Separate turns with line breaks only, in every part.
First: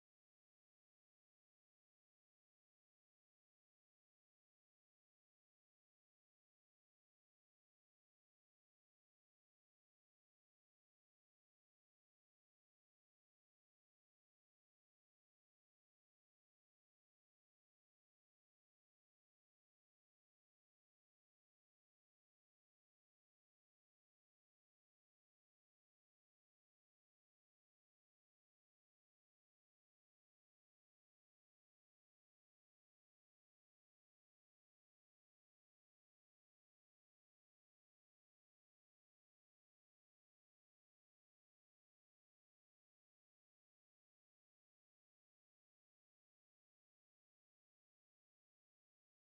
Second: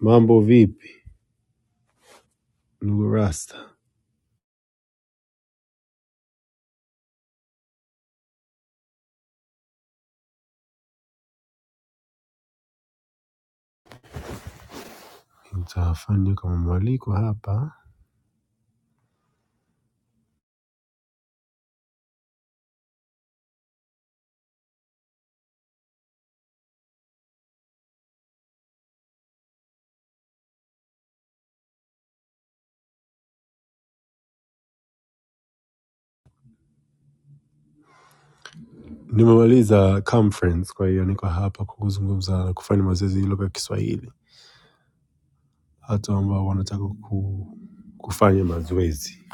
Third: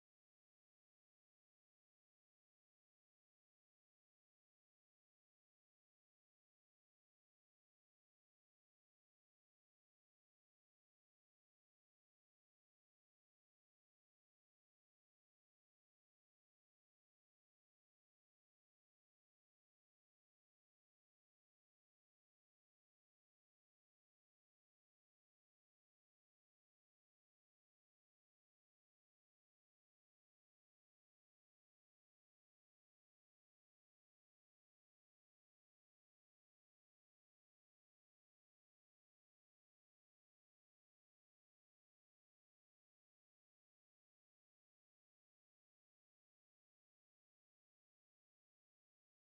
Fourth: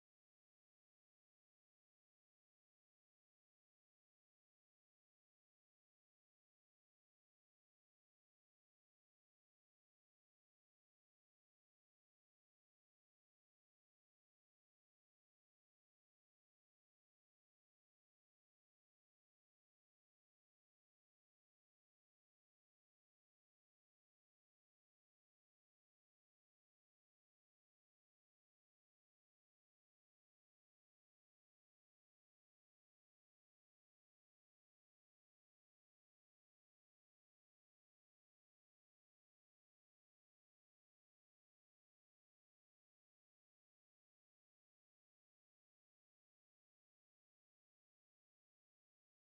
Mambo vipi ndugu Rasta, nitafanya kama mwaliko hapa. Nimemaliza conference, kwa hiyo niko hapa kwa kuzungumza na kufanya mazoezi ya lugha ya Kiswahili. Watu ambao wanataka ku, kufanya mazoezi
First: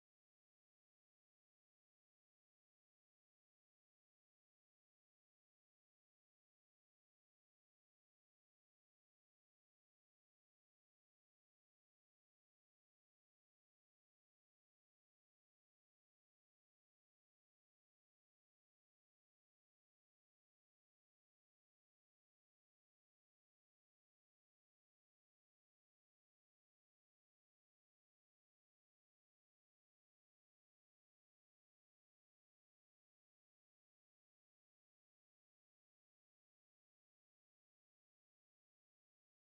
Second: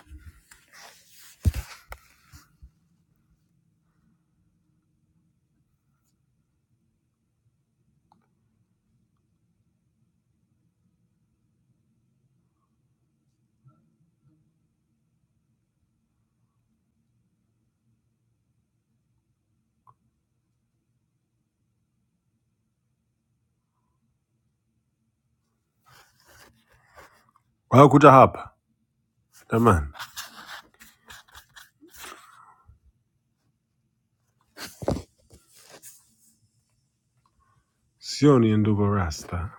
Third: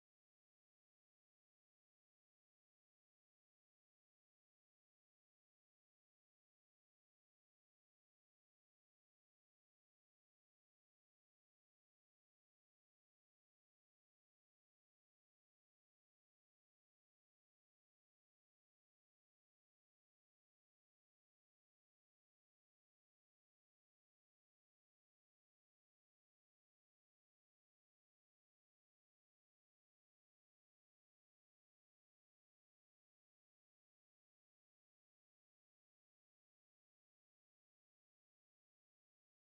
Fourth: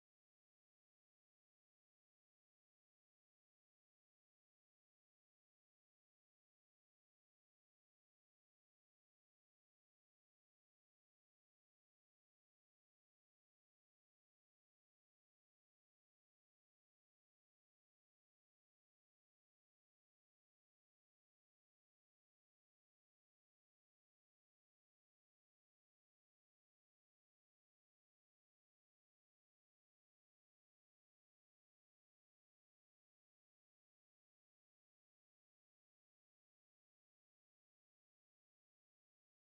wakuta hapa. Jamani, sioni ndugu Rasta,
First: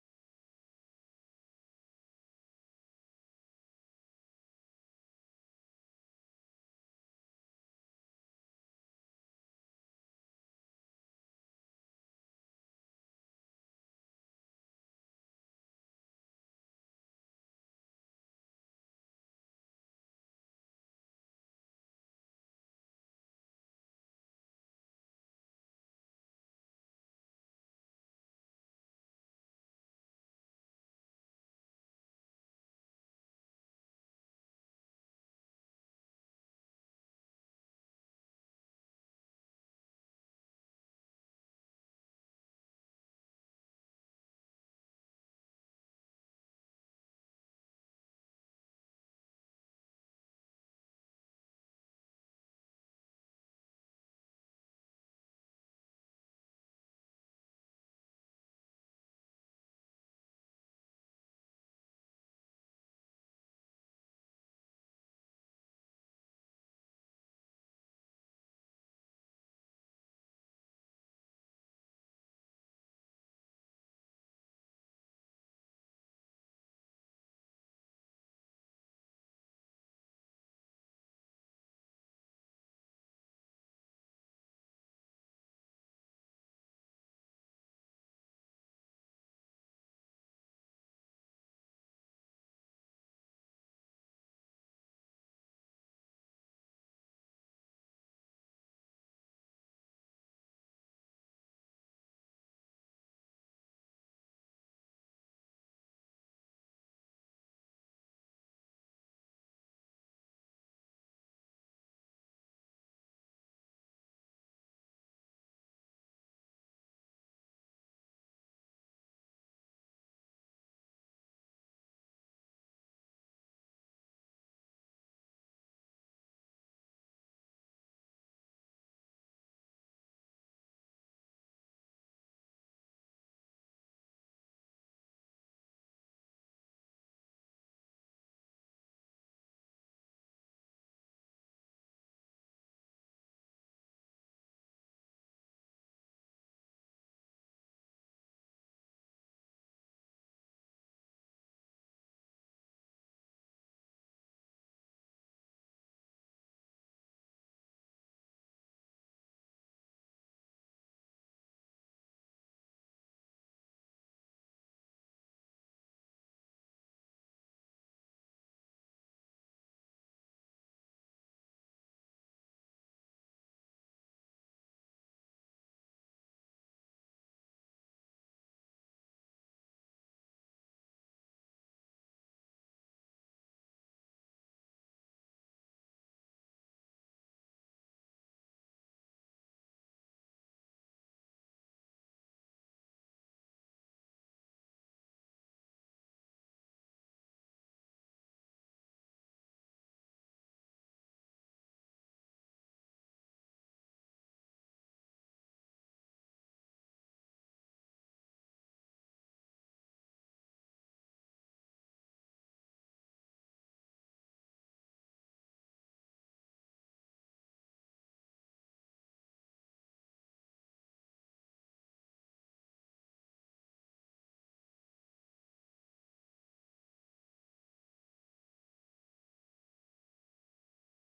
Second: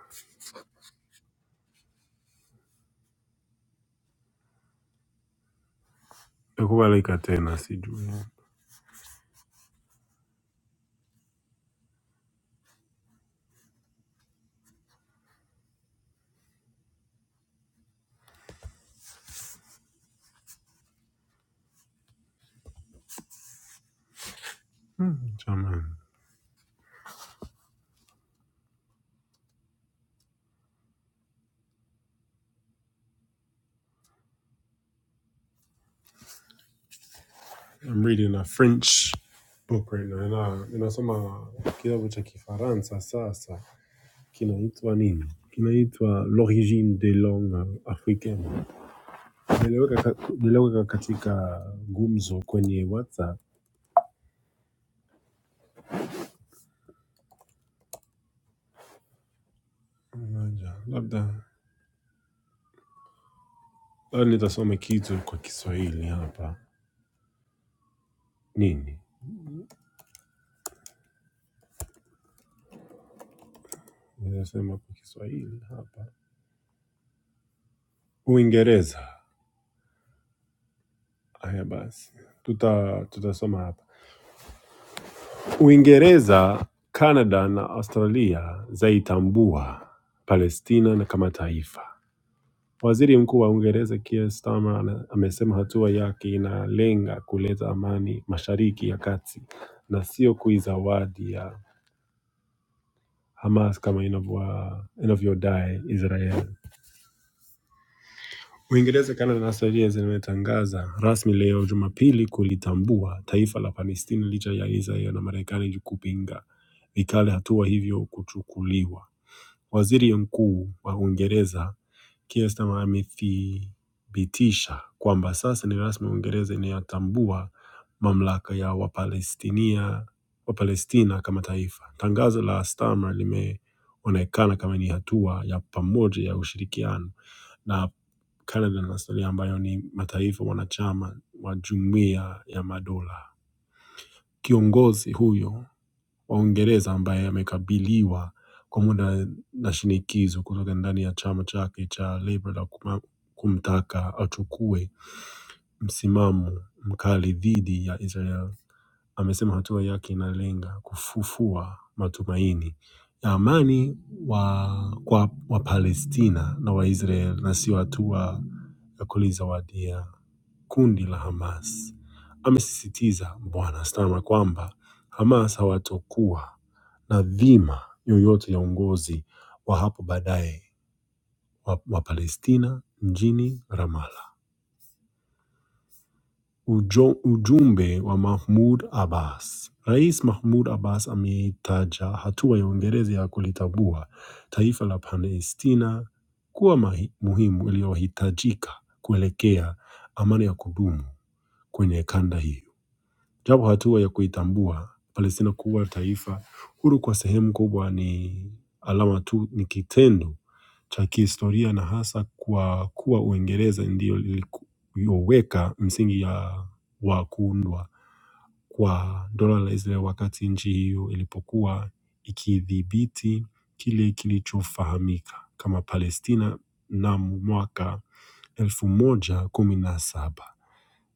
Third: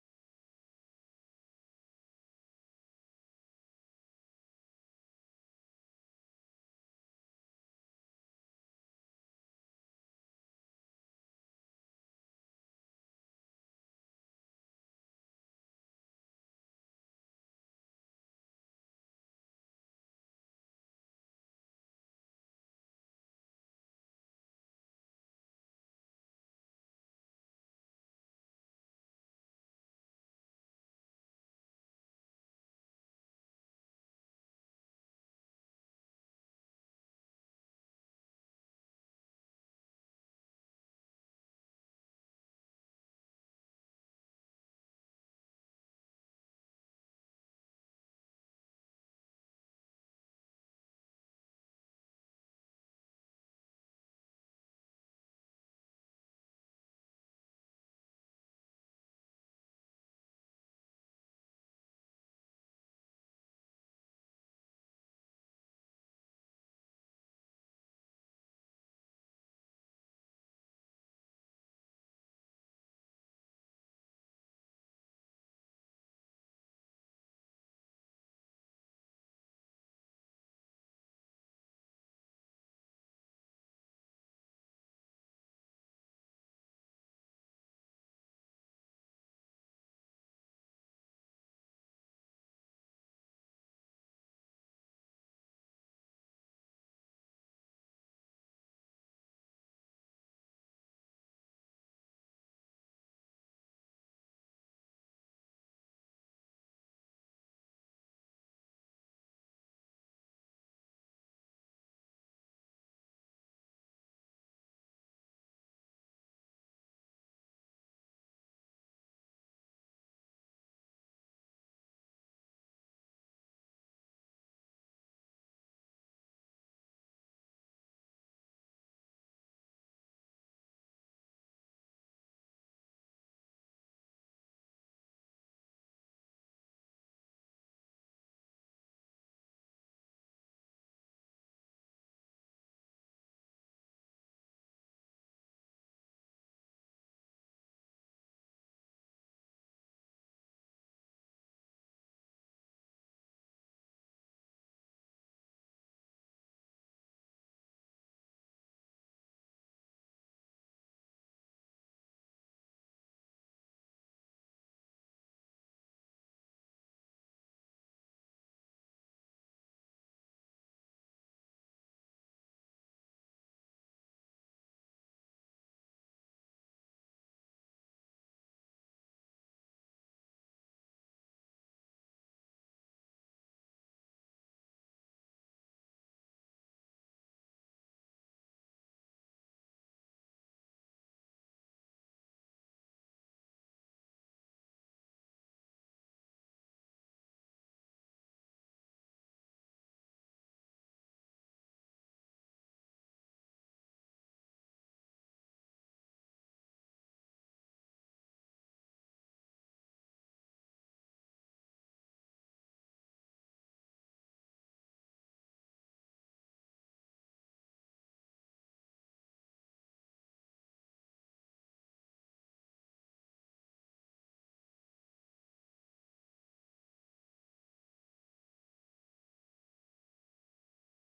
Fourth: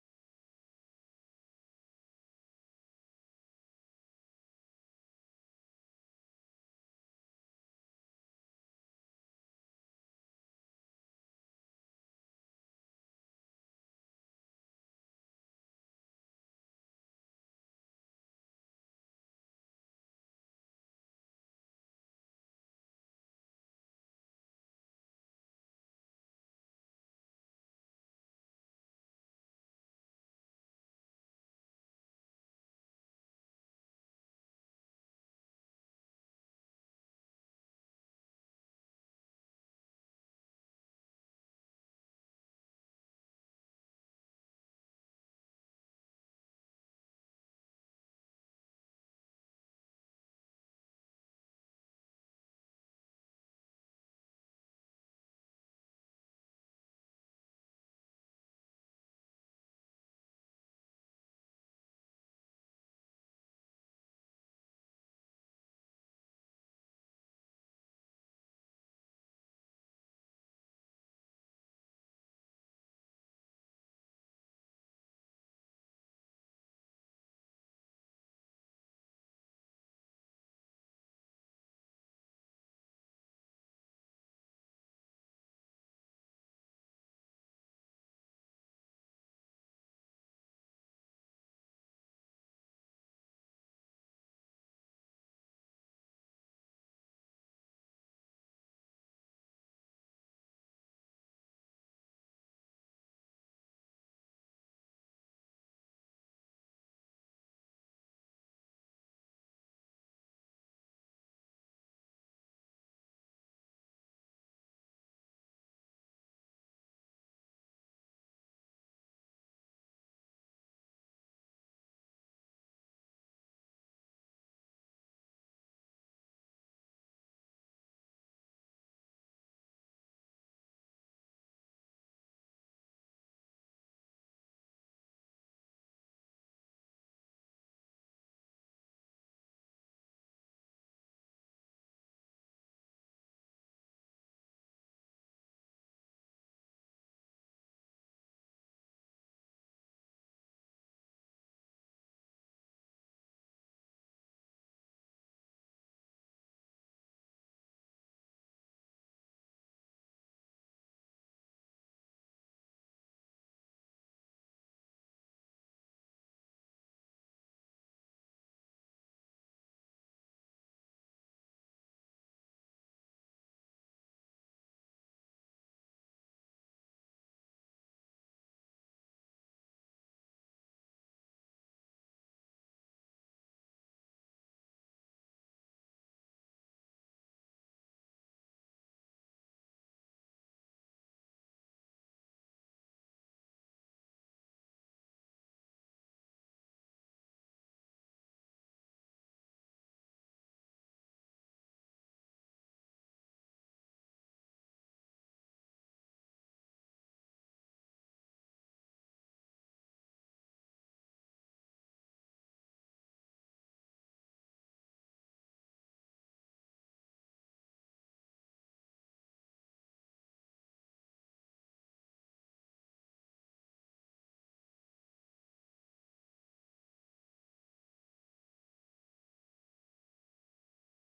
nakubalika tena, sijui jamani. I'm reading a French book right now. Ina- Ninasoma kitabu cha Kifaransa sasa. kinaitwa nini? Kinaitwa L'origine des langues africaines. Niliweka ka- niliweka katika gumzo kwenye WhatsApp. Ngoja, Labda labda nitasoma kitu kwa Kiswahili hapa. Nini? Nitasema kwa Kiswahili hapa. Uingereza. Haya basi. Tuta tutasoma hapa. Uingereza, Kanada na Australia zaitambua Palestina na kama taifa. Waziri Mkuu wa Uingereza Keir Starmer ana- amesema hatua yake inalenga kuleta amani Mashariki ya Kati na sio kuizawadi ya Hamas kama inavyo- inavyodai Israel. Uingereza, Kanada na Saudia zimetangaza rasmi leo Jumapili kulitambua taifa la Palestina licha ya Israel na Marekani kupinga vikali hatua hivyo kuchukuliwa. Waziri Mkuu wa Uingereza Keir Starmer amethibitisha kwamba sasa ni rasmi Uingereza inayotambua mamlaka ya Wapalestinia Wapalestina kama taifa. Tangazo la Starmer limeonekana kama ni hatua ya pamoja ya ushirikiano na Canada na Australia ambayo ni mataifa wanachama wa Jumuiya ya Madola kiongozi huyo wa Uingereza ambaye amekabiliwa kwa muda na shinikizo kutoka ndani ya chama chake cha Labour la kuma- kumtaka achukue msimamo mkali dhidi ya Israel amesema hatua yake inalenga kufufua matumaini ya amani wa, kwa Wapalestina na Waisrael na sio hatua ya kulizawadia kundi la Hamas. Amesisitiza Bwana Starmer kwamba Hamas hawatokuwa na dhima yoyote ya uongozi wa hapo baadaye wa, wa Palestina mjini Ramallah. Ujo- Ujumbe wa Mahmoud Abbas. Rais Mahmoud Abbas ameitaja hatua ya Uingereza ya kulitambua taifa la Palestina kuwa mahi- muhimu iliyohitajika kuelekea amani ya kudumu kwenye kanda hiyo. Japo hatua ya kuitambua Palestina kuwa taifa huru kwa sehemu kubwa ni alama tu, ni kitendo cha kihistoria na hasa kwa kuwa Uingereza ndiyo iliyoweka msingi ya wa kuundwa kwa dola la Israel wakati nchi hiyo ilipokuwa ikidhibiti kile kilichofahamika kama Palestina mnamo mwaka elfu moja kumi na saba.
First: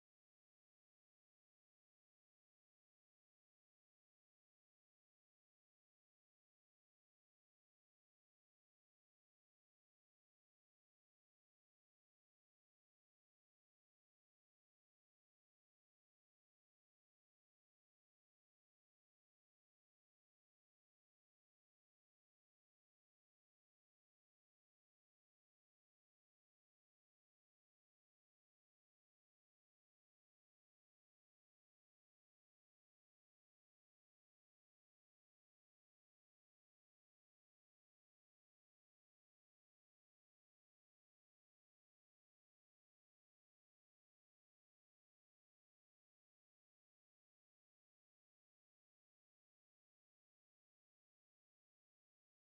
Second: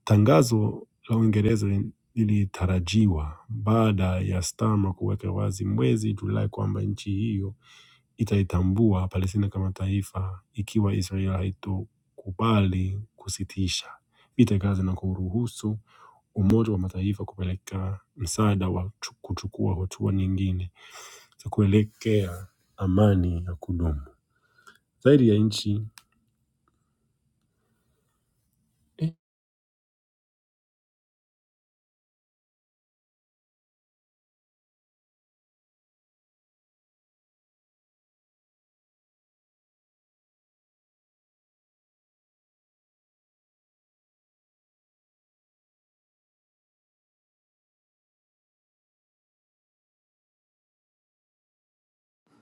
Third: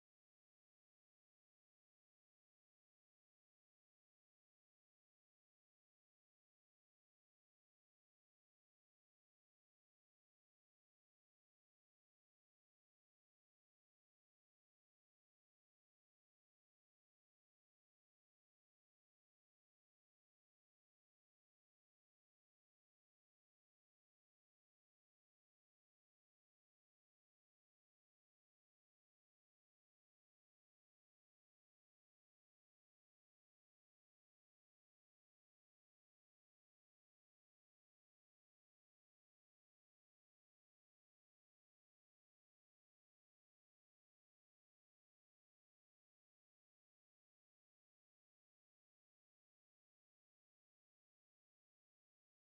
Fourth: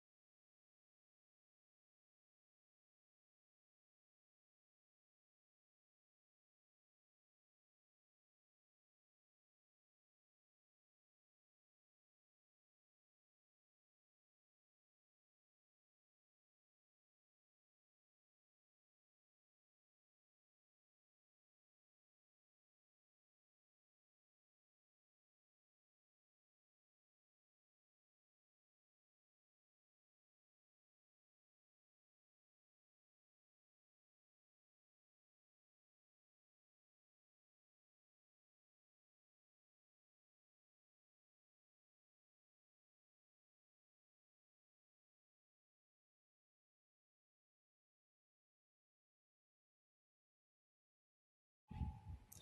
Tangazo la Uingereza lilitarajiwa baada ya Starmer kuweka wazi mwezi Julai kwamba nchi hiyo itaitambua Palestina kama taifa ikiwa Israel haitokubali kusitisha vita Gaza na kuruhusu Umoja wa Mataifa kupeleka msaada wa chu- kuchukua hatua nyingine za kuelekea amani ya kudumu. Zaidi ya nchi eh,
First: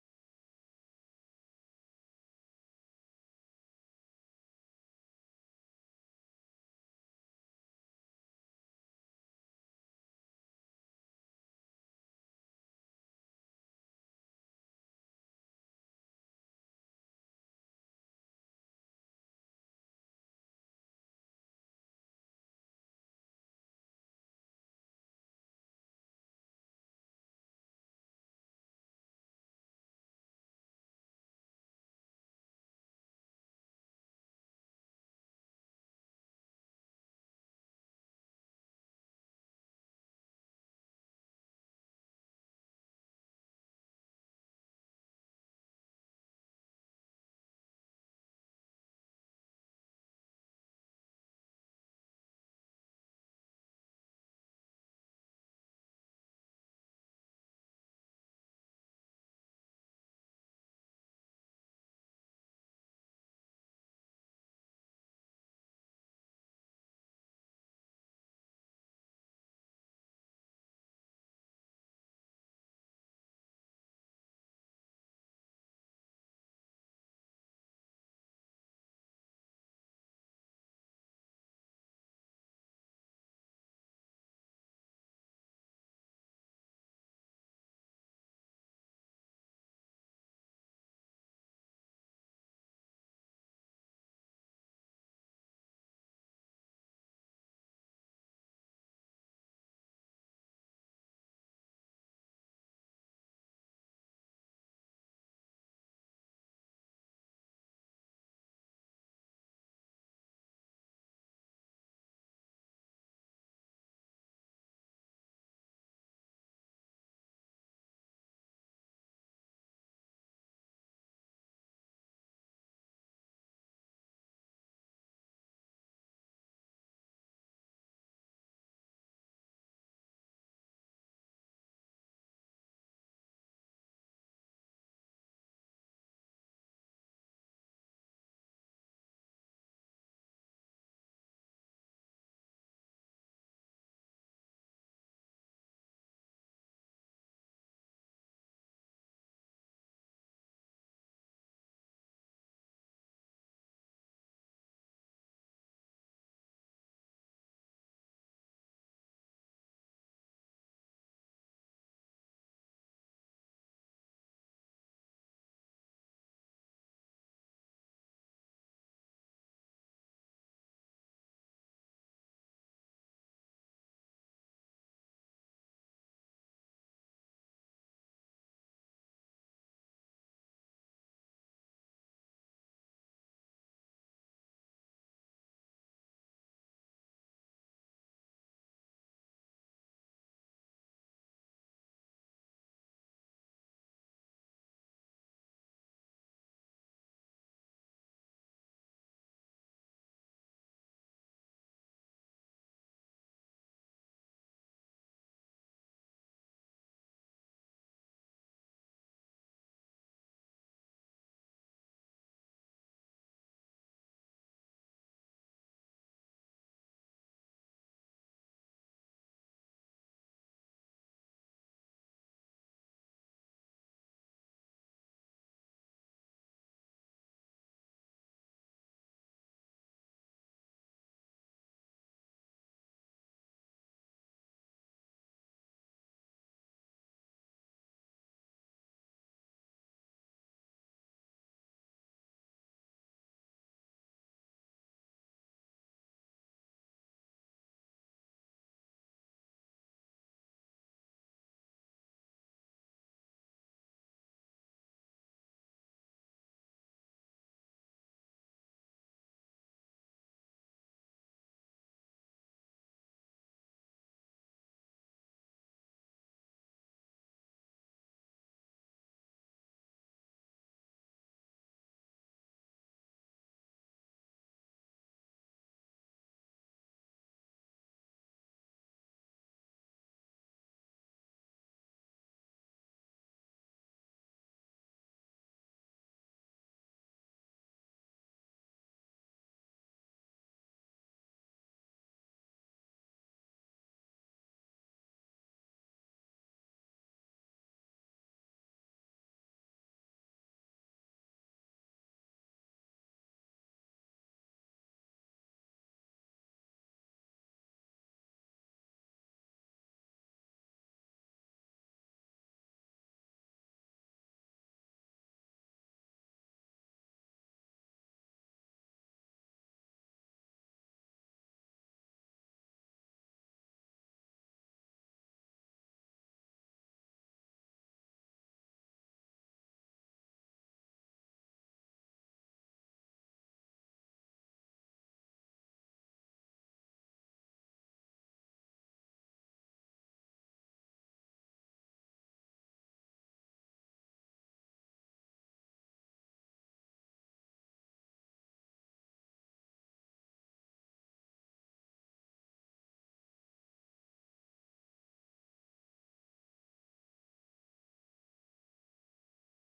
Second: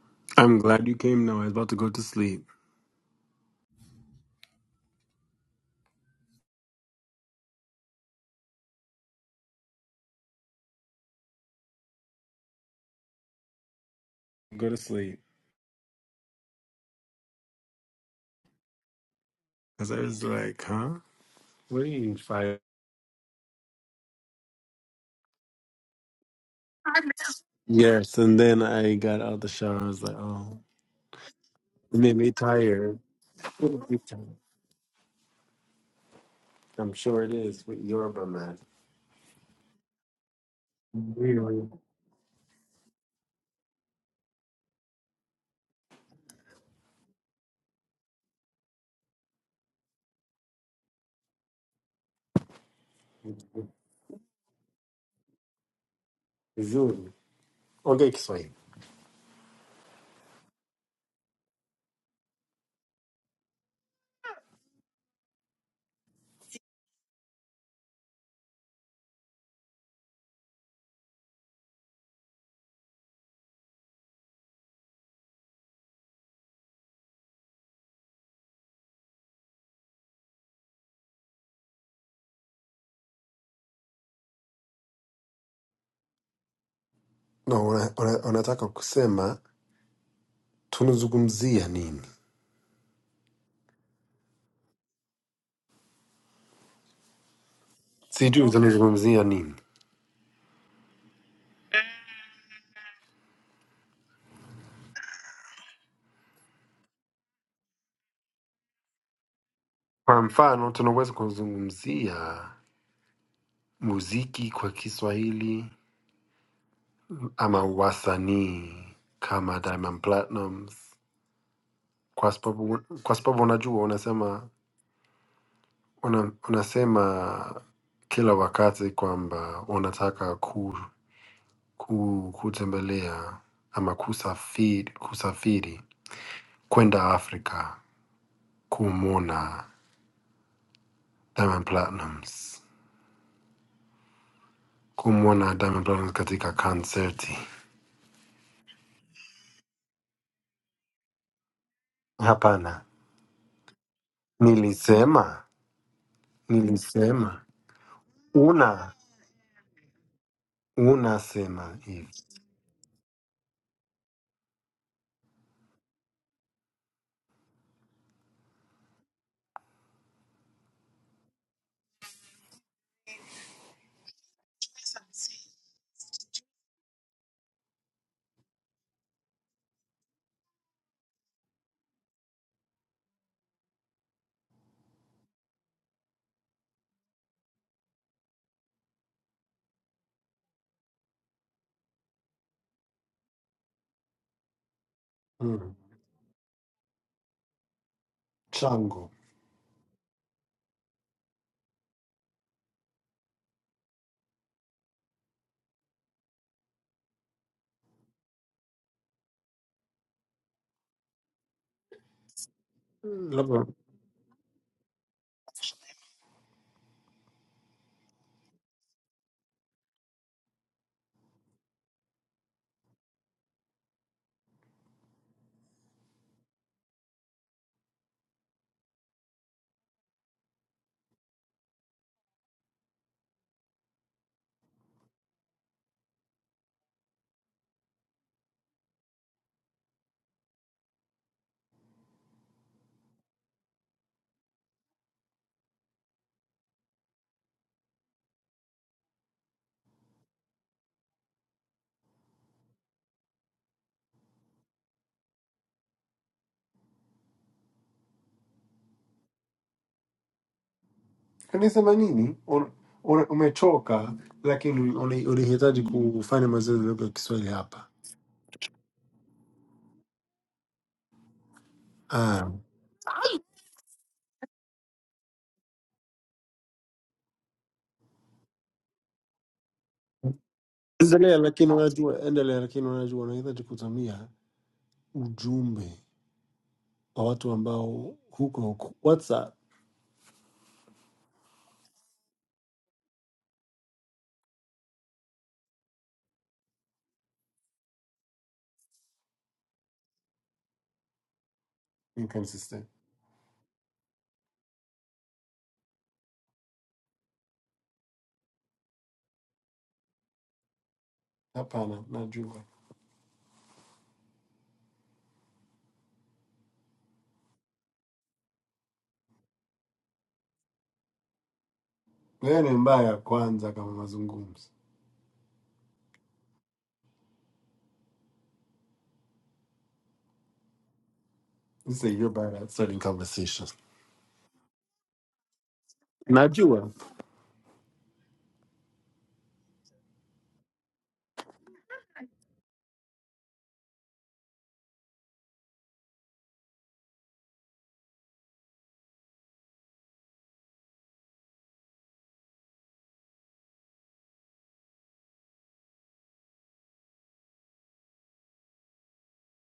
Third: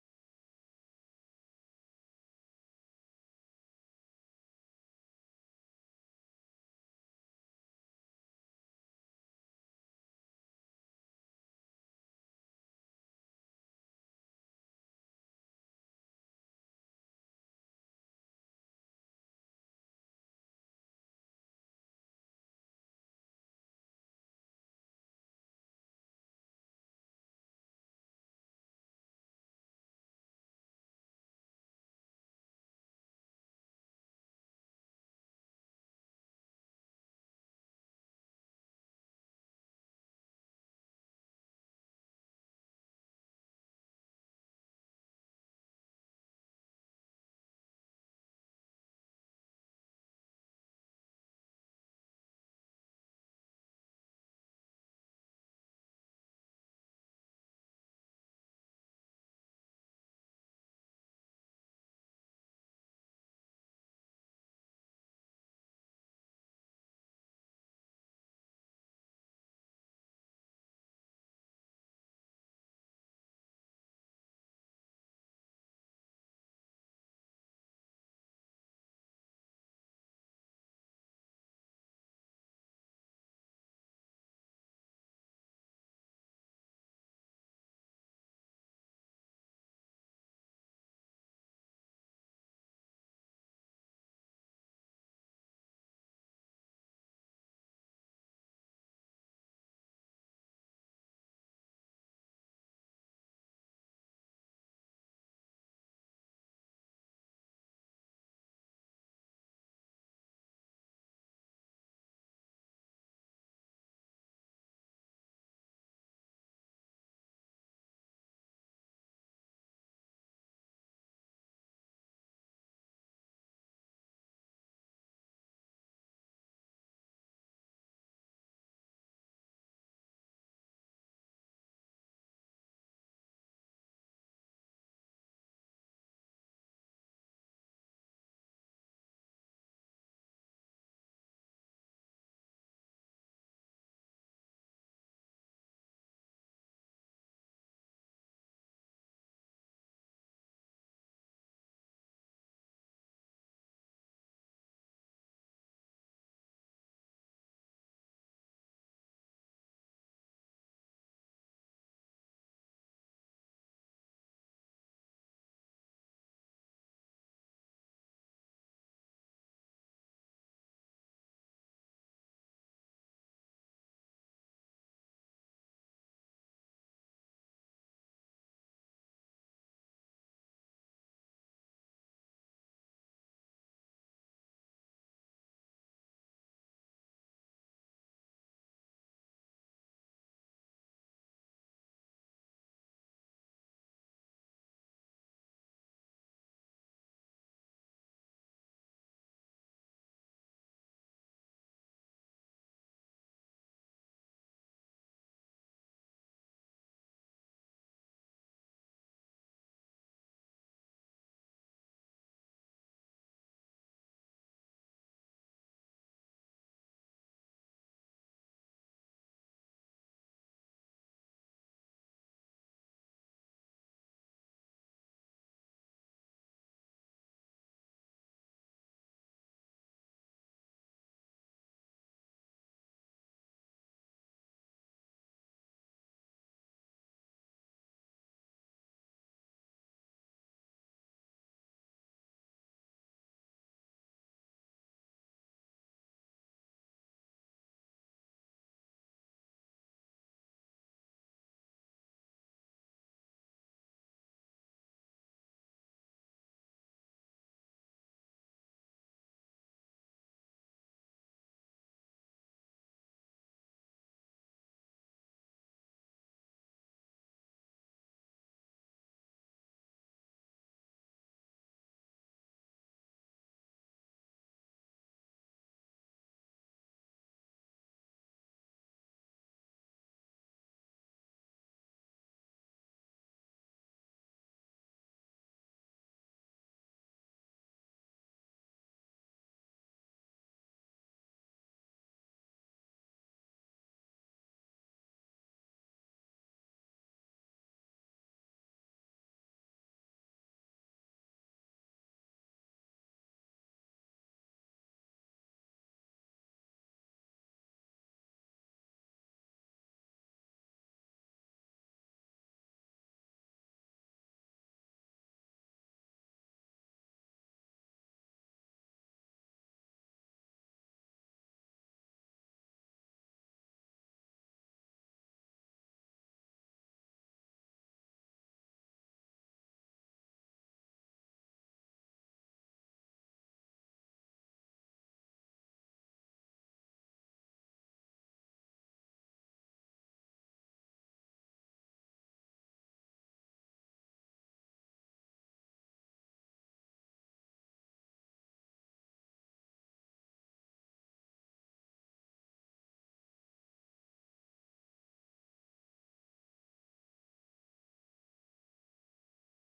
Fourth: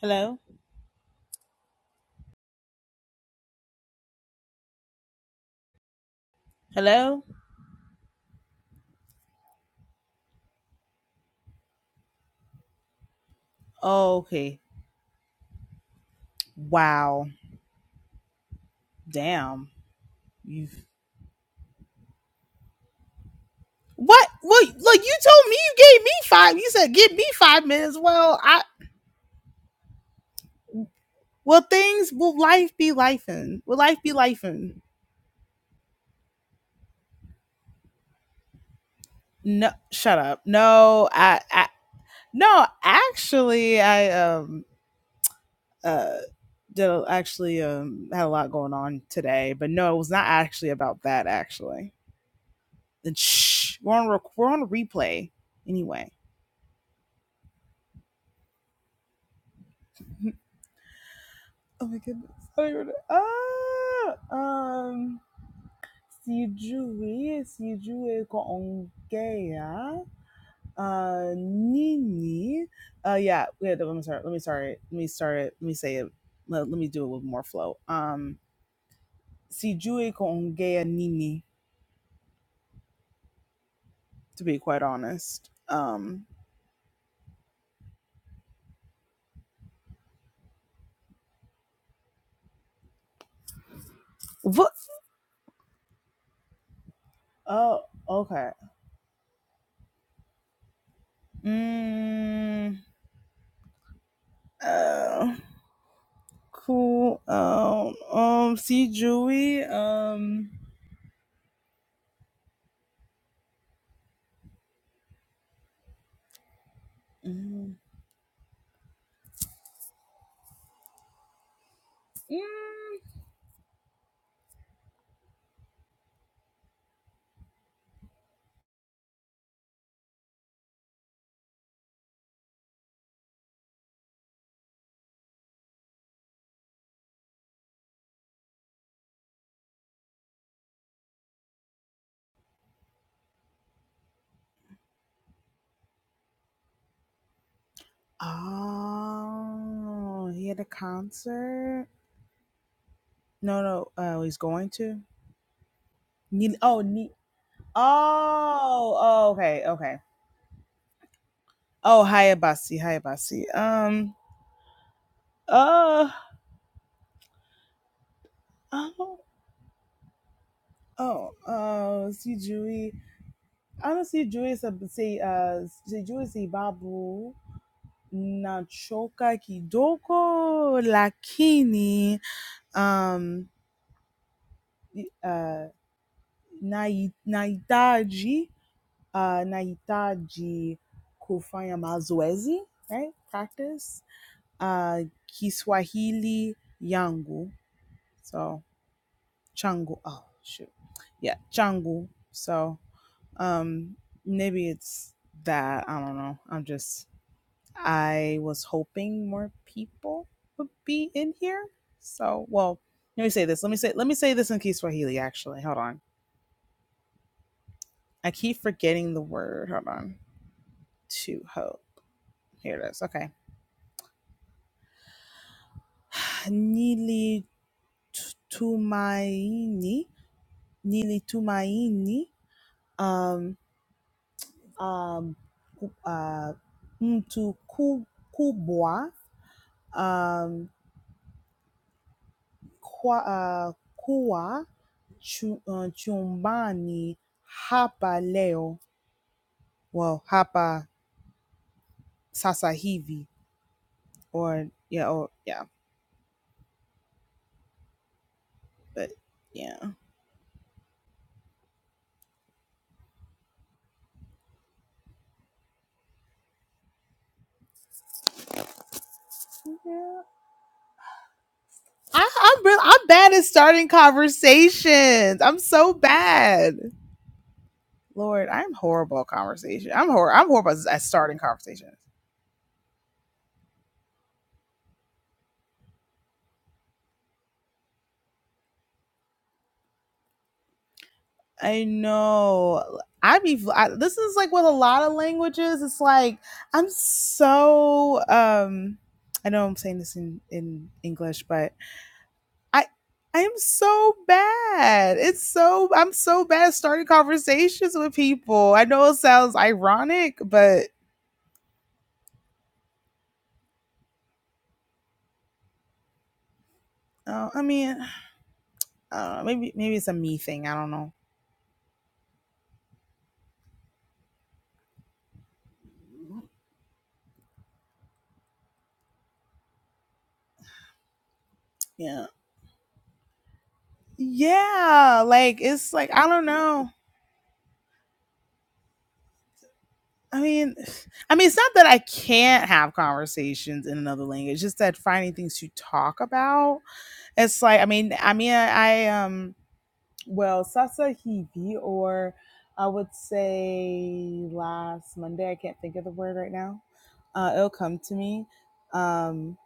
Hello?
I'm glad you came now. I was about to go to sleep.
Hello? Oh, okay.
go to sleep.
Wow. Damn.
Because I was like,
You
huh? What are you, fighting?
What? Well, look, you told me you gave me five. You said give me five minutes.
Yes, and
Well,
then
I
I got out the shower. I was like, oh,
will
it
things
made me
will life be
tired.
life Will life be life
I'm sure it is with Yoruba man.
No shut up. No, I, I
Really?
no, actually I um uh did a- actually um had a lot going on today, but no, it was not actually about that actually. Then shh, we're on rec- we're on replay anyway.
Vizuri. Ongea Kiswahili.
Oh my goodness. I don't even know. Ah, um, sijui, sijui kuongea. Uh, nini. Uh, yeah, wait, let me start. Let me start it. Let me start it. Let me say it. Let, let me do it with more flow. Um, sijui kuongea nini, to be quite honest. Um,
No, una- una- unataka kusema tunazungumzia nini?
what? Oh, okay.
Sijui tunazungumzia nini.
Mm, uh, cool. Um, um, sijui.
Kwa
Um,
mfano, tunaweza kuzungumzia muziki kwa Kiswahili ama
mm,
wasanii kama Diamond Platnumz, kwa sababu
Mm,
kwa sababu unajua, unasema una, unasema kila wakati kwamba unataka ku, ku, kutembelea ama kusafiri, kusafiri kwenda Afrika kumwona Diamond Platnumz, kumwona Diamond Platnumz katika konserti.
Oh, he had a concert.
Hapana,
No, no. Oh, he's going to.
nilisema
Ni- Oh, ni-
nilisema una
oh, oh, okay, okay.
unasema
Oh,
hivi
Hayabasi, Hayabasi. Um, uh, oh, oh, oh. Si Jui. Honestly, Jui sa si uh si Jui si babu nachoka kidogo lakini um y- uh nai naitaji uh, nahitaji kufanya mazoezi right practice uh,
mm.
kiswahili yangu so
chango
changu oh shoot yeah changu so um maybe it's that i don't know i'm just i was hoping more people would be in here so well let me
Mm,
say this
labda
let me say let me say this in kiswahili actually hold on i keep forgetting the word hold on to hope here it is okay nilitumaini nilitumaini um, um, ku- uh, mtu ku- kubwa um, kwa, uh, kuwa chu, uh, chumbani hapa leo well hapa sasa hivi or yeah or yeah but yeah
Kanisa la nini? Un- un- Umechoka lakini uni- unahitaji kufanya mazoezi ya lugha ya Kiswahili hapa.
I,
Ah.
I'm real. I'm bad at starting conversations. I'm so bad. Lord, I'm horrible at conversation. I'm hor. I'm horrible at at starting
Endelea lakini
conversations.
unajua, endelea lakini unajua, unahitaji kutumia ujumbe wa watu ambao huko huko WhatsApp
I know. I be. I, this is like with a lot of languages. It's like I'm so. Um, I know I'm saying this in in English, but I
inconsistent.
I am so bad. It's so I'm so bad at starting conversations with people. I know it sounds ironic, but
Hapana, najua
uh, I mean, uh, maybe maybe it's a me thing. I don't know.
wewe ni mbaya kwanza kama mazungumzo. You say
Yeah.
you're bad at starting conversations.
Yeah, like it's like I don't know.
Najua.
I mean, I mean, it's not that I can't have conversations in another language. It's just that finding things to talk about. It's like, I mean, I mean, I um, well, Sasa Hivi, or I would say last Monday. I can't think of the word right now. Uh, it'll come to me. Um,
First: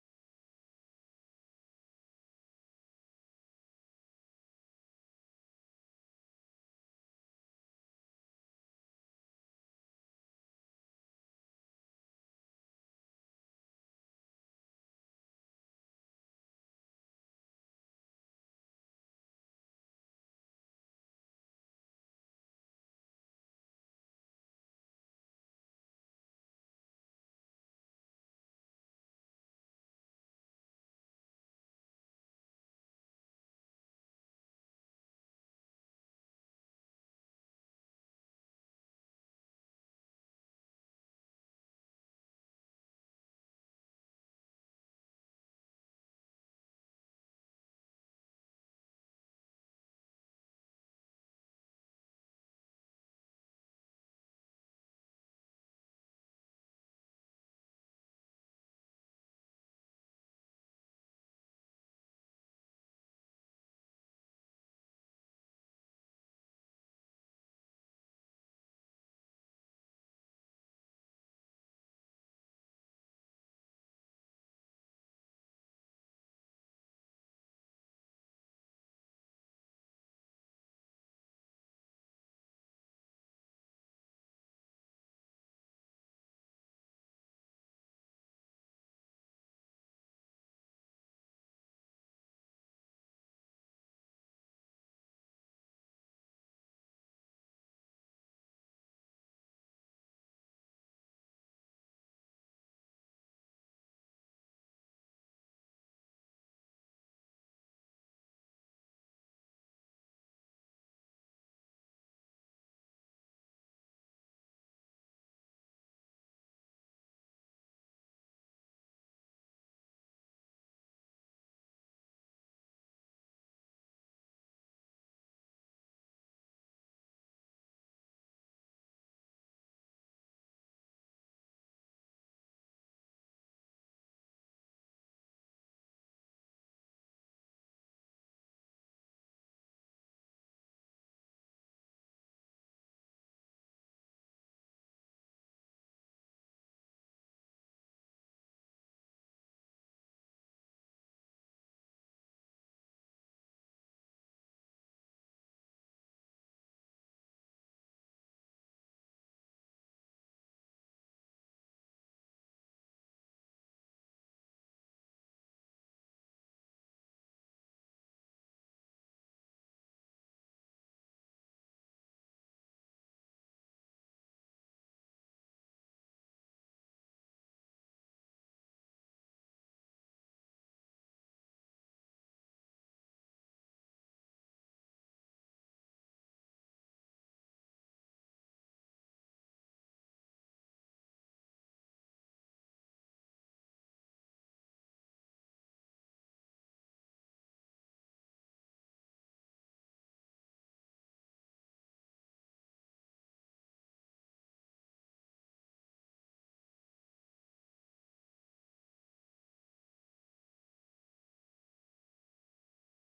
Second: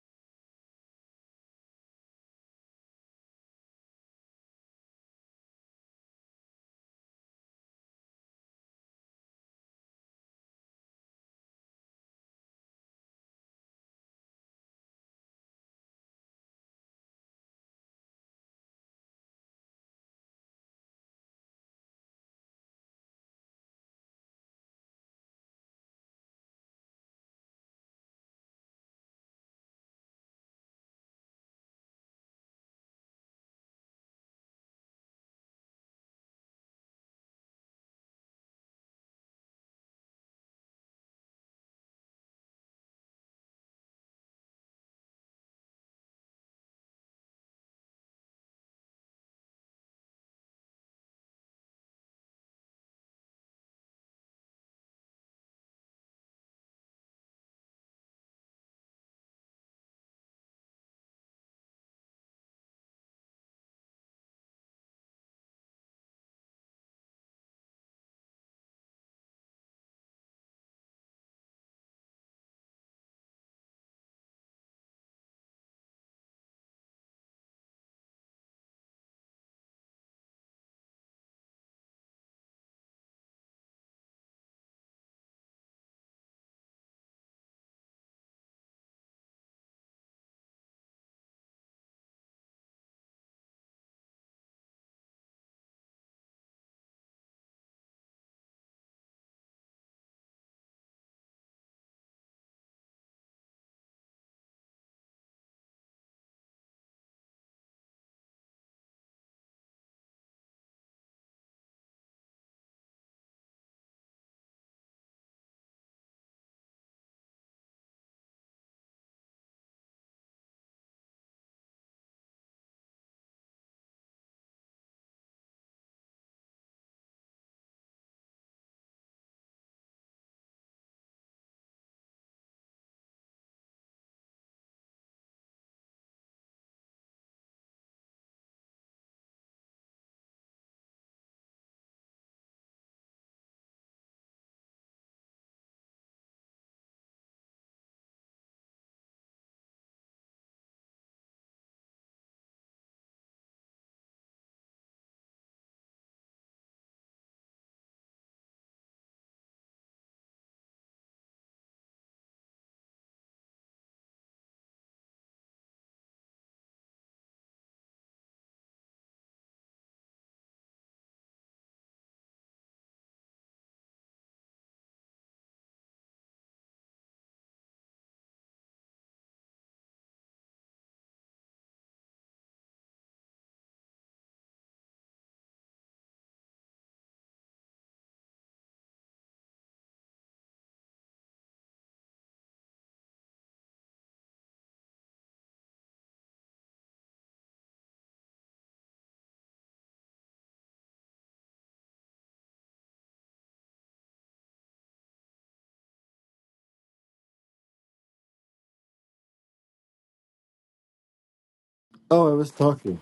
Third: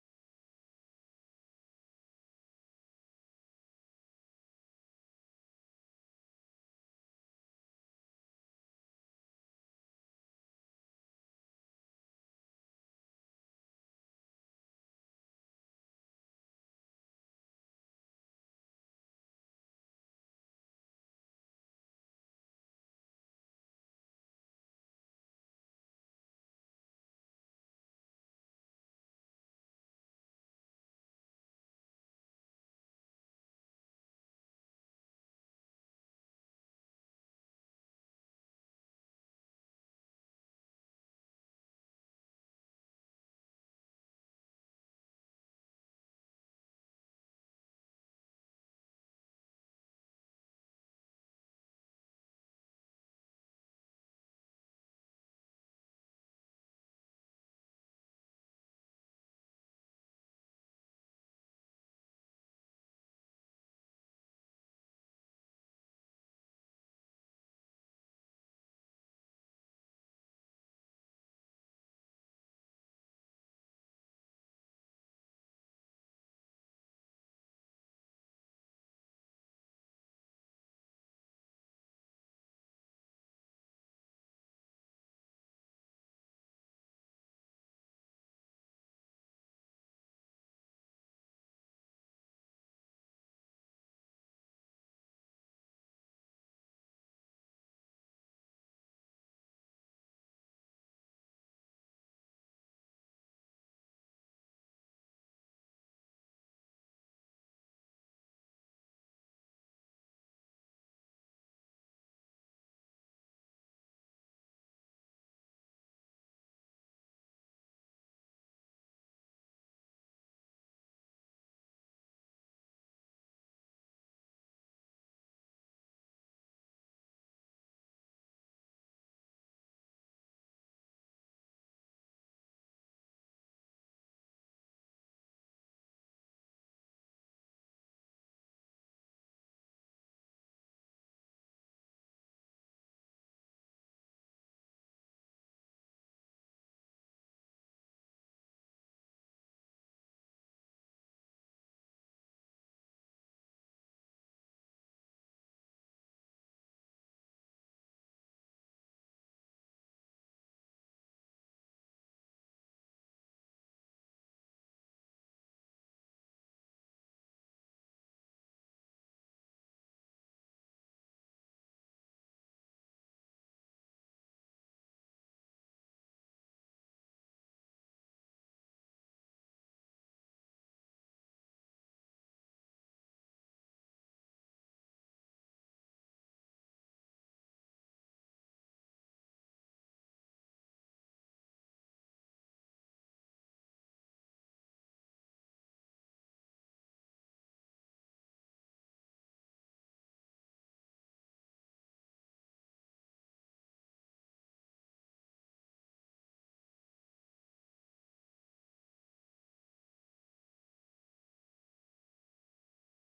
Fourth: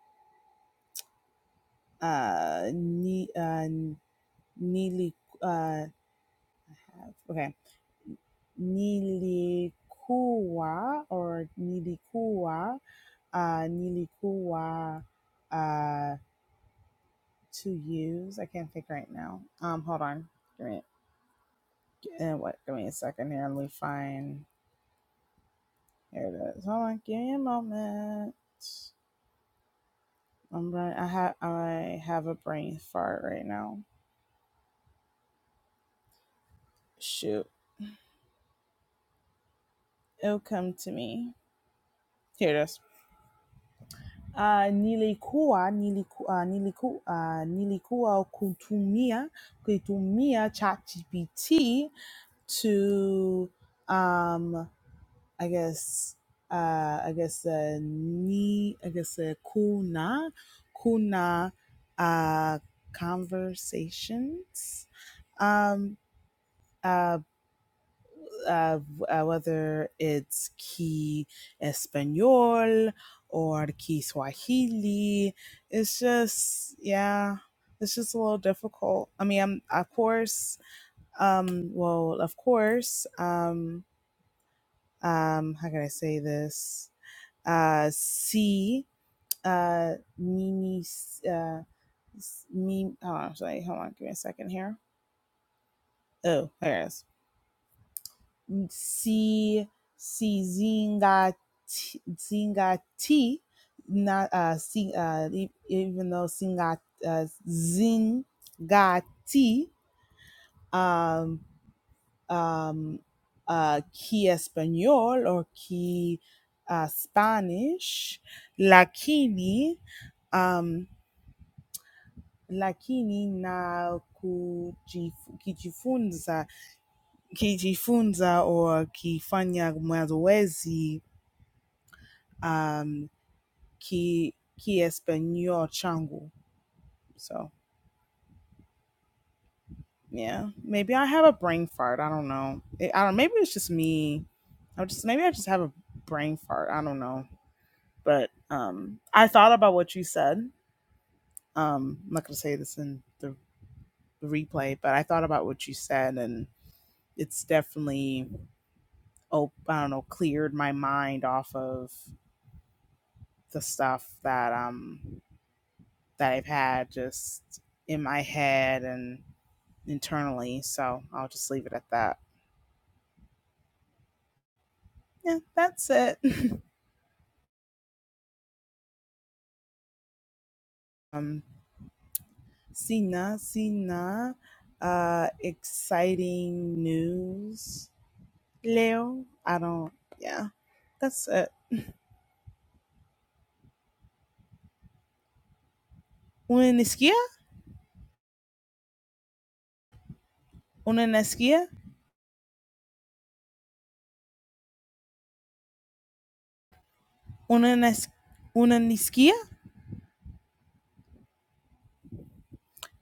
uh, ni, uh, nili, uh, okay, nilikuwa or nilikuwa uh, nilikuwa uh, two U's. I can't think right now. Um, hold on. Give me, uh, what, give me a second here. Let me find. Here it is. Hold on. Give me a moment. I'm right. I have I have a brain fart right now. Shoot, it'll come to me. Here it is. Uh, nilikuwa niliku, uh, niliku, uh, nilikuwa kutumia kutumia ChatGPT to um, I guess uh I guess uh ni I guess uh kuna kuna uh conversations um uh, uh, uh whether it's ki español or ki swahili it's just yeah it's just a little difficult i mean i'm of course um well of course um um how can i say this uh, C. Uh, Mimi. Uh, Mimi. Oh, sorry. Hold on. Give me a second here. Oh, there it is. C. C. Zinga. T, Zinga T. Not uh, C. uh, e- even though Singa uh, Zinga T. Um, um, uh, qui espagnol or qui uh, Spanish, lakini. Um. lakini na kujif- kijifunza kijifunza au kifanya mazoezi um, ki kiespanol changu. So yeah, maybe I have a brain fart. I don't know. I I don't. Maybe it's just me. I just maybe I just have a brain fart. I don't know. But um, I thought about what you said. Um, I'm not gonna say this in the replay, but I thought about what you said, and it's definitely oh i don't know cleared my mind off of the stuff that um that i've had just in my head and internally so i'll just leave it at that yeah that's it um sina sina uh exciting news leo i don't yeah that's it una nisquia una nisquia una nis- una nisquia
Oh, I was talking.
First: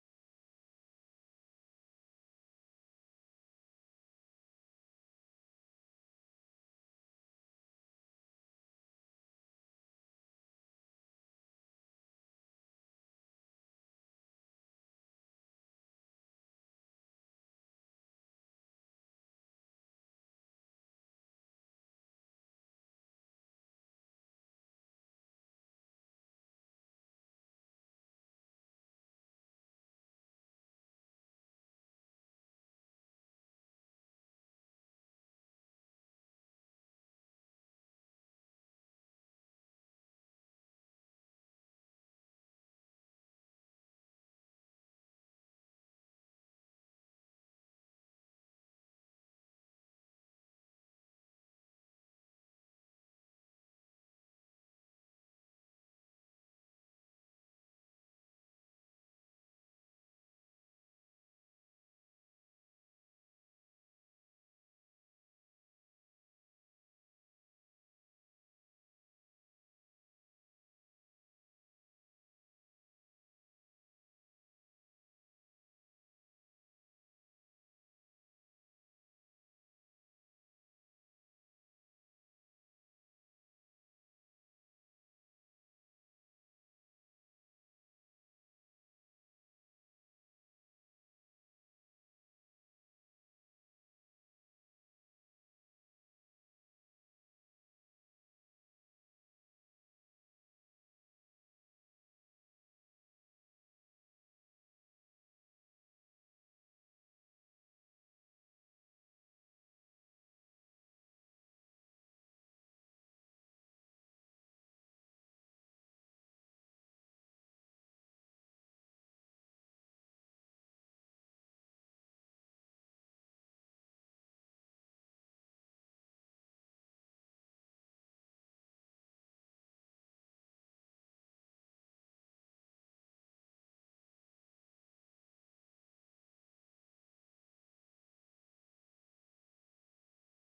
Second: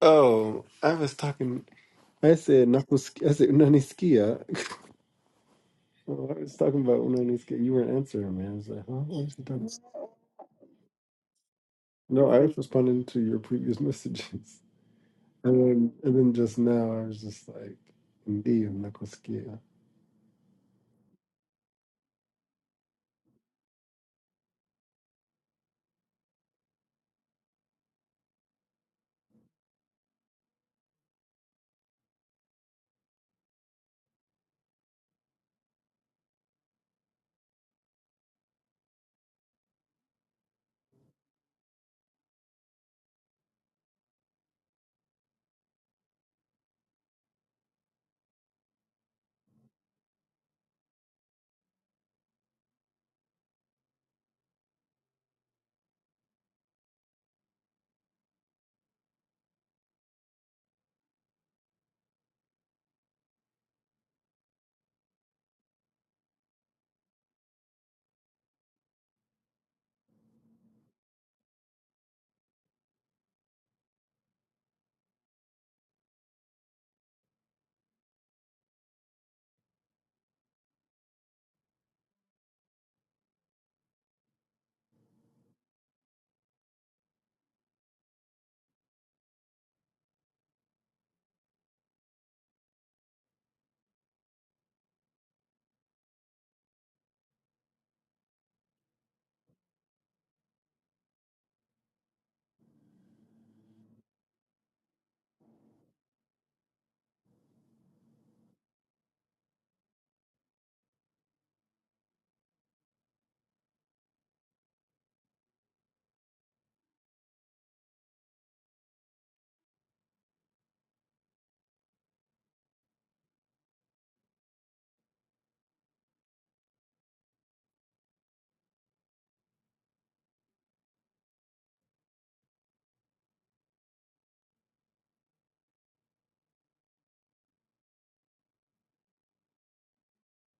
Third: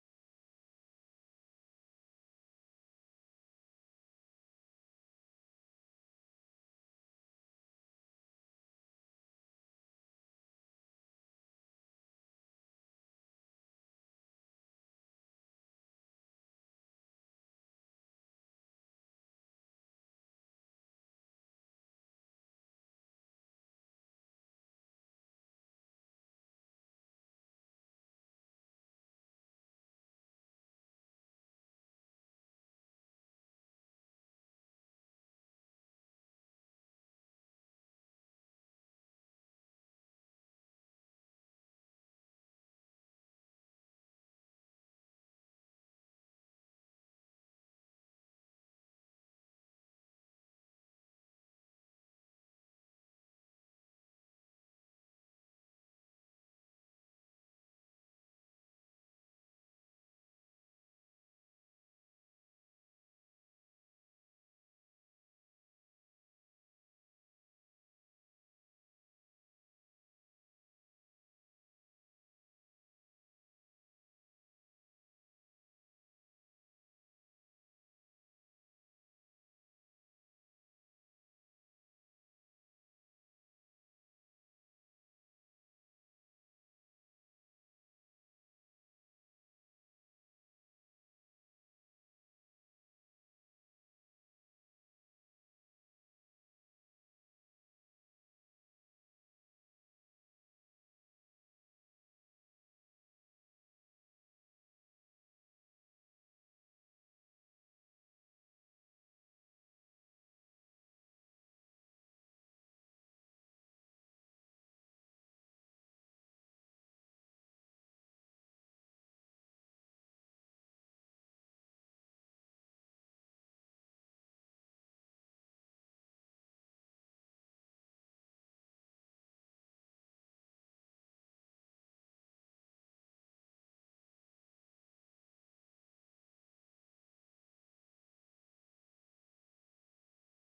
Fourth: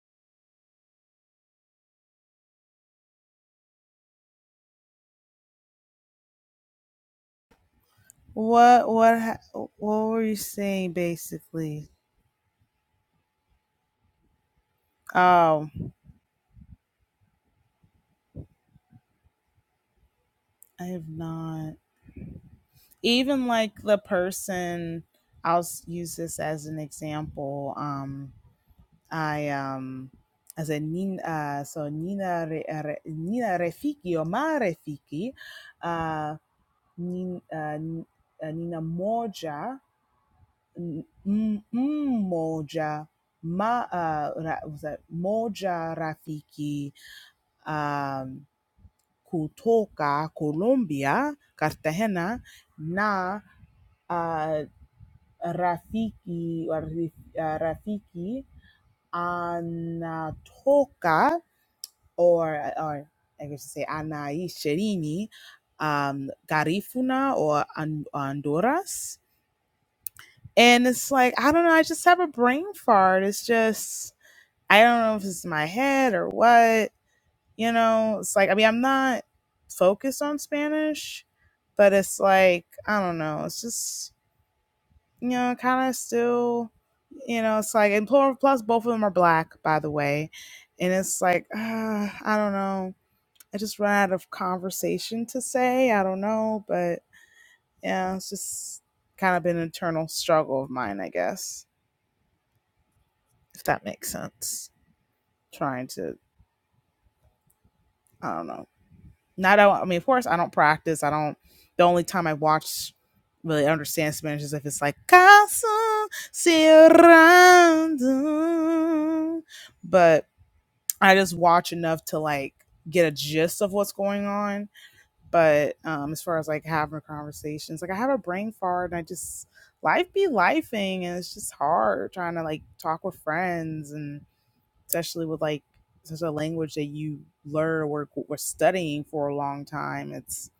Oh, I was talking. I said, nakusik- I said, unanisikia? Well, I was talking about when I was kid, you weren't answering, man. I was like,
What
huh?
what
What is she talking
ha-
about?
what were you saying basically?
No, I was responding to your previous messages. And
Oh,
then, and then just now, I was just like, indeed, I'm
I have not. Even like the person, I'll s- use this as an example. Um, I um, as a Nina, uh, so Nina Re, uh, Re- Nina Refiki or Ma Refiki, uh, Nina, uh, N- uh, Nina Moja, N- M- M- Moja, Ma, uh, Ra, was that Moja Rafiki? um kutoka Colombia, Cartagena na uh, rafiki wa rif- uh, rafiki anatoka or, or I guess say anaishirini um, Garifuna or An- Honduras. And it's like, I don't know, I just have a brain fart. It's just, I don't know if it's my head or what you know it's like i mean i'm not focused on spanish but it's like i don't know it's just you know kind of still you know it's like and plus, plus both of them are black by the way and it's like uh, i don't know i just run out of conversation to say i don't know but yeah it's just kind of been an internal struggle of mine i guess if that makes sense trying to i don't know Not I, mean, of course, I don't practice. I don't. The only time I watch really understand Spanish is if it's like casa cerrando. But I just watch enough to like get a gist of what's going on. But um, as far as like having conversations, like I have a brain fart and I just life be lifing and it's just hard trying to like talk with friends and especially with like such a language that you learn or were, were studying for a long time. It's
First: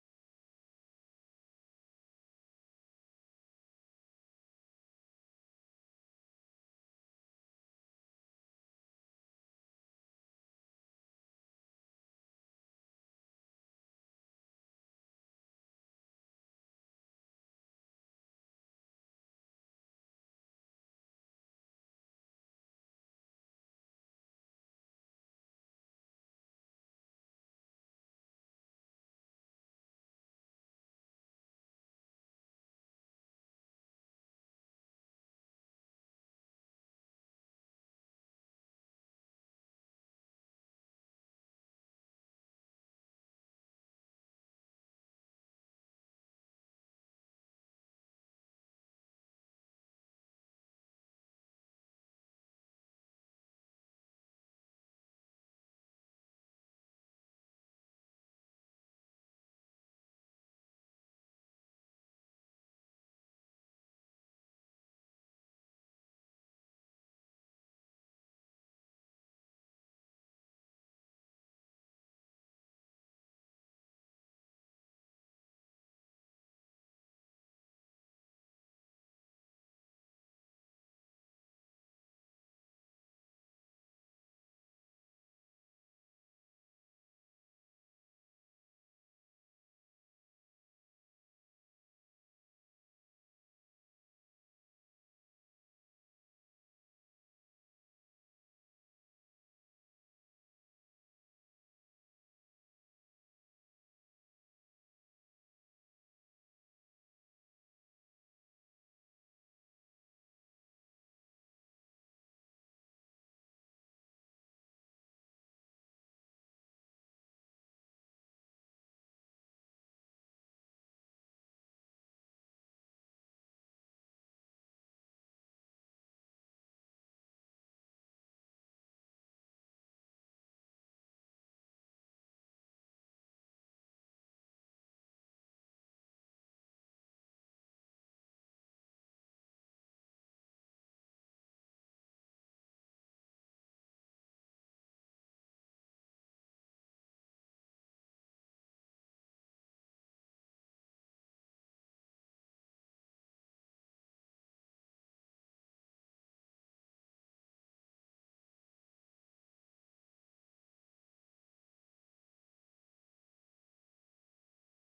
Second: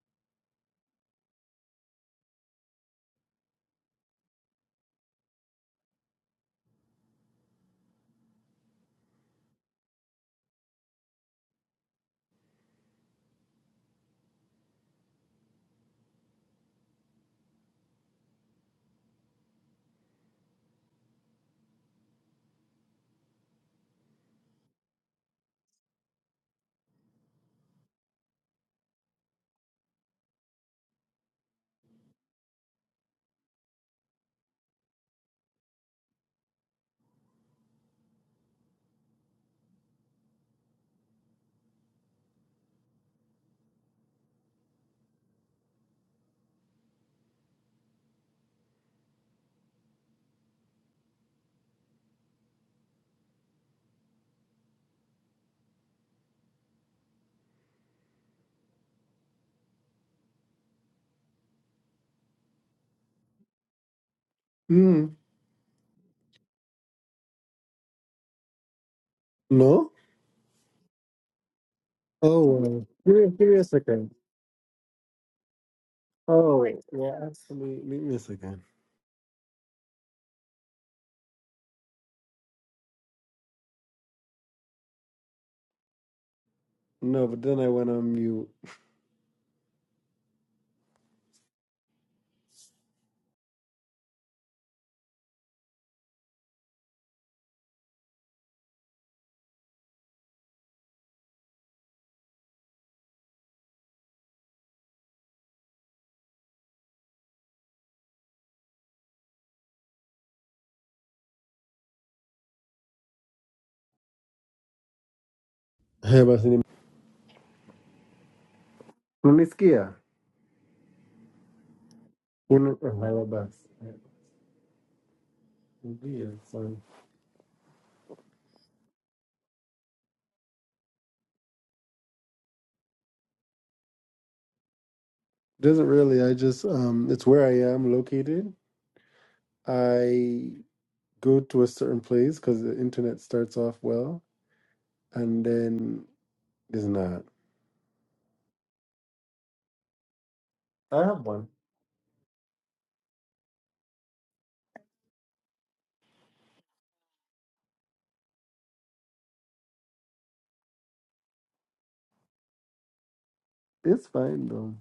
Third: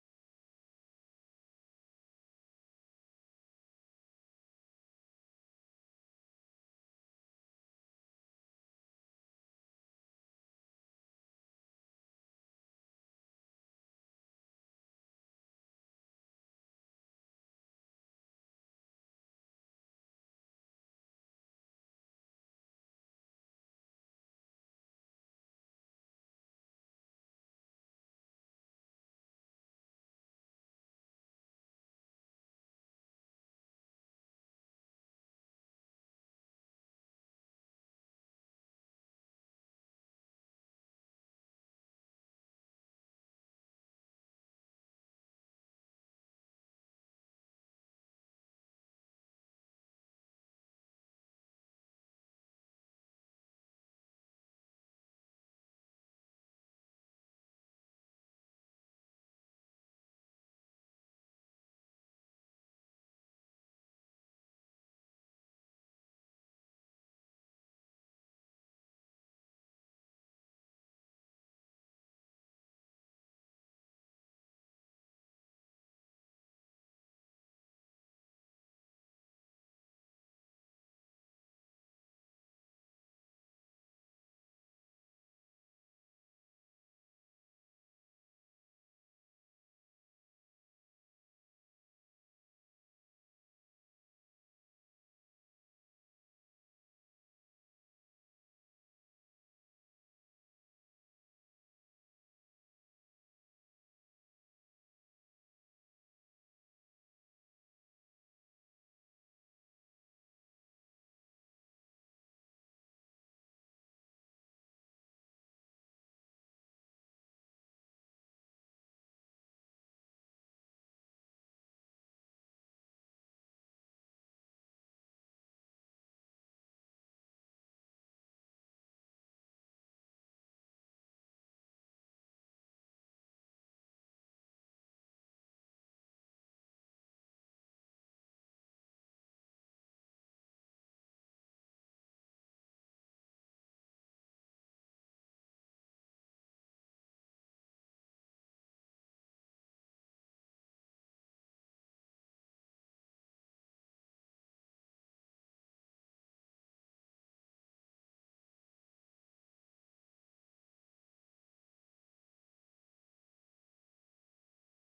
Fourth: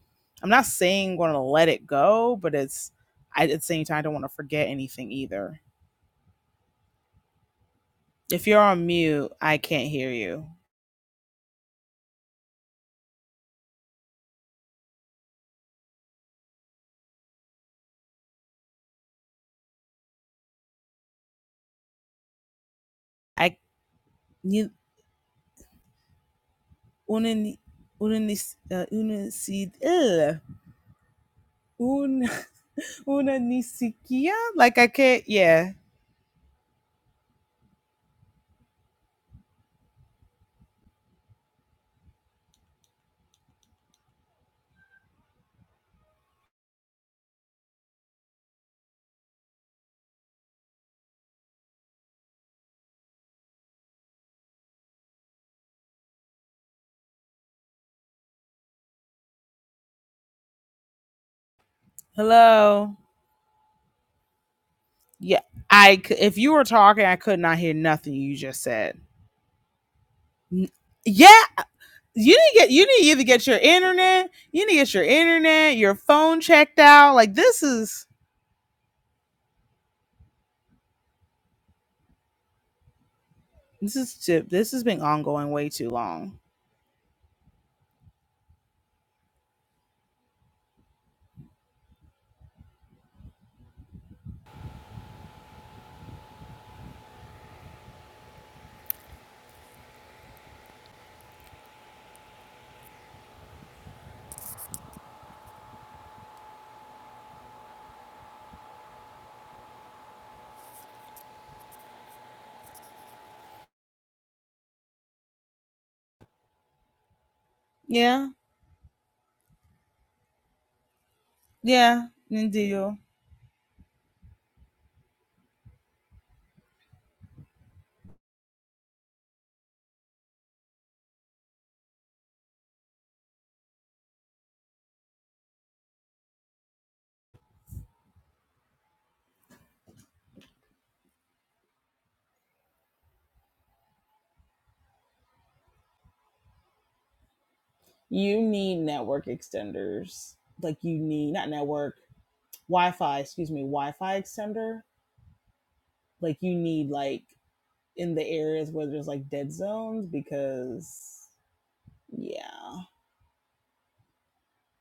I'm not saying going to let it go, but it's I, at the same time I don't want to forget anything either. If you're on mute, I can't hear you. I you unen unenis uh, unesid un unanisikia like I can't. Yeah, hello.
Mm.
Yeah, I if you were talking, I could not hear nothing you just said.
No?
Yeah, you need to
Oh,
get you need
uh,
to
give,
either
me,
get
give me
your
a second.
internet, you need to get your internet, your phone
Oh,
checked out.
well,
Like this
actually, give
is
me a second.
this is this has been ongoing way too long.
No, but then I went on mute. Hey, basi ni-
Yeah,
Unanisikia?
yeah, indeed.
Una- oh, hello, basi. Ndio, sorry. Doesn't really. I just um, it's where I am located. I go to a certain place because the internet starts off well and then it's not.
You need network extenders. Like you
I have
need
one.
not network, Wi-Fi, excuse me, Wi-Fi extender. Like you need like in the areas where there's like dead zones because yeah.
It's fine though.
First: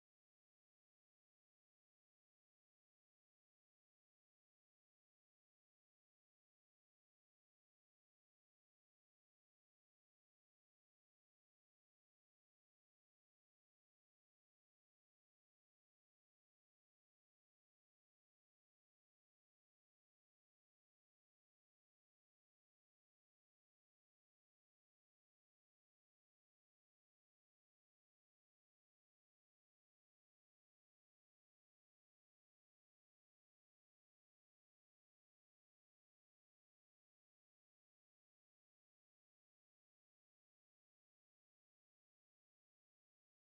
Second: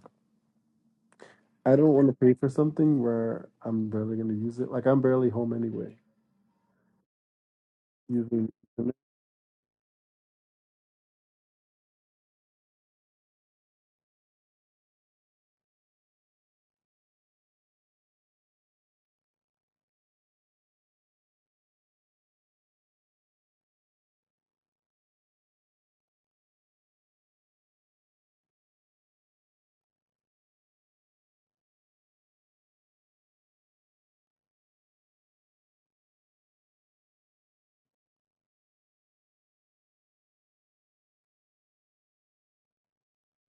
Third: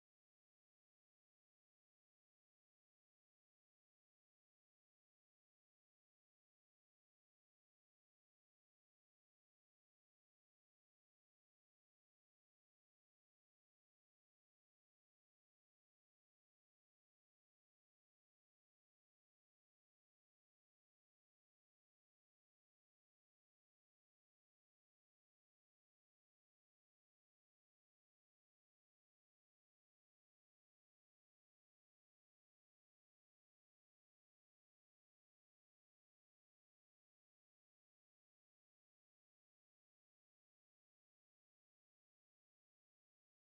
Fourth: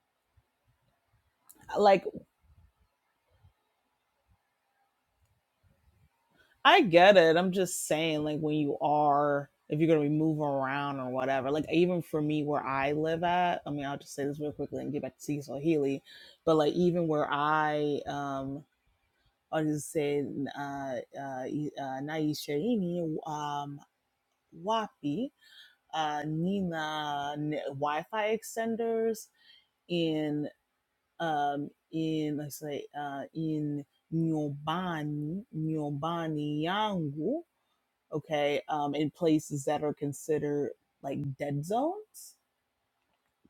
I don't
Like.
want to pay for something where I'm barely going to use it. Like I'm barely home anyway.
I get it. I'm just saying, like,
Using
when you
the
are, if you're gonna be moving around or whatever, like, even for me, where I live at, I mean, I'll just say this real quickly and get back to Cecil Healy, but like, even where I, um, I'll just say, uh, uh, e- uh Naisha, Ini, um, Wapi, uh, Nina, n- Wi-Fi extenders in, um, in, let's say, uh, in Nyobani, Nyobani Yangu okay um in places that are considered like dead zones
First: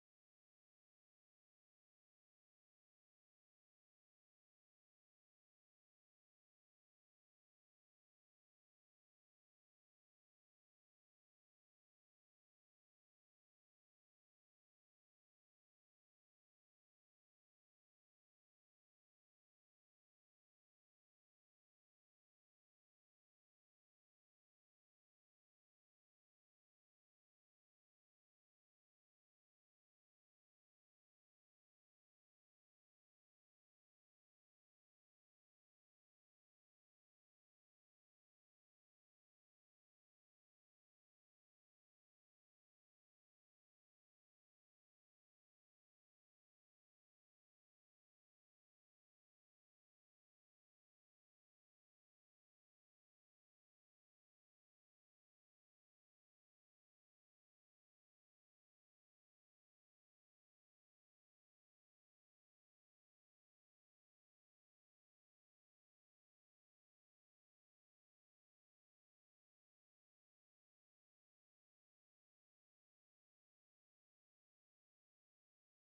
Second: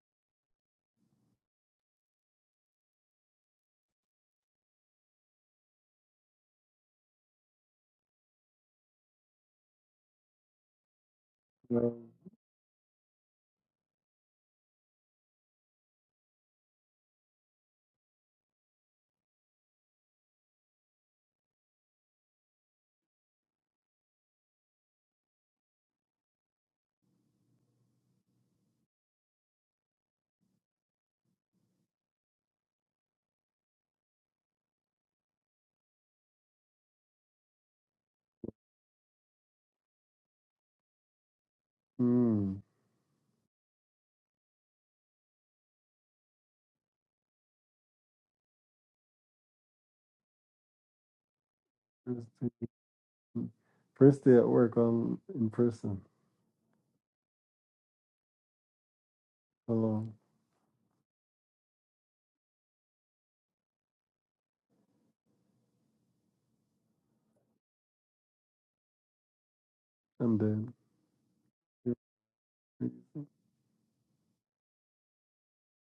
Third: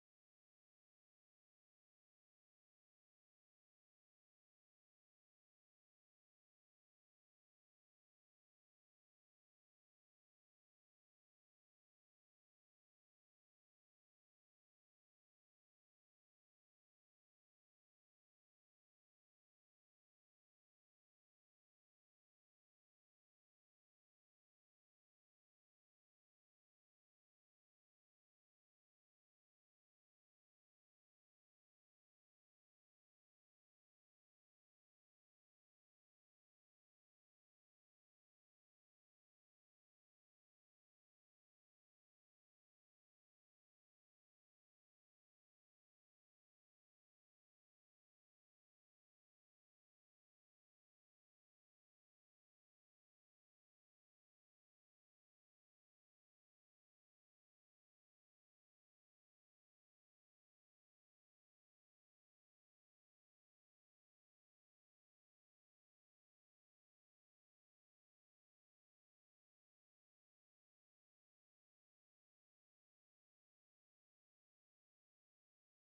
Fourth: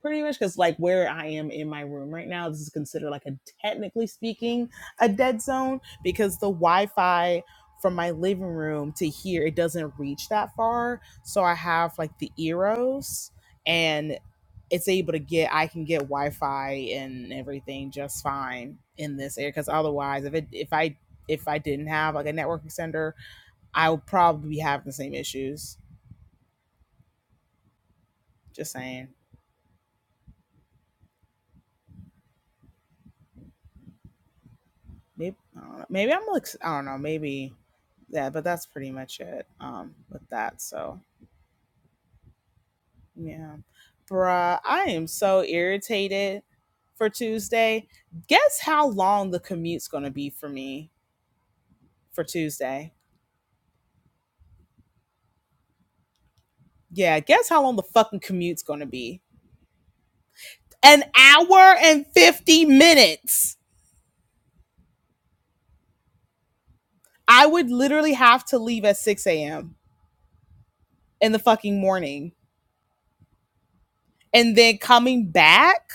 pretty much because like where i am in my room right now this is considered like a technically speaking a dead zone because the wi-fi from my living room to here it doesn't reach that far so i have
next
like the eros and it's able to get i can get wi-fi and everything just fine in this area because otherwise if it if i if i didn't have like a network extender I will probably be having the same issues. Just saying. Maybe I don't know. Maybe I'm like I don't know. Maybe yeah, but that's pretty much it. Um, with that. So
mm,
yeah, bruh, I am so irritated for Tuesday. Guess how long the commute's gonna be for me
first,
for
day,
Tuesday?
first day at work, I'm in person.
Yeah, guess how long the fucking commute's gonna be?
Hello,
An hour and fifty minutes. I would literally have to leave at six a.m.
I'm dead.
in the fucking morning and then coming back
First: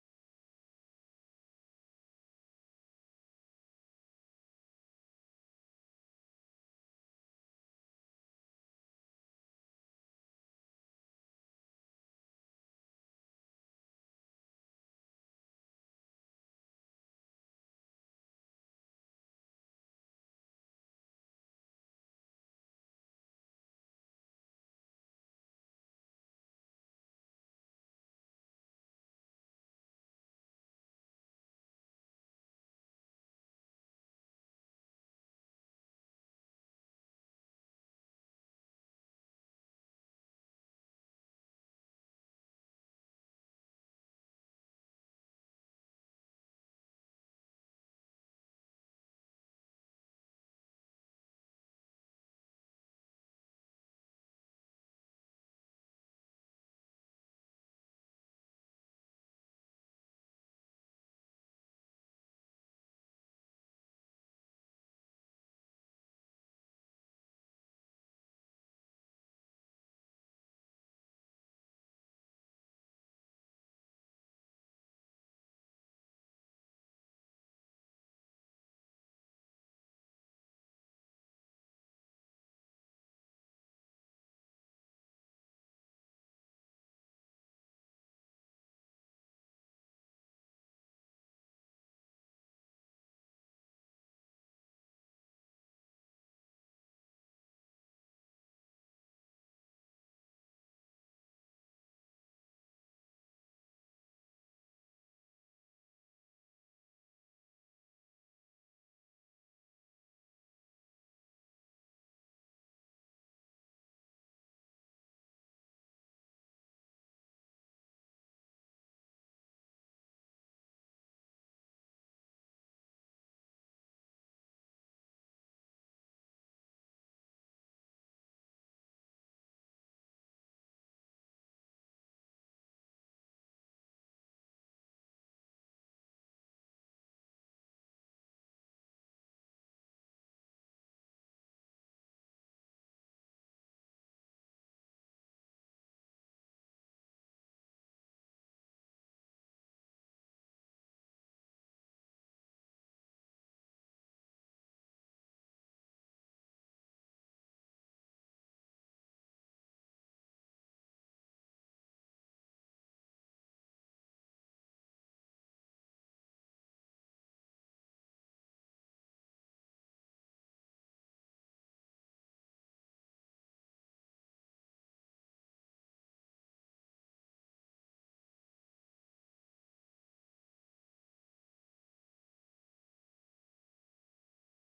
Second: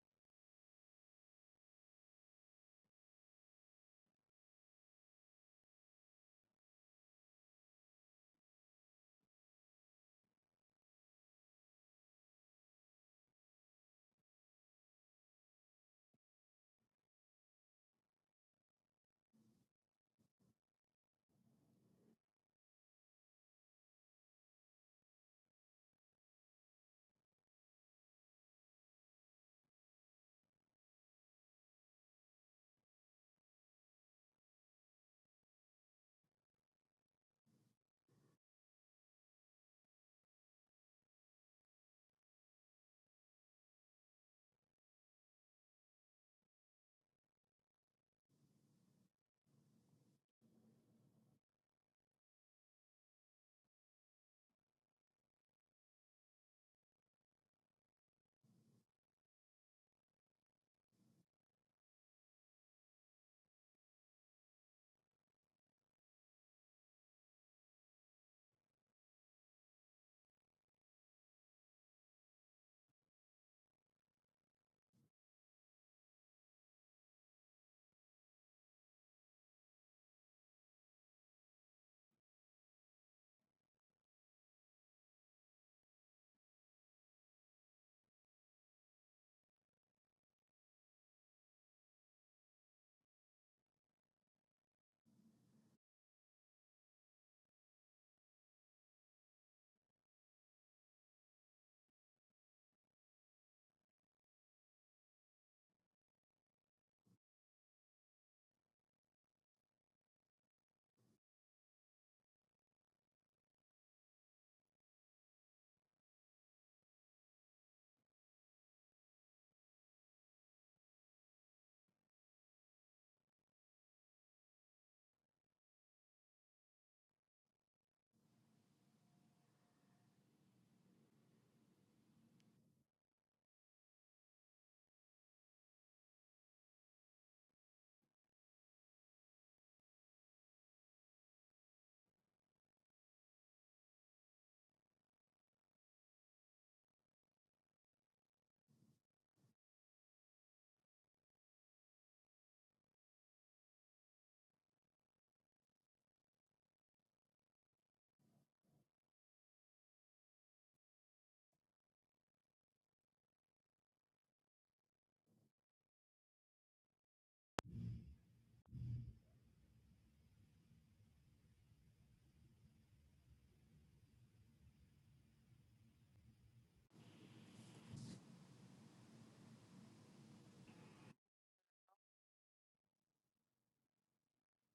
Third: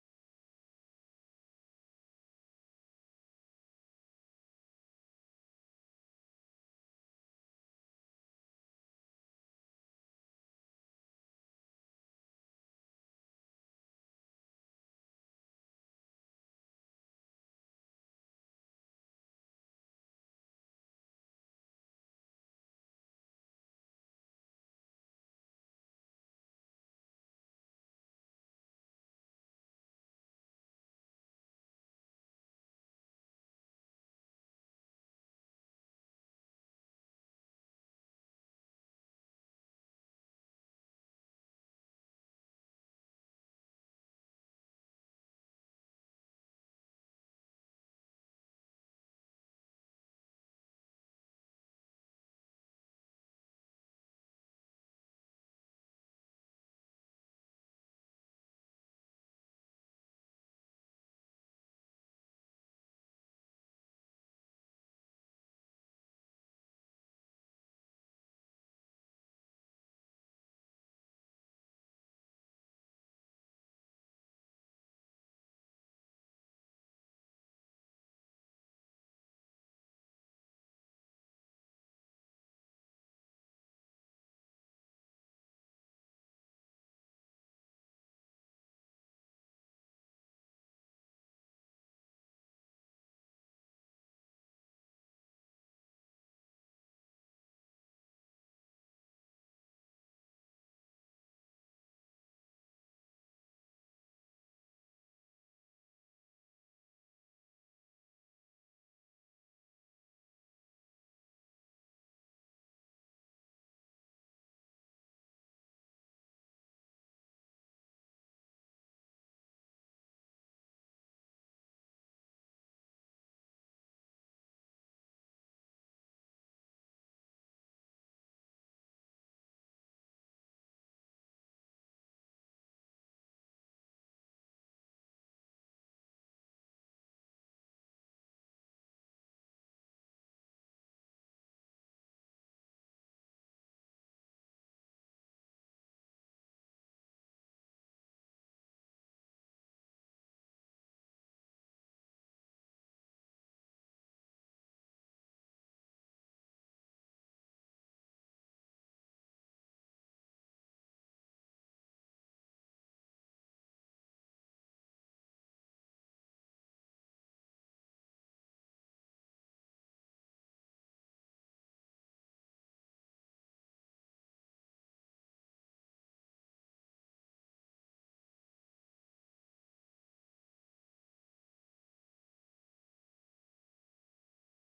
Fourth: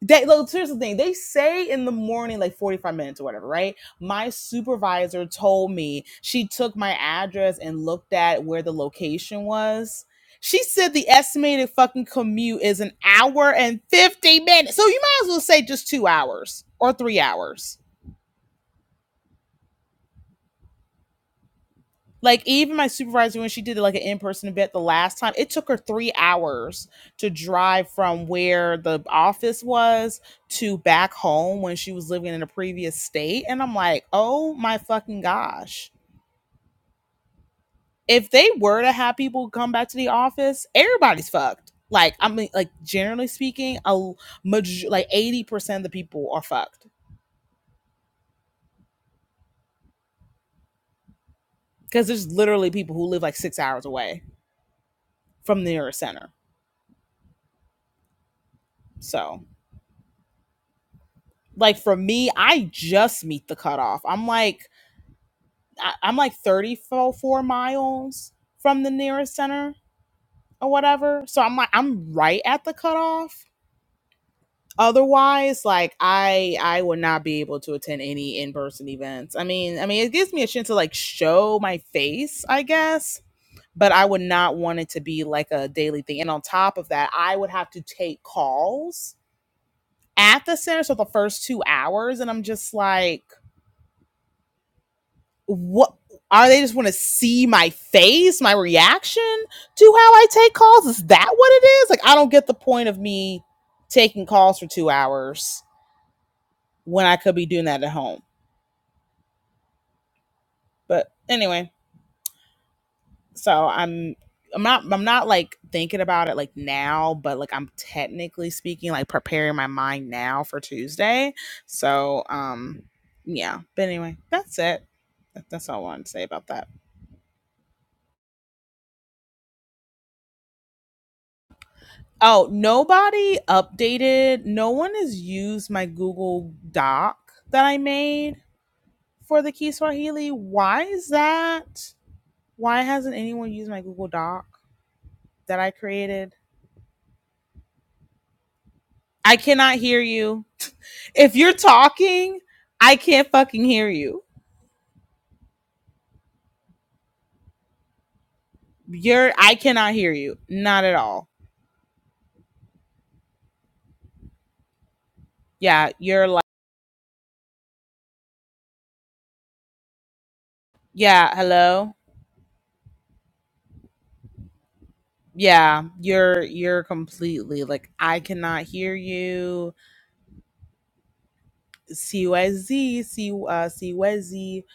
They look, here's the thing. They say in the morning, like 45 minutes or whatever, right? My supervisor told me she took my address and looked at where the location was. She said the estimated fucking commute is an hour and 50 minutes. So you might as well say just two hours or three hours like even my supervisor when she did like an in-person event the last time it took her three hours to drive from where the office was to back home when she was living in a previous state and i'm like oh my fucking gosh if they were to have people come back to the office everybody's fucked like i mean like generally speaking a maj- like 80% of the people are fucked because there's literally people who live like six hours away from the nearest center so like for me, I just meet the cutoff. I'm like I, I'm like 34 miles from the nearest center or whatever. So I'm like I'm right at the cutoff. Otherwise, like I I would not be able to attend any in-person events. I mean, I mean it gives me a chance to like show my face, I guess, but I would not want it to be like a daily thing. And on top of that, I would have to take calls at the center so the first 2 hours and I'm just like what are they just want to see my face, my reaction to how I take calls? Is that what it is? Like I don't get the point of me taking calls for 2 hours when I could be doing that at home. But anyway, so I'm I'm not I'm not like thinking about it like now, but like I'm technically speaking like preparing my mind now for Tuesday. So, um yeah, but anyway, that's it. That's all I wanted to say about that. Oh, nobody updated. No one has used my Google Doc that I made for the Key Swahili. Why is that? Why hasn't anyone used my Google Doc that I created? I cannot hear you. If you're talking, I can't fucking hear you. You're I cannot hear you. Not at all. Yeah, you're like yeah, hello. Yeah, you're you're completely like I cannot hear you siwezi si, uh, siwezi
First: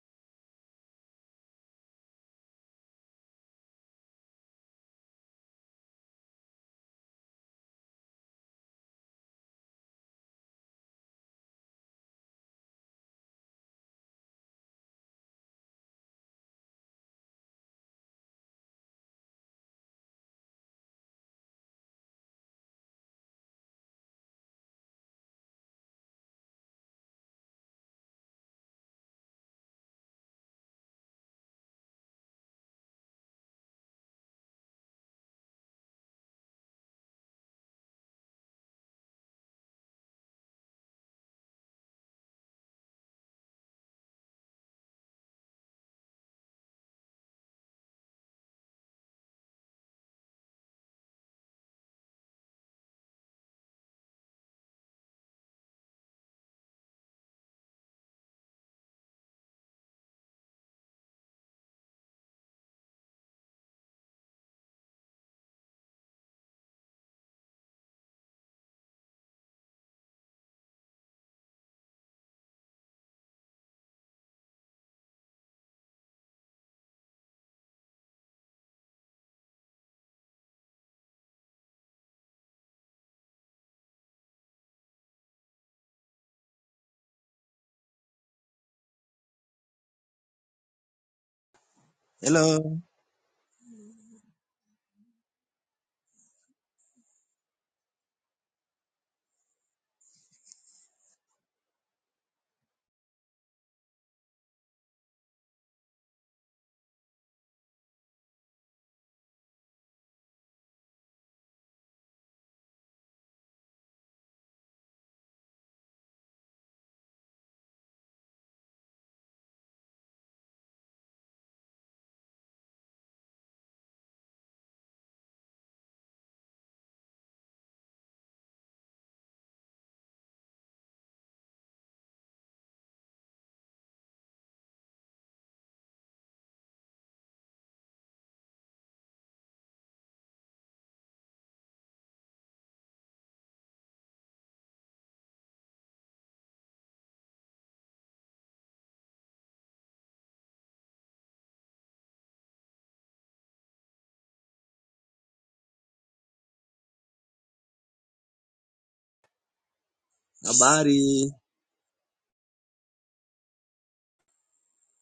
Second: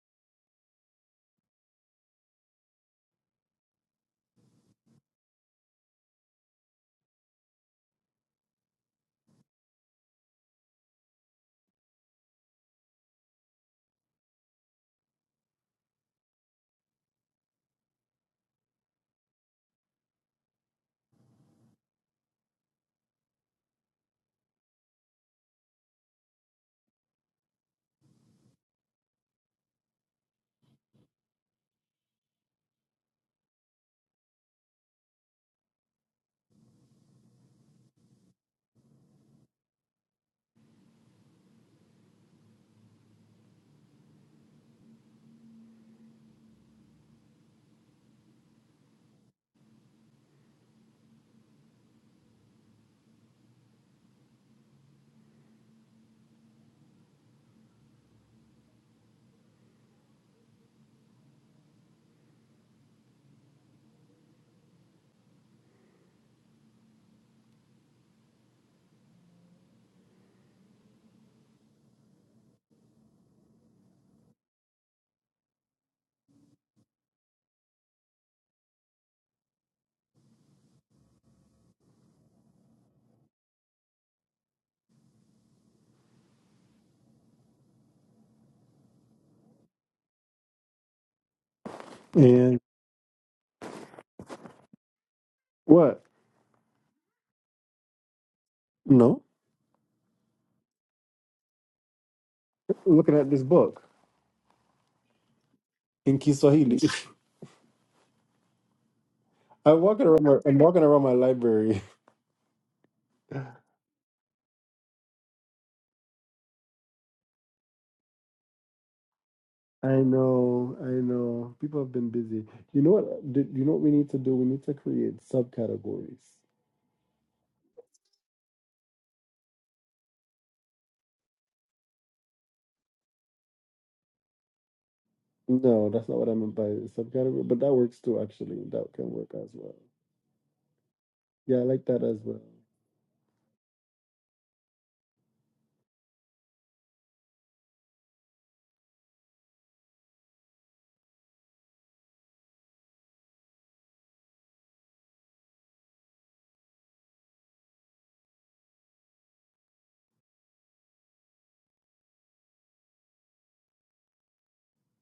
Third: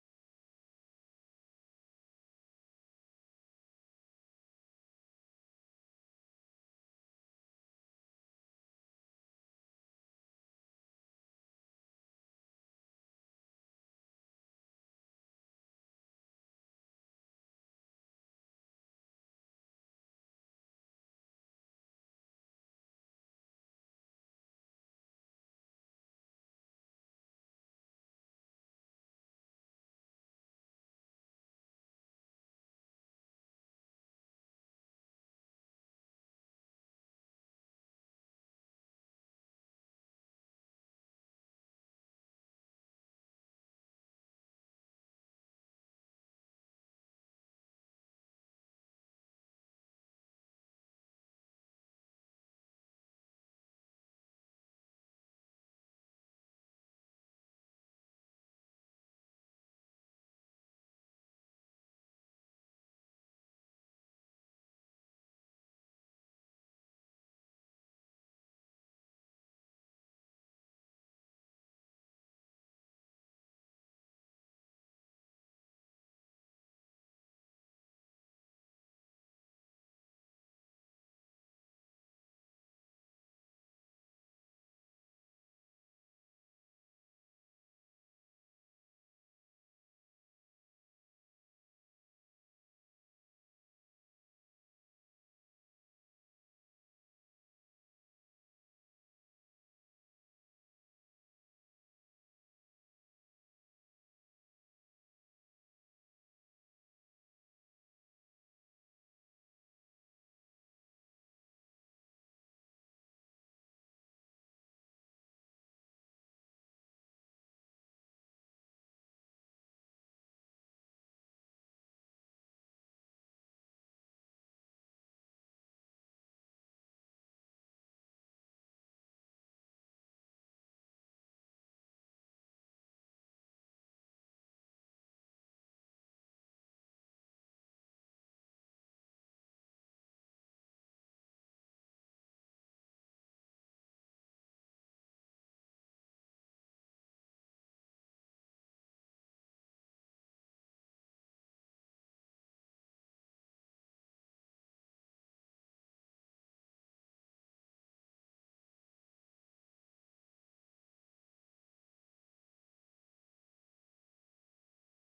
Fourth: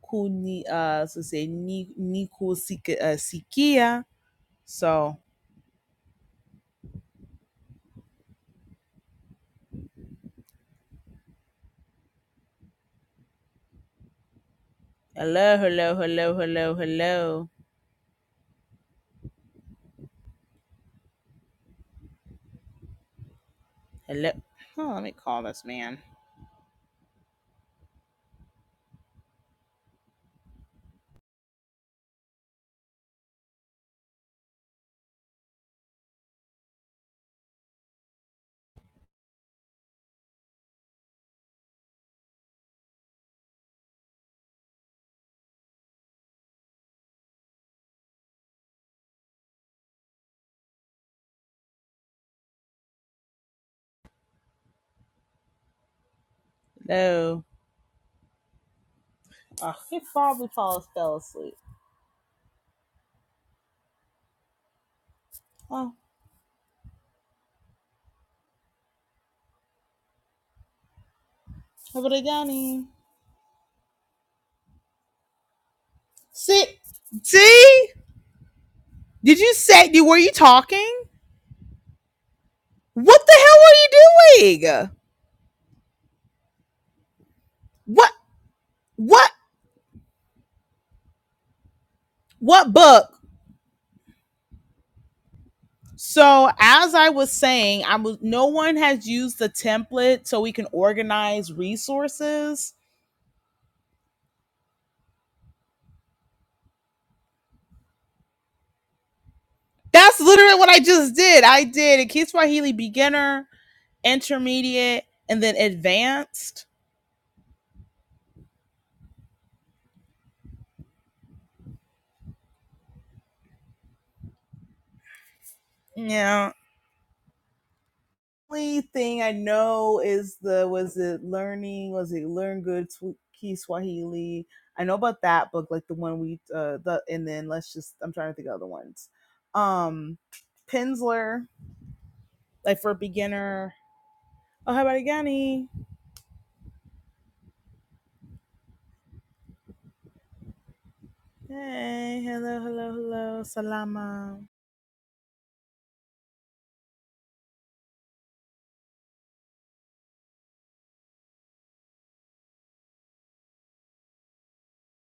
kuni uh, so say ni, ni Sik uh, sikia so hello hello hello hello hello hello oh, let me call this man hello oh, he probably falls fell asleep oh how about Danny? sit see did you say you were you talking what the hell were you doing what what
Hello,
And
what book
what?
So as I was saying, I was no one has
No,
used the template so we can organize resources.
looking at this book in Kiswahili. I'm walking
That's
around. My, I'm
literally what I
walking around my
just did. I
library.
did a Kid Swahili beginner, intermediate, and then advanced.
I know, I know. People have been busy. You know what? Do, you know what we need to do? We need to create subcategories.
Yeah. Only thing I know is the was it learning was it learn good Sw- Swahili. I know about that book, like
No,
the
that's not
one
what I
we
meant by
uh the and
subcategory,
then
but
let's
that
just
works
I'm
too,
trying to think of
actually.
other
That
ones.
can work as well.
Um Pinsler,
Yeah, I like that as well.
like for a beginner Oh, Habarigani. Hey, hello, hello, hello. Salama.
habari,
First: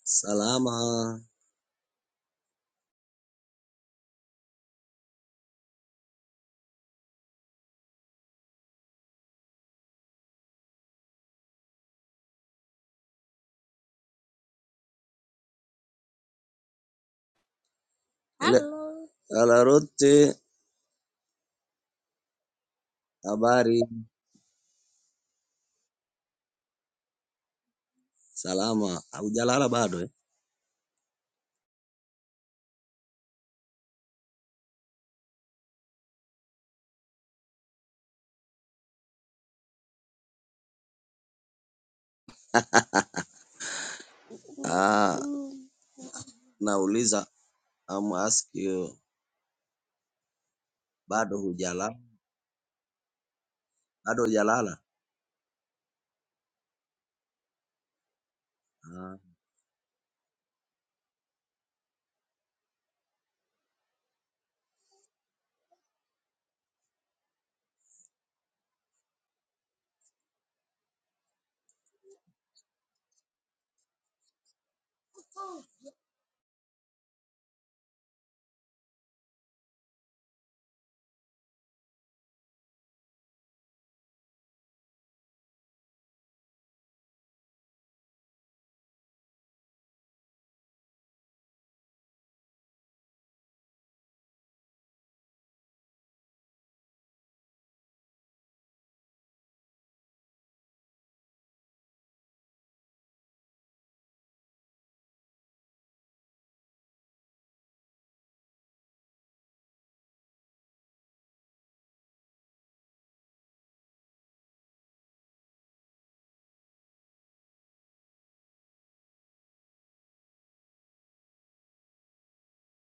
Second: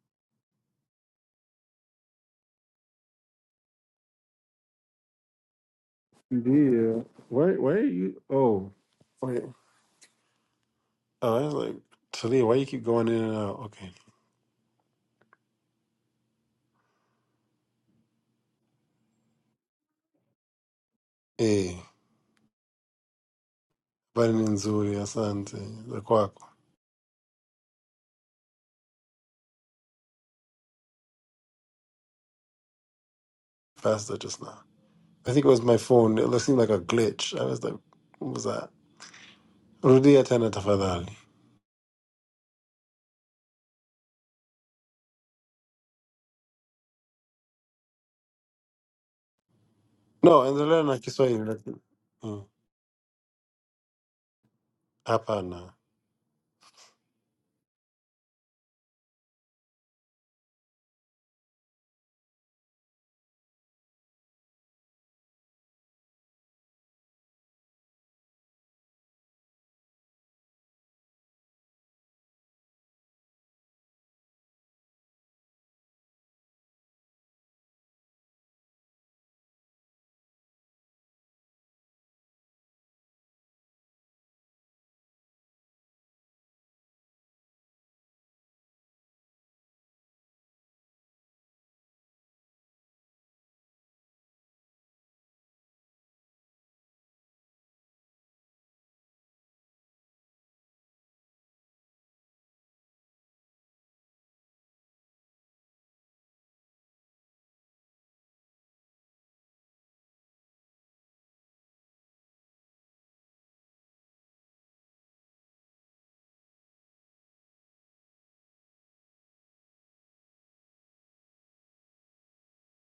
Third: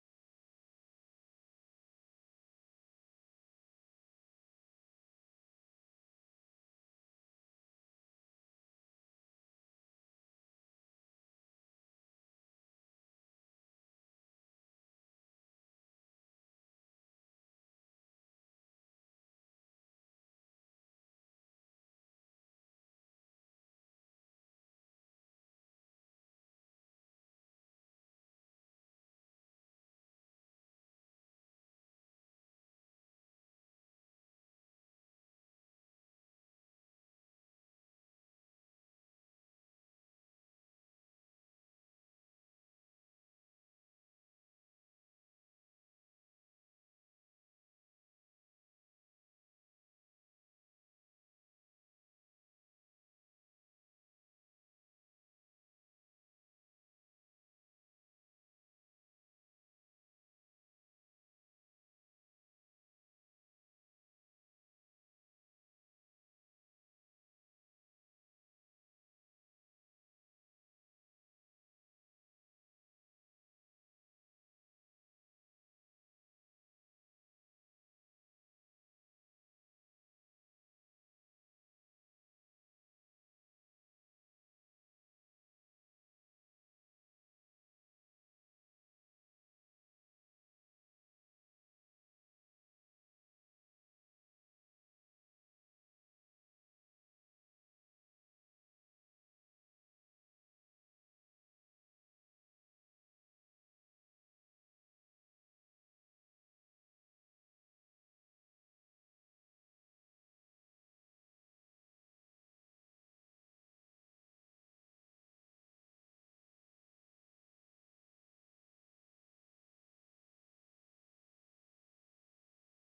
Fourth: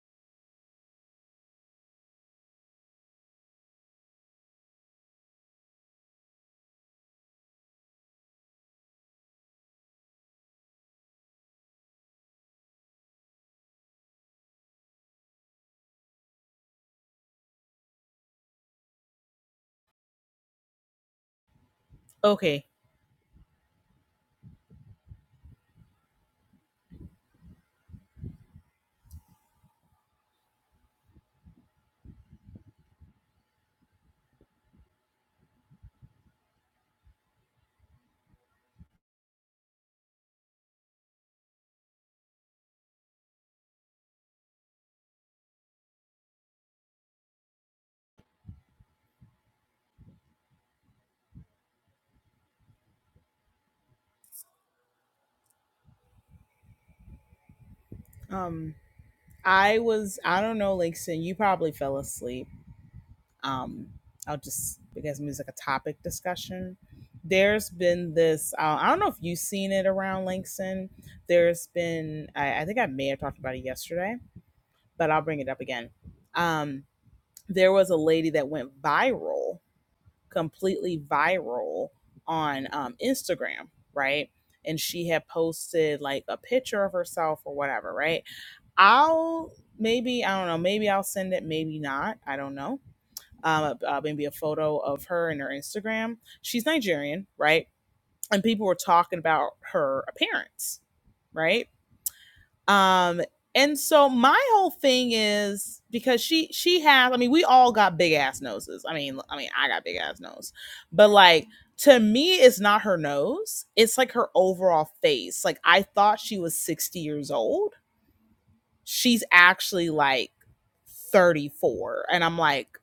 salama.
Yeah. Why, why are you? Oh, wait. Oh, I was like, Talia, why you keep going in and out? Okay.
Ile Hello. ala rote,
Hey,
Okay.
habari,
Biden nzuri, asante, the quack,
salama. Hujalala bado eh?
faster just now. I think it was my phone. It seemed like a glitch. I was like, what was that? Rudia tena tafadhali.
Ah, Mm. nauliza I'm ask you,
No, endelea na
bado
Kiswahili lakini
hujalala?
Mm,
Bado hujalala?
hapana.
Um,
Ah.
I was, I don't know, like, so you probably fell asleep. Um, I'll just, because it's like a topic discussion. There's been this, uh, I don't know if you've seen it around Langston. There's been, I, I think I may have talked about it yesterday, but I'll bring it up again. Um, there was a lady that went viral completely viral on um, Instagram, right? And she had posted like a picture of herself or whatever, right? I'll maybe, I don't know, maybe I'll send it, maybe not. I don't know. Um, uh, uh, maybe a photo of her and her Instagram. She's Nigerian, right? And people were talking about her appearance, right? um and so my whole thing is because she she has i mean we all got big ass noses i mean i mean i got big ass nose but like to me it's not her nose it's like her overall face like i thought she was 60 years old she's actually like 34 and i'm like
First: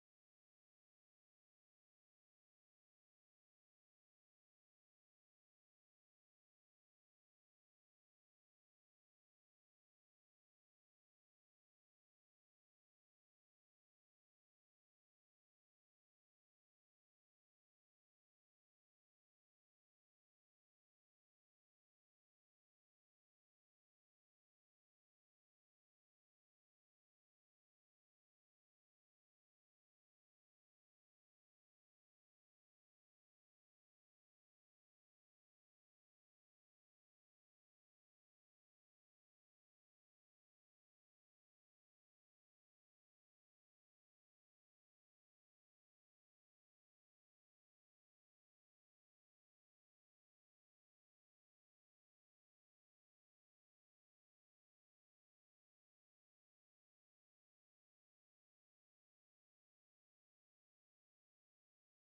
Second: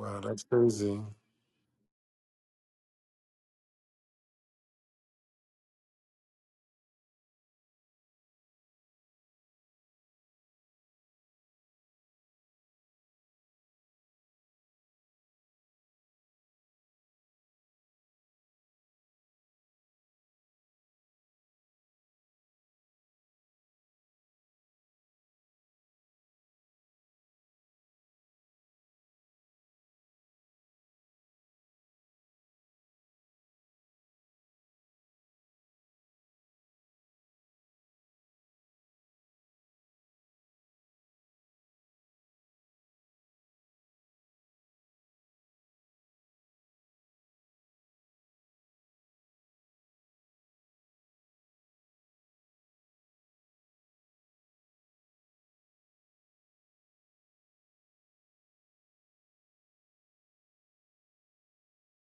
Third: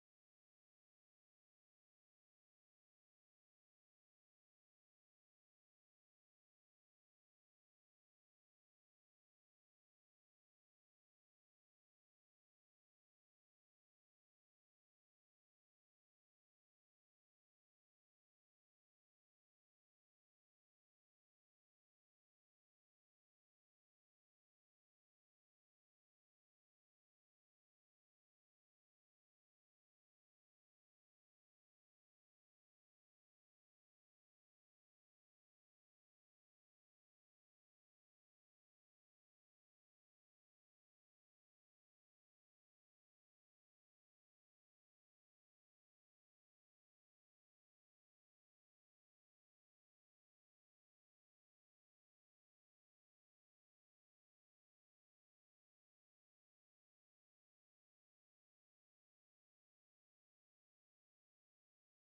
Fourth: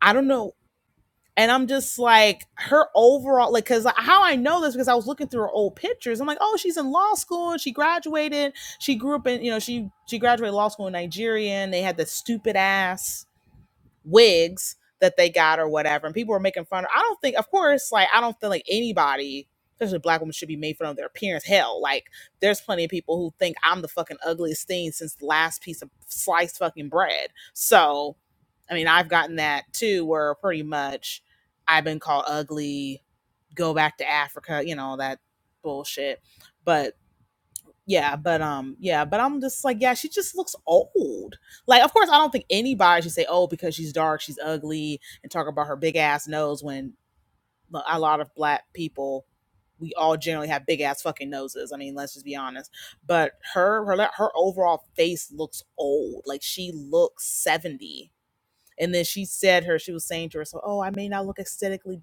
i don't
that's
know
crazy.
and I'm just like her overall, like, cause how I know this because I was looking through her old pictures. I'm like, oh, she's in law school and she graduated. She grew up in, you know, she she graduated law school in Nigeria and they had the stupid ass wigs that they got or whatever. And people were making fun of I don't think of course, like I don't feel like anybody, especially black women, should be made fun of their appearance. Hell, like there's plenty of people who think I'm the fucking ugliest thing since the last piece of sliced fucking bread. So I mean I've gotten that too where pretty much I've been called ugly, go back to Africa, you know, that bullshit. But yeah, but um, yeah, but I'm just like, yeah, she just looks old. Like, of course, I don't think anybody should say, oh, because she's dark, she's ugly, and talk about her big ass nose when a lot of black people, we all generally have big ass fucking noses. I mean, let's just be honest. But her, her, like, her overall face looks old. Like she looks seventy. And then she said her, she was saying to herself, oh, I may not look aesthetically,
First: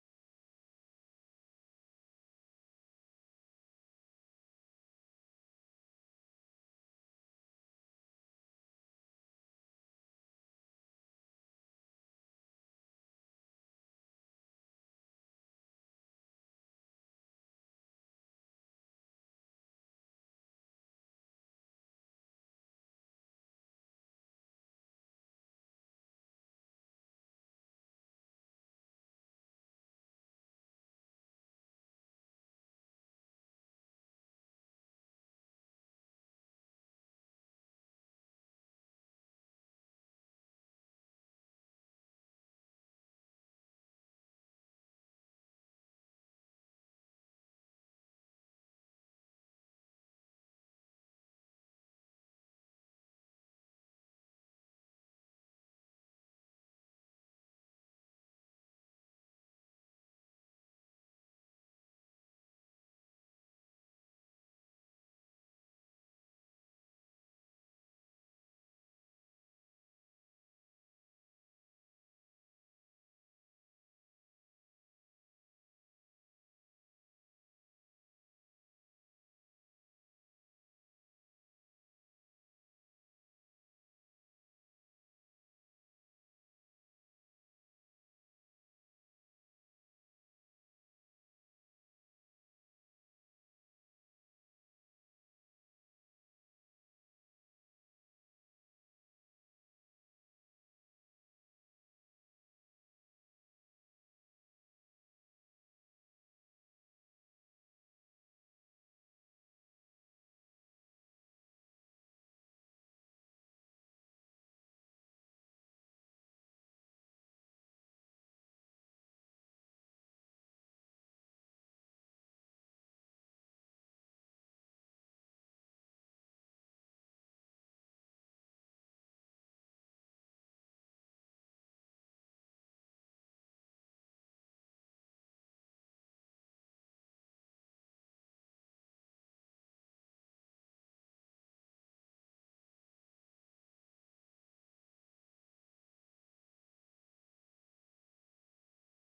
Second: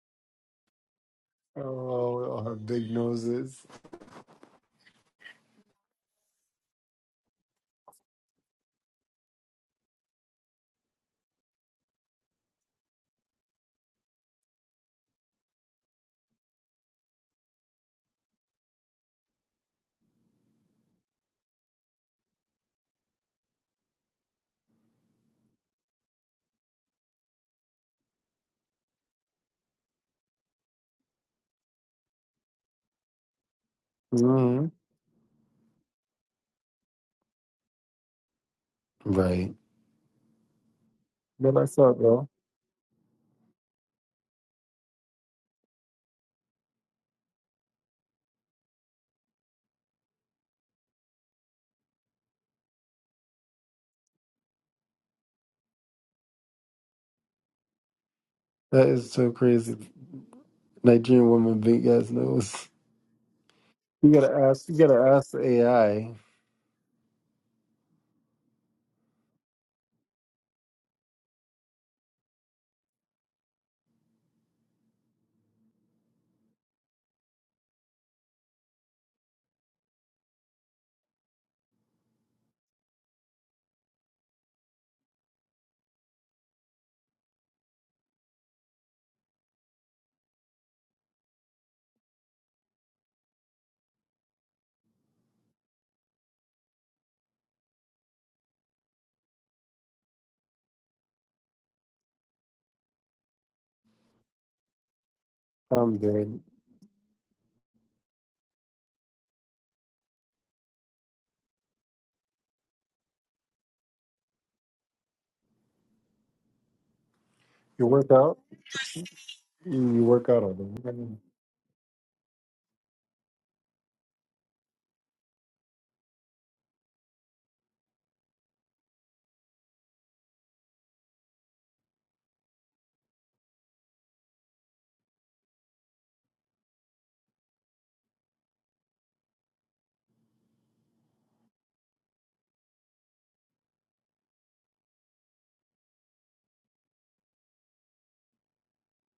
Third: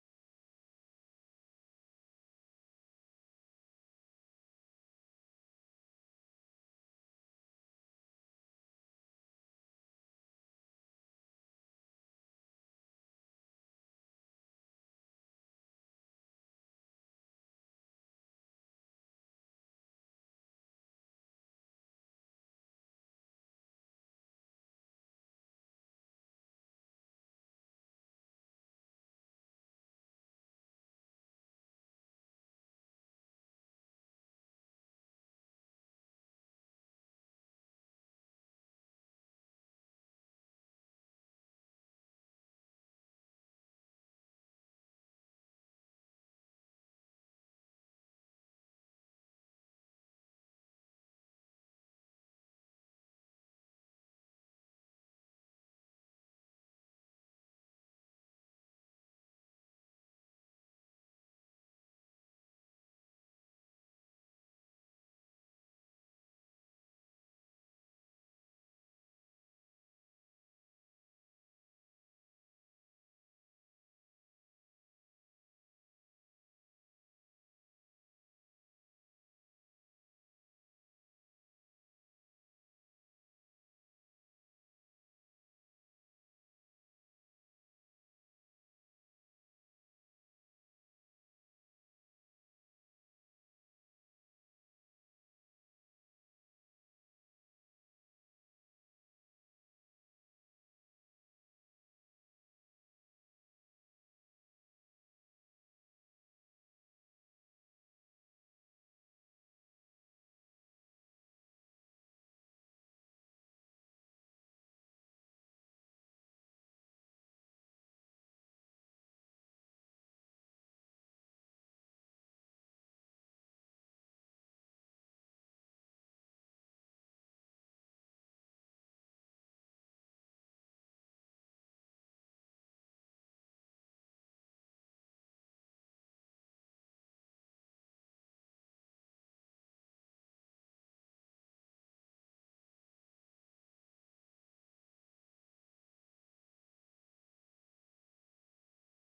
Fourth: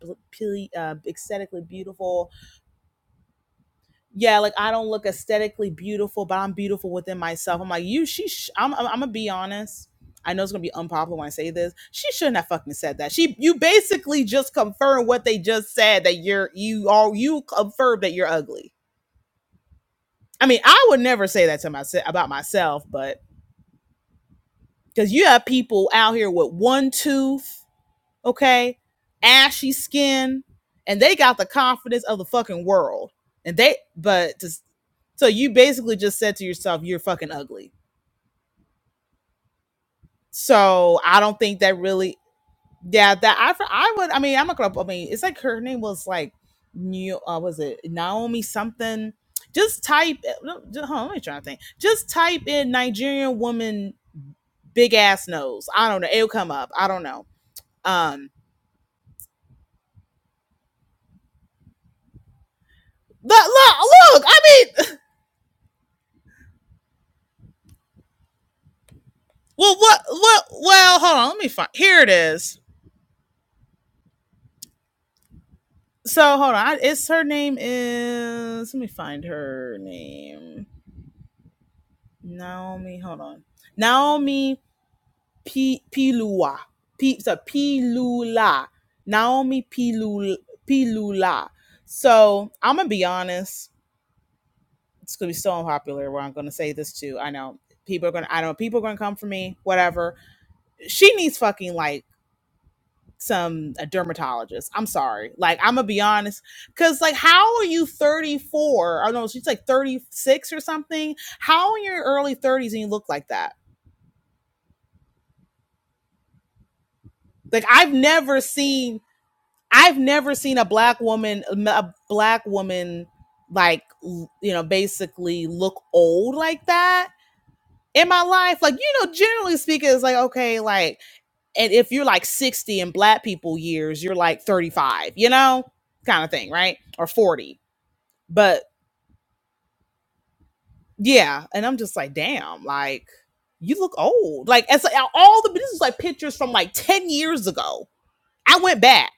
uh, aesthetically
Oh,
beautiful,
we all have big noses.
yeah, like I don't look aesthetically beautiful, but I'm beautiful within myself. I'm like, you, she, sh- I'm, I'm, I'm gonna be honest. I know it's gonna be unpopular when I say this. She shouldn't have fucking said that. She, you basically just confirmed what they just said that you're, you are, you confirmed that you're ugly. I mean, I would never say that to myself about myself, but because you have people out here with one tooth okay, ashy skin, and they got the confidence of the fucking world. And they, but just,
Mm,
so you basically just said to yourself, you're fucking ugly.
right.
So I don't
But
think
I
that
saw it
really,
though.
yeah, that I, I would, I mean, I'm not gonna, I mean, it's like her name was like, New, uh, was it Naomi something? Just type, uh, no, just, hold on, let me try to think. Just type in Nigerian woman big ass nose. I don't know. It'll come up. I don't know. Um,
That is so crazy. Nigerian woman big ass nose.
but look,
You
look,
gotta
I mean,
ask. You gotta ask the AI.
Well, what, what, well, hold on. Let me find. Here it is. So hold on. it's her name is. Let me find her name. Naomi. Hold on. Naomi P Pilua. P so Pilula. Naomi Pilula. Pilula. So I'm gonna be honest. It's gonna be so unpopular. Where I'm gonna say this too. I know people are gonna. I know people are gonna come for me. Whatever. She needs fucking like some a dermatologist. I'm sorry. Like I'm gonna
I'm
be
dead.
honest, because like how are you 34? I don't know she's like 36 or something. How in your early 30s and you look like that? Like
You
I've
work out.
never seen.
You,
I've
you work
never
out all
seen a black
day.
woman, a black woman, like you know, basically look old like that in my life. Like you know, generally speaking, it's like okay, like, and if you're like 60 in black people years, you're like 35, you know, kind of thing, right? Or 40 But yeah, and I'm just like, damn, like you look old. Like as like, all the this is like pictures from like 10 years ago. I went back.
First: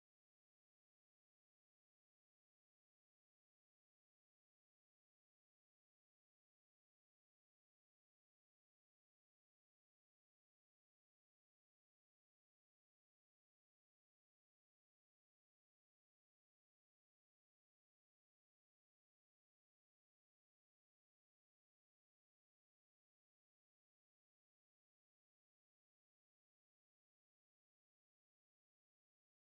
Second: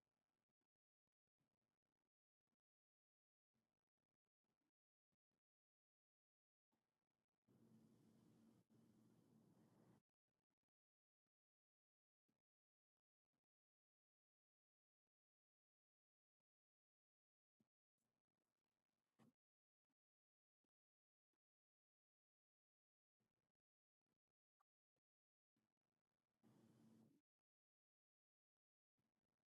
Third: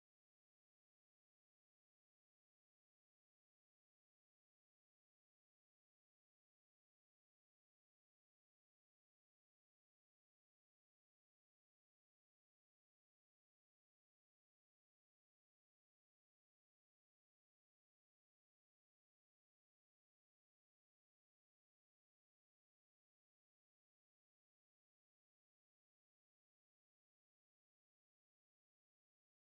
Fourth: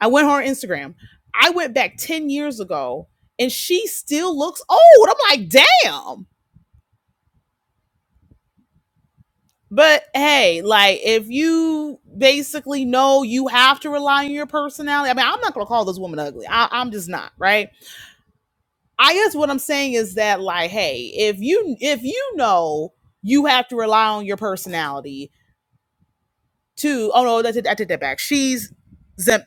I went on Instagram. I went back 10 years ago and she still looks old. I'm like, damn. But hey, like if you basically know you have to rely on your personality, I mean, I'm not gonna call this woman ugly. I, I'm just not, right? I guess what I'm saying is that like, hey, if you if you know you have to rely on your personality to oh no, I take that back. She's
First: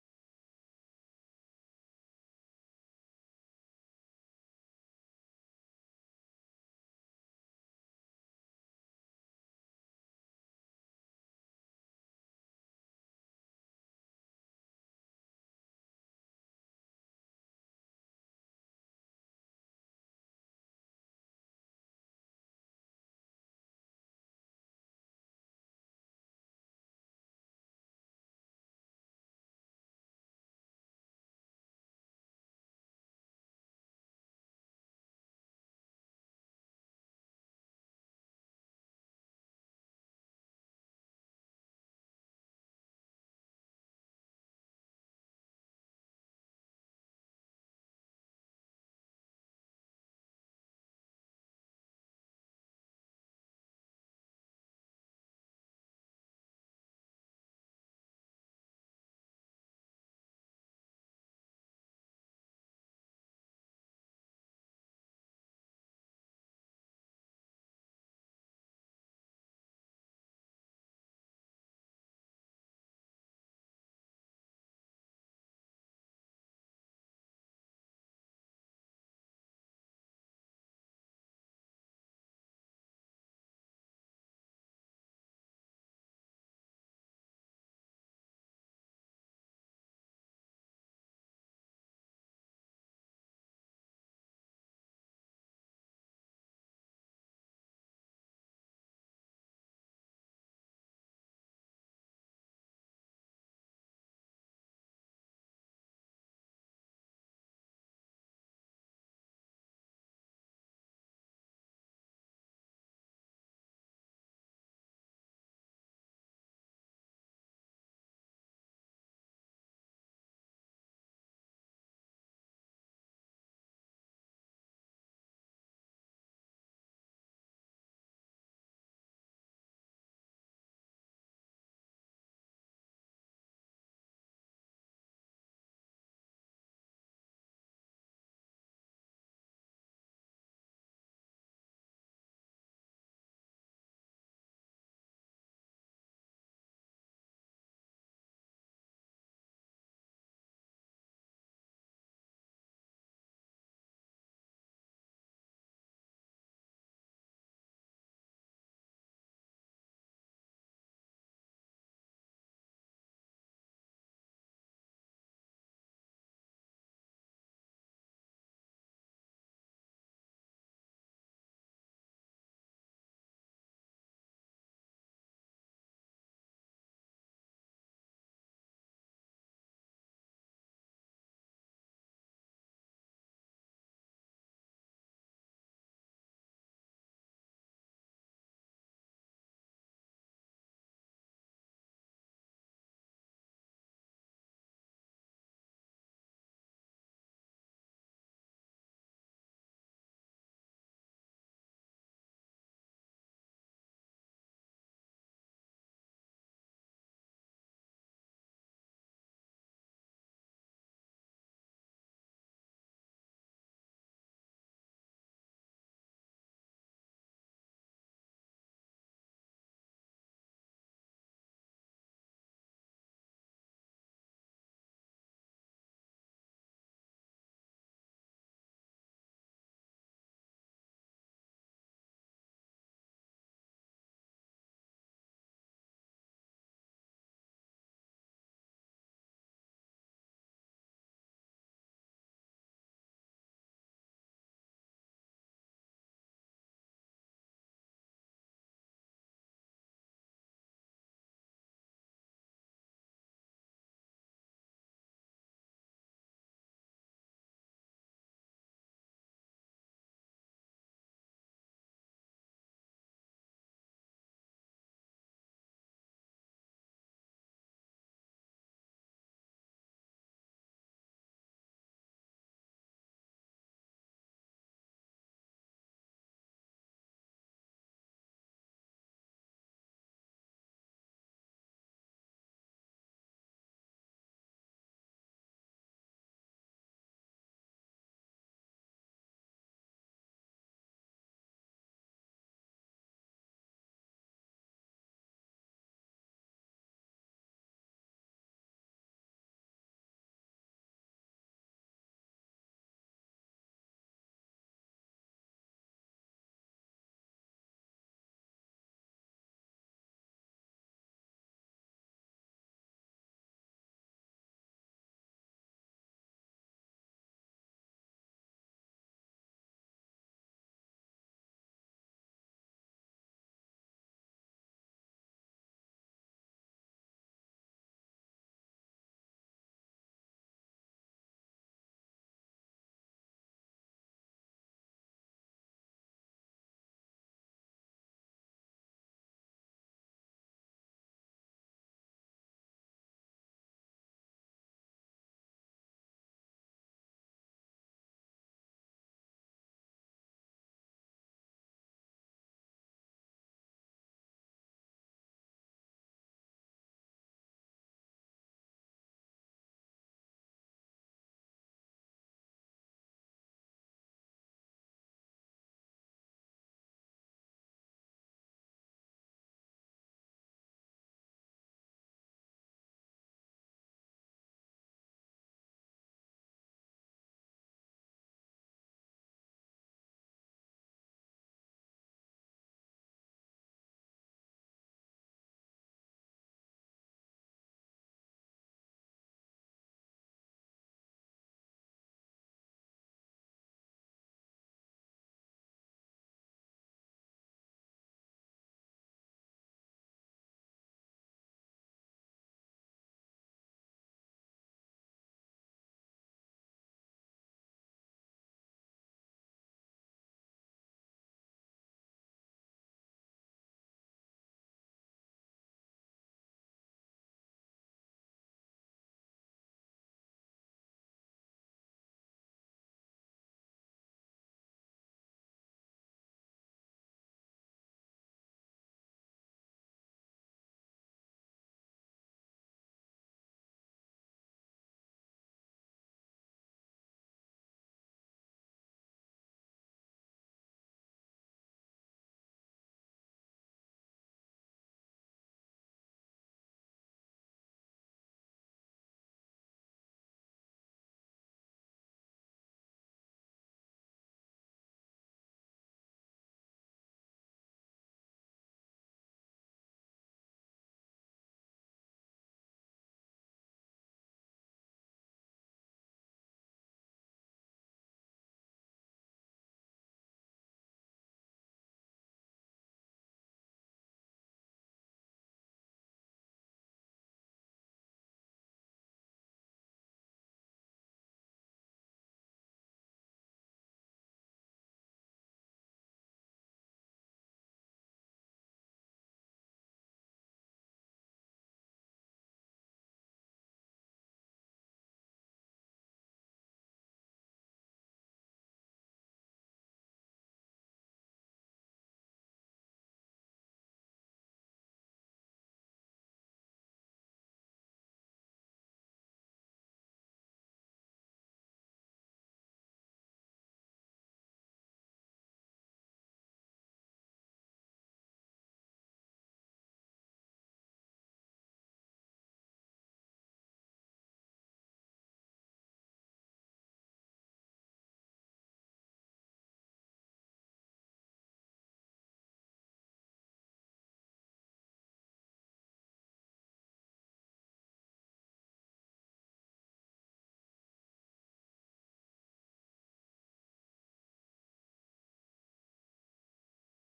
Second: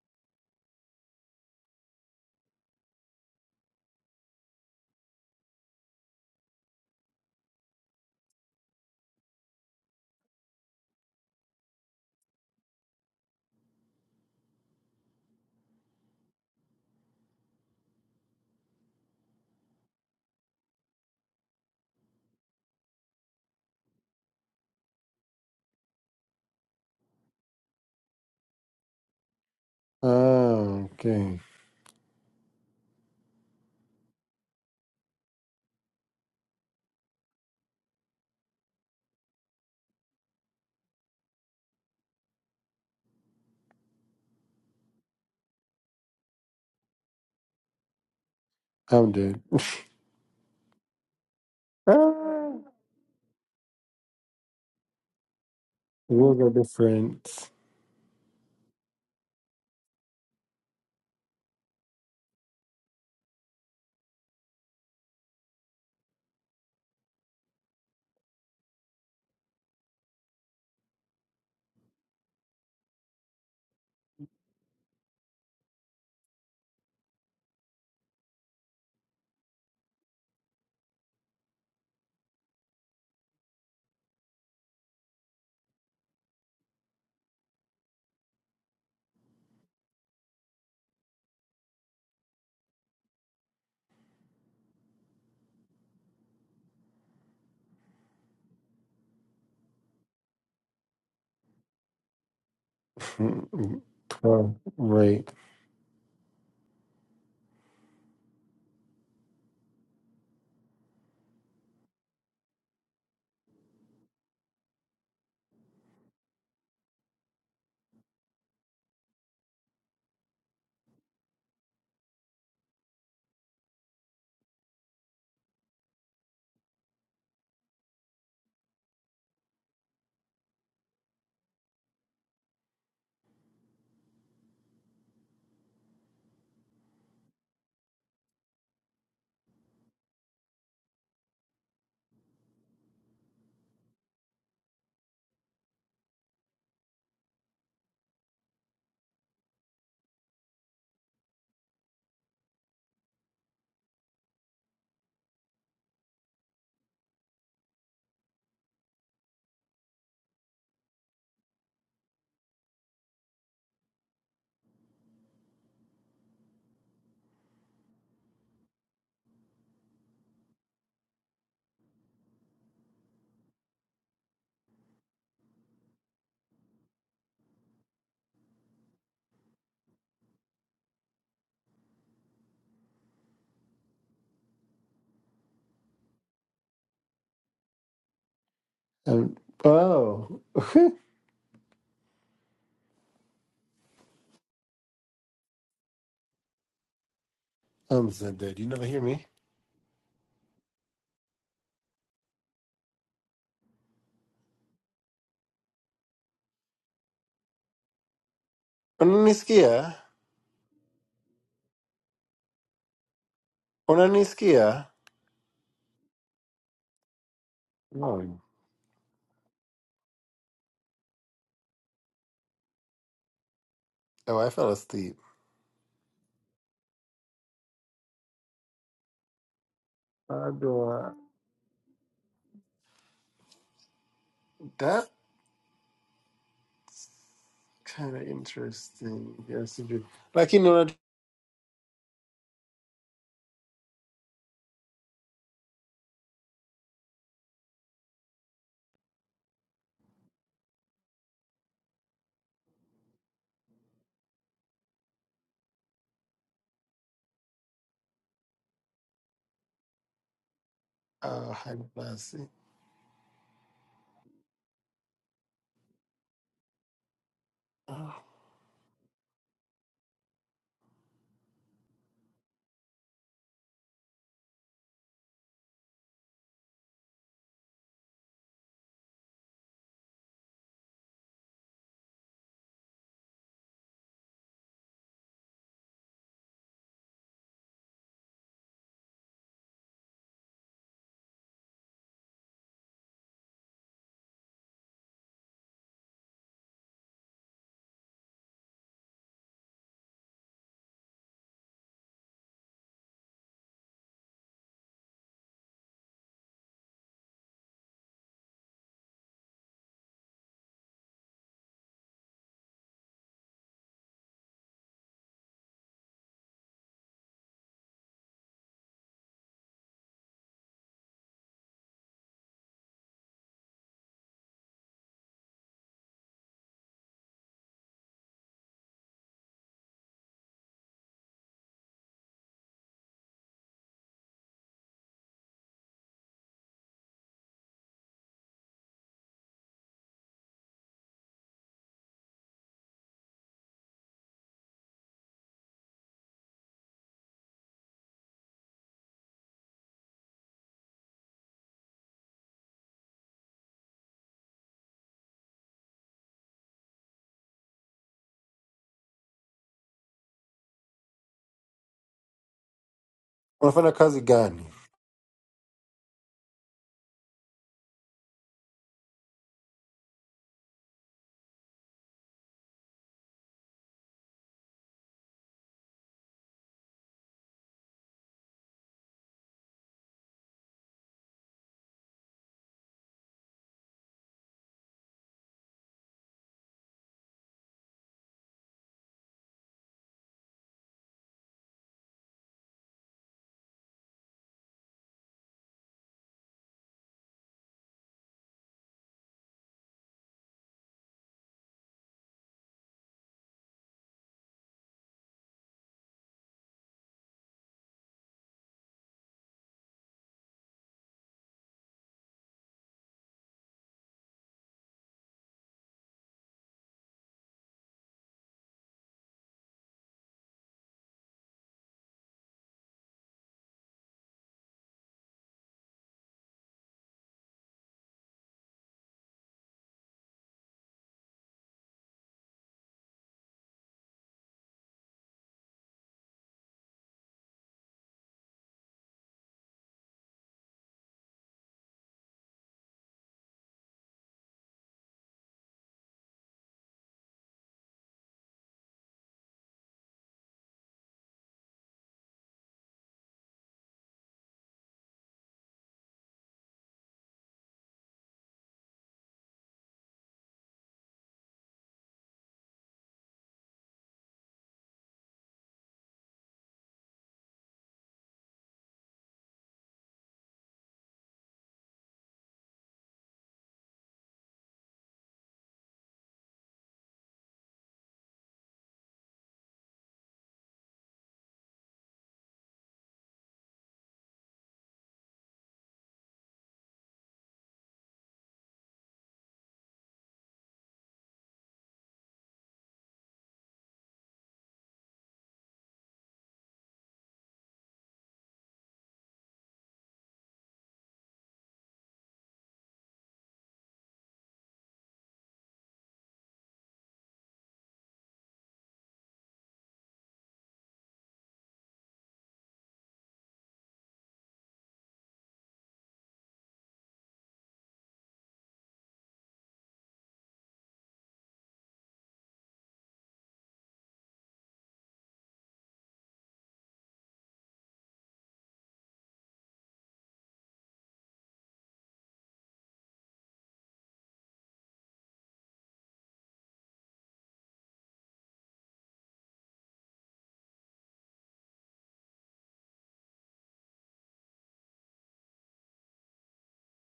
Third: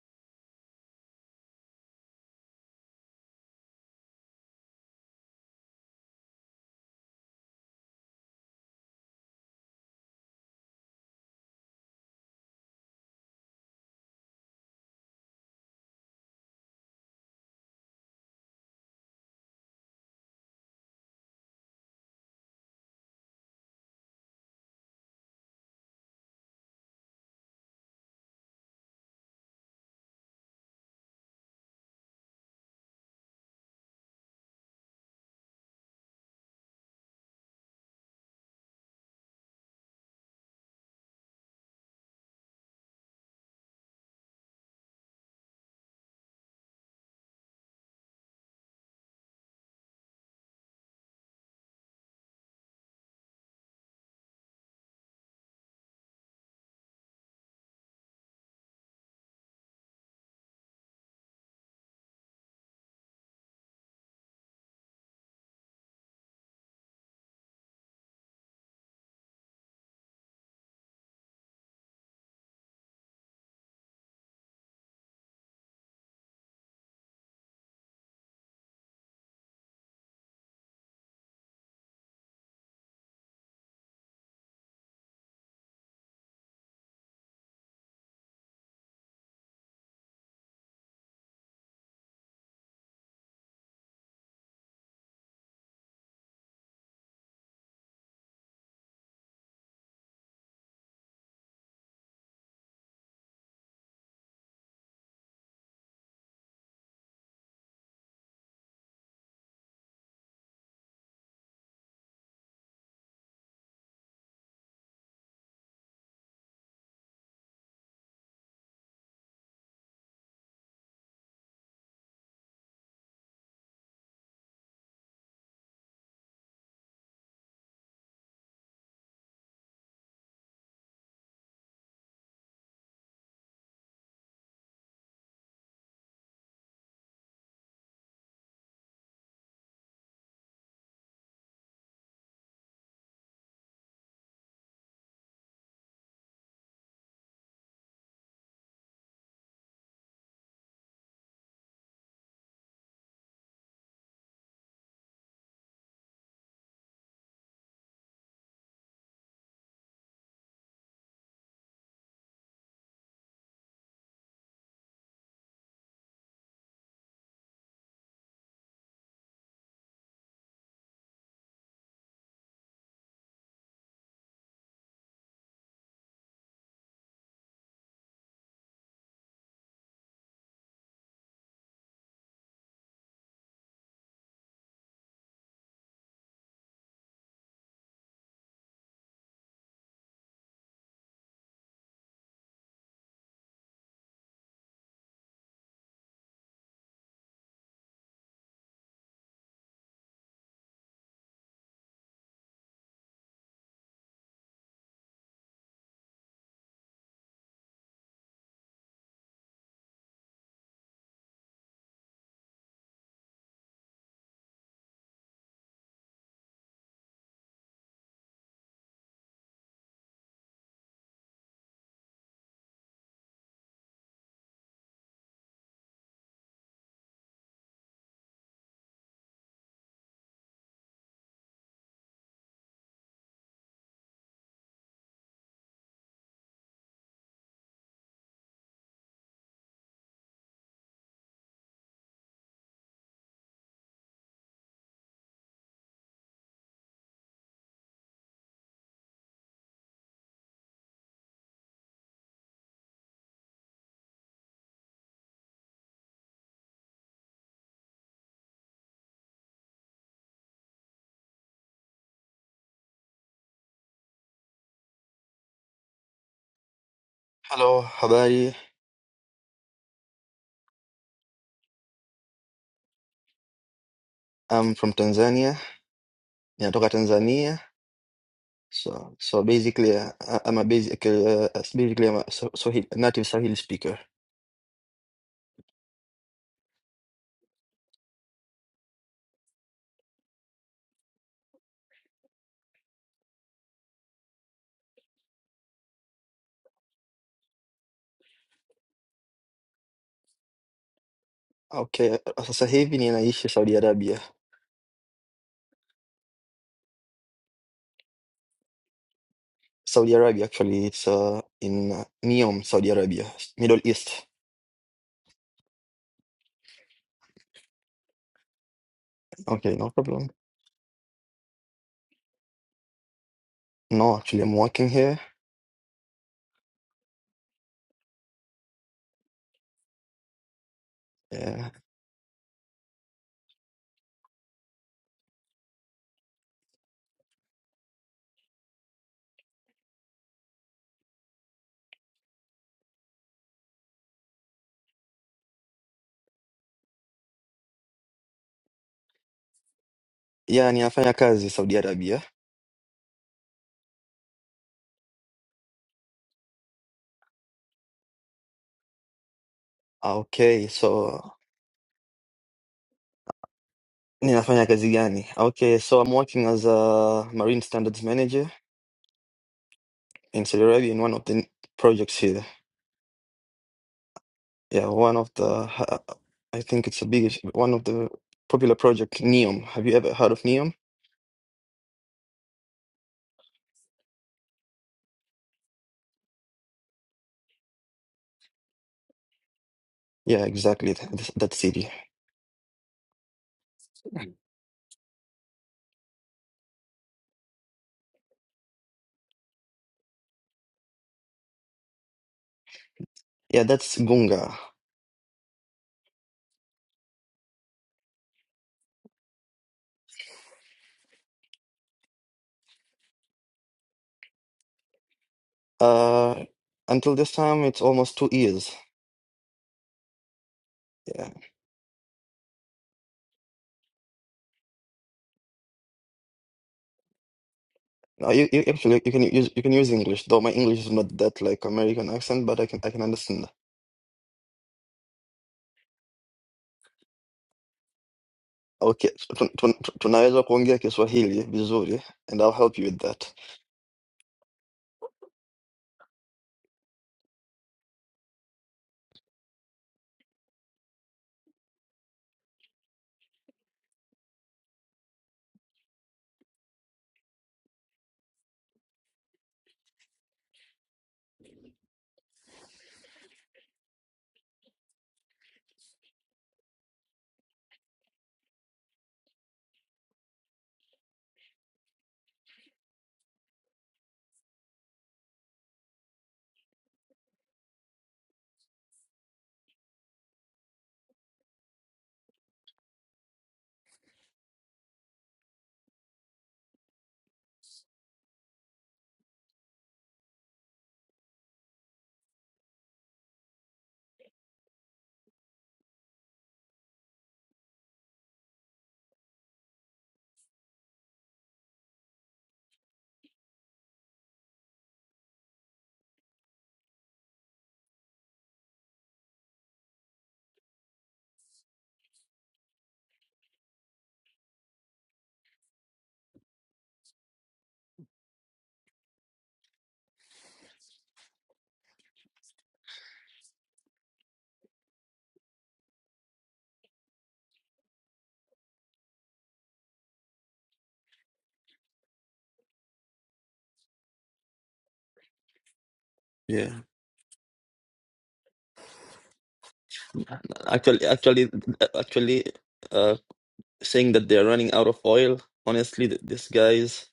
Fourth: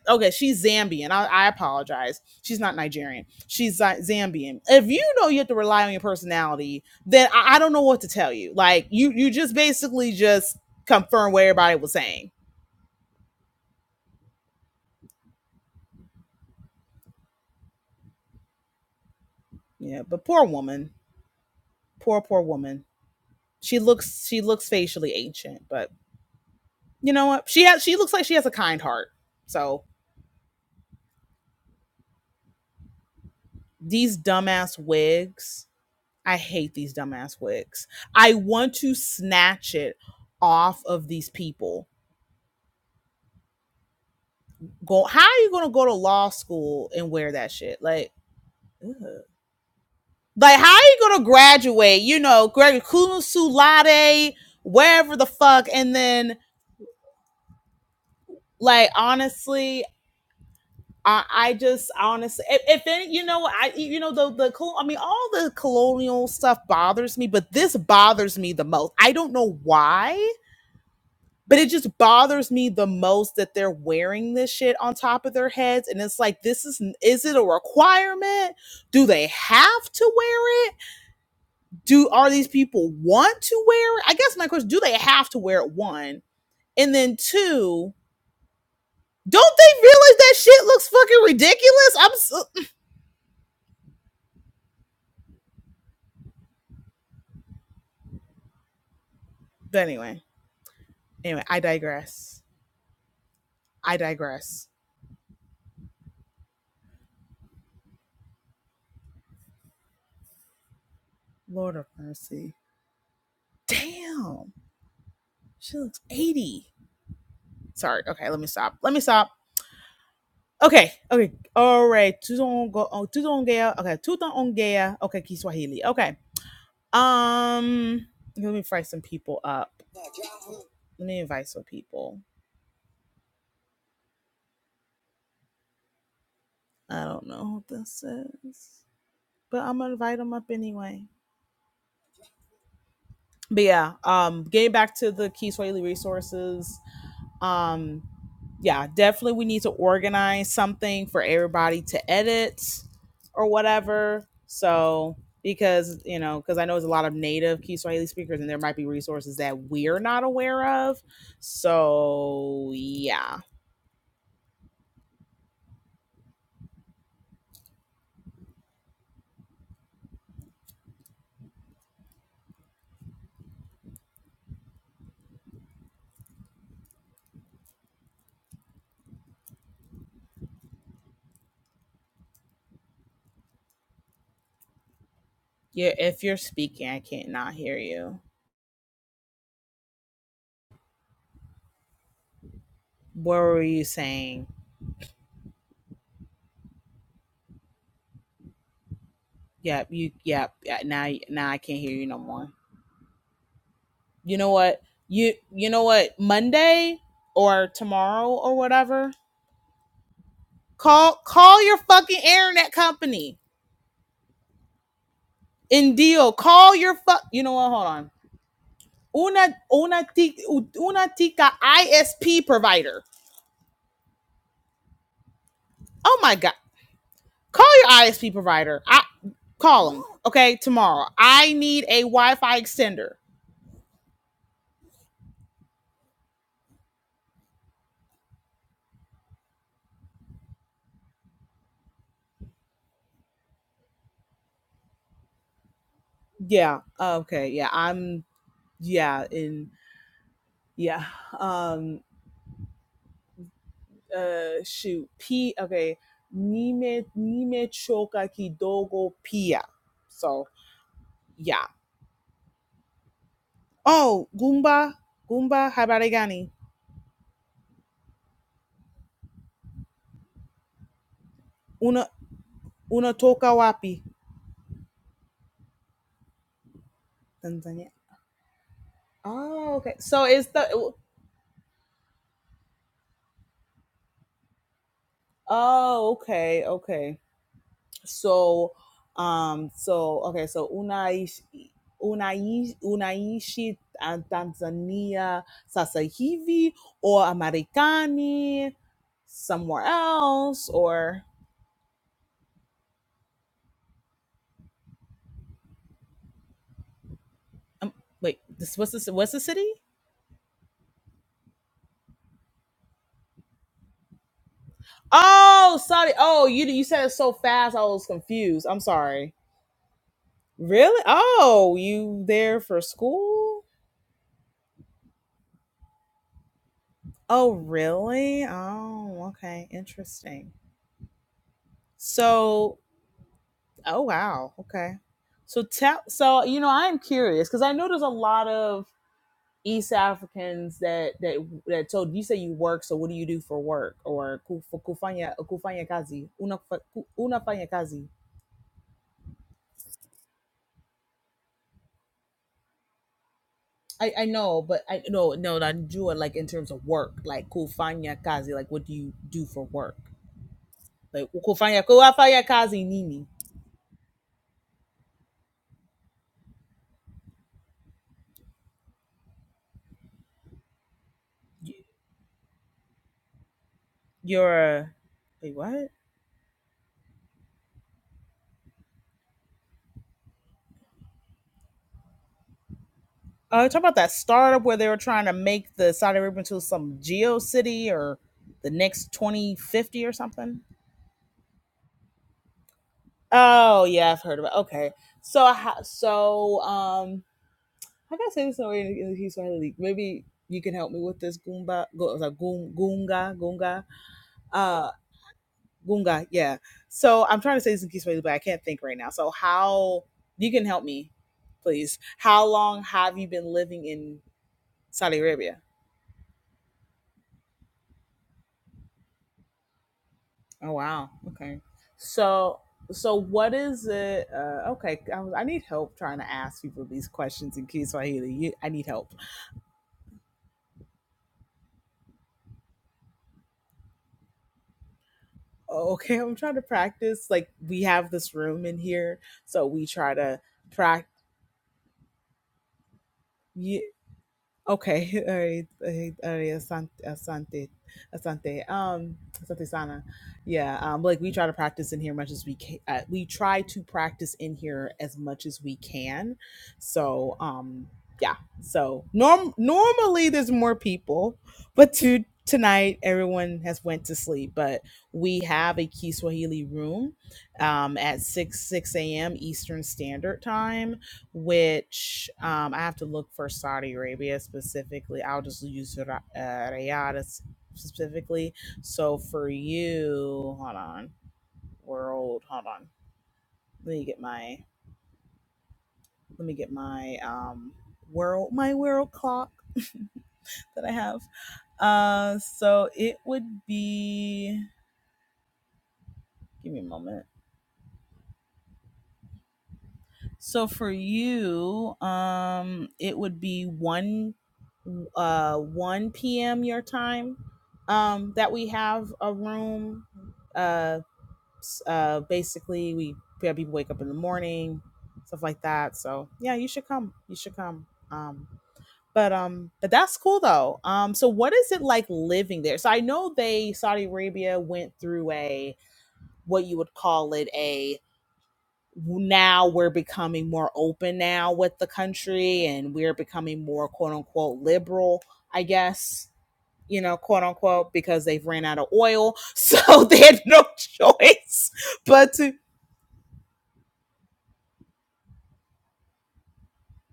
okay, she's Zambian. I, I apologize. She's not Nigerian. She's Zambian. If you know you have to rely on your personality, then I, I don't know what to tell you. Like you you just basically just confirm what everybody was saying. Yeah, but poor woman, poor poor woman. She looks she looks facially ancient, but you know what? She has she looks like she has a kind heart. So
Oh, okay.
these dumbass wigs. I hate these dumbass wigs. I want to snatch it off of these people. Go how are you gonna go to law school and wear that shit? Like ugh.
I'm dead.
like how are you gonna graduate, you know,
Ah,
graduate cum laude, wherever the fuck, and then
Rules are different.
like honestly, I, I just honestly if, if any you know I you know the the col- I mean all the colonial stuff bothers me, but this bothers me the most. I don't know why but it just bothers me the most that they're wearing this shit on top of their heads and it's like this is is it a requirement do they have to wear it do are these people want to wear it i guess my question do they have to wear it one and then two don't they realize that shit looks fucking ridiculous i'm so but anyway anyway i digress i
oh,
digress
right.
lord of mercy damn she looks 80 sorry okay let me stop let me stop Okay, okay, all right. Tuzongo, oh, tuzongea. Okay, tuzongea. Okay, Kiswahili. Okay. Um, let me invite some people up. Let me invite some people. I don't know what this is, but I'm gonna invite them up anyway. But yeah, um, getting back to the Kiswahili resources. Um, yeah, definitely we need to organize something for everybody to edit or whatever. So because you know, because I know there's a lot of native Kiswahili speakers, and there might be resources that we're not aware of. So yeah, yeah. If you're speaking, I can't not hear you.
um, oh!
What were you saying?
Hamza, did you never hear me?
Yep, you. Yep. yeah, Now, now I can't hear you no more. You know what? You. You know what? Monday or tomorrow or whatever
Unanisikia?
Call call your fucking internet company.
Unanisikia?
and deal. Call your fuck. You know what? Hold on.
No.
Una una tica, una tica ISP provider.
Oh, I fell asleep.
Oh my god. Call your ISP provider. I call them.
How
Okay,
do
tomorrow.
I?
I need a Wi-Fi extender.
That's kind of interesting. Yes, you do. Lakini una
Yeah. Okay. Yeah. I'm. Yeah. In. Yeah. Um. uh shoot p okay nime nimechoka kidogo pia so
uh,
yeah
high class.
oh gumba gumba habari gani
Hello, habari.
una unatoka wapi
I'm from Tanzania. Ninatoka Tanzania.
tanzania
So so
oh okay
basically uh,
so
I-
it's
I'm a
the
basic uh, uh, basically I'm a Swa- Swahili, native Swahili speaker.
oh okay okay So, um, so okay, so Unaish, Unaish, unaishi ah, Tanzania sasa hivi or Americani somewhere else or
Okay, uh, sasa hivi ninaishi Saudi Arabia.
um, wait, this what's this what's the city?
Saudi Arabia actually it's uh, in uh, Neom, Saudi Arabia, Middle East.
Oh, sorry. Oh, you you said it so fast, I was confused. I'm sorry.
Okay, no problem.
Really? Oh, you there for school?
No, actually I'm working here.
Oh, really? Oh, okay. Interesting.
Yeah,
So Oh wow. Okay. So tell so you know I am curious because I know there's a lot of East Africans that that that told you say you work. So what do you do for work or ku- for kufanya kufanya kazi una fa- ku- unafanya kazi.
yeah ninafanya kazi Saudi Arabia.
I, I know, but I no no not Jua like in terms of work like kufanya kazi like what do you do for work
Okay, so
like kufanya kufanya kazi nini
Unafanya kazi gani?
ninafanya kazi gani? Okay, so I'm working as a marine standards manager. in Saudi Arabia in one of the n- projects here.
you're
Yeah,
a,
one of
wait
the
what
ha- I think it's the biggest one of the popular project Neom. Have you ever heard of Neom?
Uh, talk about that startup where they were trying to make the Saudi Arabia into some geo city or the next twenty fifty or
Yeah,
something.
exactly th- th- that city.
Oh yeah, I've heard of it. Okay, so I ha- so um, how can I gotta say this in a way in in Kiswahili? Maybe you can help me with this Goomba, go, was that Goom, Goonga,
Yeah,
Goonga,
that's Gunga.
uh, Goonga. Yeah. So I'm trying to say this in Kiswahili, but I can't think right now. So how you can help me, please? How long have you been living in Saudi Arabia?
Uh, until this time, it's almost two years.
Oh wow.
Yeah,
Okay. So so what is it? Uh, okay, I, I need help trying to ask people these questions in case
no, you,
you.
you
I need
actually you
help.
can use you can use English though my English is not that like American accent, but I can I can understand.
Oh, Okay, I'm trying to practice. Like we have this room in
Okay,
here,
tun-
so
tun-
we try to
tunaweza kuongea
practice.
Kiswahili vizuri, and I'll help you with that.
Okay, all right, all right, all right, Asante, Asante, Asante, um, Asante Sana. Yeah, um, like we try to practice in here much as we can. Uh, we try to practice in here as much as we can. So, um, yeah. So norm normally there's more people, but to tonight everyone has went to sleep. But we have a Kiswahili room, um, at six six a.m. Eastern Standard Time which um, I have to look for Saudi Arabia specifically. I'll just use uh, Riyadh specifically. So for you, hold on, world, hold on. Let me get my let me get my um world my world clock that I have. Uh, so it would be. Give me a moment. So for you, um, it would be one, uh, one p.m. your time. Um, that we have a room. Uh, s- uh, basically, we we have people wake up in the morning, stuff like that. So yeah, you should come. You should come. Um, but um, but that's cool though. Um, so what is it like living there? So I know they Saudi Arabia went through a what you would call it a now we're becoming more open now with the country and we're becoming more quote unquote liberal, I guess,
Yeah,
you know, quote unquote, because they've ran out of oil. So they had no
actually, actually,
choice but
actually.
to
saying that they're running out of oil, honestly, th- these guys,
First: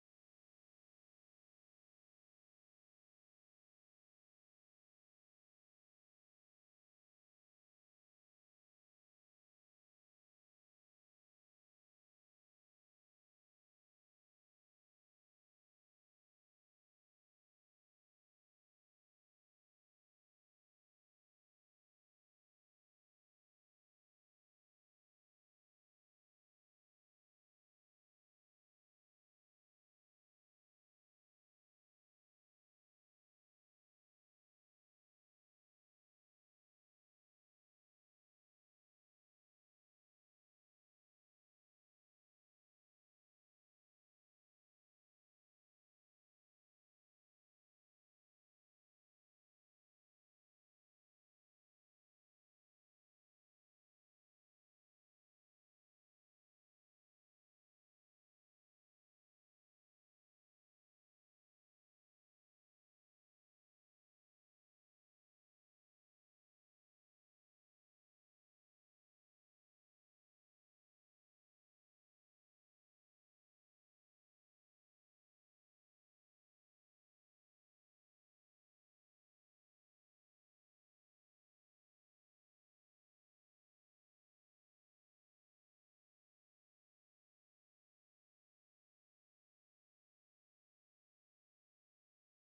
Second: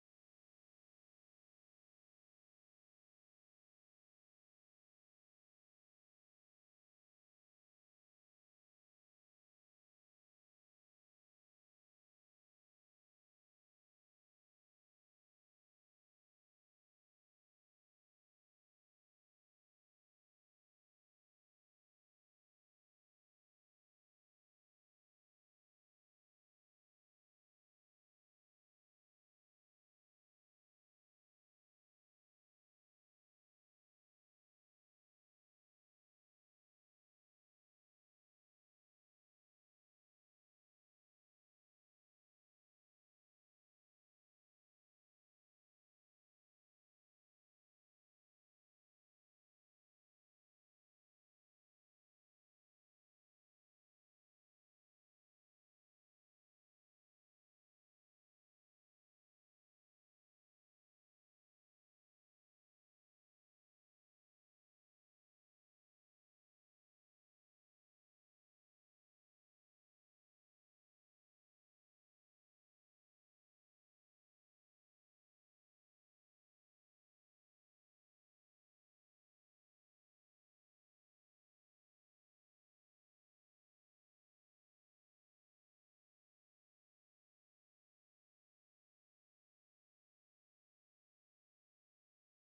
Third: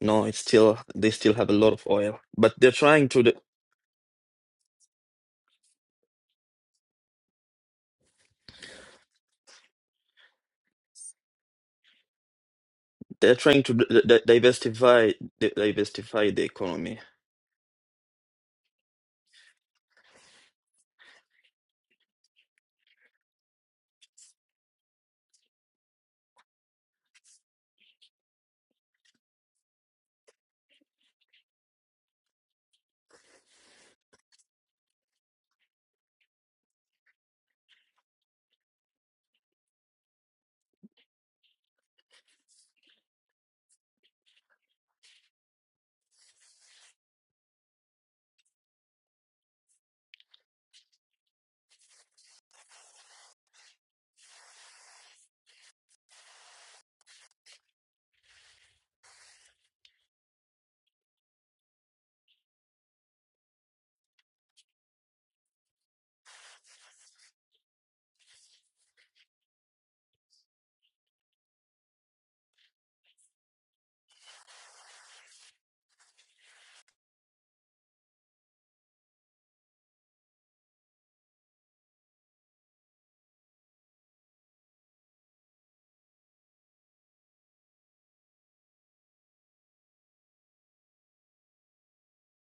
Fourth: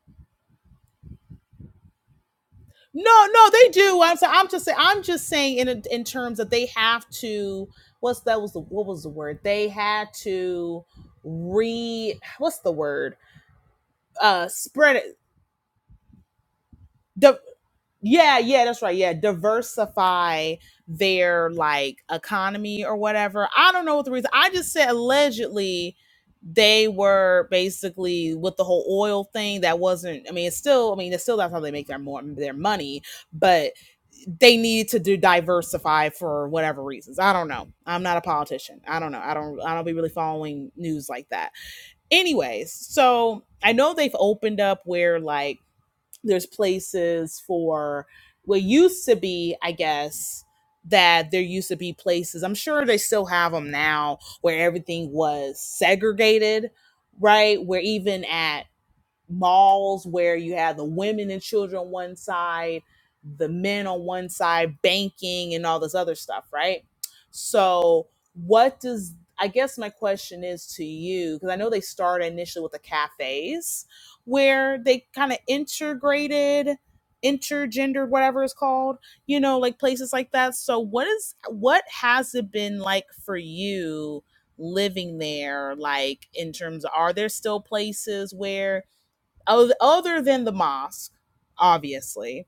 no, it's still they still have a lot of oil, but they're trying to
no,
d-
no, they do. I'm saying I'm just saying I'm just saying in in terms that they have to what's that was the what was the word? They had to re what's the word?
they're trying to d- d-
Uh spread
diversify
it.
di- diversify the economy.
The, Yeah, yeah, that's right. Yeah, diversify their like economy or whatever. I don't know what the reason. I just said allegedly they were basically with the whole oil thing that wasn't I mean it's still I mean it's still that's how they make their more their money, but they needed to do diversify for whatever reasons. I don't know. I'm not a politician. I don't know. I don't I don't be really following news like that. Anyways, so I know they've opened up where like there's places for what used to be, I guess, that there used to be places. I'm sure they still have them now where everything was segregated, right? Where even at malls where you have the women and children on one side, the men on one side, banking and all this other stuff, right? So, what does I guess my question is to you because I know they started initially with the cafes where they kind of integrated intergendered whatever it's called you know like places like that so what is what has it been like for you living there like in terms of are there still places where other than the mosque, obviously,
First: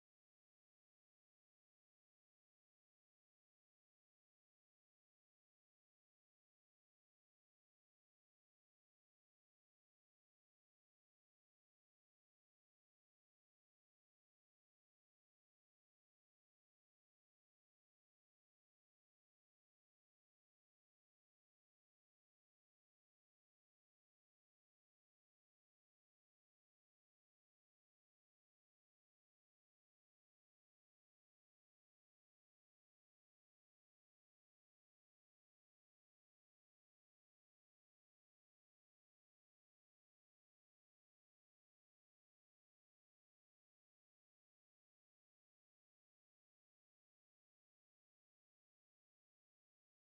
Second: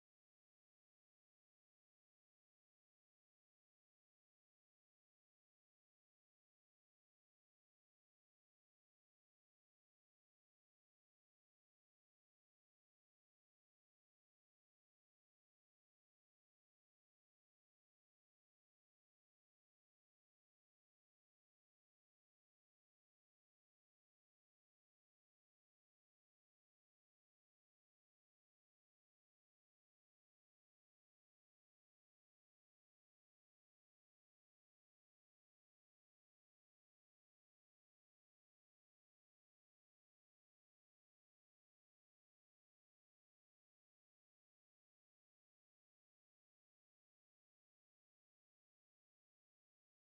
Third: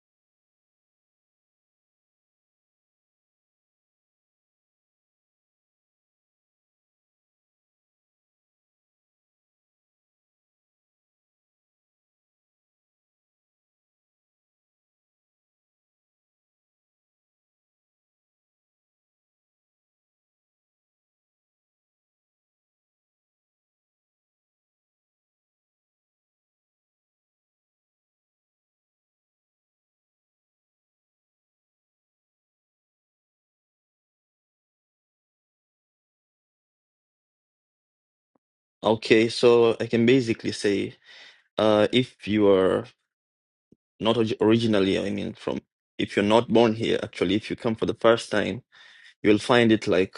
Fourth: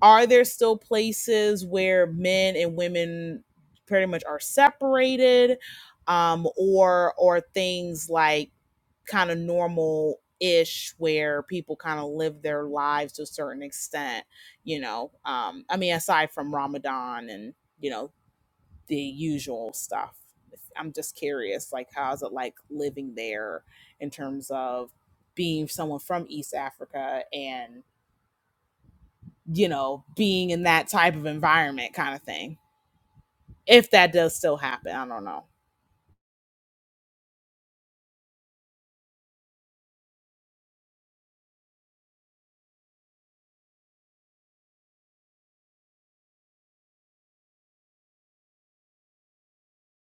are there still places where men and women pretty much are separated, um, or or things like kind of normal ish where people kind of live their lives to a certain extent? You know, um, I mean, aside from Ramadan and you know the usual stuff. I'm just curious, like, how's it like living there in terms of being someone from East Africa and, you know, being in that type of environment kind of thing? If that does still happen, I don't know.
Okay, so I can basically say, uh, if you are not orig- originally, I mean, from if you're not born here, actually, if you come for the first time, you'll find it like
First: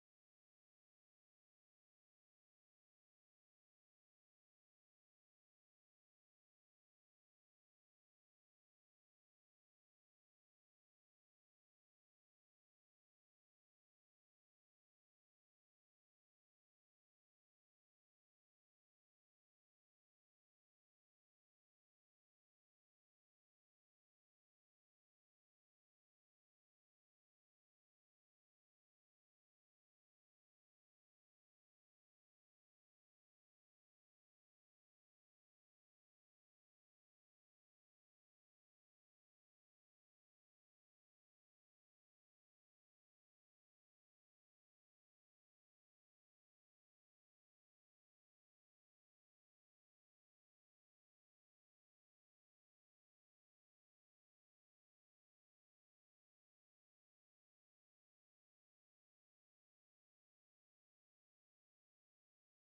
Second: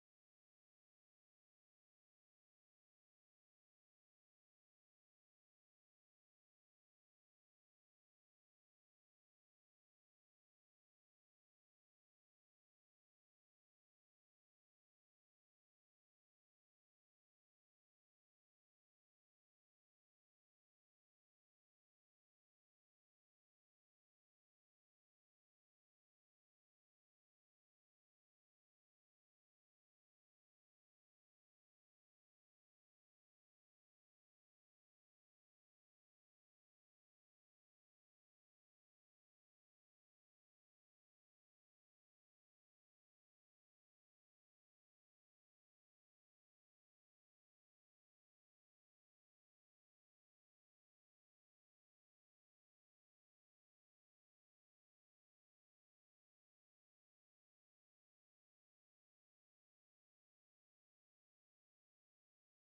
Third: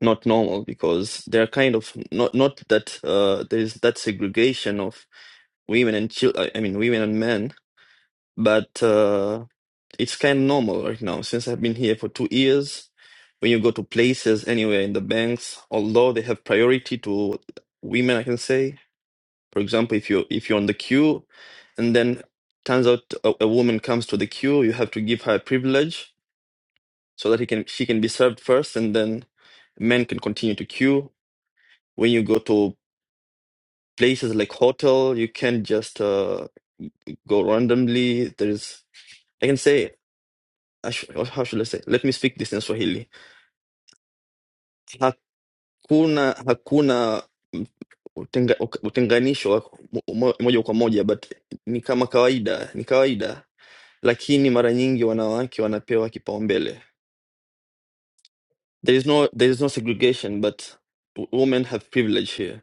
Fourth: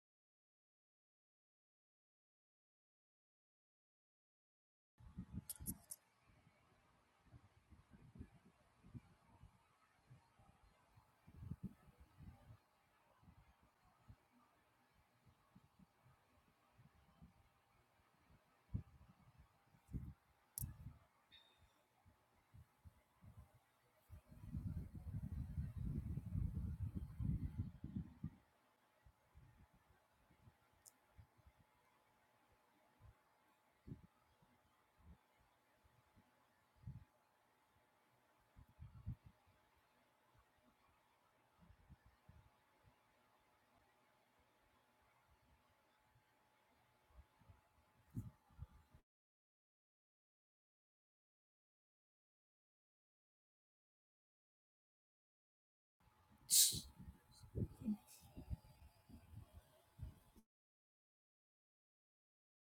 not normal because they're kind of not not that uh, there is that segregation of women and children. I I mean, women and men but uh, it's kind of normal right now since I've been here for two years. When you go to places anywhere in the banks, although they have priority to women, I can say, for example, if you if you're on the queue, and then turns out a, a woman comes to the queue, you have to give her a privilege so that he can she can be served first, and then men can continue to queue. When you go to places like hotel, you can't just uh, go randomly. There is, I can say. sh- how should I say? Let me speak this in Swahili. Hakuna hakuna utenga, utenganisho wa mo- moja kwa moja, but ni kama kawaida, ni kawaida, lakini mara nyingi wanawake wanapewa kipaumbele. There is no there is no segregation, but w- women have privilege here.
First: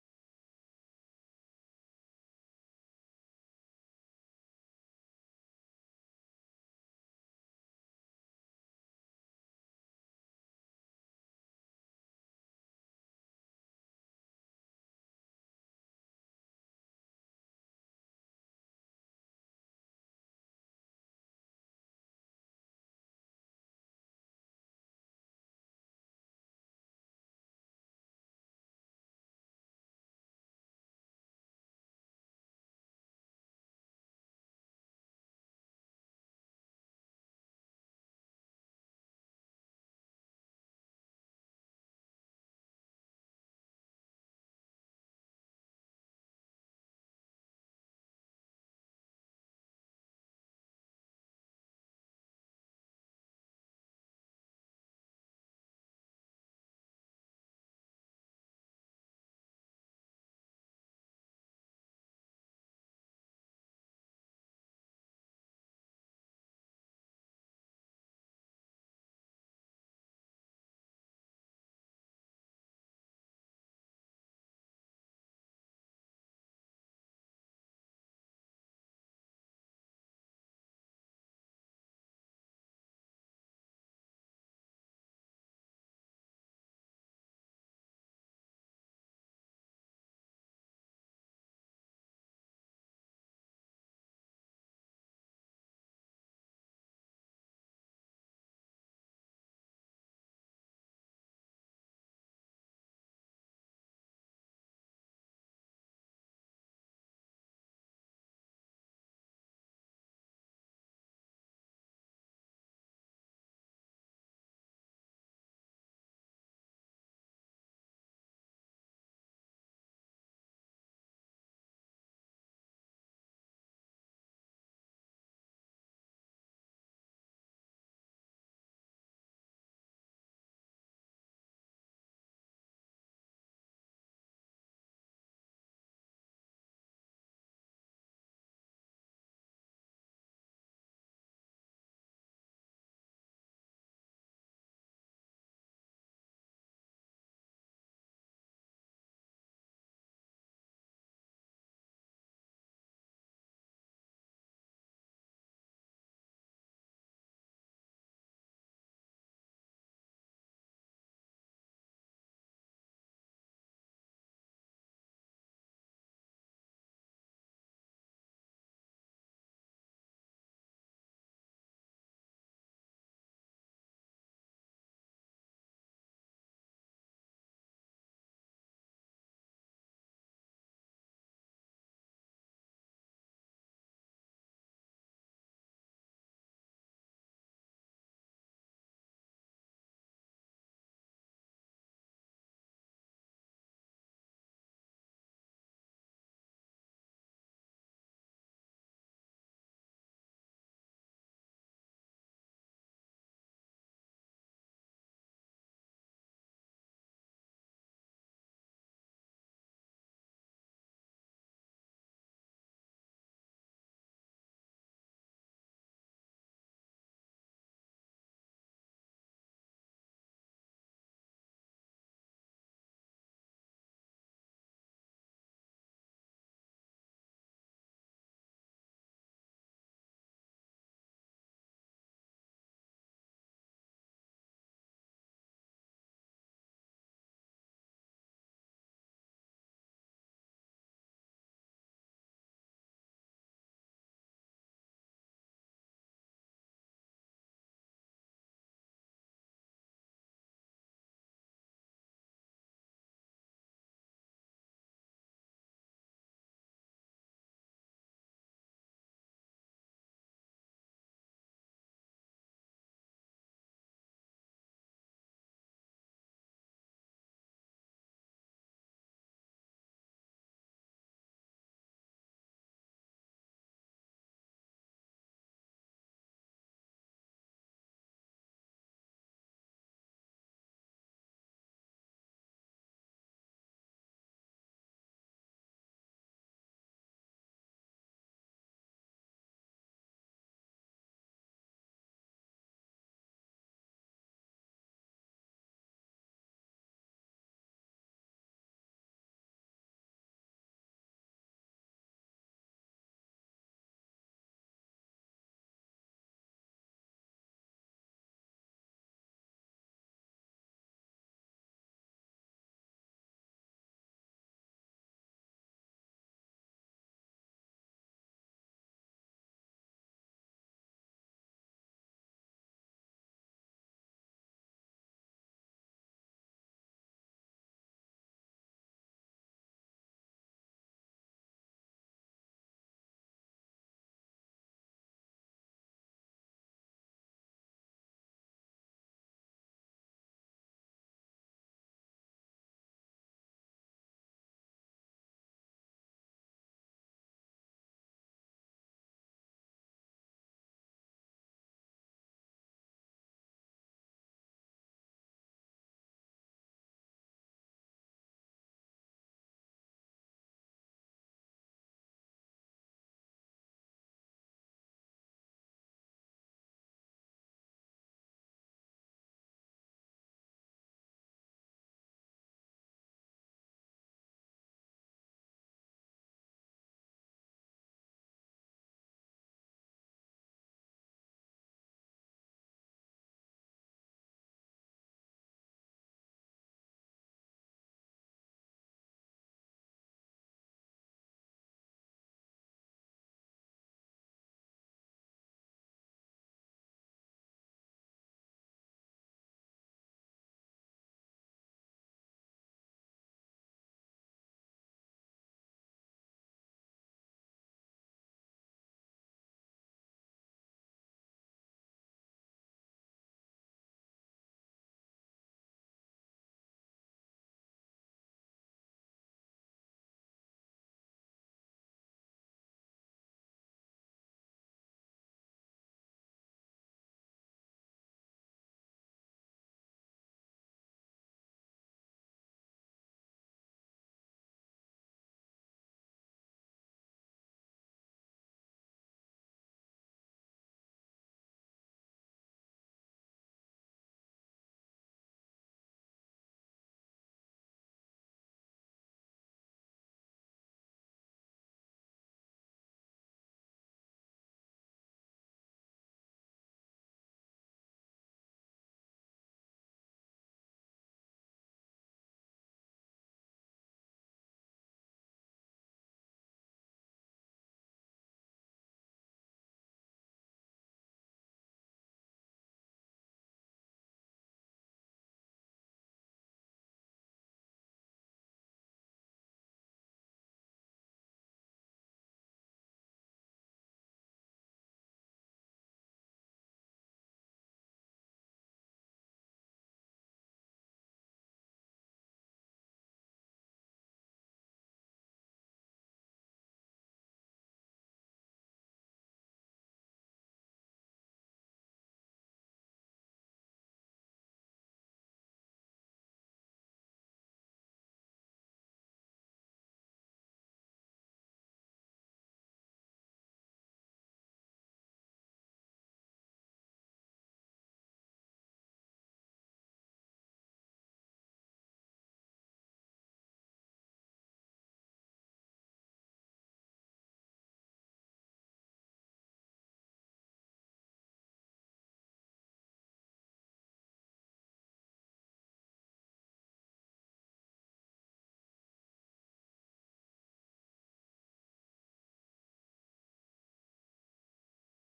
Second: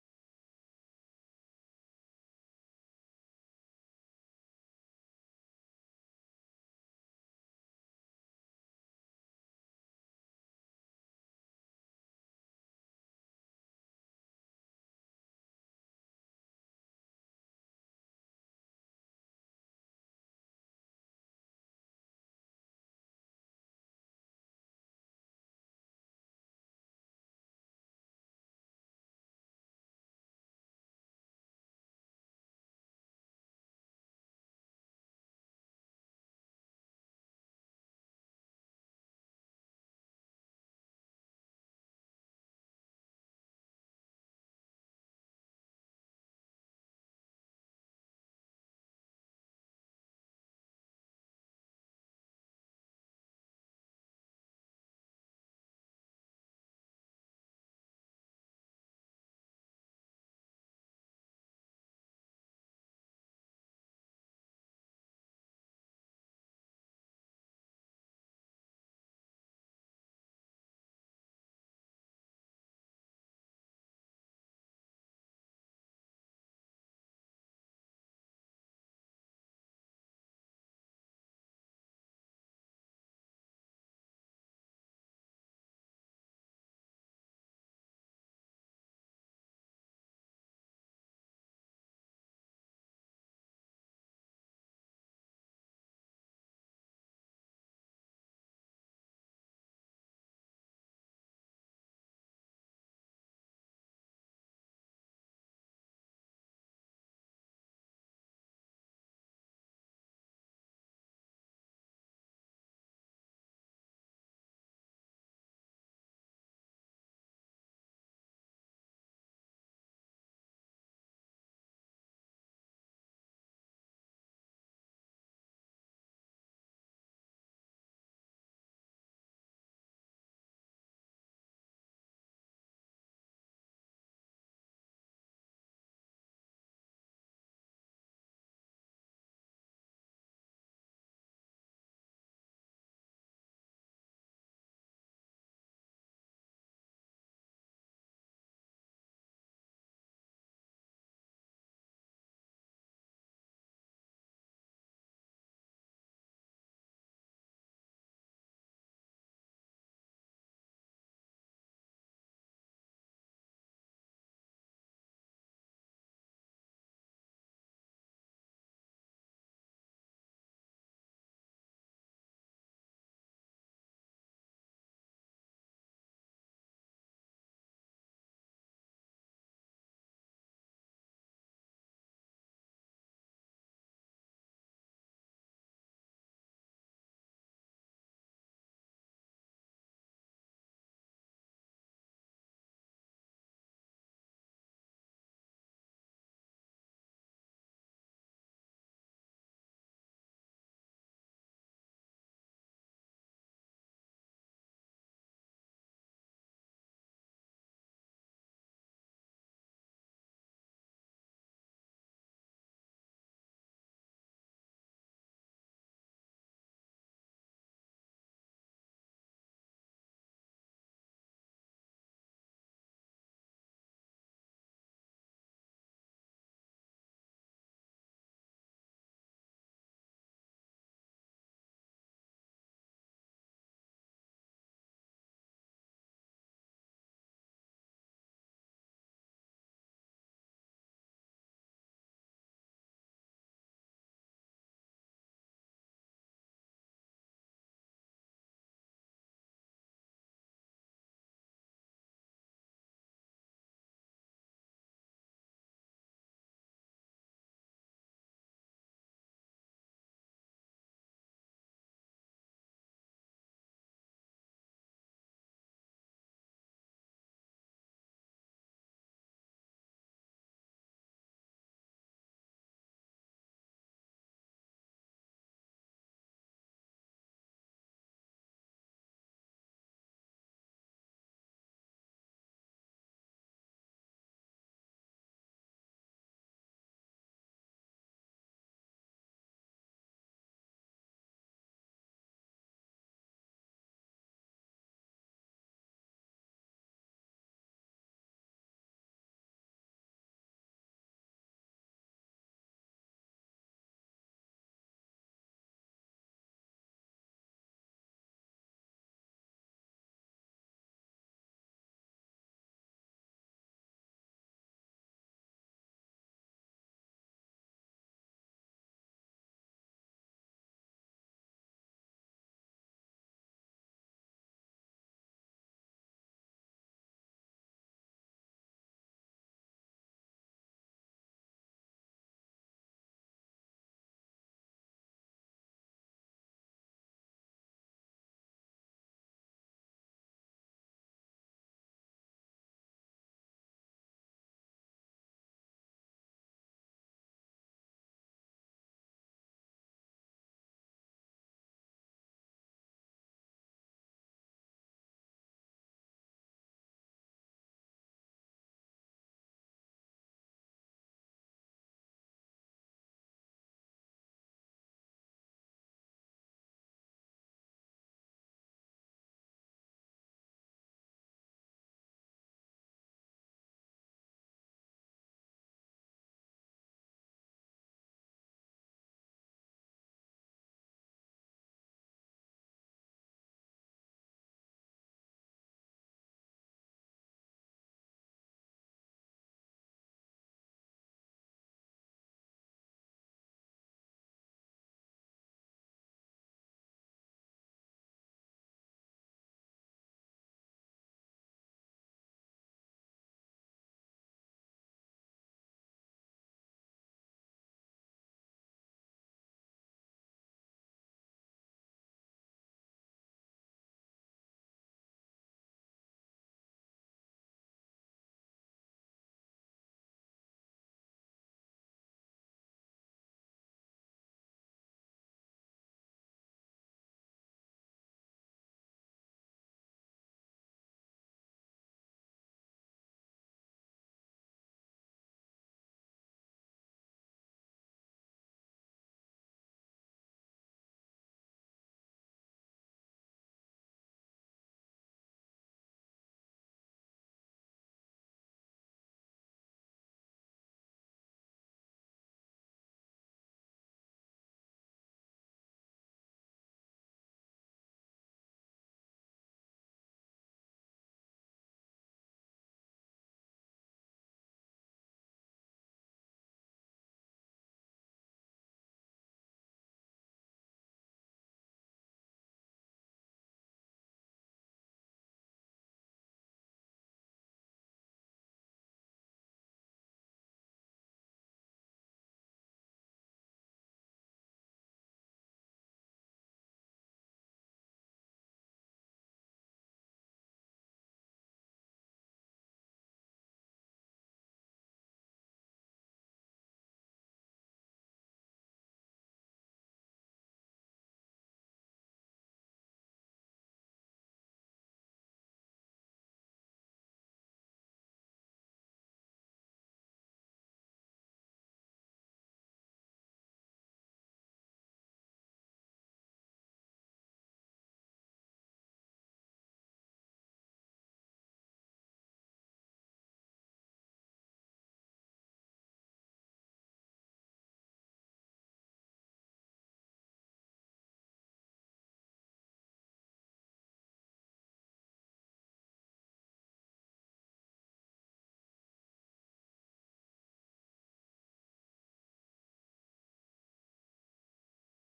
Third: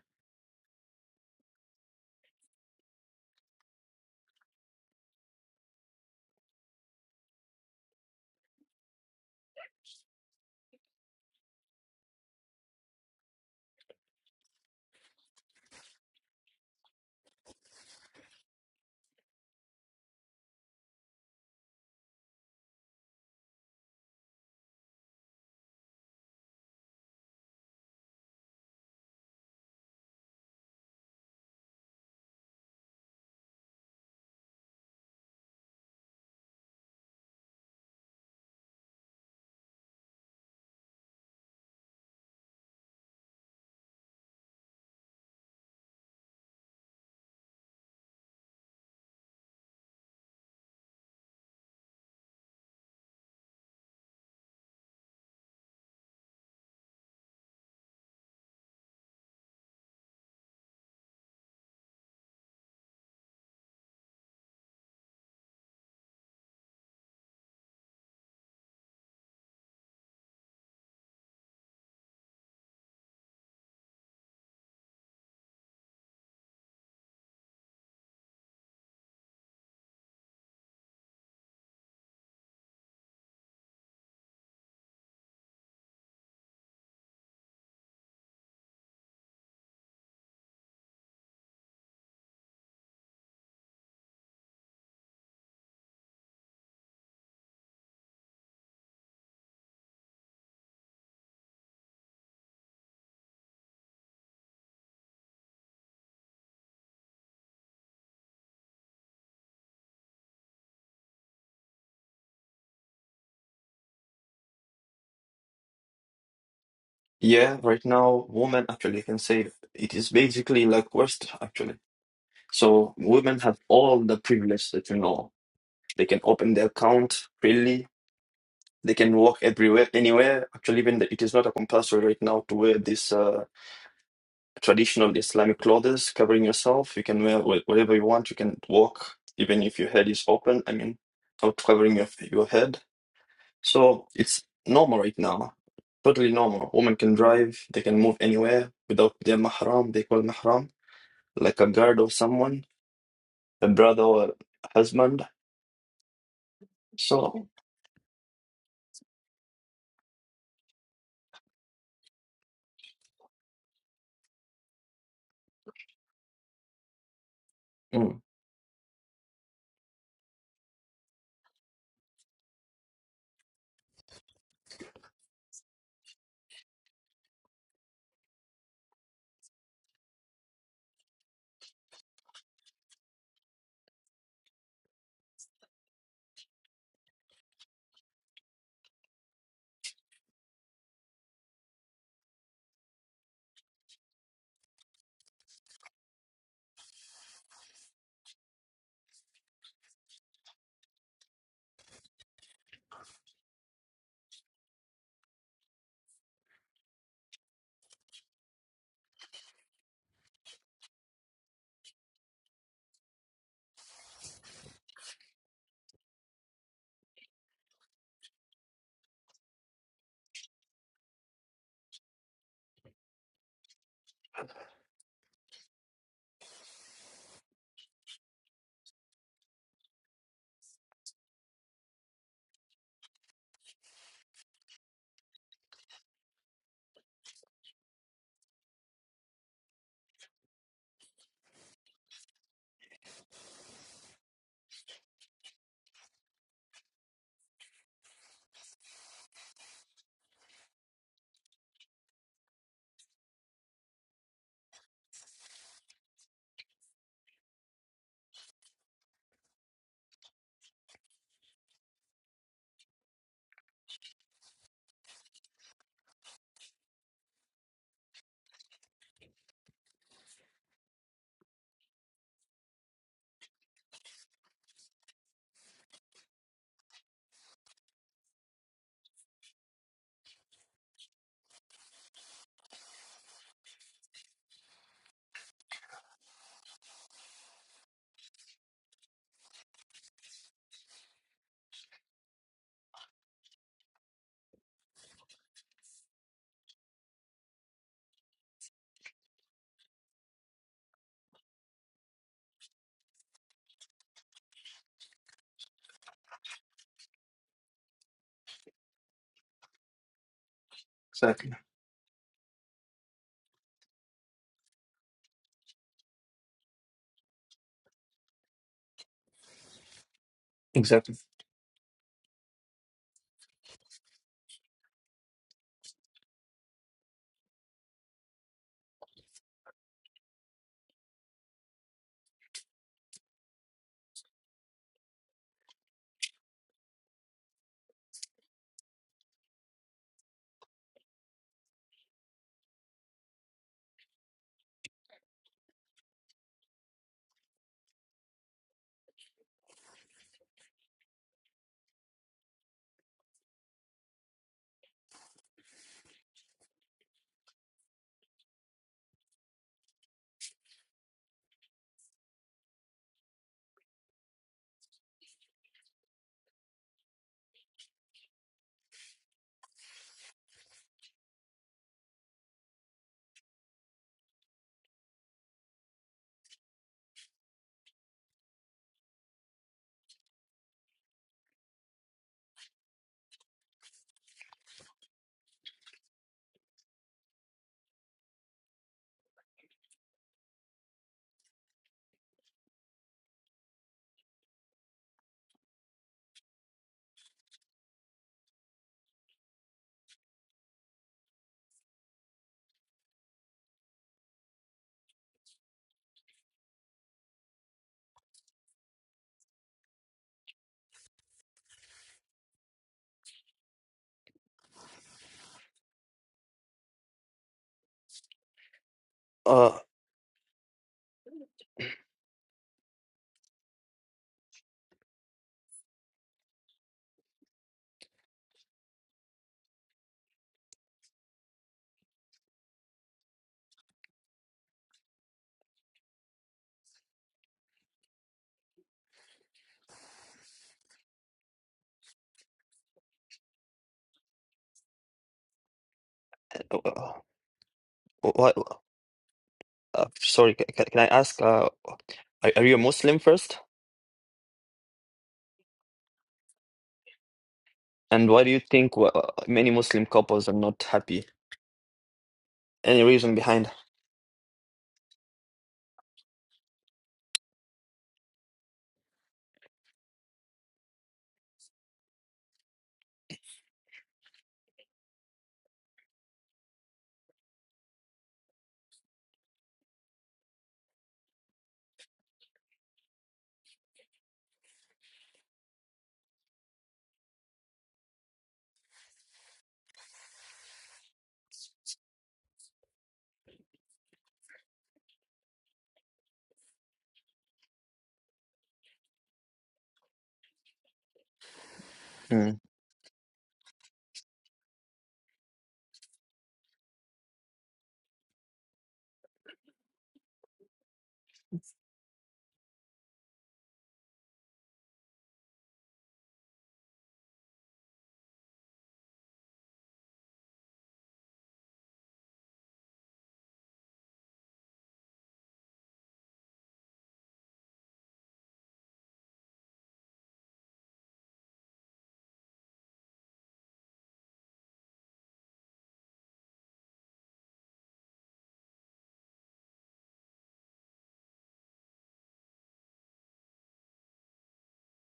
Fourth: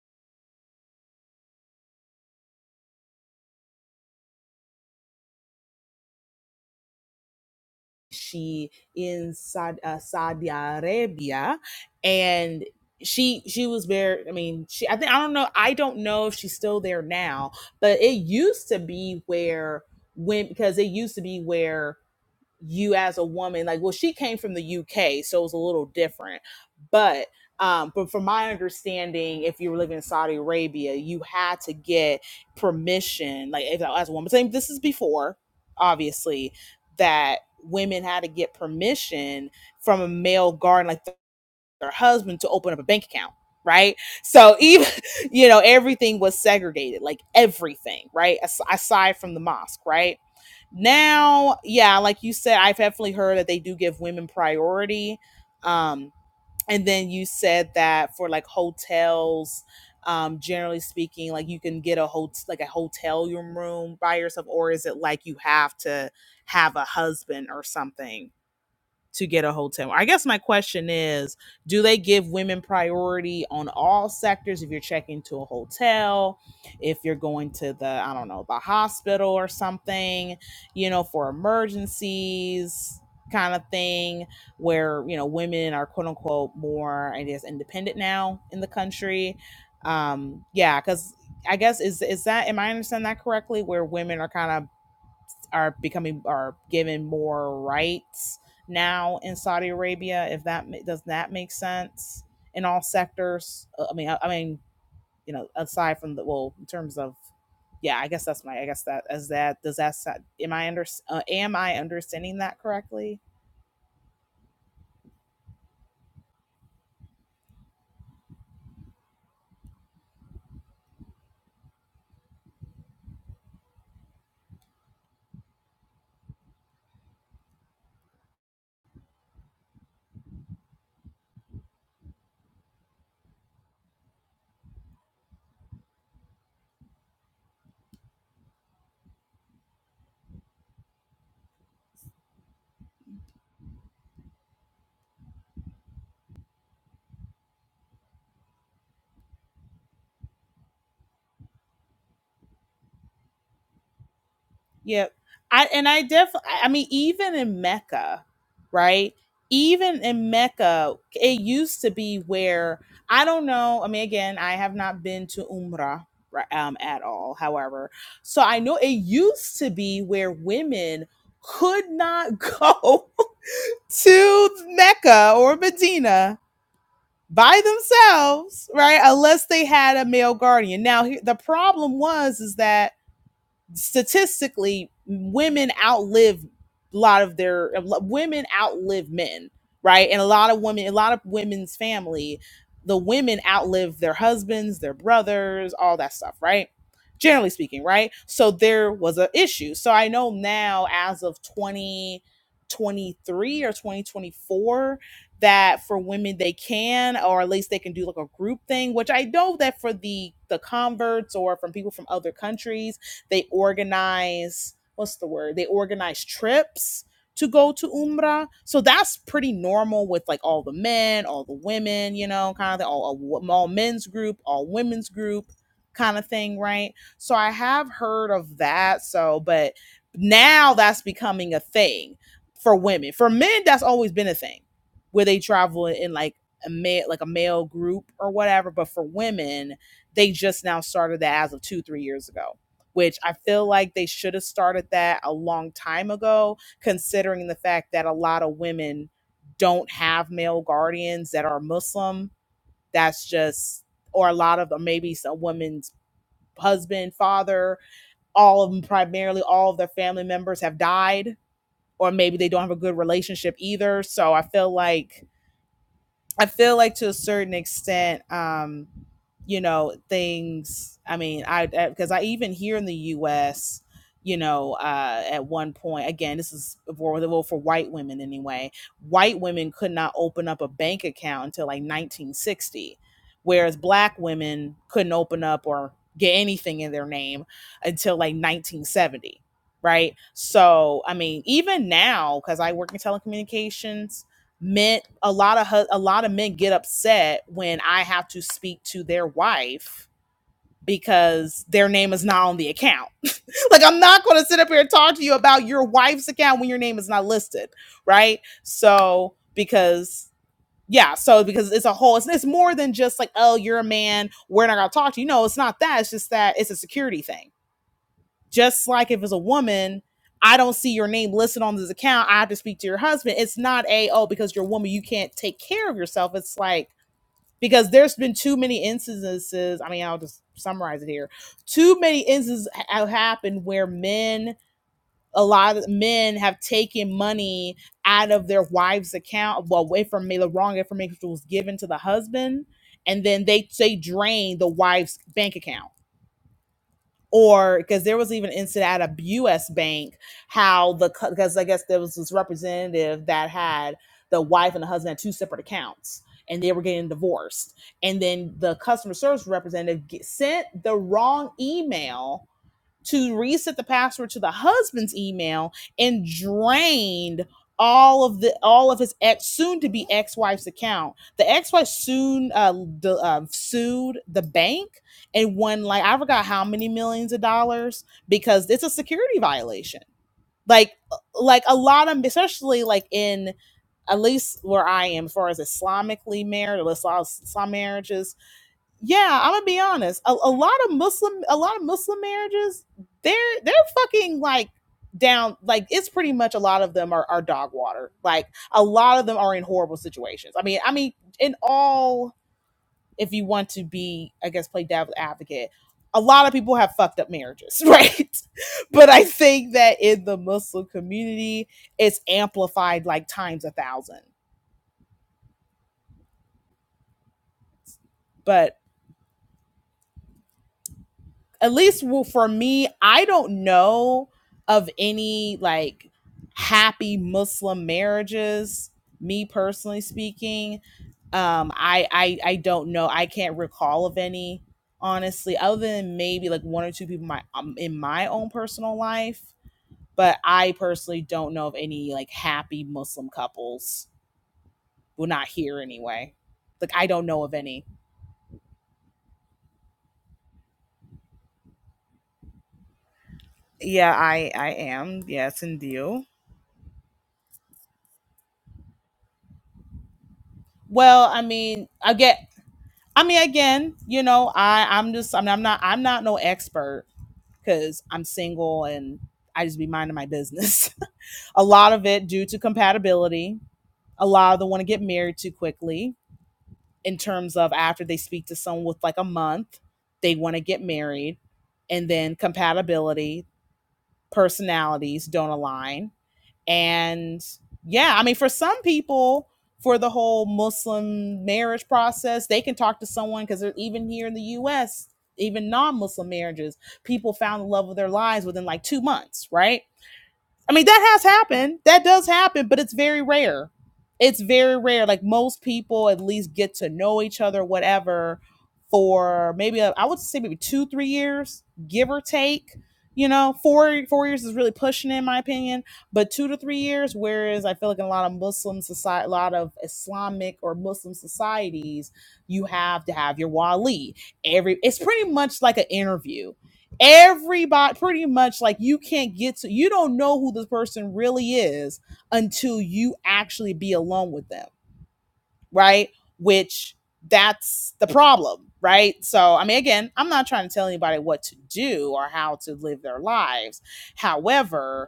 she in Saudi, uh, Saudi Arabia, and she she was very. I mean, she. I think I don't know. I don't know if she's still there now, but it used to be where when because it used to be where you as a woman like well she came from the UK so it was a little different but um but from my understanding if you were living in Saudi Arabia you had to get permission like if, as a woman saying this is before obviously that women had to get permission from a male guard like their husband to open up a bank account right so even you know everything was segregated like everything right As- aside from the mosque right now yeah like you said i've definitely heard that they do give women priority um and then you said that for like hotels um generally speaking like you can get a hotel like a hotel room by yourself or is it like you have to have a husband or something to get a hotel. I guess my question is, do they give women priority on all sectors if you're checking to a hotel, if you're going to the, I don't know, the hospital or something, you know, for emergencies kind of thing where, you know, women are quote unquote more, I guess, independent now in the country. Um, yeah, because I guess is is that am I understanding that correctly? Where women are kind of are becoming are given more rights now in Saudi Arabia. If that does that make sense in all sectors? Uh, I mean, I, I mean, you know, aside from the well, in terms of, yeah, I guess that's my, I guess that as that does that am I under uh, am I understanding that correctly?
Yeah, right now women actually can say it is basically like West actually. So women have all the privilege that you know. They can open their account freely They can walk everywhere, anywhere. Actually, even the, it is not a compulsory right now to wear this uh, traditional Islamic clothes covering yourself. You can wear wh- whatever you want. You can walk even if your head is open. I mean, not covering your your head. So it's normal right now. Totally normal. Women can drive. They can move anywhere without their mahram. They call mahram like a guard of someone, a brother or
Yep.
husband.
I and I definitely. I mean even
So
in Mecca, right? Even in Mecca, it used to be where I don't know. I mean, again, I have not been to Umrah ri- um, at all. However,
mm,
so I know it used to be where women could not go to Mecca or Medina by themselves, right? Unless they had a male guardian. Now, he- the problem was is that statistically women outlive a lot of their women outlive men right and a lot of women a lot of women's family the women outlive their husbands their brothers all that stuff right generally speaking right so there was an issue so i know now as of 2023 or 2024 that for women they can or at least they can do like a group thing which i know that for the the converts or from people from other countries they organize what's the word? They organize trips to go to Umrah. So that's pretty normal with like all the men, all the women, you know, kind of thing, all, all all men's group, all women's group kind of thing, right? So I have heard of that. So, but now that's becoming a thing for women. For men, that's always been a thing where they travel in like a male, like a male group or whatever. But for women, they just now started that as of two, three years ago which I feel like they should have started that a long time ago, considering the fact that a lot of women don't have male guardians that are Muslim. That's just, or a lot of them, maybe some women's husband, father, all of them, primarily all of their family members have died, or maybe they don't have a good relationship either. So I feel like I feel like to a certain extent, um, you know, things. I mean, I because I even here in the U.S. You know, uh, at one point, again, this is for well for white women anyway. White women could not open up a bank account until like 1960, whereas black women couldn't open up or get anything in their name until like 1970, right? So, I mean, even now, because I work in telecommunications, men a lot of a lot of men get upset when i have to speak to their wife because their name is not on the account like i'm not going to sit up here and talk to you about your wife's account when your name is not listed right so because yeah so
exactly,
because it's a whole it's, it's more than just like oh you're a man we're not going to talk to you no it's not that it's just that it's a security thing just like if it's a woman, I don't see your
exactly.
name listed on this account. I have to speak to your husband. It's not a oh because you're a woman you can't take care of yourself. It's like because there's been too many instances. I mean, I'll just summarize it here. Too many instances have happened where men, a lot of men have taken money out of their wife's account, well, away from me, the wrong information was given to the husband, and then they they drain the wife's bank account or because there was even an incident at a U.S. bank how the because I guess there was this representative that had the wife and the husband had two separate accounts and they were getting divorced, and then the customer service representative ge- sent the wrong email to reset the password to the husband's email and drained all of the all of his ex soon to be ex-wife's account the ex-wife soon uh, the, uh, sued the bank and won like i forgot how many millions of dollars because it's a security violation like uh, like a lot of especially like in at least where i am as far as islamically married or islam, islam marriages yeah, I'm gonna be honest. A, a lot of Muslim, a lot of Muslim marriages, they're they're fucking like down. Like it's pretty much a lot of them are are dog water. Like a lot of them are in horrible situations. I mean, I mean, in all, if you want to be, I guess, play devil's advocate, a lot of people have fucked up marriages, right? but I think that in the Muslim community, it's amplified like times a thousand. But
Uh,
at least well, for me, I don't know of any like happy Muslim marriages. Me personally speaking, um, I, I I don't know. I can't recall of any honestly, other than maybe like one or two people in my um, in my own personal life. But I personally don't know of any like happy Muslim couples. Well, not here anyway. Like I don't know of any.
why? Uh, sorry, ca- ca- can I ask, uh, are, are you a Muslim first?
Yeah, I I am. Yes, and you.
And why do you think wha- uh, many Muslim couples are not happy?
Well, I mean, I get.
Any
I
reason
mean,
behind?
again, you know, I I'm just I mean, I'm not I'm not no expert because I'm single and I just be minding my business. a lot of it due to compatibility. A lot of them want to get married too quickly. In terms of after they speak to someone with like a month, they want to get married, and then compatibility personalities don't align. And yeah, I mean, for some people, for the whole Muslim marriage process, they can talk to someone because even here in the US, even non Muslim marriages, people found the love of their lives within like two months, right? I mean, that has happened. That does
Hmm.
happen, but it's very rare. It's very rare. Like most people at least get to know each other, whatever, for maybe a, I would say maybe two, three years, give or take. You know, four four years is really pushing it, in my opinion, but two to three years. Whereas I feel like in a lot of Muslim society, a lot of Islamic or Muslim societies, you have to have your wali every. It's pretty much like an interview everybody pretty much like you can't get to you don't know who this person really is until you actually be alone with them right which that's the problem right so i mean again i'm not trying to tell anybody what to do or how to live their lives however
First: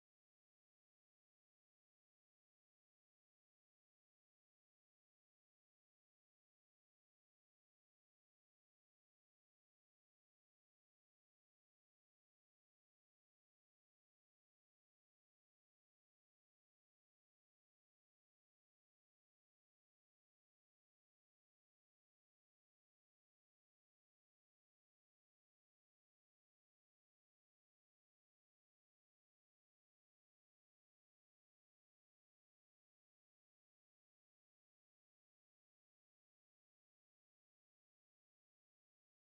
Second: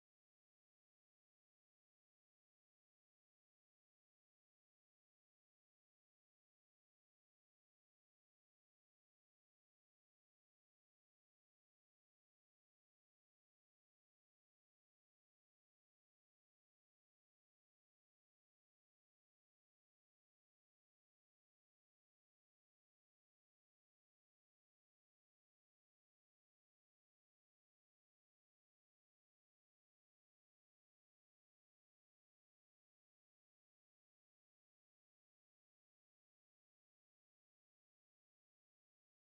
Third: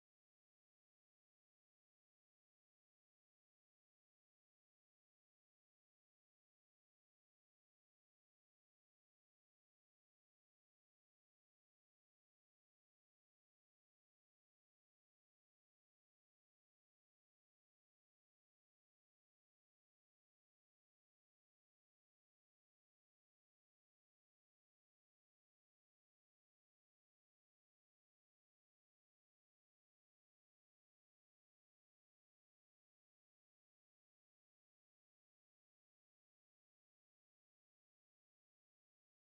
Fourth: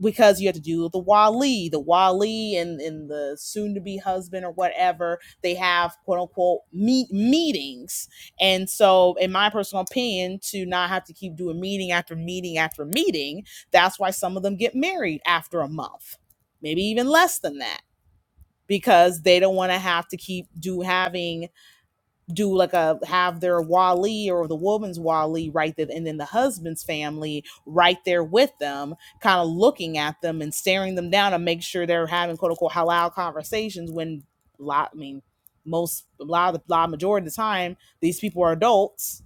because you have to do the wali the wali and, and the soon to be husband or whatever they have quote unquote meet meetings and so in my personal opinion to not have to keep doing meeting after meeting after meeting that's why some of them get married after a month maybe even less than that because they don't want to have to keep do having do like a have their wali or the woman's wali right there and then the husband's family right there with them kind of looking at them and staring them down and make sure they're having quote unquote halal conversations when a lot i mean most a lot of the lot majority of the time these people are adults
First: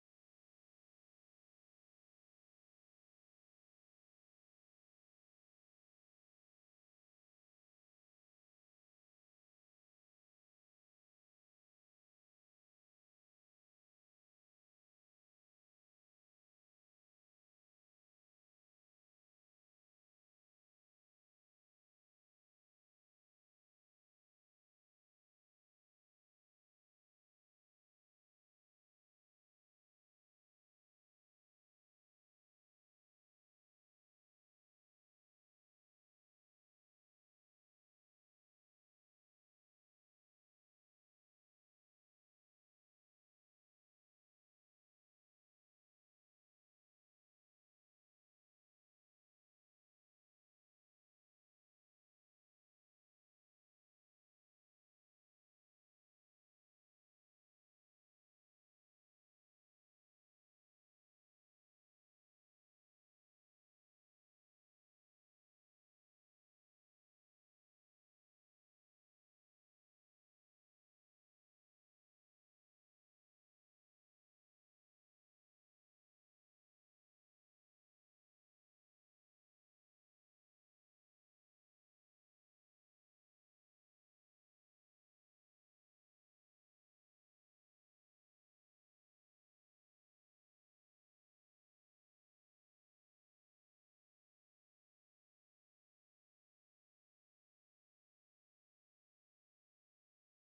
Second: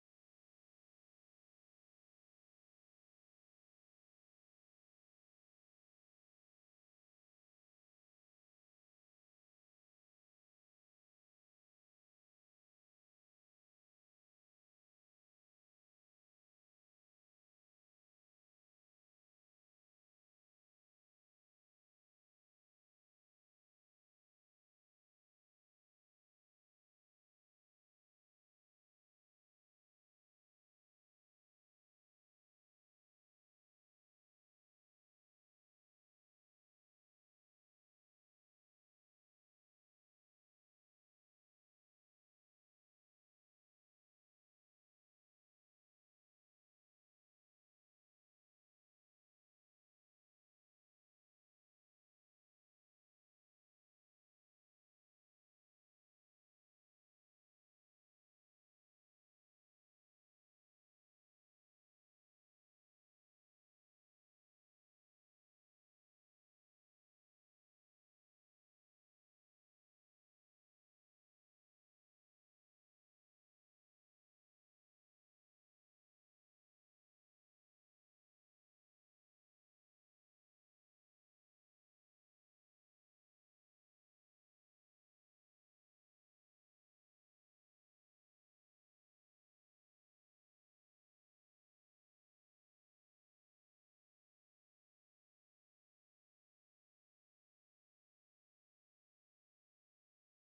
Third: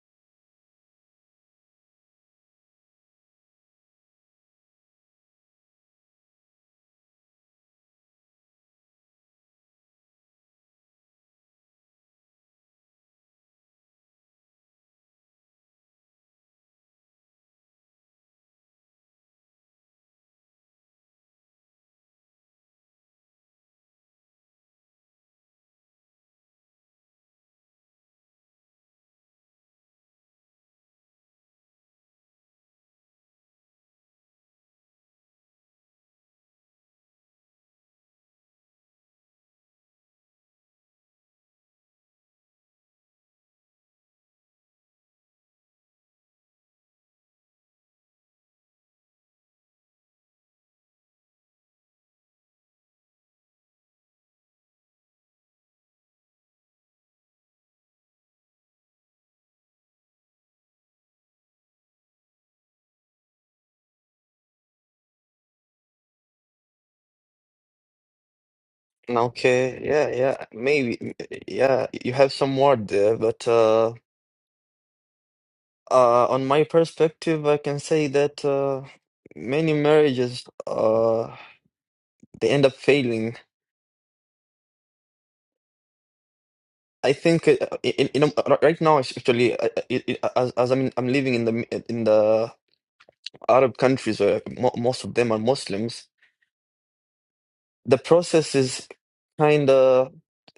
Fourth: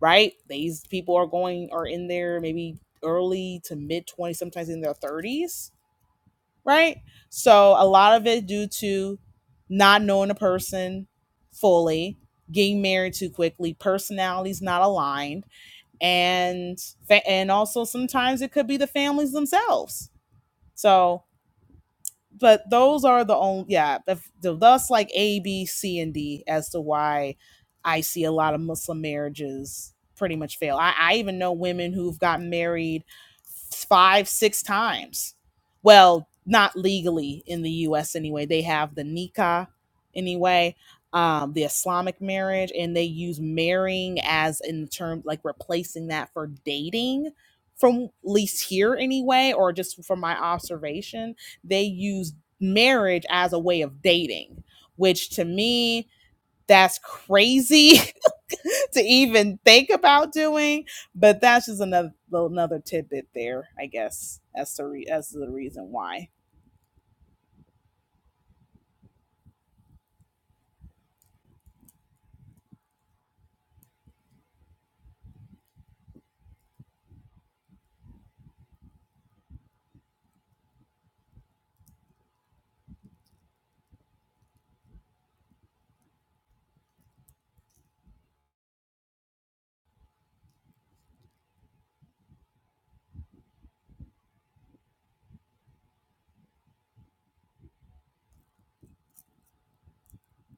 right these people are going are in their maybe early to mid 20s sometimes in their 30s right? So a lot of it due to not knowing a person fully, getting married too quickly, personalities not aligned, and and also sometimes it could be the families themselves. So but those are the only yeah if, that's like a b c and d as to why i see a lot of muslim marriages pretty much fail i, I even know women who've gotten married five six times well not legally in the us anyway they have the nikah anyway um, the islamic marriage and they use marrying as in term like replacing that for dating from least here anyway or just from my observation they use marriage as a way of dating, which to me, that's crazy to even think about doing. But that's just another another tidbit there, I guess, as to re- as to the reason why.
Okay, yeah, yeah, maybe, yeah, you have some word there, but uh, uh, on my perspective, I can say that uh, many marriages uh, they end up failing. I think uh, in, in, in- right now, actually, uh, uh, as, as I'm I'm living in the in the Arab countries where mo most of them are Muslims. the process is kind of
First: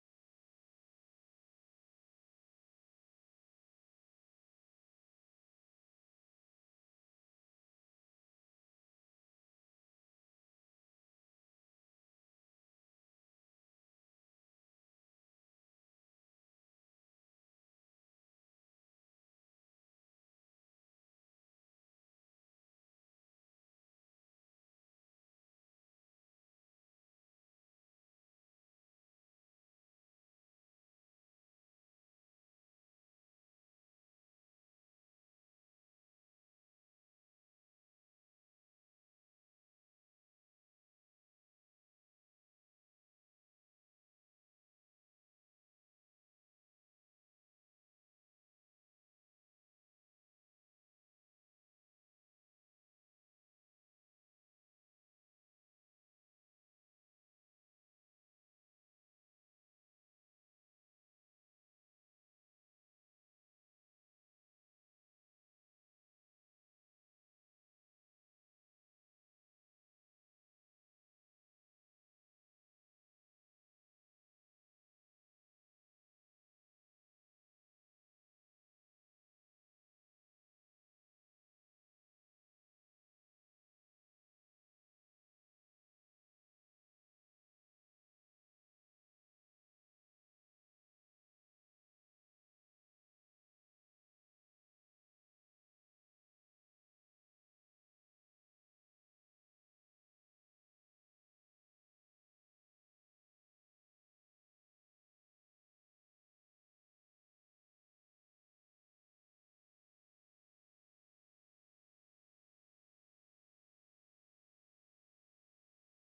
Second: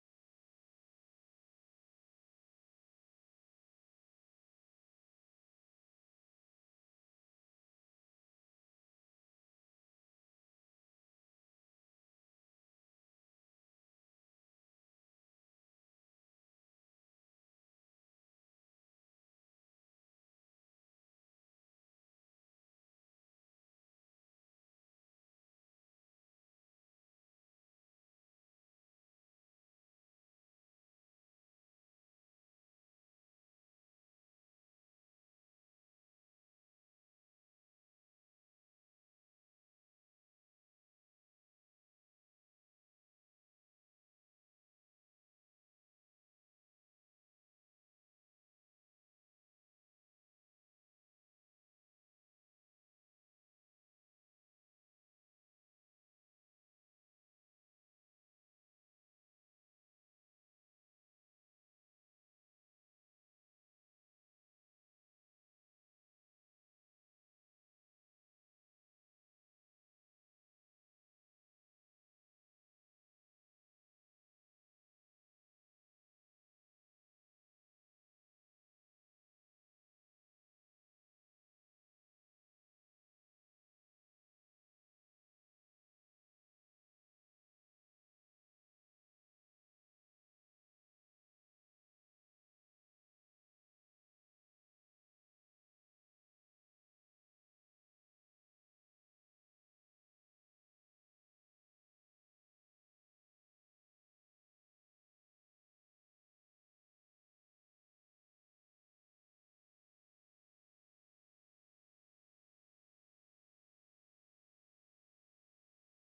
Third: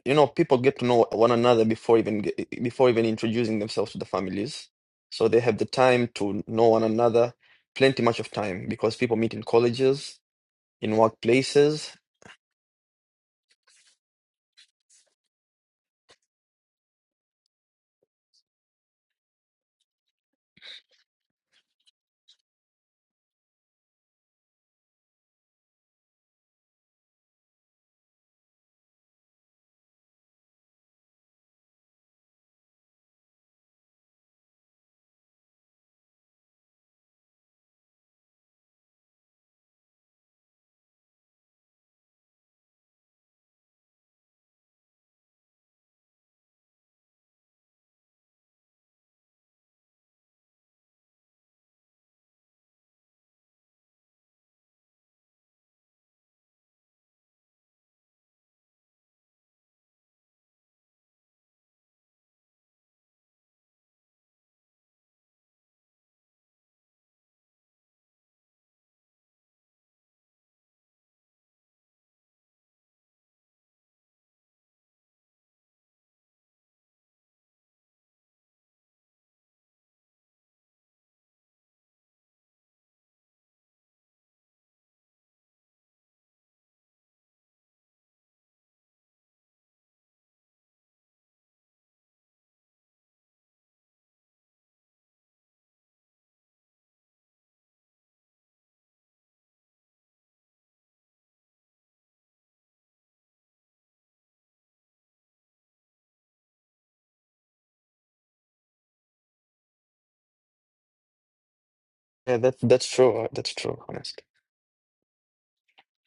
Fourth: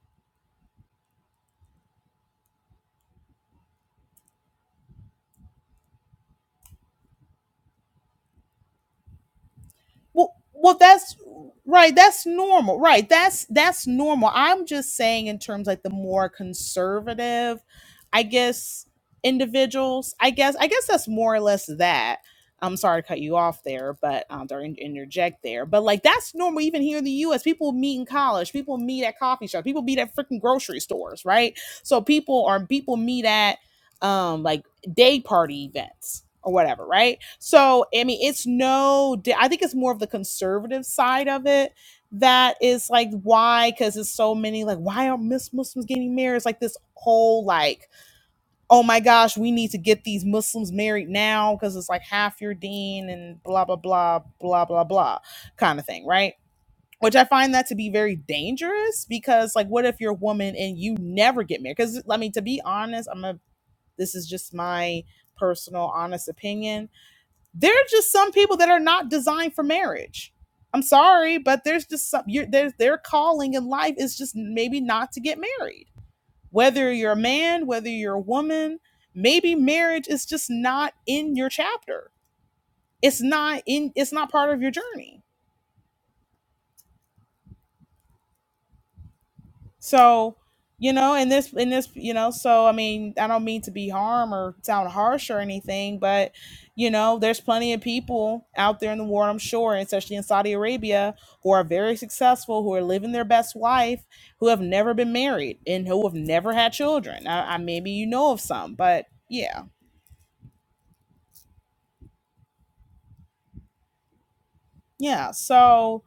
you know people get to know one another before even ge- before even introducing themselves to the families so they have the time to know one another plenty much of time because people meet in colleges
Well, well,
in
that's right.
workplaces
That's normal. Right. That's that's normal. I'm just saying in terms like the more conservative, I guess individuals. I guess I guess that's more or less that. I'm sorry to cut you off there, but um, or in- interject there. But like that's normal. Even here in the U.S., people meet in college. People meet at coffee shops. People meet at freaking grocery stores. Right. So people are people meet at um like day party events or whatever, right? So, I mean, it's no, I think it's more of the conservative side of it that is like why, because it's so many, like, why are Miss Muslims getting married? It's like this whole, like, oh my gosh, we need to get these Muslims married now because it's like half your dean and blah, blah, blah, blah, blah, blah kind of thing, right? Which I find that to be very dangerous because, like, what if you're a woman and you never get married? Because, I mean, to be honest, I'm gonna this is just my personal, honest opinion. There are just some people that are not designed for marriage. I'm sorry, but there's just some you're, there's their calling in life is just maybe not to get married. Whether you're a man, whether you're a woman, maybe marriage is just not in your chapter. It's not in. It's not part of your journey So, you know, in this, in this, you know, so I mean, I don't mean to be harm or sound harsh or anything, but you know, there's plenty of people out there in the world, I'm sure, especially in Saudi Arabia, who are very successful, who are living their best life, who have never been married and who have never had children. I, I maybe you know of some, but yeah,
yeah that that's true that's true honestly
yeah. So,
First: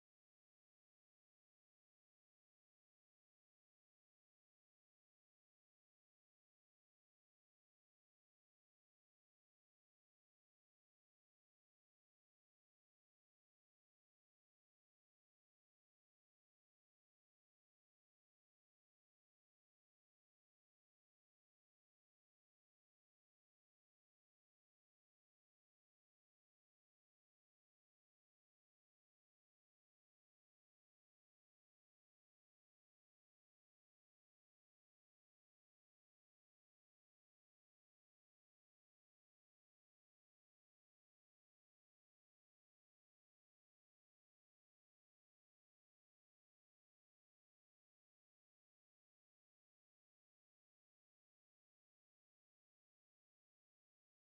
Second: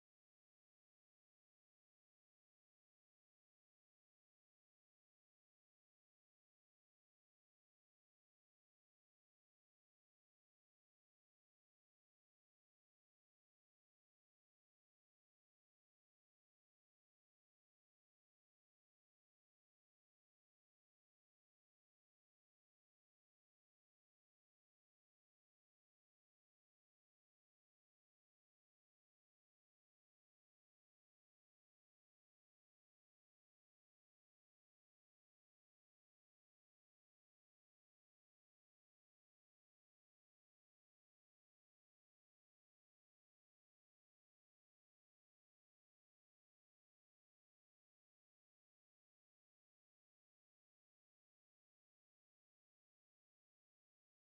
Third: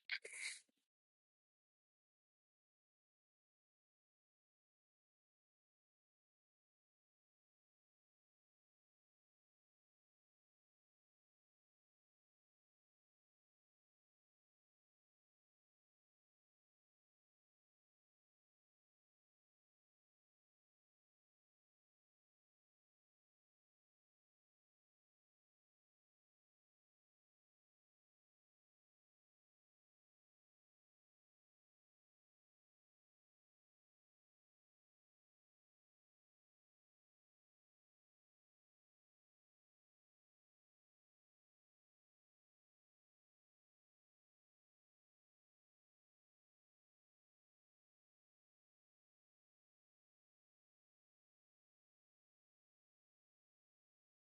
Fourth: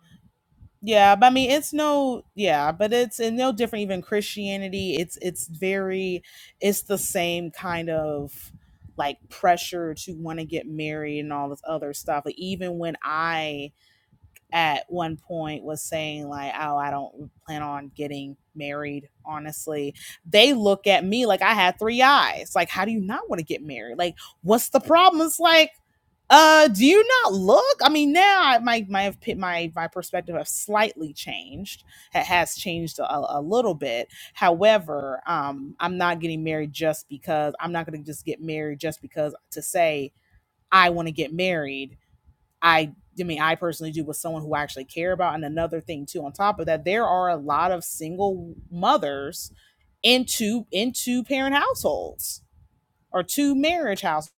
Yeah, but I mean it's no yeah, but it's and no different even Christianity. It's it's very it's the same kind of like pressure to want to get married and all this other stuff. Like even when I at one point was saying like oh i don't plan on getting married honestly they look at me like i had three eyes like how do you not want to get married like what's the problem it's like uh do you not look i mean now I- my my my my perspective has slightly changed it has changed a, a little bit however um i'm not getting married just because i'm not going to just get married just because to say i want to get married I I mean, I personally do with someone who I actually care about. And another thing too, on top of that, there are a lot of single mothers into into parent households or two marriage households,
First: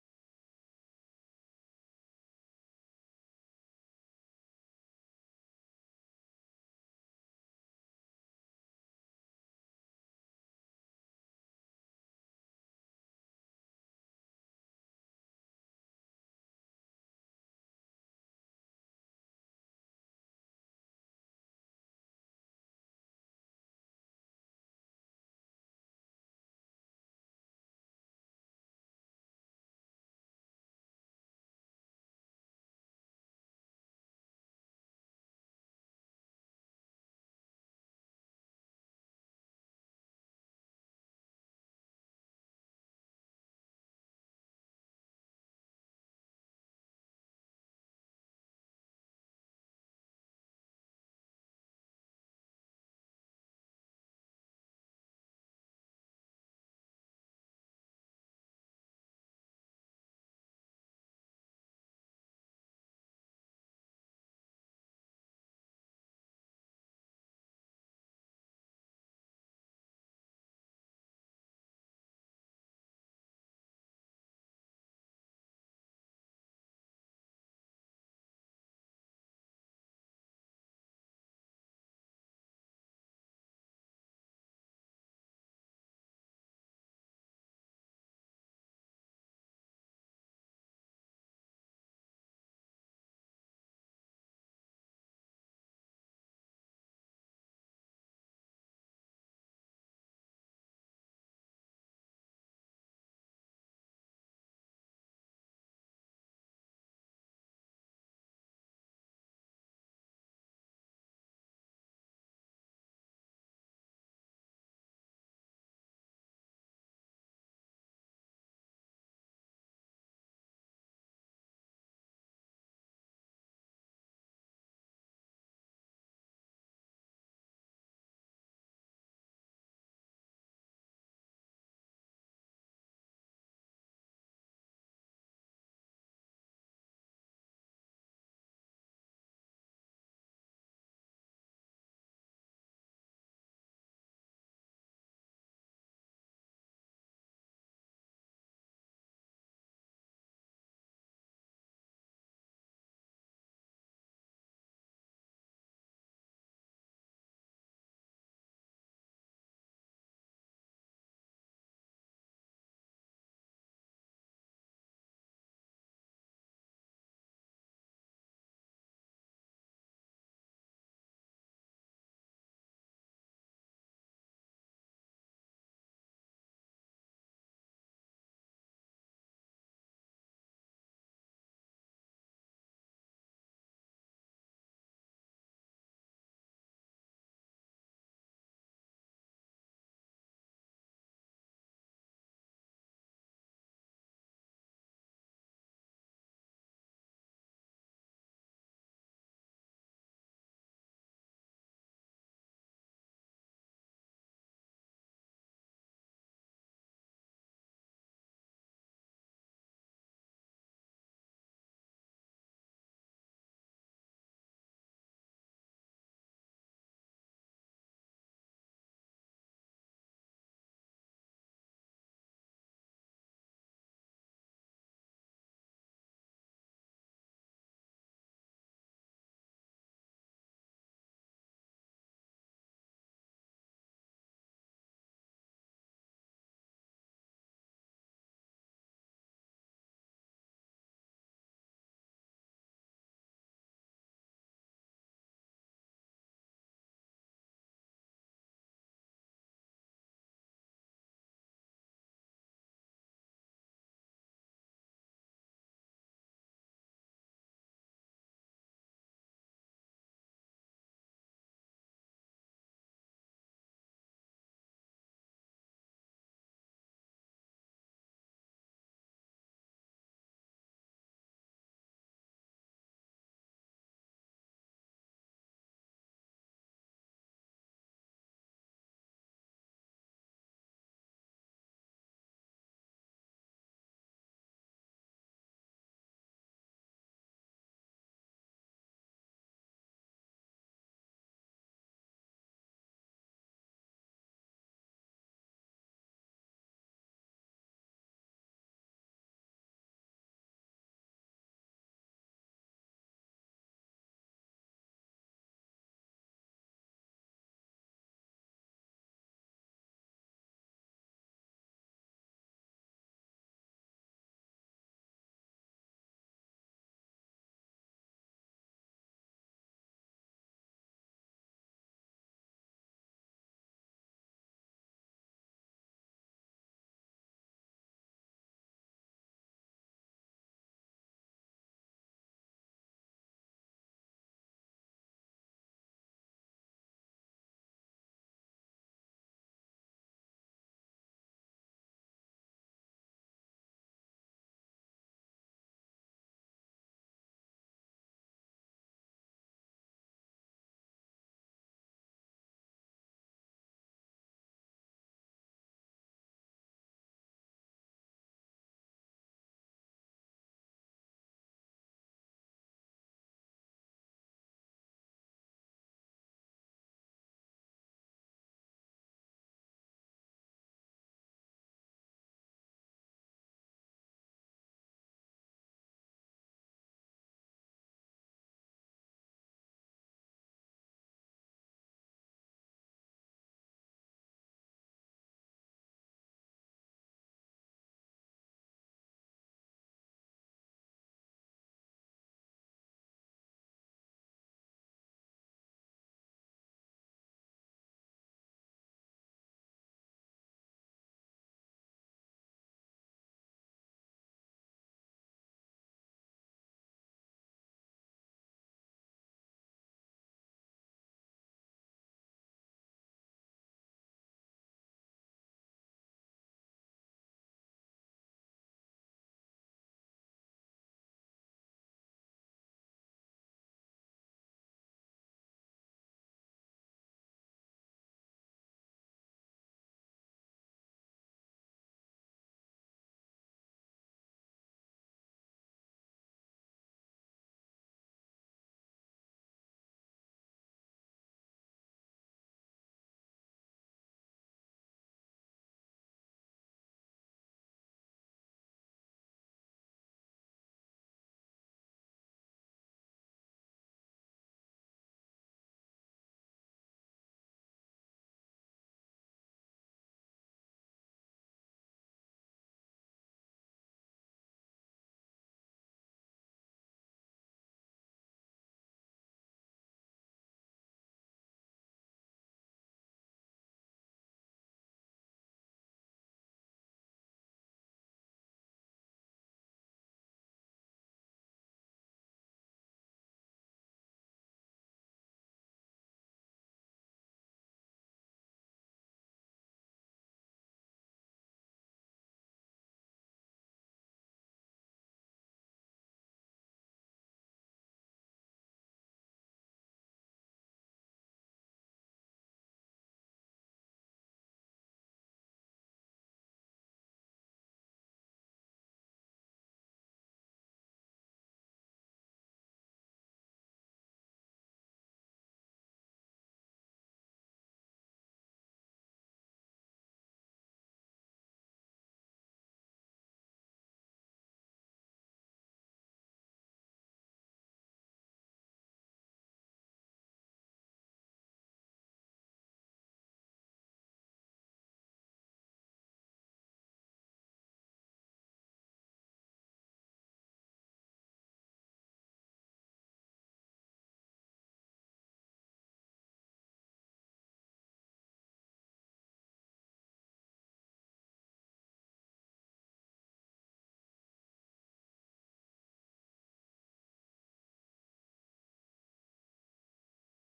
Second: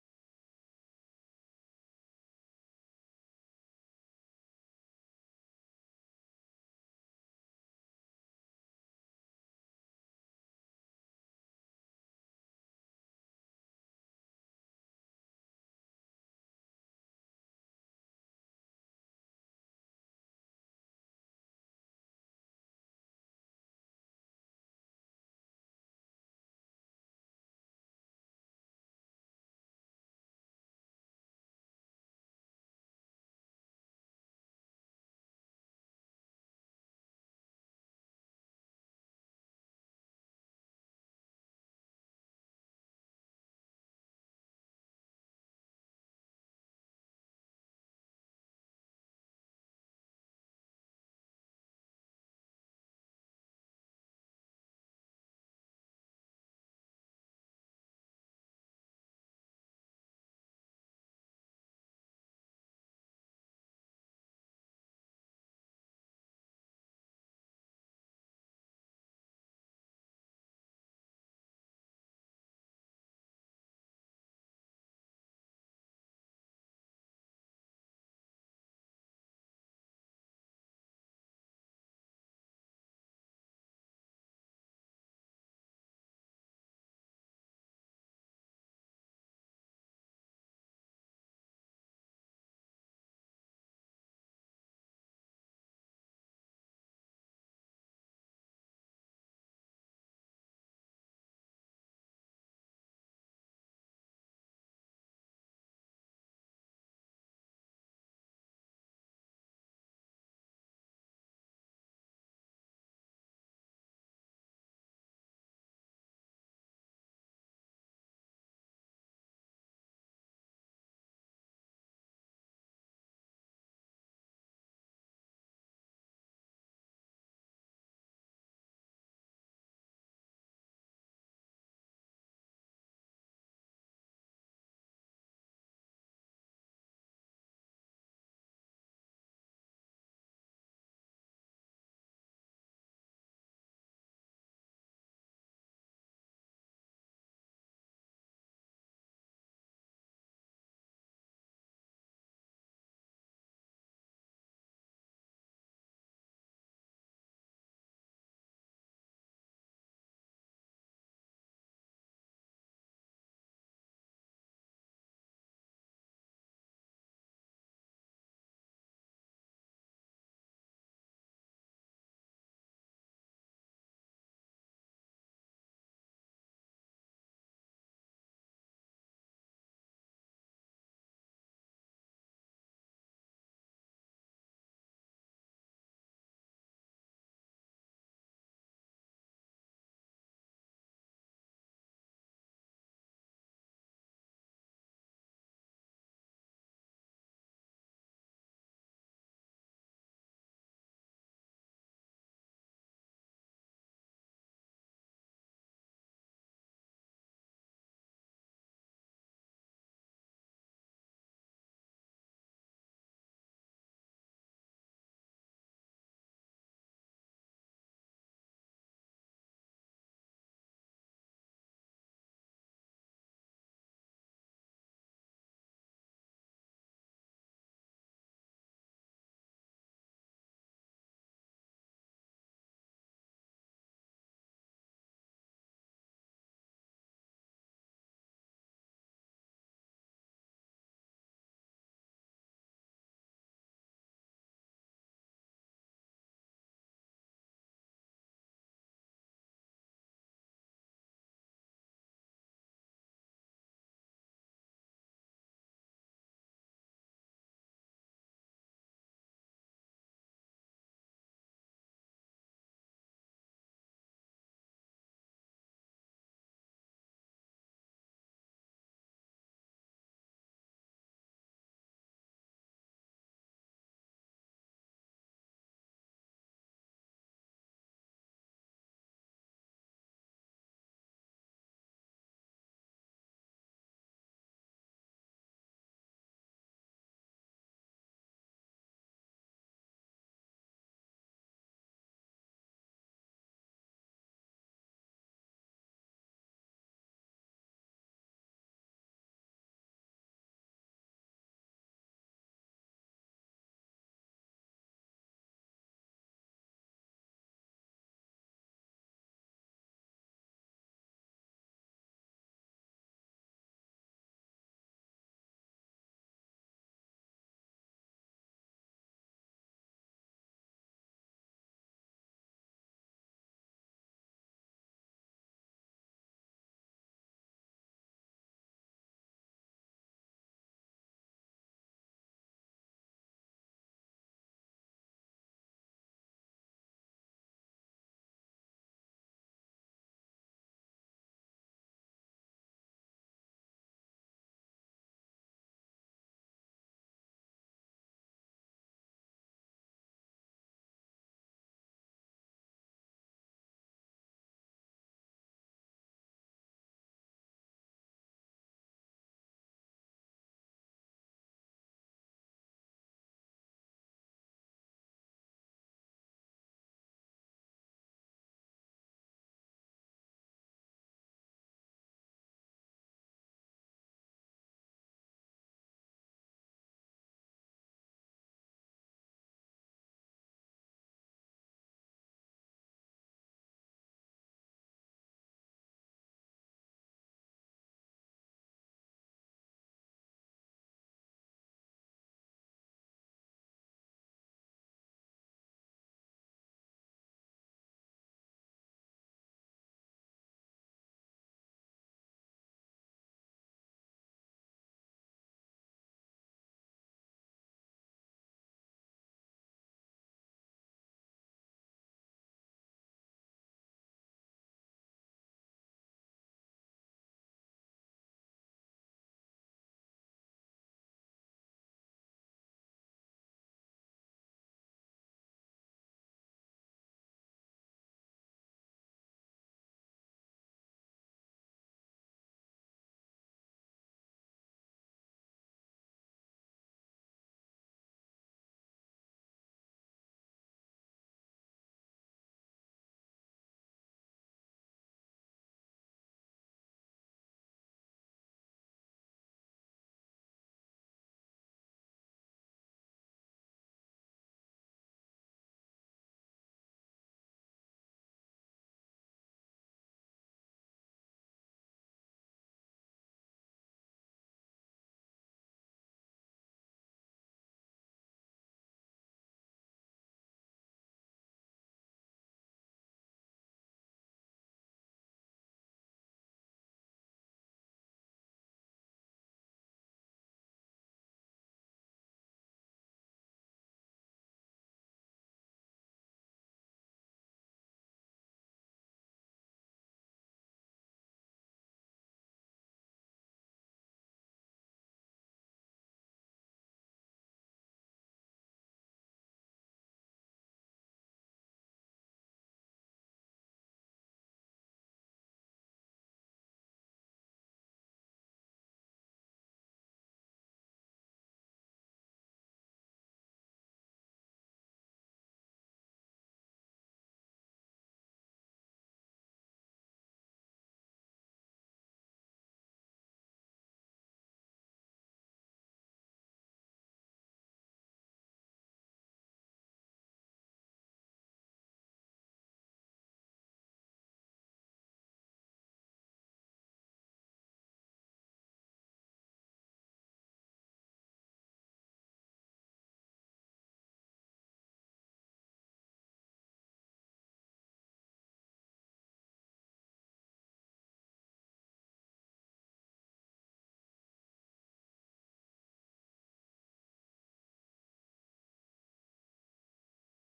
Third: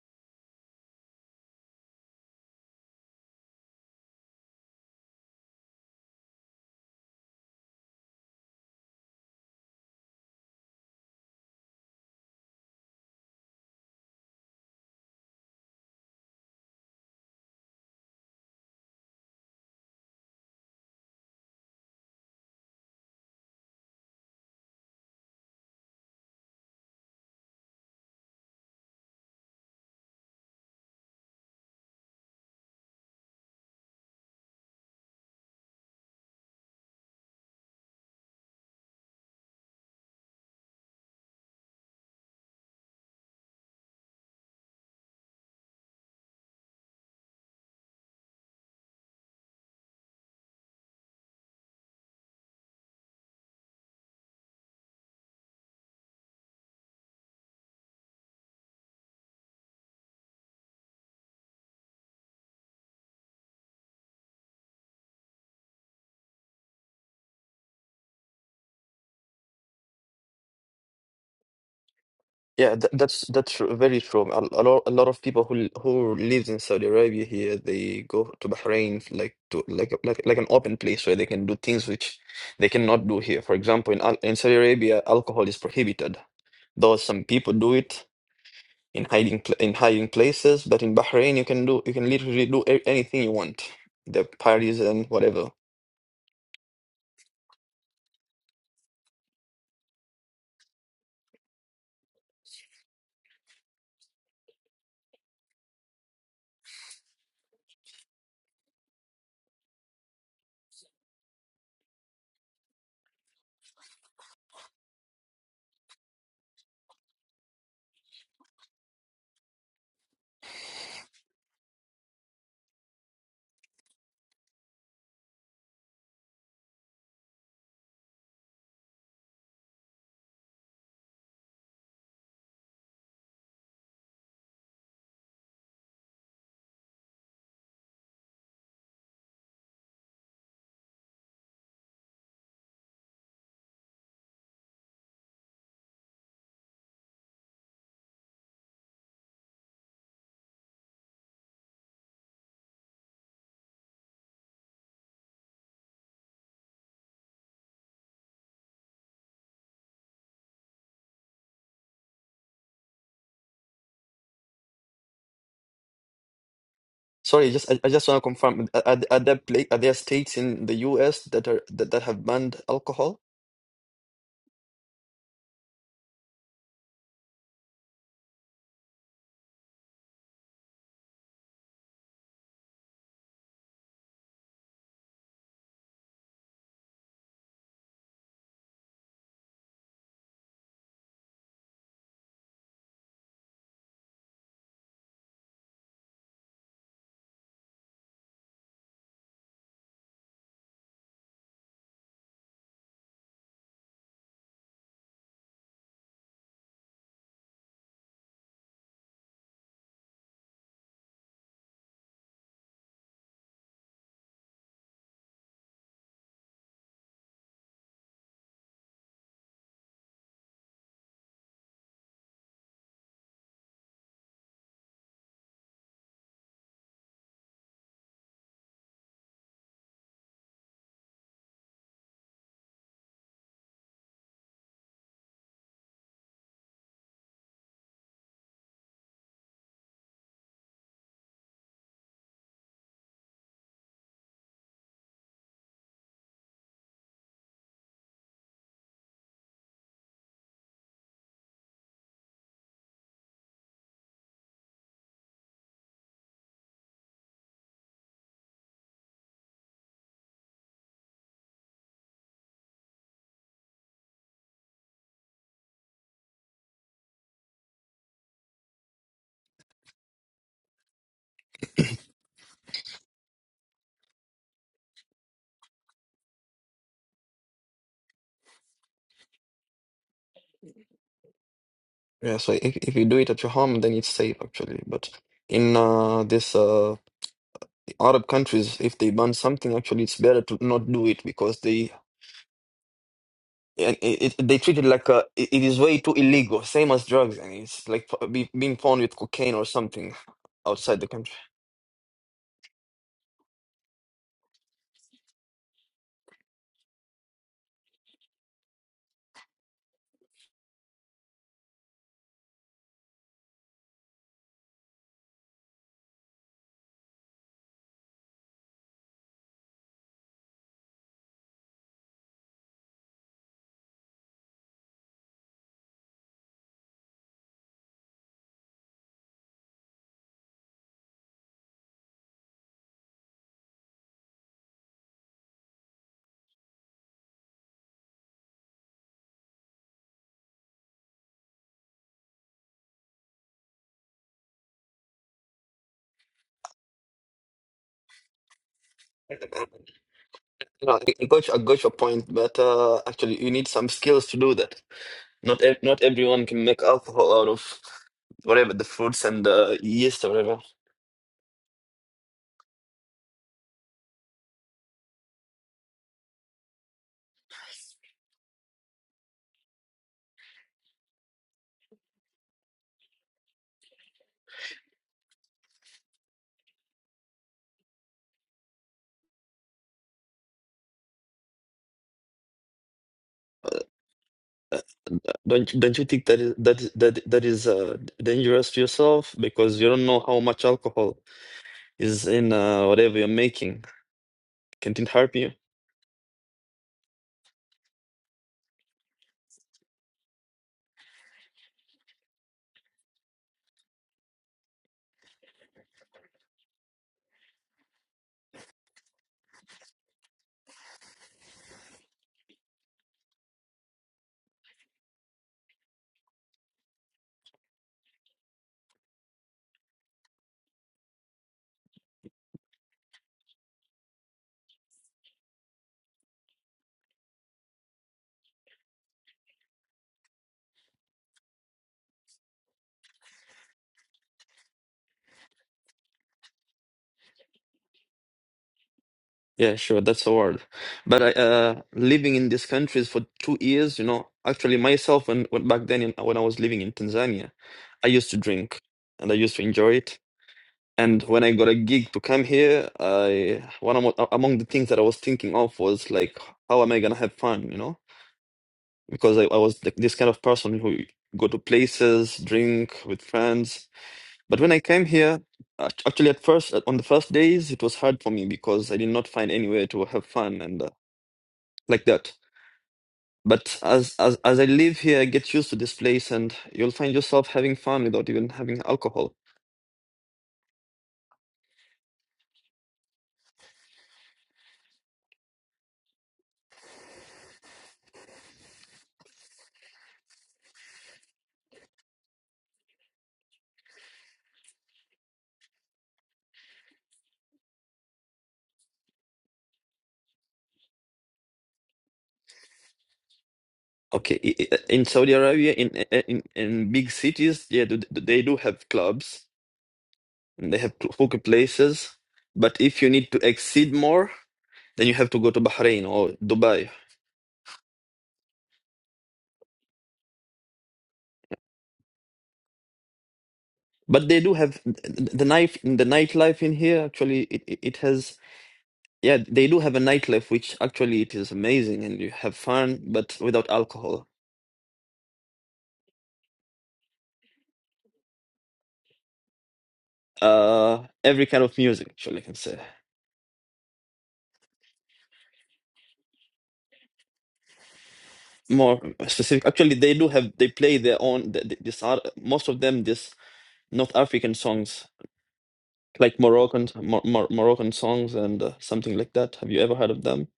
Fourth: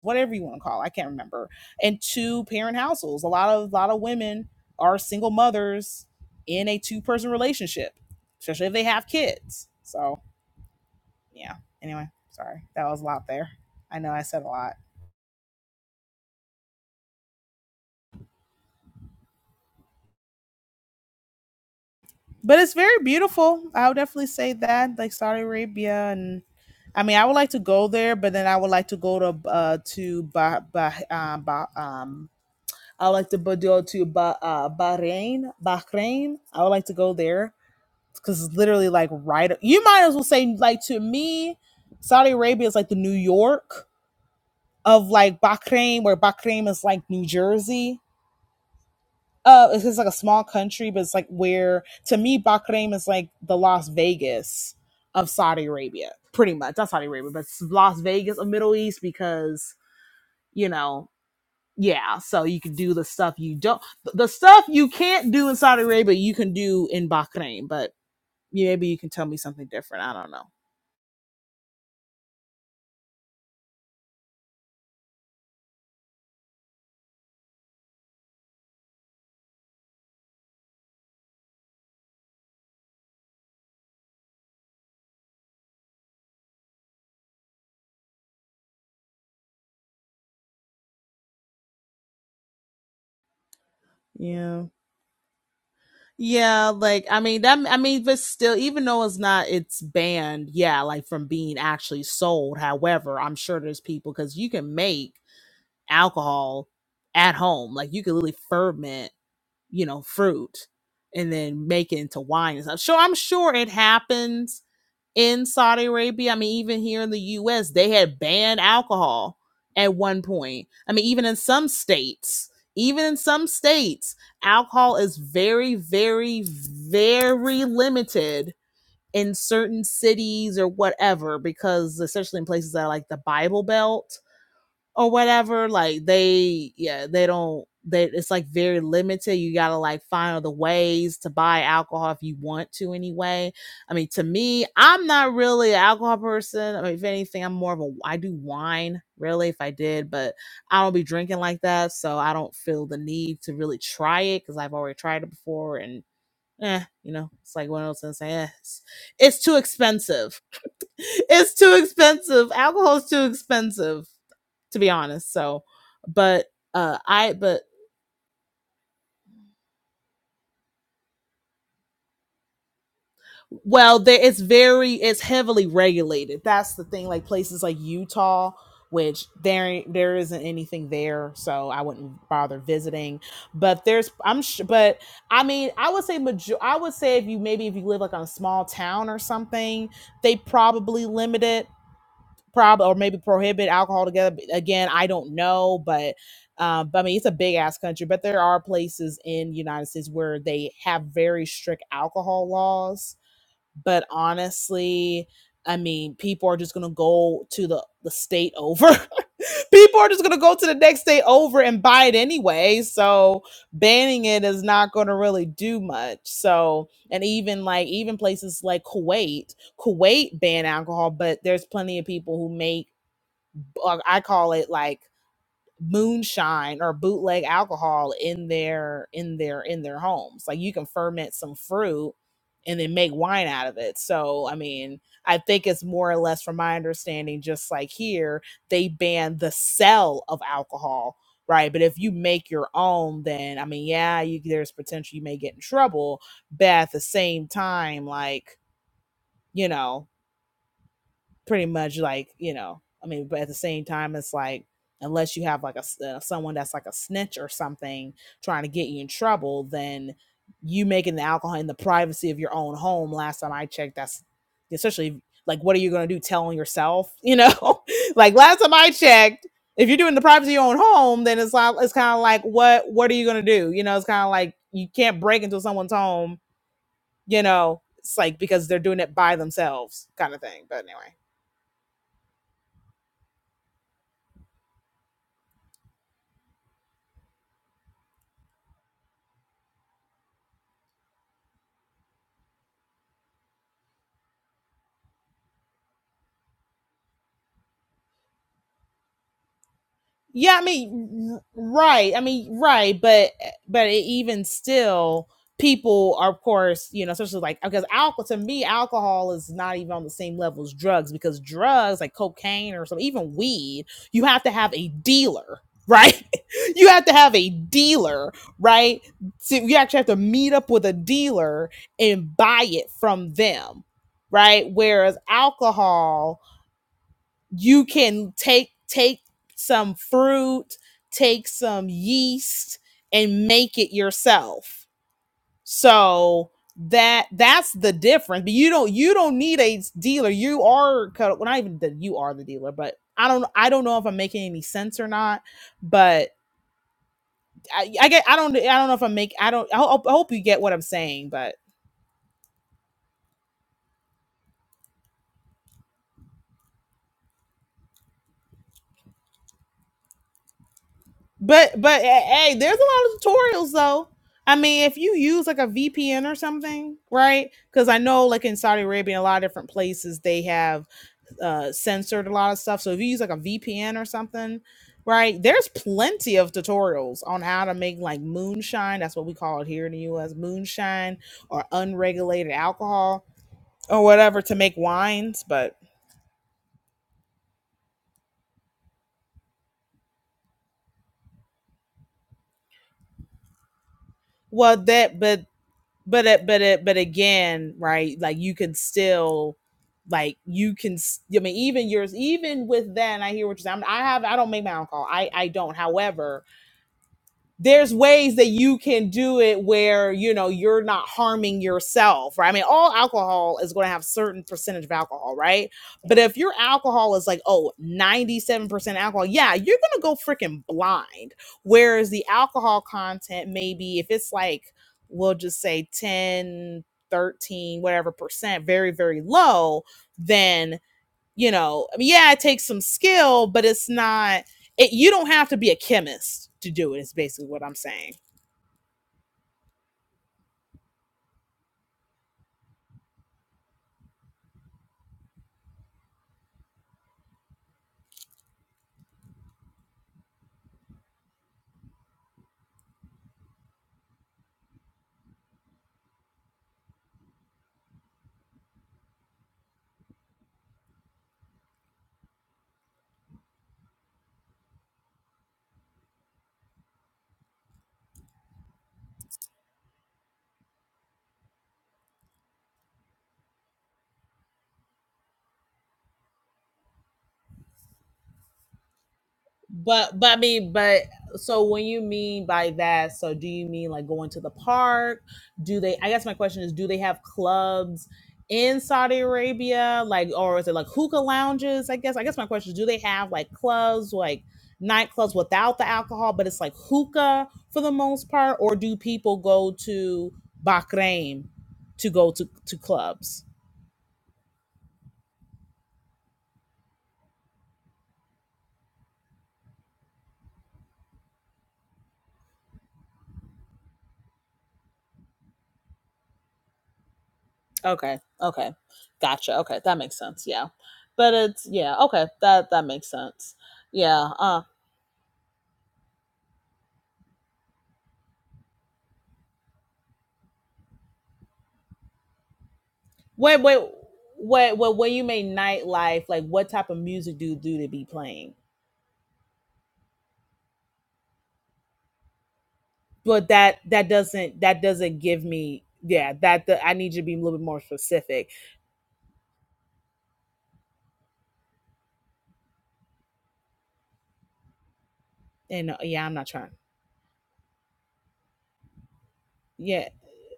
whatever you want to call. It, I can't remember. And two parent households. A lot of a lot of women are single mothers in a two person relationship, especially if they have kids. So yeah. Anyway, sorry that was a lot there. I know I said a lot. but it's very beautiful. I would definitely say that, like Saudi Arabia, and I mean, I would like to go there, but then I would like to go to uh to bah, bah, uh, bah, um I would like to bo- go to bah, uh, Bahrain, Bahrain. I would like to go there because it's literally like right. You might as well say like to me, Saudi Arabia is like the New York of like Bahrain, where Bahrain is like New Jersey uh it's just like a small country but it's like where to me bahrain is like the las vegas of saudi arabia pretty much not saudi arabia but it's las vegas of middle east because you know yeah so you can do the stuff you don't the stuff you can't do in saudi arabia you can do in bahrain but yeah, maybe you can tell me something different i don't know
Yeah, th that's that's tru- very true. A, a lot a lot of people who l- who lives in Saudi Arabia here, they go to Bahrain f- like to like a- like like an open place where they can do things which they cannot do here. For example, in Al in Saudi Arabia, alcohol is prohibited, though some people do it in hiding pl in hiding places. But in Bahrain, you can do you can literally do a anything you want, the
yeah
parties and whatever.
Yeah, like I mean that I mean but still even though it's not it's banned, yeah, like from being actually sold. However, I'm sure there's people cuz you can make alcohol at home. Like you can literally ferment, you know, fruit and then make it into wine and stuff. Sure, I'm sure it happens, in Saudi Arabia. I mean, even here in the US, they had banned alcohol at one point. I mean, even in some states, even in some states, alcohol is very, very, very limited in certain cities or whatever, because especially in places that are like the Bible Belt or whatever like they yeah they don't they it's like very limited you gotta like find other ways to buy alcohol if you want to anyway i mean to me i'm not really an alcohol person i mean if anything i'm more of a i do wine really if i did but i don't be drinking like that so i don't feel the need to really try it because i've already tried it before and eh, you know it's like one of those things like, eh, it's, it's too expensive it's too expensive alcohol is too expensive to be honest. So, but uh I
Sorry,
but
just I, I just want to confirm: are, are are there pla are there states in the U.S. that are that, that have banned alcohol?
well, there it's very it's heavily regulated. That's the thing. Like places like Utah, which there there isn't anything there, so I wouldn't bother visiting. But there's I'm sh- but I mean I would say major I would say if you maybe if you live like on a small town or something, they probably limit it. probably or maybe prohibit alcohol together. Again, I don't know, but um, but I mean it's a big ass country. But there are places in the United States where they have very strict alcohol laws but honestly i mean people are just gonna go to the the state over people are just gonna go to the next state over and buy it anyway so banning it is not gonna really do much so and even like even places like kuwait kuwait ban alcohol but there's plenty of people who make uh, i call it like moonshine or bootleg alcohol in their in their in their homes like you can ferment some fruit and then make wine out of it so i mean i think it's more or less from my understanding just like here they ban the sale of alcohol right but if you make your own then i mean yeah you, there's potential you may get in trouble but at the same time like you know pretty much like you know i mean but at the same time it's like unless you have like a uh, someone that's like a snitch or something trying to get you in trouble then you making the alcohol in the privacy of your own home last time i checked that's essentially like what are you going to do tell on yourself you know like last time i checked if you're doing the privacy of your own home then it's like it's kind of like what what are you going to do you know it's kind of like you can't break into someone's home you know it's like because they're doing it by themselves kind of thing but anyway
Yeah, so if, if you do it at your home, then it's safe actually. But in uh, this uh, Arab countries, if they ban something, actually, it's better to not do it because they and it, it, they treat it like a, it it is way too illegal, same as drugs, and it's like p- be, being found with cocaine or something
Yeah, I
outside the
mean,
country.
right. I mean, right. But but it, even still, people are, of course, you know, especially like because alcohol to me, alcohol is not even on the same level as drugs because drugs like cocaine or some even weed, you have to have a dealer. Right, you have to have a dealer, right? So you actually have to meet up with a dealer and buy it from them, right? Whereas alcohol, you can take take some fruit, take some yeast and make it yourself. So that that's the difference. But you don't you don't need a dealer. You are co- well, not even that you are the dealer, but I don't I don't know if I'm making any sense or not. But I, I get I don't I don't know if I make I don't I hope, I hope you get what I'm
No, I I
saying.
got
but.
you, I got your point, but uh, actually, you need some skills to do that. Not ev not everyone can make alcohol out of whatever the fruits and the yeast or whatever.
But but hey, hey, there's a lot of tutorials though. I mean, if you use like a VPN or something, right? Because I know like in Saudi Arabia, a lot of different places they have uh, censored a lot of stuff. So if you use like a VPN or something, right? There's plenty of tutorials on how to make like moonshine. That's what we call it here in the U.S. Moonshine or unregulated alcohol or whatever to make wines.
Don't
But
don't you think that is that is- that that is uh, dangerous to yourself because you don't know how much alcohol is in uh, whatever you're making?
well,
Can't it
that
help
but
you?
but it, but it, but again, right? Like you can still, like you can. s- I mean, even yours, even with that, and I hear what you're saying. I'm, I have, I don't make my own call. I, I don't. However, there's ways that you can do it where you know you're not harming yourself right i mean all alcohol is going to have certain percentage of alcohol right but if your alcohol is like oh, ninety-seven percent alcohol yeah you're going to go freaking blind whereas the alcohol content maybe if it's like we'll just say 10, 13, whatever percent very very low then you know i mean yeah it takes some skill but it's not it, you don't have to be a chemist to do it is basically what i'm saying
Yeah, sure, that's a word. But I, uh, living in these countries for two years, you know, actually myself when, when back then in, when I was living in Tanzania, I used to drink and I used to enjoy it. And when I got a gig to come here, I one of, among the things that I was thinking of was like, how am I gonna have fun, you know? because I, I was like this kind of person who go to places, drink with friends. But when I came here, act- actually at first, on the first days, it was hard for me because I did not find anywhere to have fun and uh, like that. But as, as as I live here, I get used to this place, and you'll find yourself having fun without even having alcohol.
But but I mean, but so when you mean by that, so do you mean like going to the park? Do they I guess my question is do they have clubs in Saudi Arabia? Like or is it like hookah lounges? I guess I guess my question is do they have like clubs, like nightclubs without the alcohol, but it's like hookah for the most part, or do people go to Bahrain to go to, to clubs?
Okay, i- i- in Saudi Arabia, in in in big cities, yeah, th- th- they do have clubs and they have hookah places. But if you need to exceed more. Then you have to go to Bahrain or Dubai.
Okay. Okay. Gotcha. Okay, that makes sense. Yeah. But it's yeah, okay. That that makes sense.
But
Yeah.
they do
Uh
have the night the nightlife in here. Actually, it it it has yeah they do have a nightlife which actually it is amazing and you have fun but
wait,
without
wait,
alcohol.
wait, wait when you make nightlife, like what type of music do you do to be playing?
Uh, every kind of music actually I can say
But that that doesn't that doesn't give me yeah, that the I need you to be a little bit more specific.
more specific. Actually, they do have they play their own th- th- this are most of them this North African songs
And uh, yeah, I'm
like
not trying.
Moroccan Mor- Mor- Moroccan songs and uh, something like that. Have you ever
Yeah.
heard of them?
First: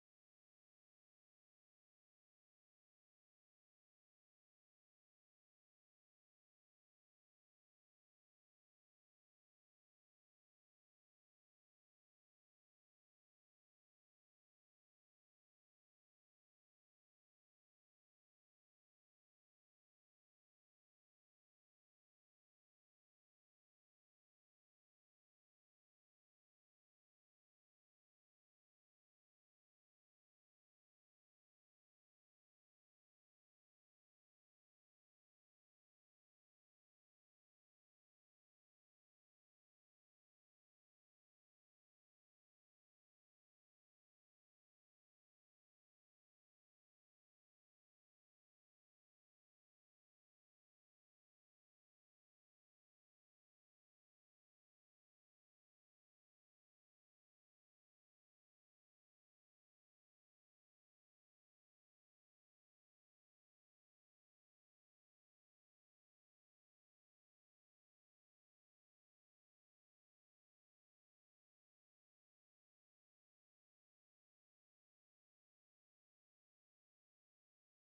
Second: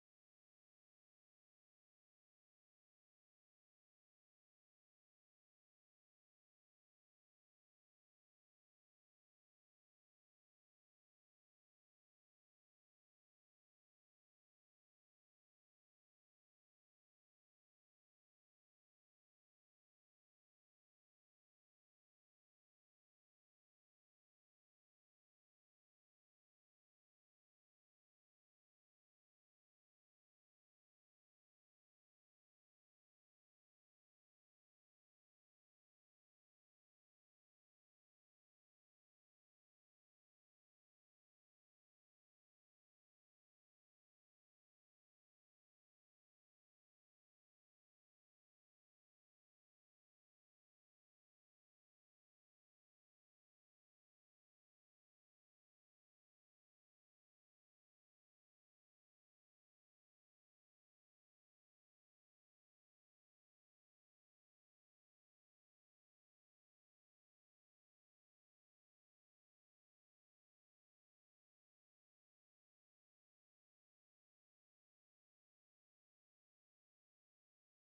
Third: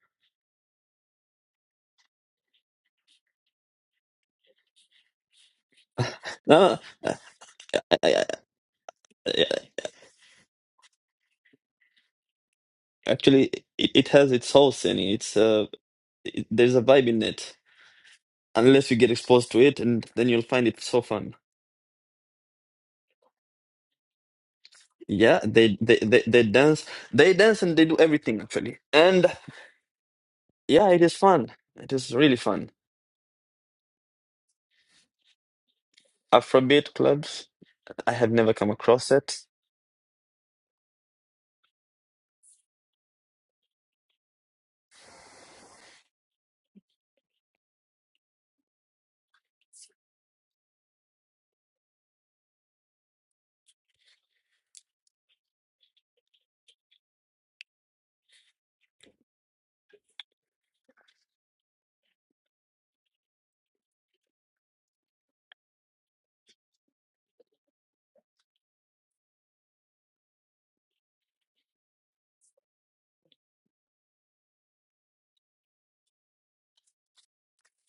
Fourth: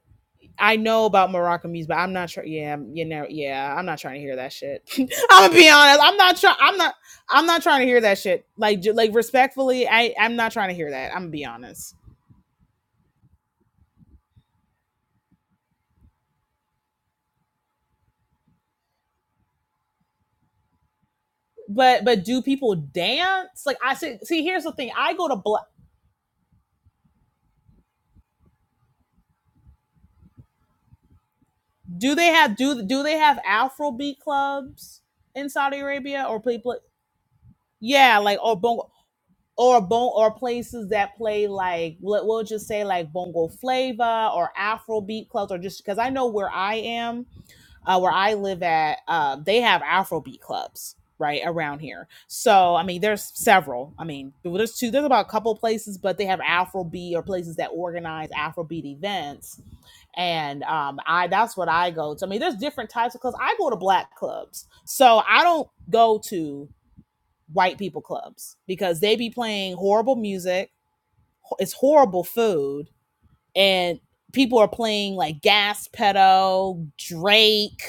I know about Moroccan music, but I'm not sure. Yeah, you know, yeah, I'm not trying to hear that shit. I'm gonna be honest. I'm not trying.
No,
I'm not.
no,
I'm not trying to
I,
hear that
I,
shit. Like, ju- like
I
respectfully, I I'm not trying to hear that. I'm gonna be honest.
Actually, it, it has its house in it. It's uh, it, there's a vibe in it. Unless you get exposed to it, and then you'll find it so fun.
But but do people dance? Like I see. See, here's the thing. I go to
Yeah,
black.
they they they, they dance, they dance, and they do everything actually. And yeah, it is fun. It is
Do they
really
have
fun.
do do they have Afrobeat clubs in Saudi Arabia or people?
Afrobeat clubs, I
Yeah,
have
like
never
or
come
bongo.
across it.
or bon or places that play like let, we'll just say like bongo flava or afrobeat clubs or just because i know where i am uh, where i live at uh, they have afrobeat clubs right around here so i mean there's several i mean well, there's two there's about a couple places but they have afrobeat or places that organize afrobeat events and um, I that's what I go to. I mean, there's different types of clubs. I go to black clubs, so I don't go to white people clubs because they be playing horrible music. It's horrible food, and people are playing like Gas Pedal, Drake,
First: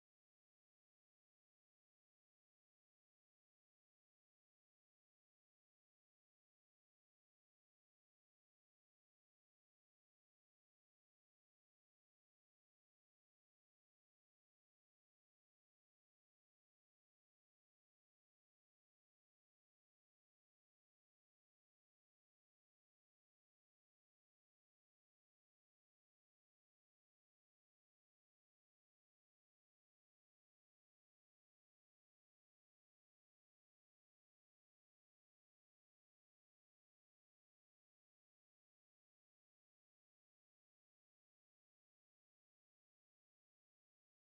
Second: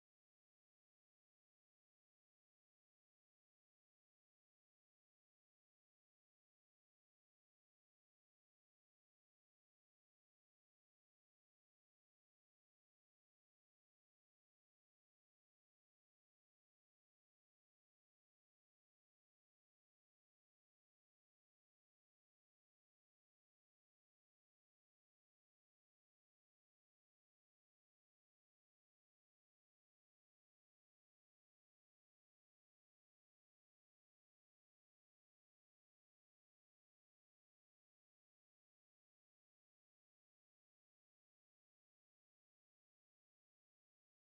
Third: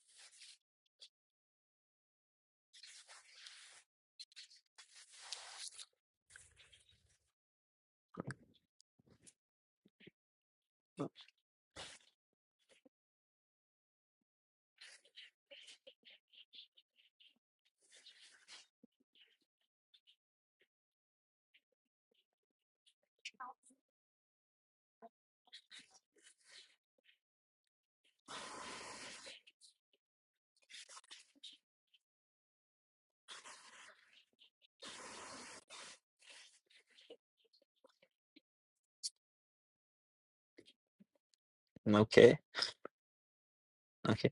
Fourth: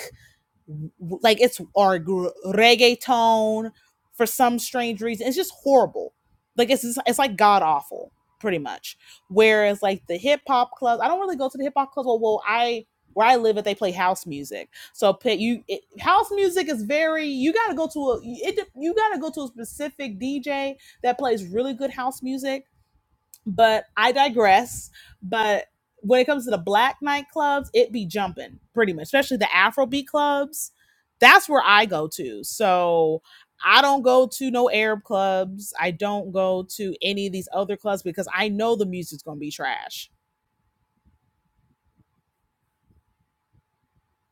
like it's our reggaeton for some strange reason. It's just horrible. Like it's it's, like god awful, pretty much. Whereas like the hip hop clubs, I don't really go to the hip hop clubs. Well, well, I where I live, if they play house music, so you it, house music is very you got to go to a it, you got to go to a specific DJ that plays really good house music but I digress. But when it comes to the black nightclubs, it be jumping pretty much, especially the Afrobeat clubs. That's where I go to. So I don't go to no Arab clubs. I don't go to any of these other clubs because I know the music's gonna be trash.
Mm, Okay, okay.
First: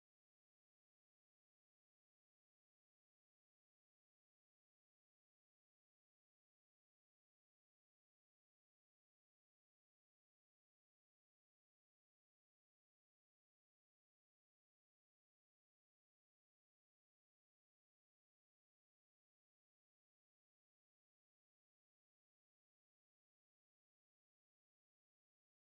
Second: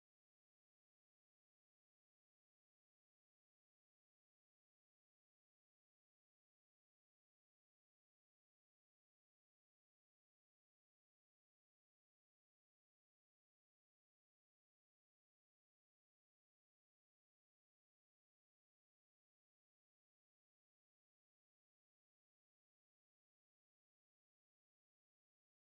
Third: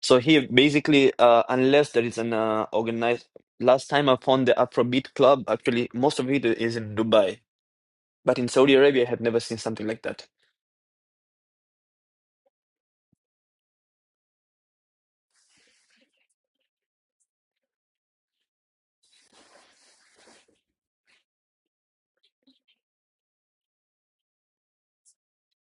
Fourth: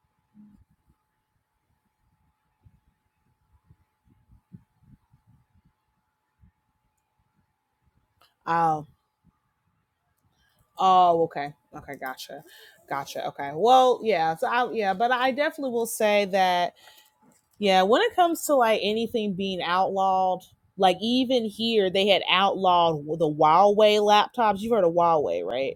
So here, basically, uh, unless there is an uh, organized. Last time I found the Afrobeat club, actually, most of it is in Dubai, but in Saudi
Oh,
Arabia, I have never seen something like that.
Oh, okay. Okay, gotcha. Gotcha. Okay. Well, yeah. So I yeah, but I definitely will say that yeah, when it comes to like anything being outlawed, like even here they had outlawed the Huawei laptops. You've heard of Huawei, right?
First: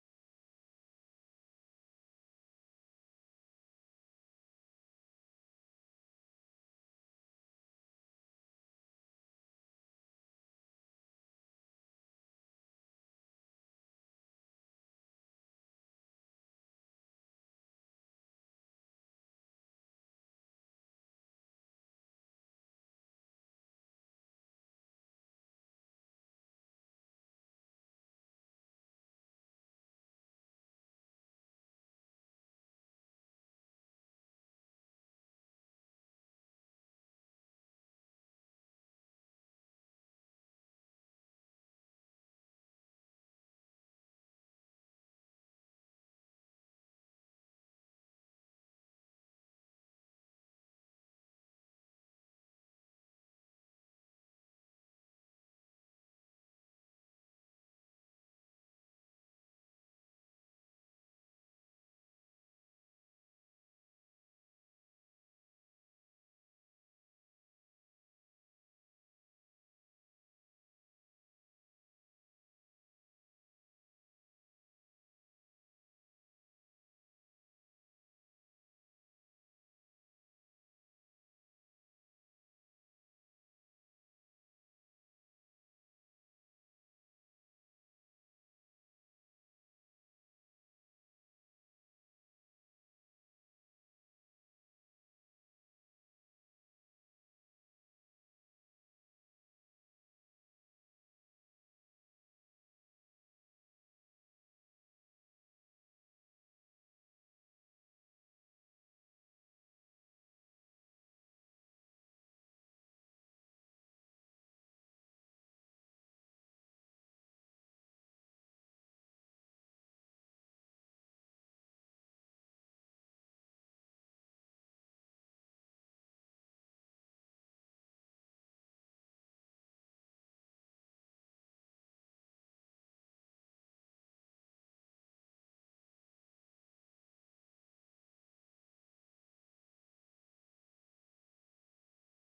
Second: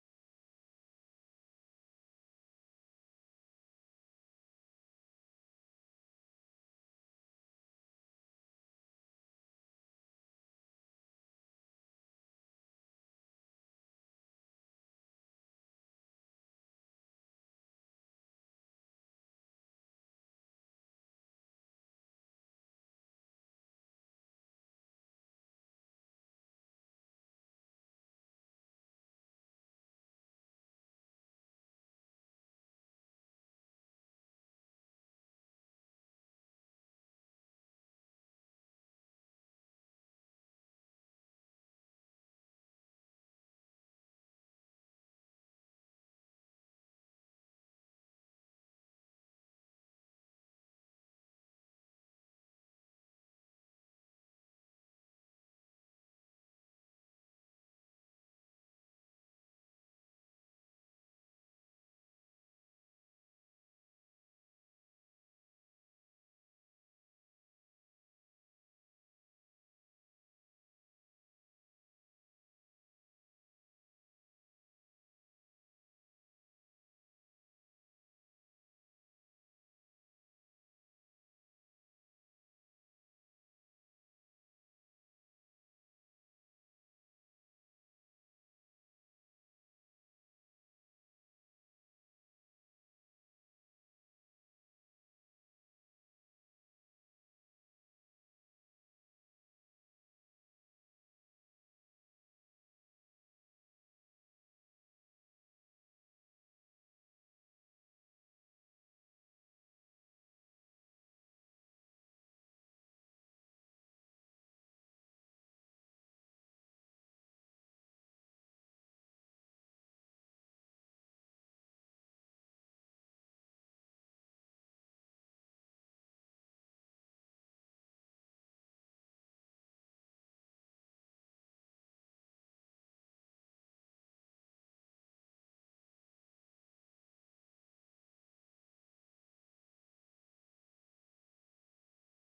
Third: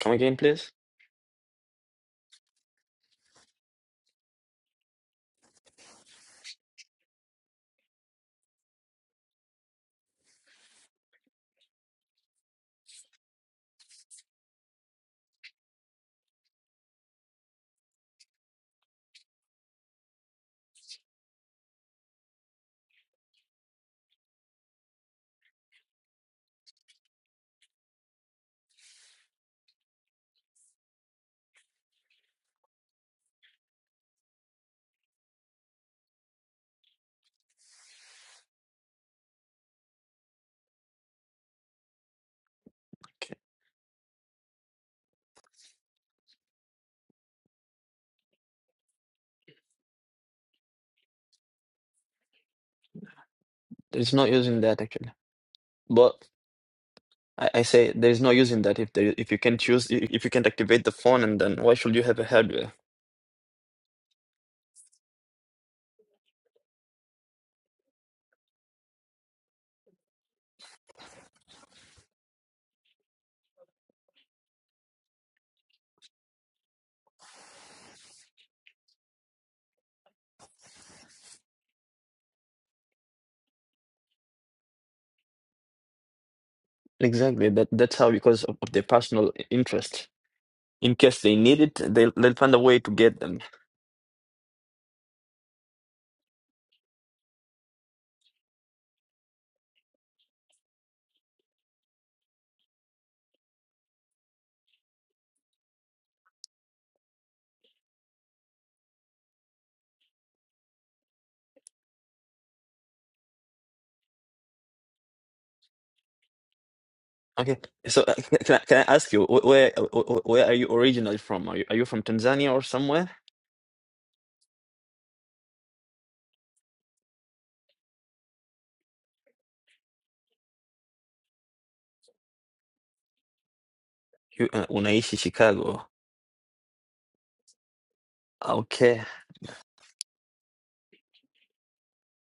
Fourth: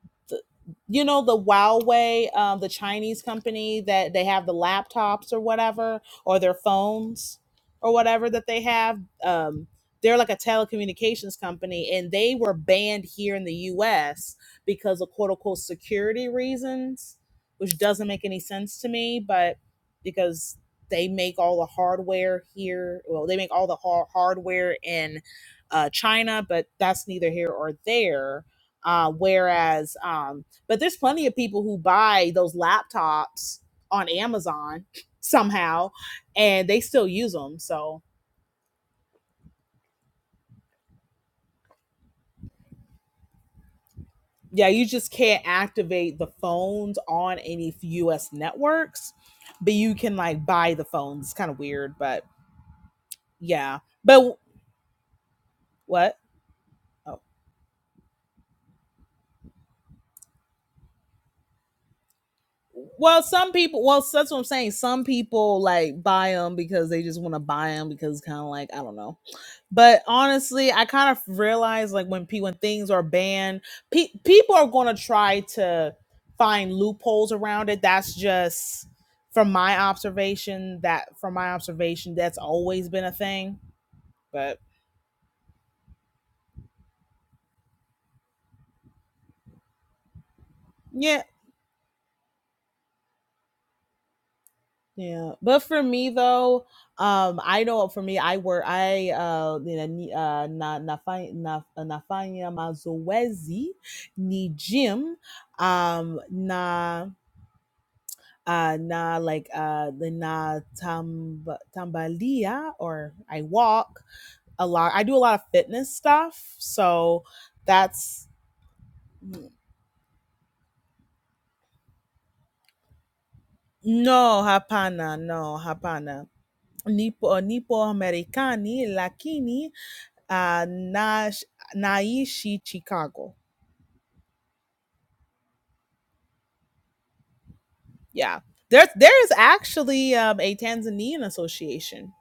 Come again, please.
you know the Huawei, um, the Chinese company that they have the laptops or whatever, or their phones or whatever that they have. Um, they're like a telecommunications company, and they were banned here in the U.S. because of quote unquote security reasons, which doesn't make any sense to me, but because they make all the hardware here, well, they make all the har- hardware in uh, China, but that's neither here or there uh, whereas, um, but there's plenty of people who buy those laptops on Amazon somehow, and they still use them. So
Okay.
yeah, you just can't activate the phones on any U.S. networks, but you can like buy the phones. It's kind of weird, but yeah.
There's no
But
use in that actually.
what?
But
Oh.
I, I say there's no use in that if there, if you can choose if if you can't activate the phone and then why should you have a hardware?
Well, some people. Well, that's what I'm saying. Some people like buy them because they just want to buy them because it's kind of like I don't know But honestly, I kind of realize like when pe- when things are banned, pe- people are going to try to find loopholes around it. That's just from my observation. That from my observation, that's always been a thing. But
Exactly. That that's how because of, of their personal interest. In case
yeah,
they need it, they'll they'll find a way to get them.
yeah. But for me though, um, I know for me, I work. I uh, you know, ni- uh, na nafa- na nafanya mazoezi ni gym um na uh na like uh the na tam tambalia or I walk a lot. I do a lot of fitness stuff, so
Okay. So uh,
that's
can can I, can I ask you wh- where uh, wh- wh- where are you originally from? Are you are you from Tanzania or somewhere?
no hapana, no hapana. Nipo nipo Americani lakini uh na naishi Chicago.
You uh, unaishi Chicago.
Yeah. There
Okay.
there is actually um, a Tanzanian association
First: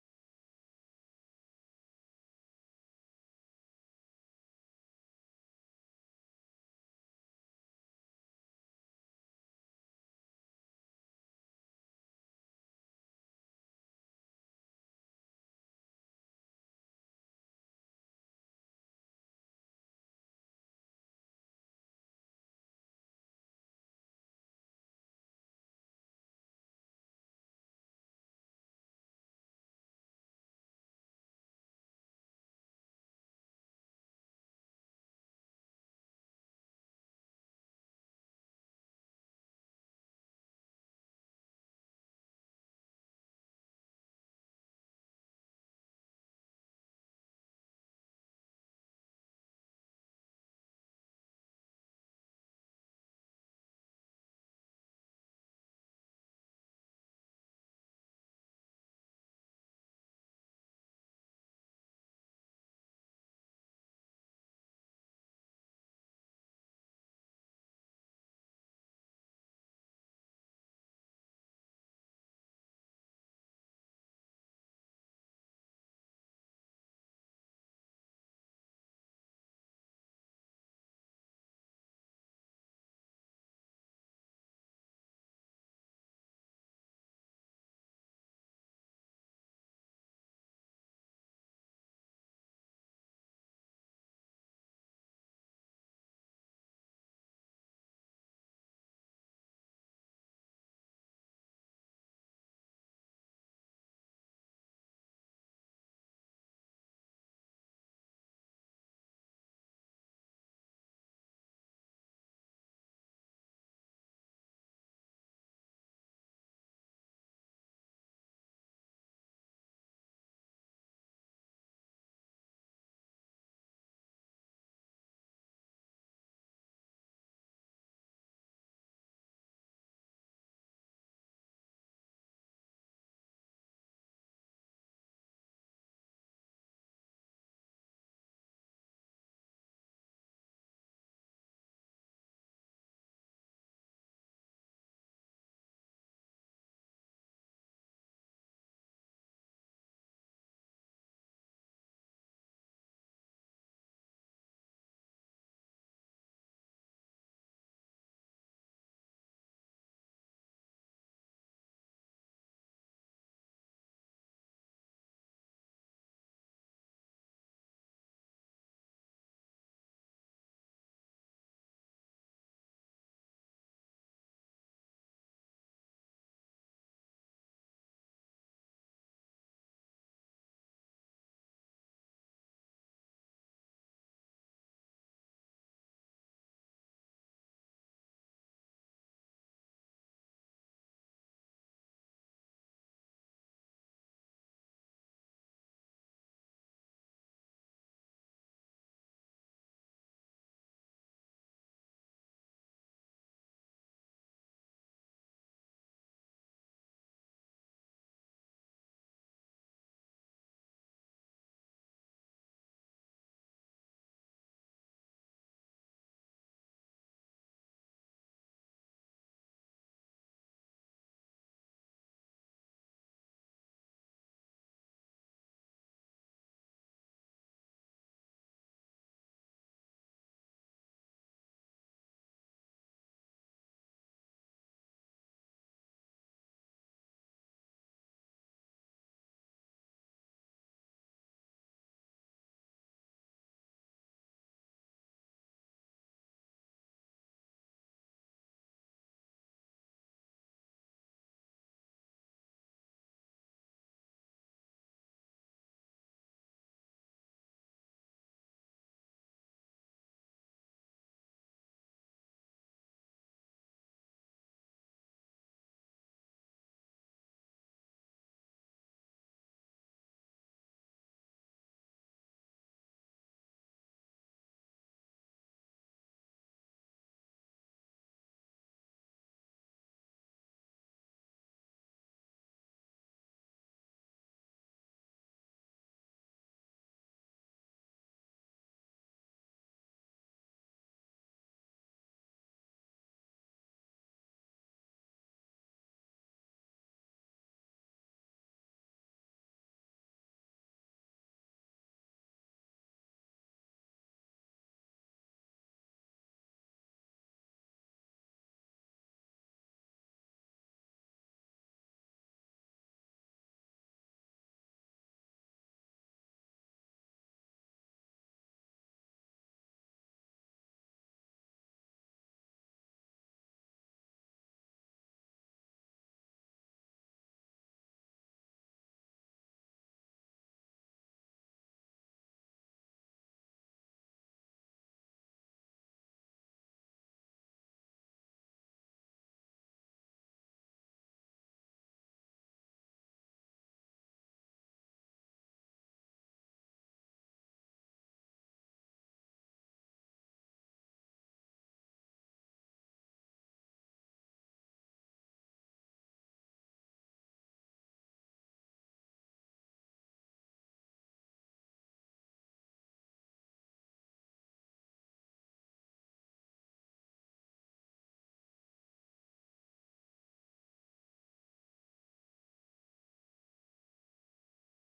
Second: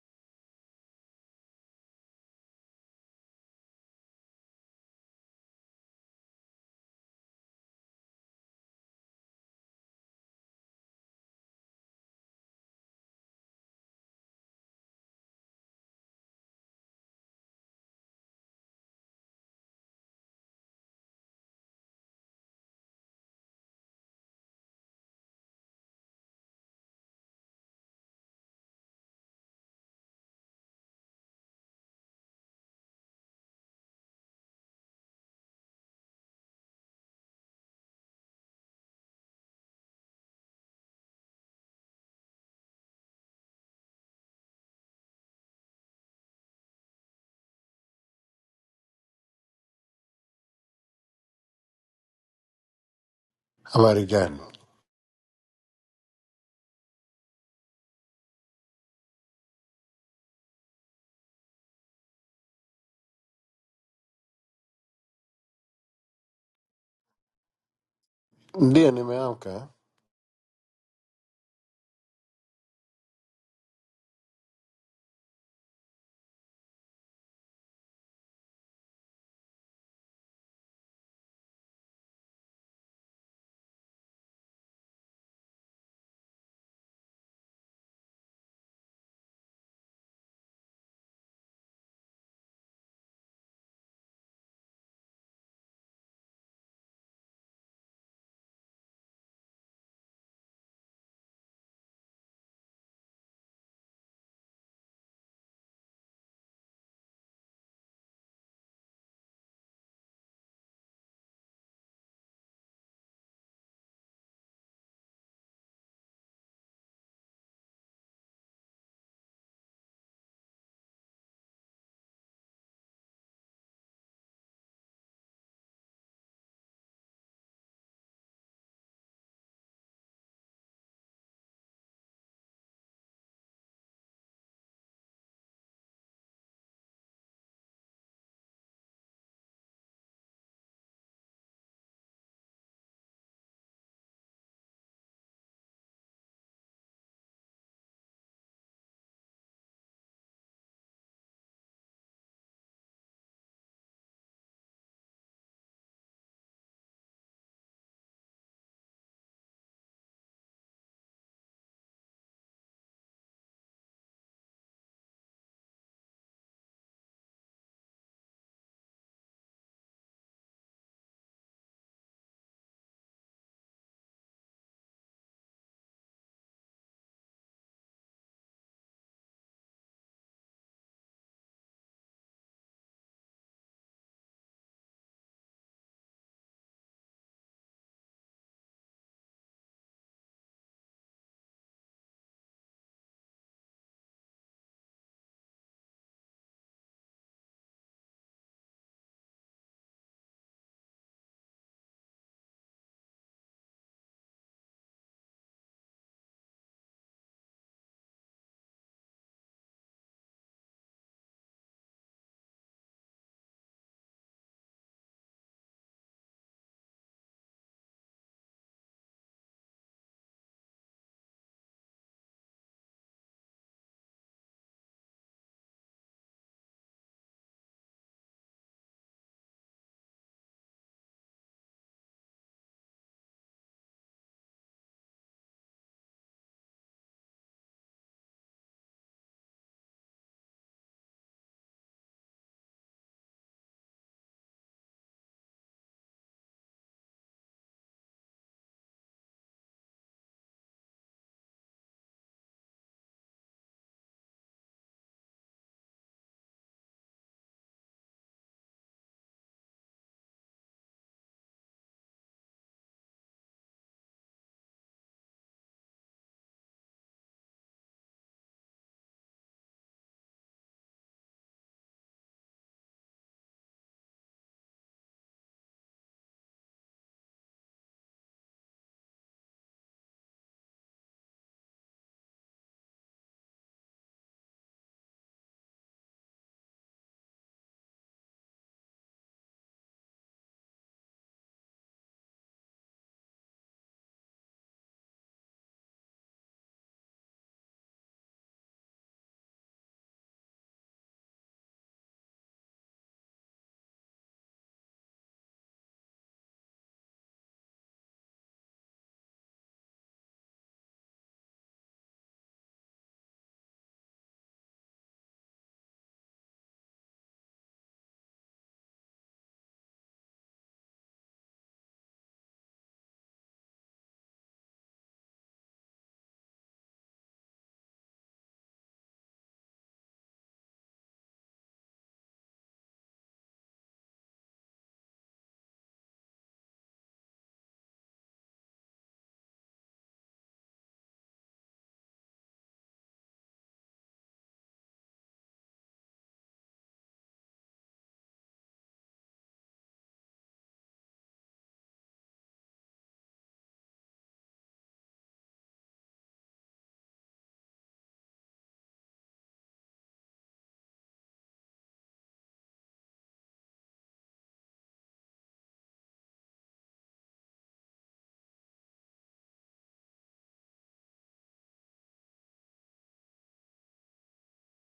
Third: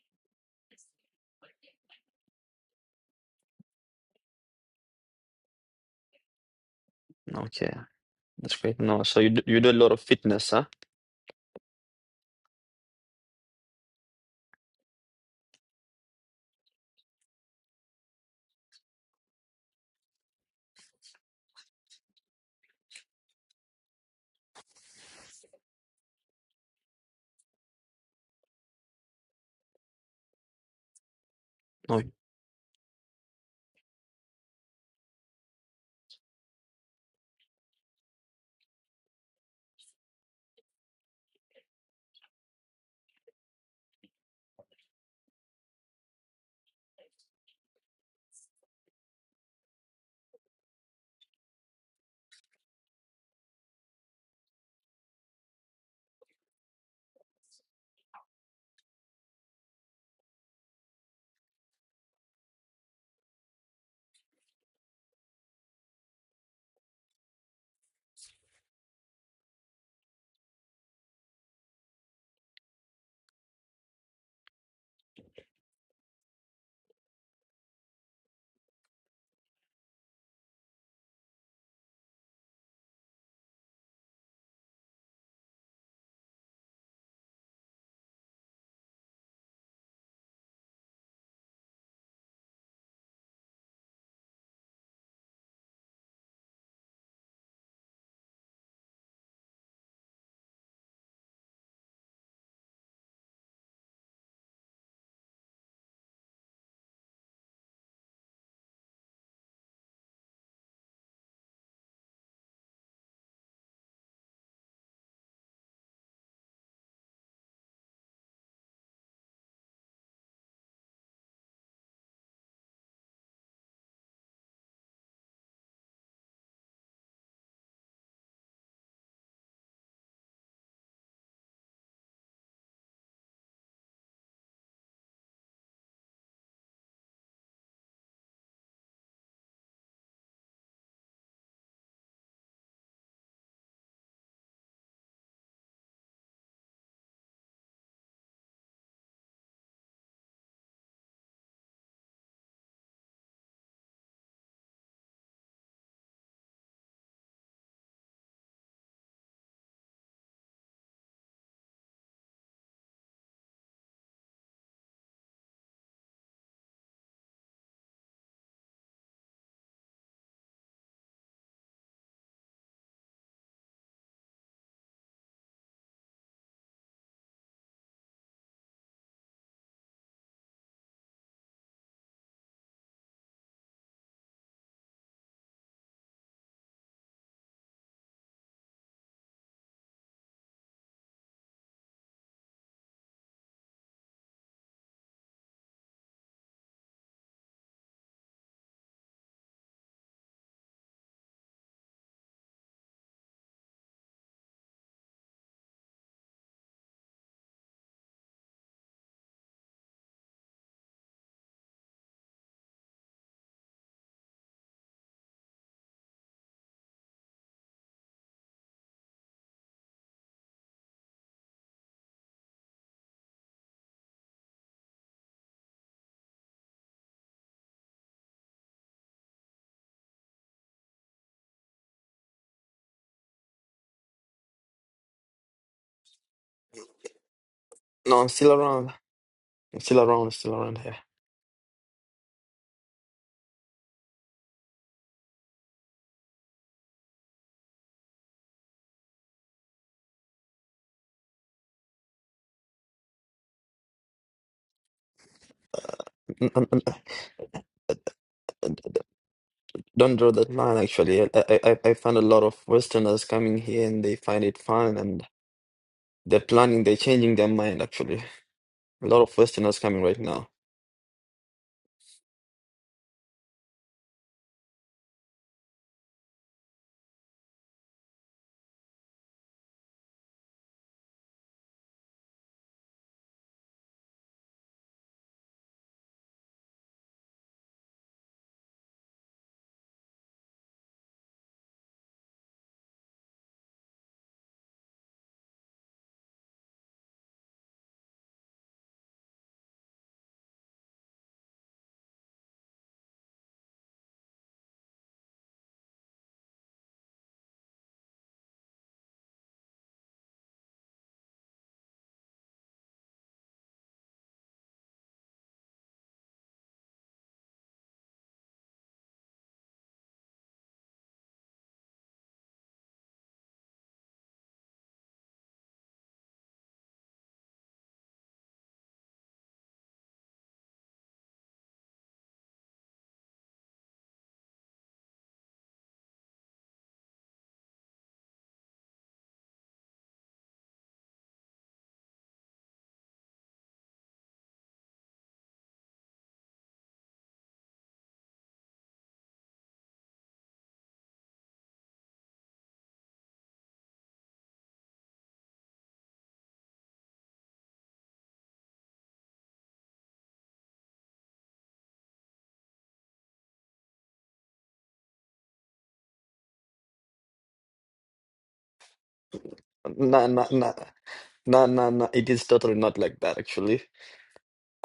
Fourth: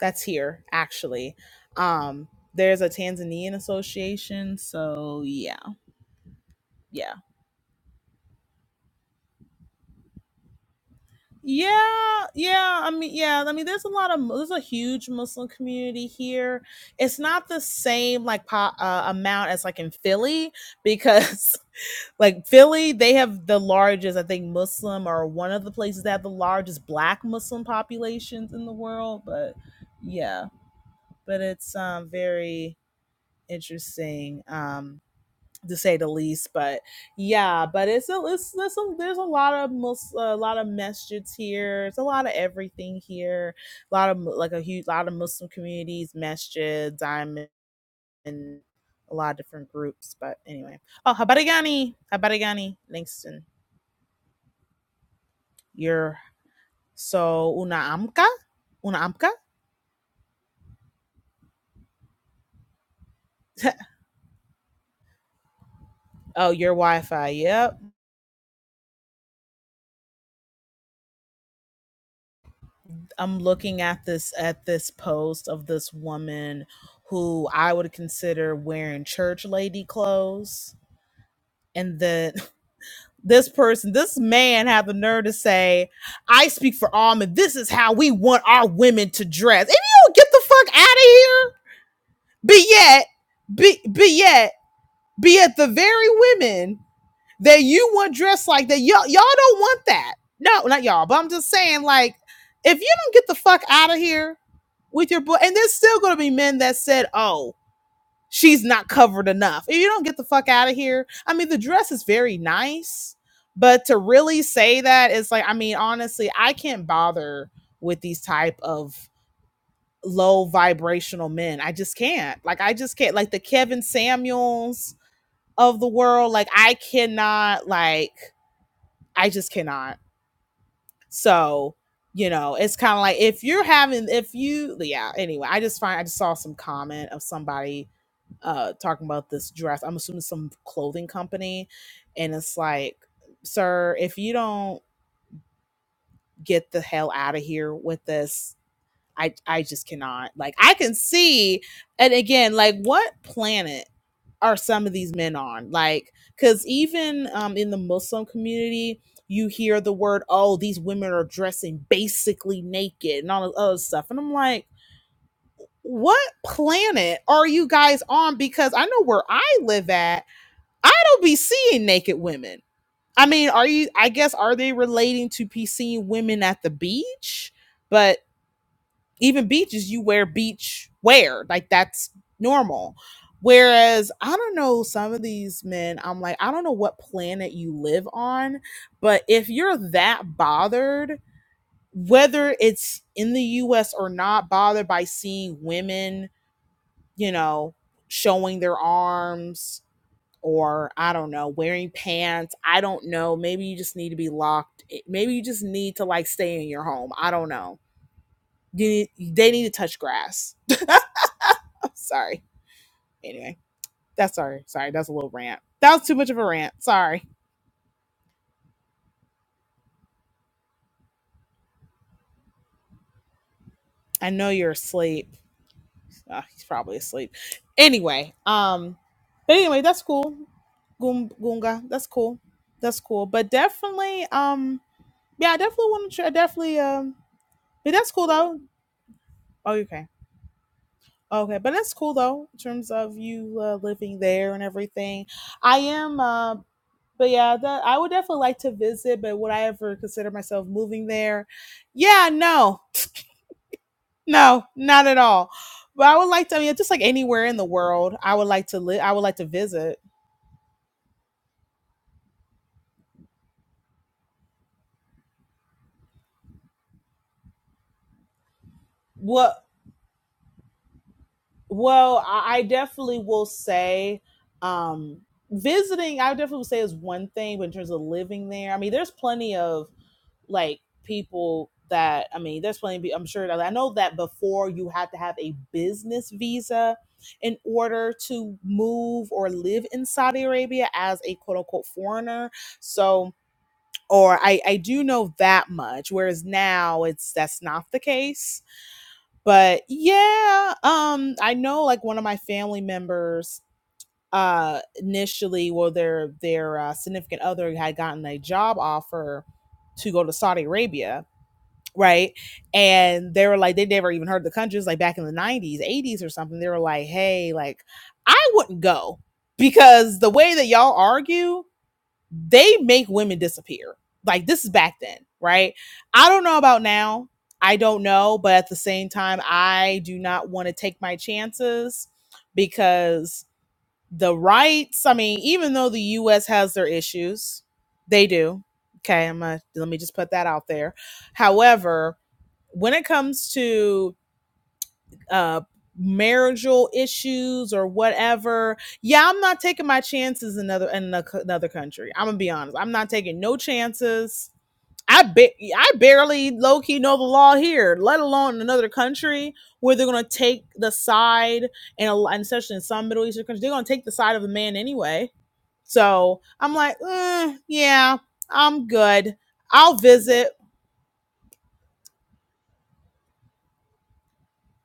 that's here actually. Um there's a Tanzanian association, so yeah yeah
Okay. That's great. No. So you do, you do a lot of fitness, huh?
yeah yeah i mean yeah i mean there's a lot of there's a huge muslim community here it's not the same like po- uh, amount as like in philly because like philly they have the largest i think muslim or one of the places that have the largest black muslim populations in the world but yeah but it's
No.
um very interesting um to say the least. But yeah, but it's a it's, there's a there's a lot of most a lot of masjids here. It's a lot of everything here. A lot of like a huge lot of Muslim communities, masjids, am in a lot of different groups. But anyway, oh Habarigani, Habarigani Langston,
Habari gani?
you're so una amka, una amka. Oh, your Wi-Fi. Yep
Ndiyo, nimeamka.
I'm looking at this at this post of this woman who I would consider wearing church lady clothes. And then this person, this man had the nerve to say, I speak for all men. This is how we want our women to dress. And you don't get the fuck out of here. But yet, but, but yet, but yet the very women that you want dressed like that. Y'all, y'all don't want that. No, not y'all, but I'm just saying, like, if you don't get the fuck out of here with your boy, and there's still gonna be men that said, oh, she's not covered enough. If you don't get the fuck out of here, I mean, the dress is very nice, but to really say that is like, I mean, honestly, I can't bother with these type of low vibrational men. I just can't. Like, I just can't. Like the Kevin Samuels of the world, like I cannot like I just cannot. So, you know, it's kind of like if you're having, if you, yeah, anyway, I just find, I just saw some comment of somebody uh talking about this dress. I'm assuming some clothing company. And it's like, sir, if you don't get the hell out of here with this, I I just cannot. Like I can see, and again, like what planet are some of these men on? Like, because even um, in the Muslim community, you hear the word, "Oh, these women are dressing basically naked" and all this other stuff, and I'm like, what planet are you guys on? Because I know where I live at, I don't be seeing naked women. I mean, are you? I guess are they relating to be seeing women at the beach? But even beaches you wear beach wear like that's normal whereas i don't know some of these men i'm like i don't know what planet you live on but if you're that bothered whether it's in the us or not bothered by seeing women you know showing their arms or i don't know wearing pants i don't know maybe you just need to be locked eh, maybe you just need to like stay in your home i don't know you need, they need to touch grass Sorry. Anyway, that's sorry. Sorry, that's a little rant. That was too much of a rant. Sorry. I know you're asleep. Ah, he's probably asleep. Anyway, um, but anyway, that's cool. Goom- Goonga, that's cool. That's cool. But definitely, um, yeah, I definitely want to. Try, definitely, um, but that's
No,
cool
I'm still
though.
around.
Oh,
I'm still
okay,
around. Still around
okay, but that's cool though in terms of you uh, living there and everything. I am. uh, but yeah, that I would definitely like to visit, but would I ever consider myself moving there? Yeah, no, no, not at all. But I would like to. I
here.
mean, just like anywhere in the world, I would like to live. I would like to visit.
Don't draw that line, actually. I, I, I I find a lot of Westerners coming here and they find it fun and they're planning, they're changing their mind, actually. A lot of
Well,
Westerners coming right now.
well, I I definitely will say, um, visiting. I would definitely would say is one thing, but in terms of living there, I mean, there's plenty of like people that I mean, there's plenty. Of, I'm sure I know that before you had to have a business visa in order to move or live in Saudi Arabia as a quote unquote foreigner. So, or I I do know that much. Whereas now it's that's not the case. But yeah, um, I know like one of my family members uh initially well their their uh, significant other had gotten a job offer to go to Saudi Arabia right? And they were like, they never even heard the country. It was like back in the 90s, 80s or something. They were like, hey, like, I wouldn't go because the way that y'all argue, they make women disappear. Like, this is back then, right? I don't know about now. I don't know. But at the same time, I do not want to take my chances because the rights, I mean, even though the US has their issues, they do. Okay, I'm gonna let me just put that out there. However, when it comes to uh marital issues or whatever yeah i'm not taking my chances in another in another country i'm gonna be honest i'm not taking no chances i ba- i barely low-key know the law here let alone in another country where they're gonna take the side and, and especially in some middle eastern countries they're gonna take the side of the man anyway so i'm like eh, yeah i'm good i'll
Nah,
visit
nah, nah, nah, nah, nah. It is totally not like that, actually.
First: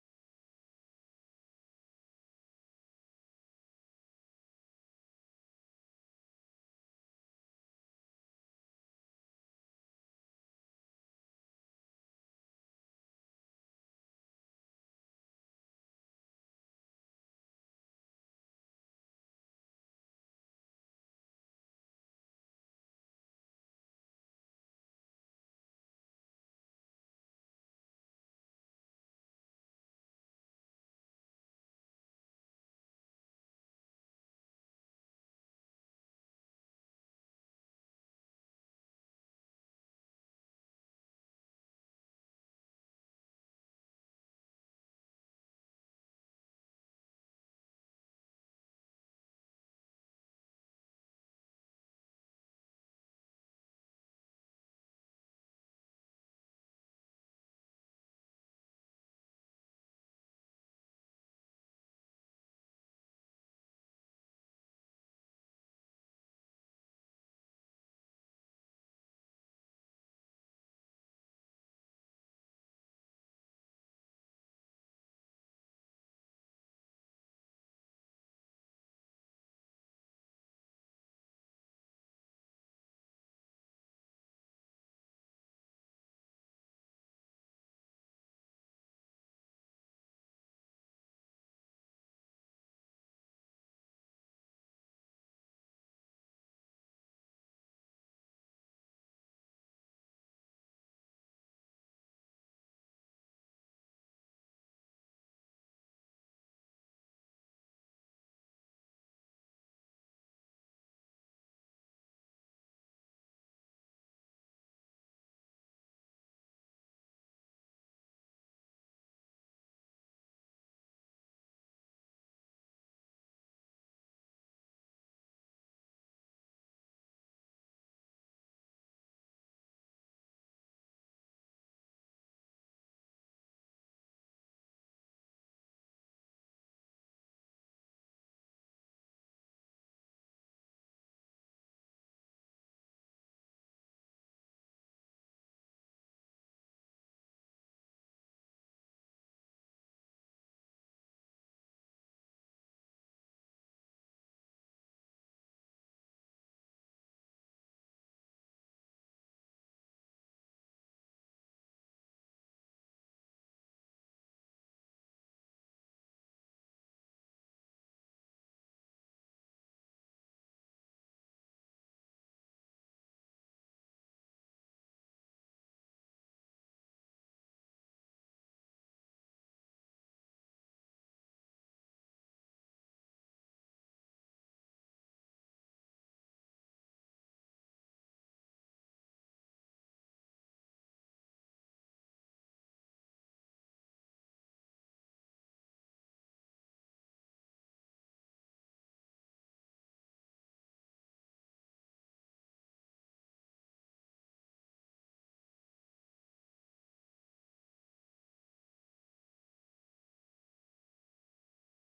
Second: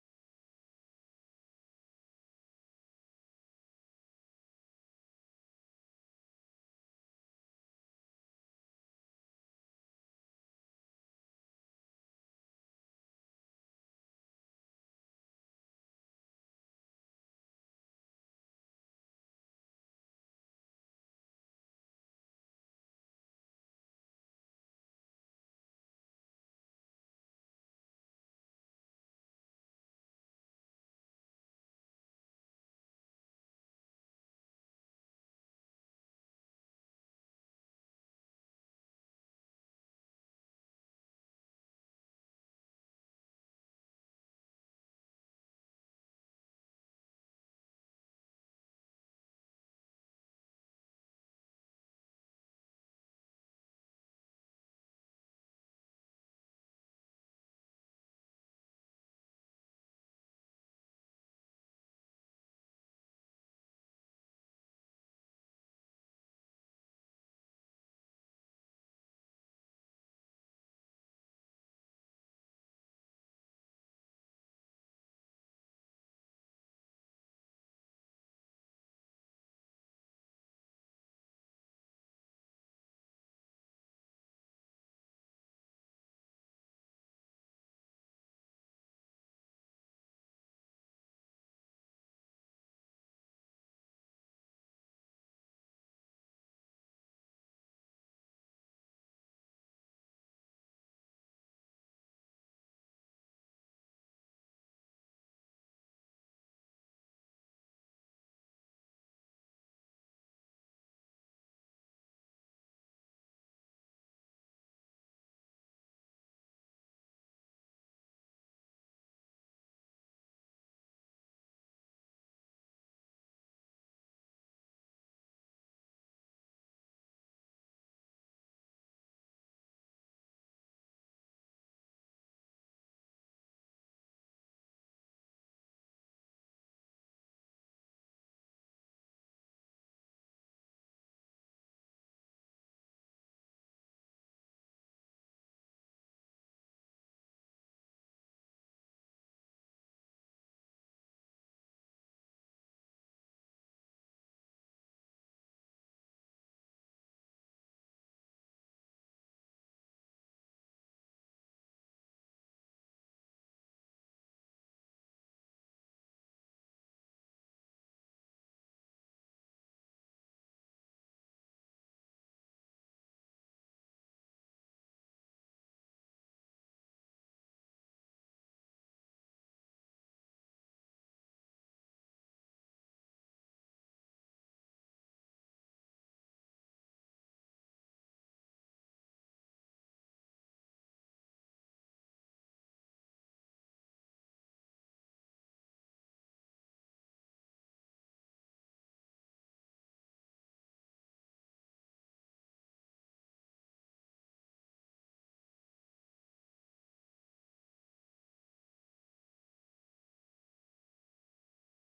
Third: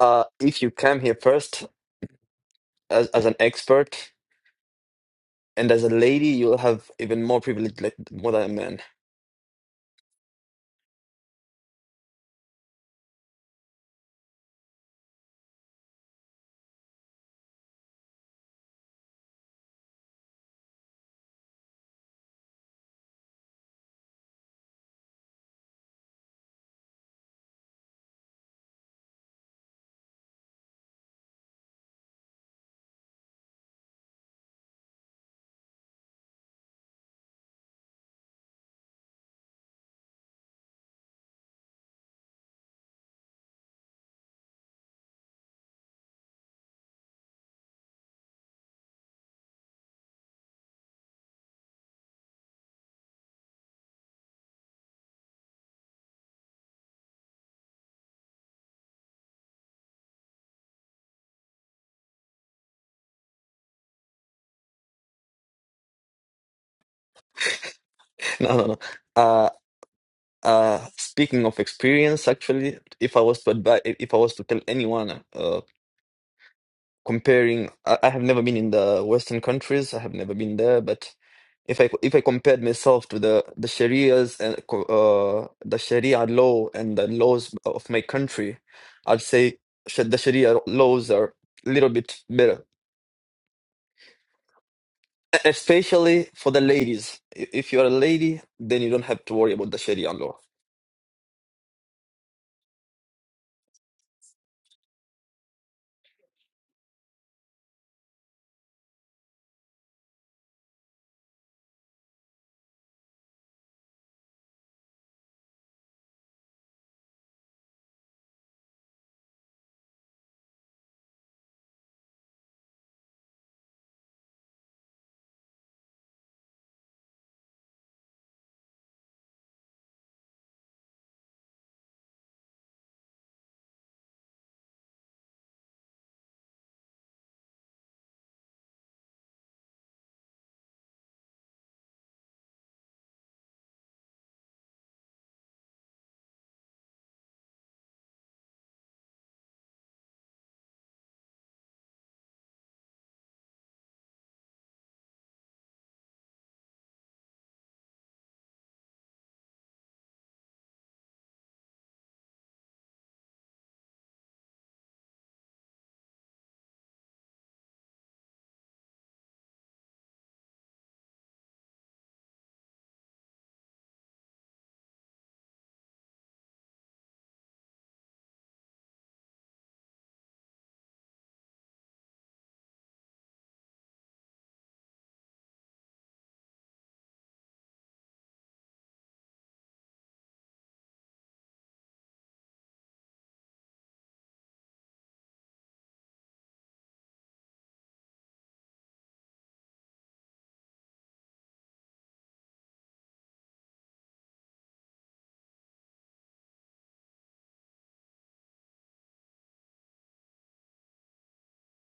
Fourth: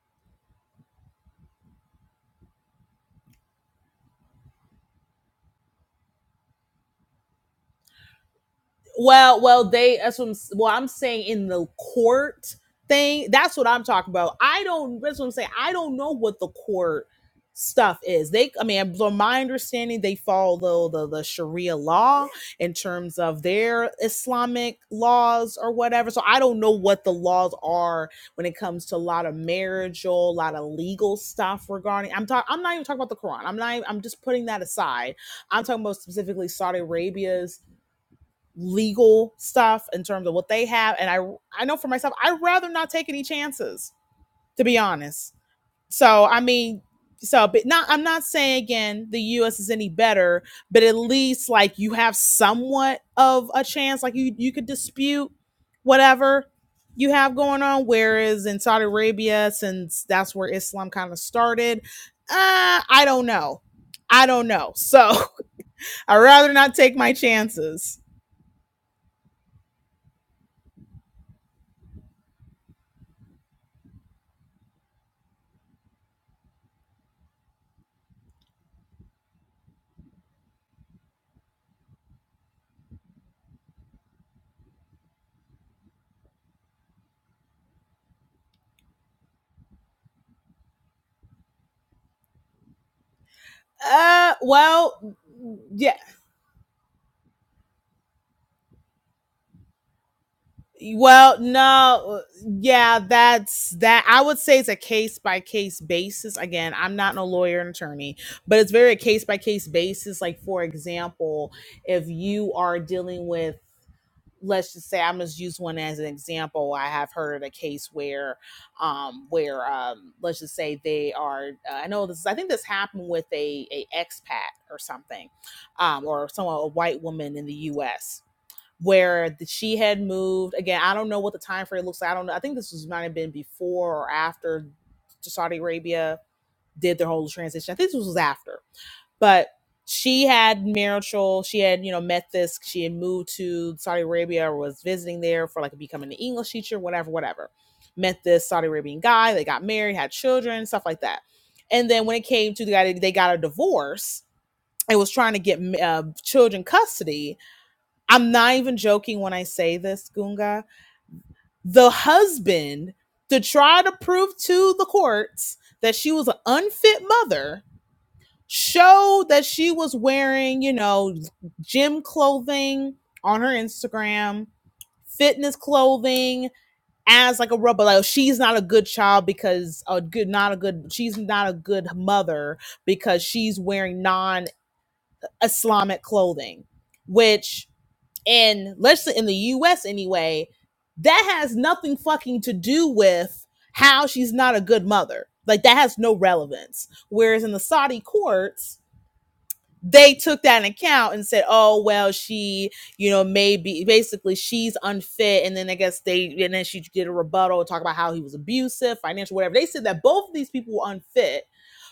Uh, if you come here first as, as an expert and as a lady, you'll have even more privilege, like more than a man.
Well, well, they that's what I'm, s- well, I'm saying in the court thing. That's what I'm talking about. I don't. That's what I'm saying. I don't know what the court stuff is. They, I mean, from my understanding, they follow the the the Sharia law in terms of their Islamic laws or whatever. So I don't know what the laws are when it comes to a lot of marital, a lot of legal stuff regarding. I'm talking. I'm not even talking about the Quran. I'm not. Even, I'm just putting that aside. I'm talking about specifically Saudi Arabia's legal stuff in terms of what they have and i i know for myself i'd rather not take any chances to be honest so i mean so but not i'm not saying again the us is any better but at least like you have somewhat of a chance like you you could dispute whatever you have going on whereas in saudi arabia since that's where islam kind of started uh i don't know i don't know so i'd rather not take my chances
No, no, no. Uh, uh, speaking of experience, actually, if I was to advise, if I was to tell anyone, uh. comparing I, I have never been in the Western countries. I have never been there, but if I if I compared myself to the the Sharia's and co- uh, the Sharia law and the laws of my country, I'd say sh- the Sharia laws are a little bit better,
Uh, well,
E-
yeah.
especially for the ladies. I- If you're a lady, then you don't have to worry about the Sharia law.
Well, no, yeah, that's that. I would say it's a case by case basis. Again, I'm not no lawyer and attorney, but it's very a case by case basis. Like, for example, if you are dealing with, let's just say, I'm just use one as an example. I have heard of a case where, um, where um, let's just say they are. Uh, I know this. I think this happened with a a expat or something, um, or someone a white woman in the U.S where the, she had moved again. I don't know what the time frame looks like. I don't know. I think this was might have been before or after Saudi Arabia did their whole transition. I think this was after, but she had marital. She had you know met this. She had moved to Saudi Arabia or was visiting there for like becoming an English teacher, whatever, whatever. Met this Saudi Arabian guy. They got married, had children, stuff like that. And then when it came to the guy, they got a divorce and was trying to get uh, children custody I'm not even joking when I say this, Gunga. The husband, to try to prove to the courts that she was an unfit mother, showed that she was wearing, you know, gym clothing on her Instagram, fitness clothing as like a rubber. Like oh, she's not a good child because a good, not a good. She's not a good mother because she's wearing non-Islamic clothing, which in let's say in the US anyway, that has nothing fucking to do with how she's not a good mother. Like that has no relevance. Whereas in the Saudi courts, they took that in account and said, "Oh well, she, you know, maybe basically she's unfit." And then I guess they, and then she did a rebuttal, talk about how he was abusive, financial, whatever. They said that both of these people were unfit,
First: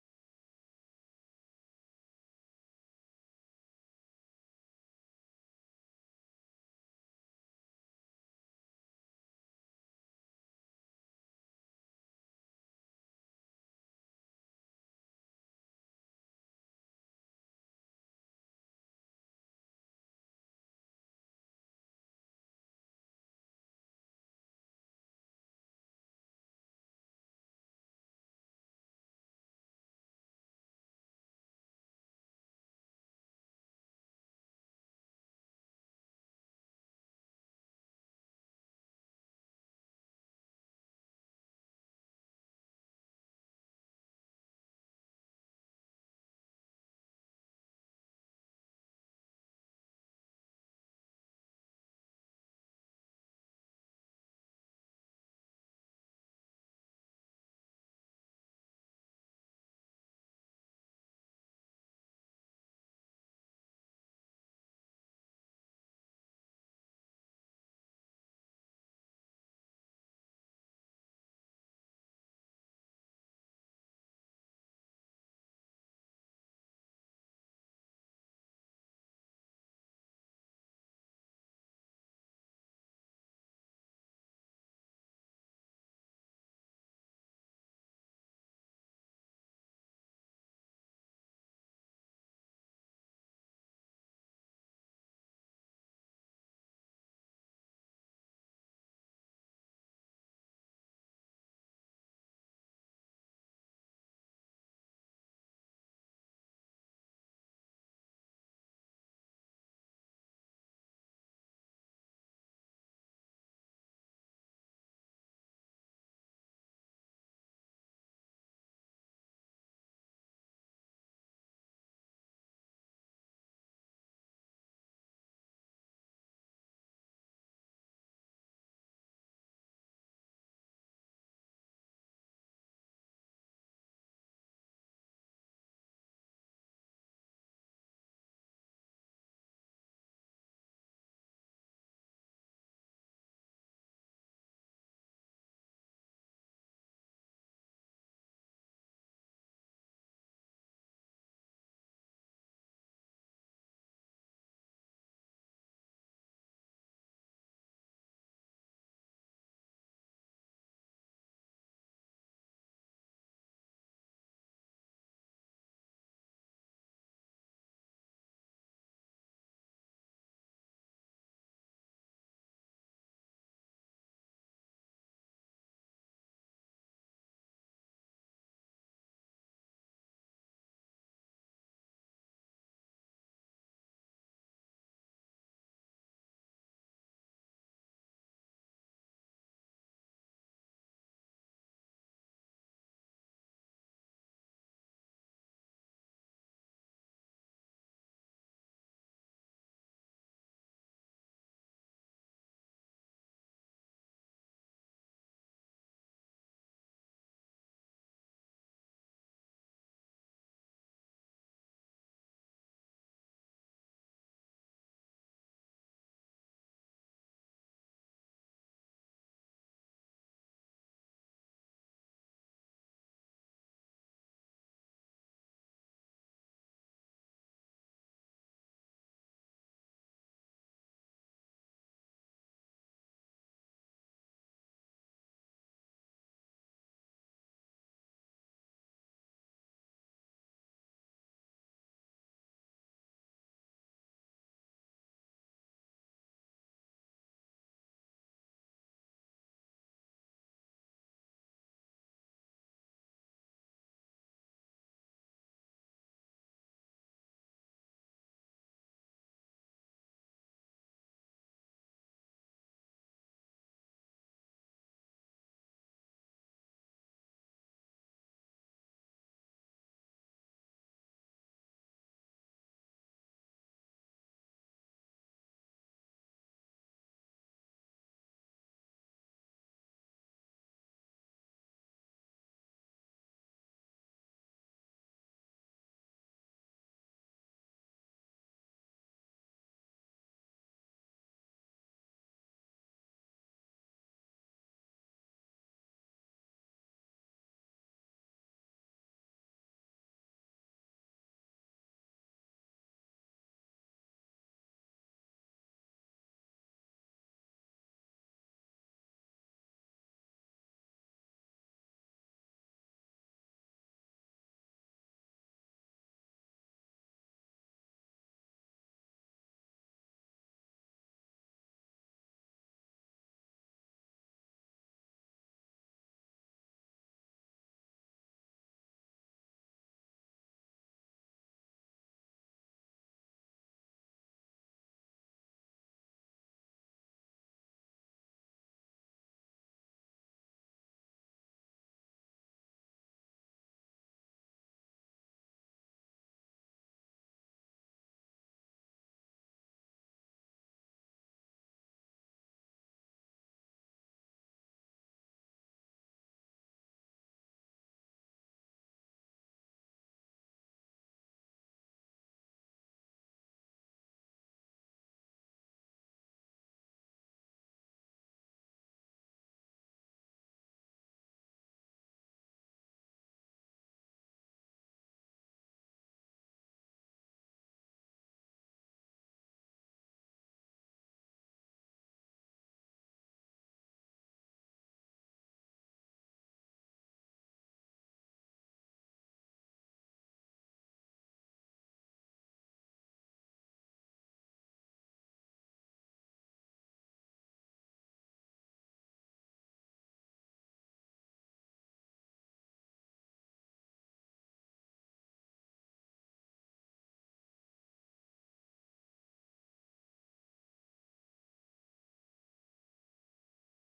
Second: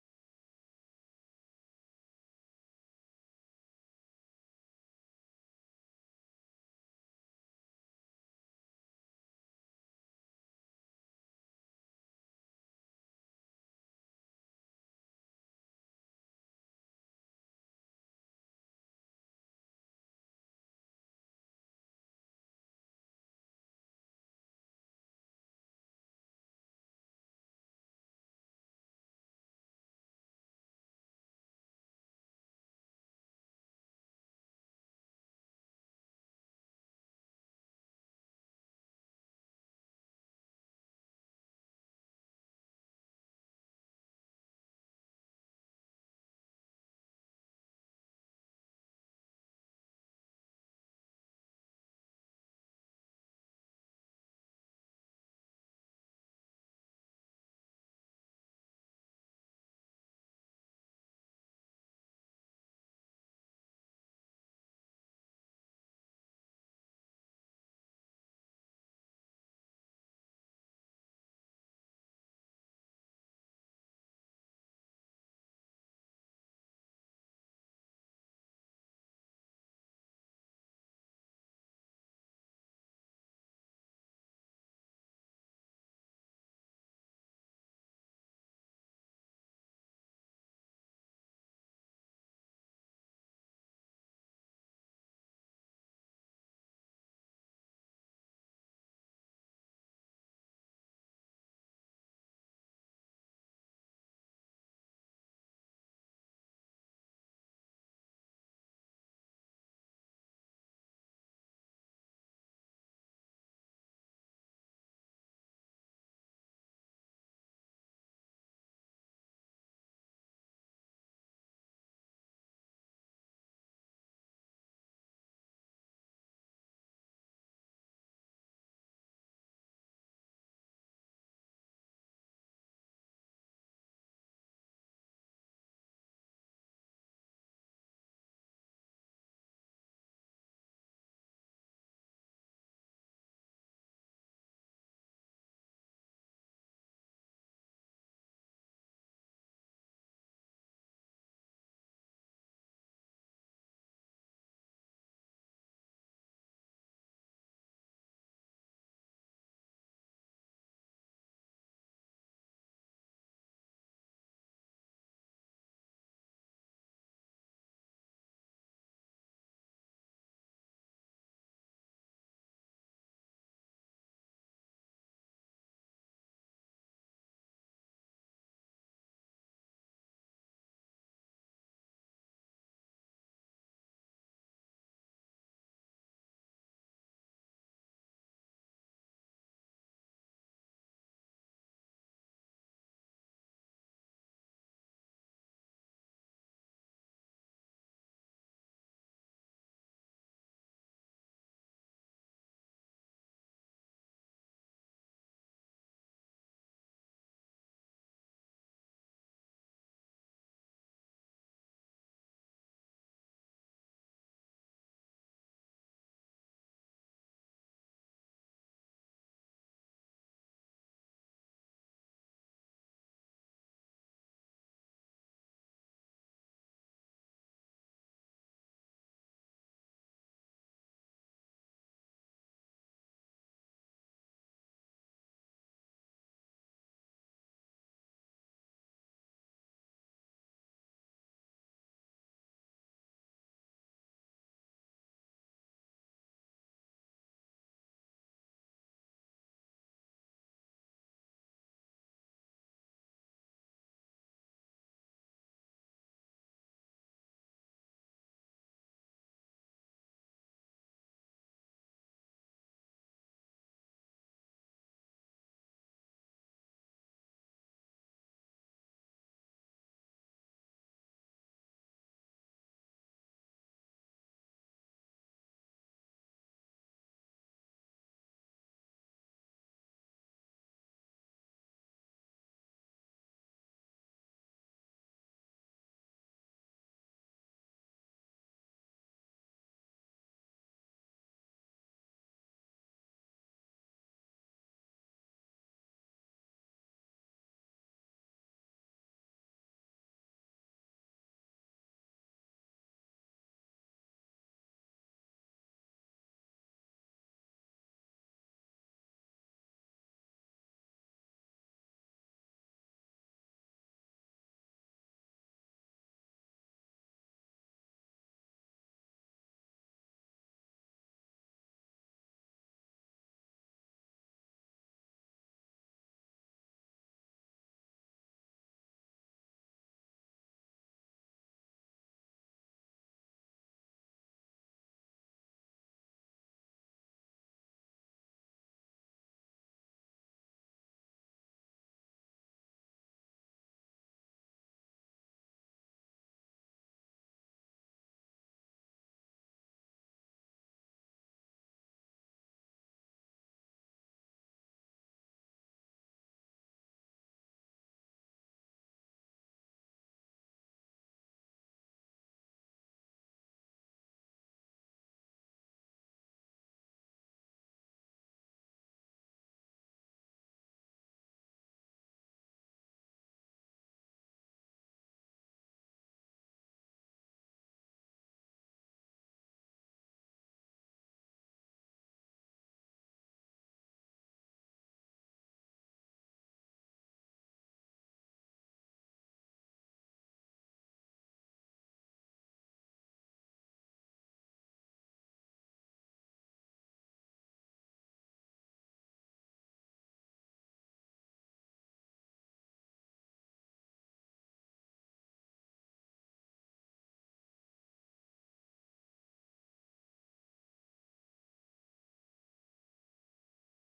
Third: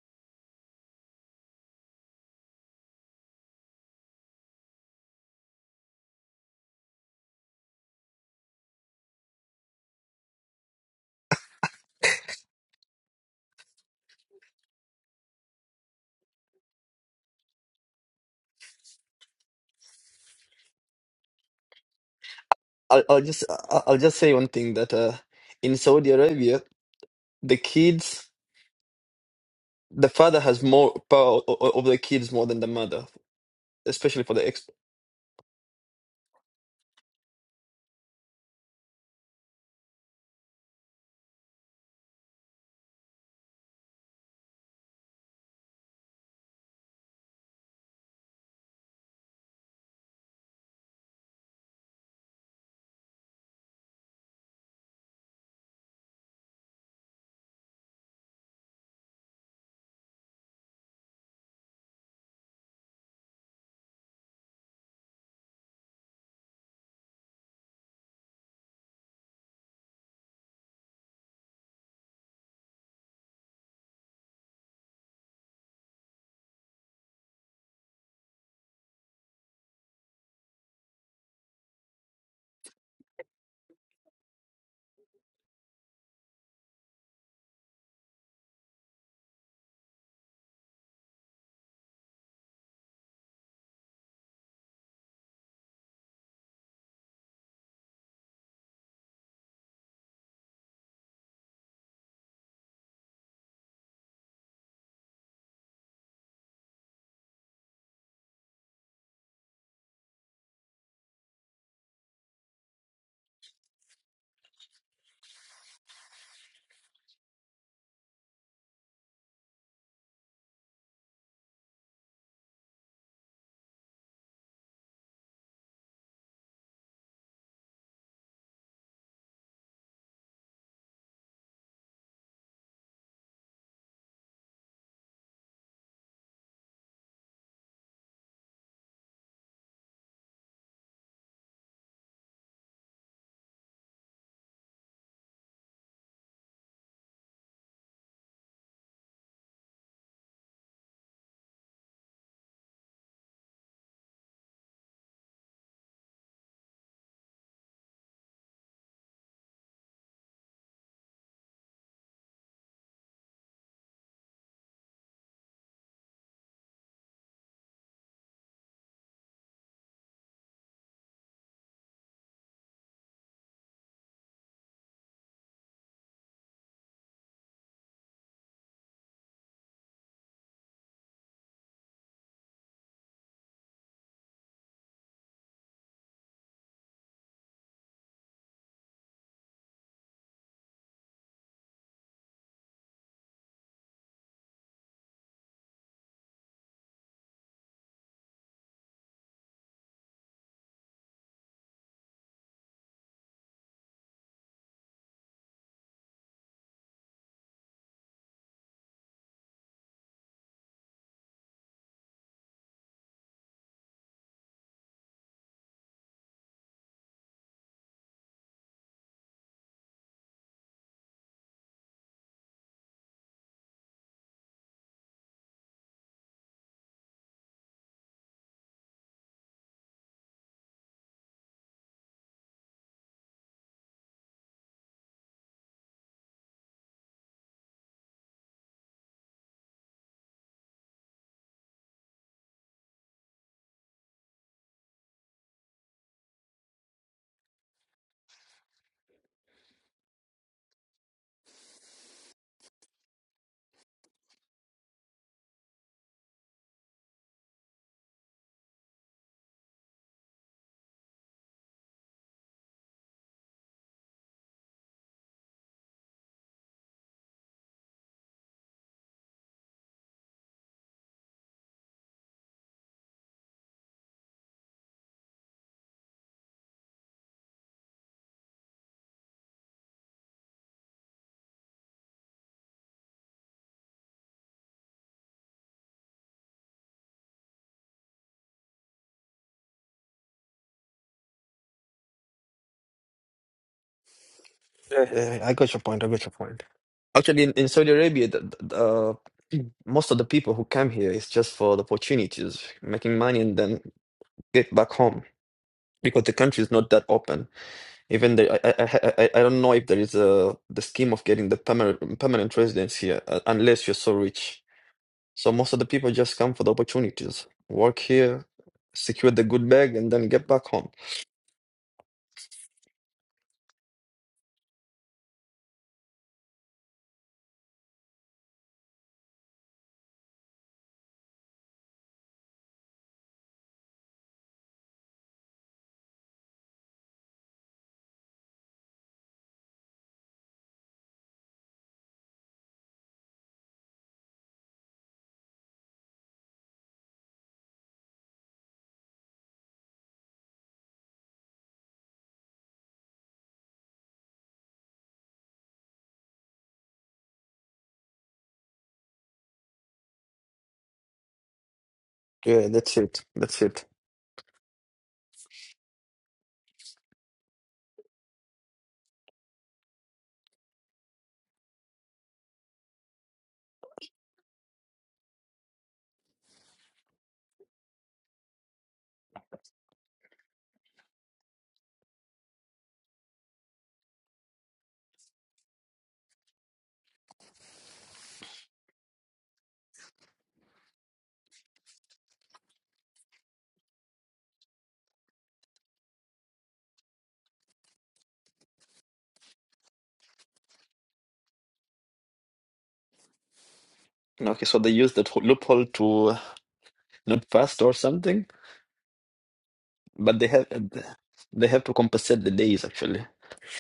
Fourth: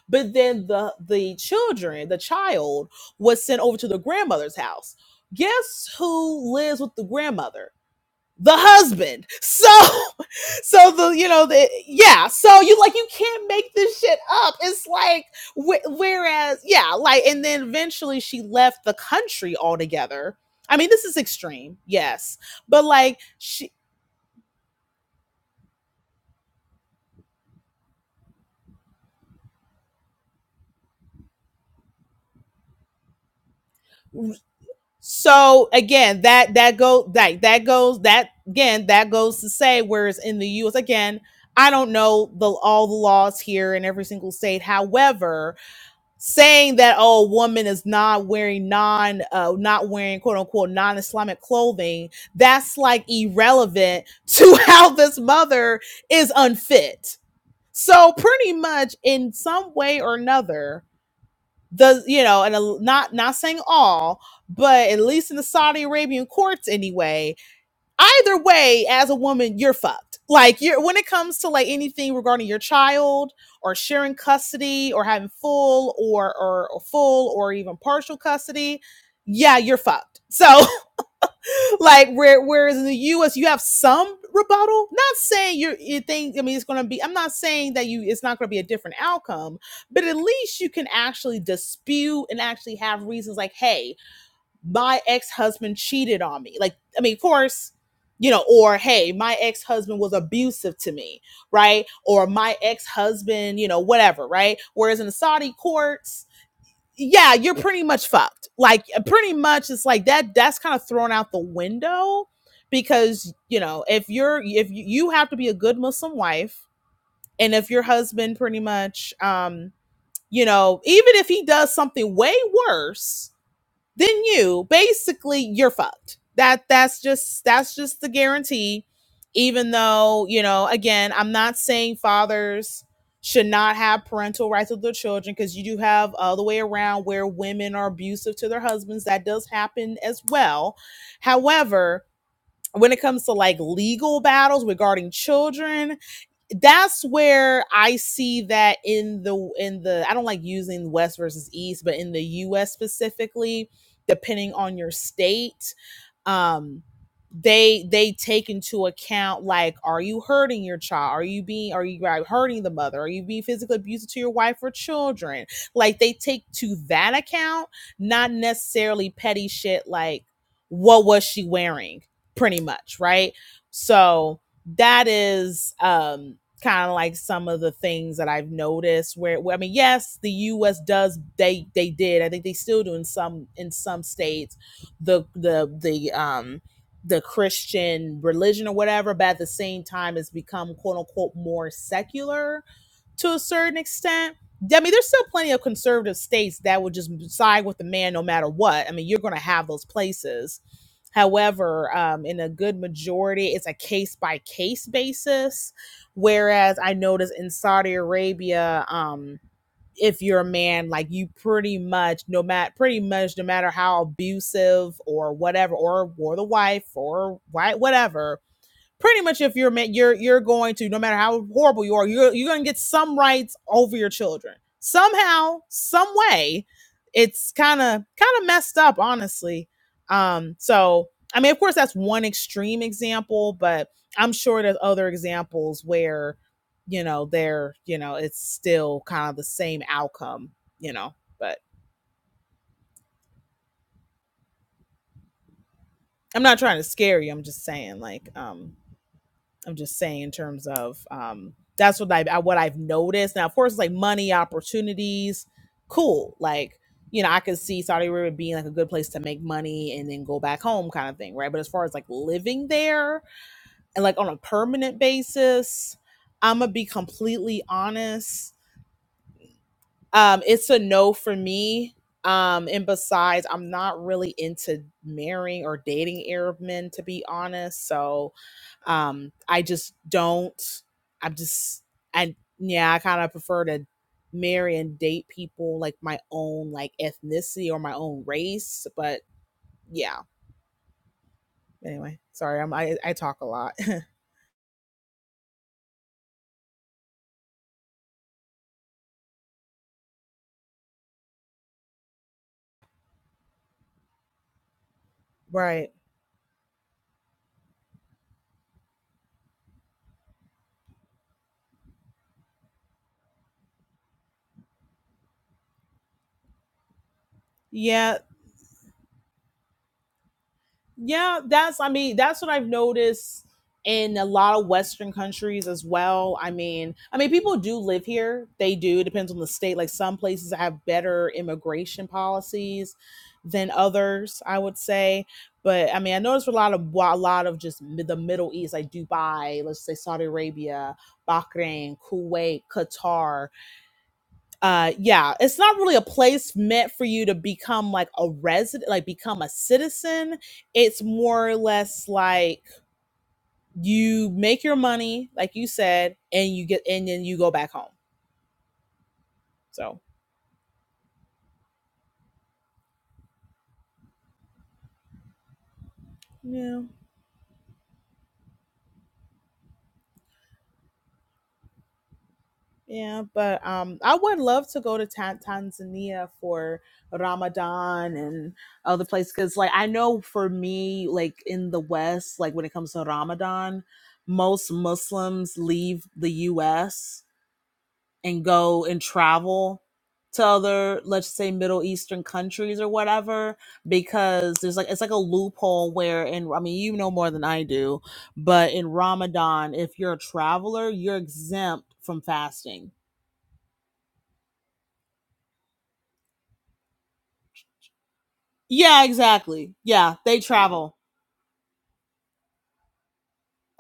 but then the the children, the child, was sent over to the grandmother's house. Guess who lives with the grandmother? The husband. So, so the you know the yeah. So you like you can't make this shit up. It's like wh- whereas yeah, like and then eventually she left the country altogether. I mean, this is extreme, yes, but
I'll,
like
I'll just
she.
I- I'll just say one thing that uh, in Saudi Arabia, the kids the father has more power o- o- over the kids more than the mother especially for the exp.
So again, that that go that that goes that again that goes to say whereas in the U.S. again, I don't know the all the laws here in every single state. However, saying that oh, a woman is not wearing non uh, not wearing quote unquote non Islamic clothing, that's like irrelevant to how this mother is unfit. So pretty much in some way or another, the you know and a, not not saying all but at least in the saudi arabian courts anyway either way as a woman you're fucked like you're when it comes to like anything regarding your child or sharing custody or having full or or, or full or even partial custody yeah you're fucked so like where whereas in the U.S. you have some rebuttal. Not saying you're you think I mean it's going to be. I'm not saying that you it's not going to be a different outcome, but at least you can actually dispute and actually have reasons like, hey, my ex husband cheated on me. Like I mean, of course. You know, or hey, my ex husband was abusive to me, right? Or my ex husband, you know, whatever, right? Whereas in the Saudi courts, yeah, you're pretty much fucked. Like uh, pretty much it's like that that's kind of thrown out the window because, you know, if you're if you, you have to be a good Muslim wife and if your husband pretty much um, you know, even if he does something way worse, then you basically you're fucked that that's just that's just the guarantee even though you know again i'm not saying fathers should not have parental rights with their children because you do have uh, the way around where women are abusive to their husbands that does happen as well however when it comes to like legal battles regarding children that's where I see that in the in the I don't like using West versus East, but in the US specifically, depending on your state, um they they take into account like are you hurting your child are you being are you like, hurting the mother are you being physically abusive to your wife or children like they take to that account not necessarily petty shit like what was she wearing pretty much right so that is um kind of like some of the things that I've noticed where, where I mean yes the US does they they did I think they still do in some in some states the the the um the Christian religion or whatever but at the same time it's become quote unquote more secular to a certain extent I mean there's still plenty of conservative states that would just side with the man no matter what I mean you're going to have those places However, um, in a good majority, it's a case by case basis. Whereas I notice in Saudi Arabia, um, if you're a man, like you pretty much no matter pretty much no matter how abusive or whatever, or or the wife or why whatever, pretty much if you're you're you're going to no matter how horrible you are you're you're going to get some rights over your children somehow some way it's kind of kind of messed up honestly um so i mean of course that's one extreme example but i'm sure there's other examples where you know they're you know it's still kind of the same outcome you know but i'm not trying to scare you i'm just saying like um I'm just saying in terms of um that's what I what I've noticed. Now, of course, it's like money opportunities, cool. Like you know, I could see Saudi Arabia being like a good place to make money and then go back home, kind of thing, right? But as far as like living there and like on a permanent basis, I'm gonna be completely honest um it's a no for me um and besides i'm not really into marrying or dating arab men to be honest so um i just don't i'm just and yeah i kind of prefer to marry and date people like my own like ethnicity or my own race but yeah anyway sorry i'm i, I talk a lot
Yeah, yeah, I got your point. I got your point. Actually, in, in Saudi Arabia, the, the, uh, most of the people who come here is just for the opportunities, making money, and then get back home
right
because the country is not that open. Even the, I, I, I, I I don't know if there is a the scheme of getting the permanent permanent residence here uh, unless you're so rich. So most of the people just come for the opportunities, work
yeah
here, secure the good bag, and then get back home.
yeah that's i mean that's what i've noticed in a lot of western countries as well i mean i mean people do live here they do it depends on the state like some places have better immigration policies than others i would say but i mean i noticed a lot of a lot of just mi- the middle east like dubai let's say saudi arabia bahrain kuwait qatar uh yeah it's not really a place meant for you to become like a resident like become a citizen it's more or less like you make your money like you said and you get and then you go back home so
Yeah, that's it. That's it.
yeah yeah but um i would love to go to Ta- tanzania for ramadan and other places because like i know for me like in the west like when it comes to ramadan most muslims leave the us and go and travel to other let's say middle eastern countries or whatever because there's like it's like a loophole where in i mean you know more than i do but in ramadan if you're a traveler you're exempt from fasting
Okay, so they use that loophole to not fast or something,
yeah exactly yeah
but
they
they have
travel
they have to compensate the days actually.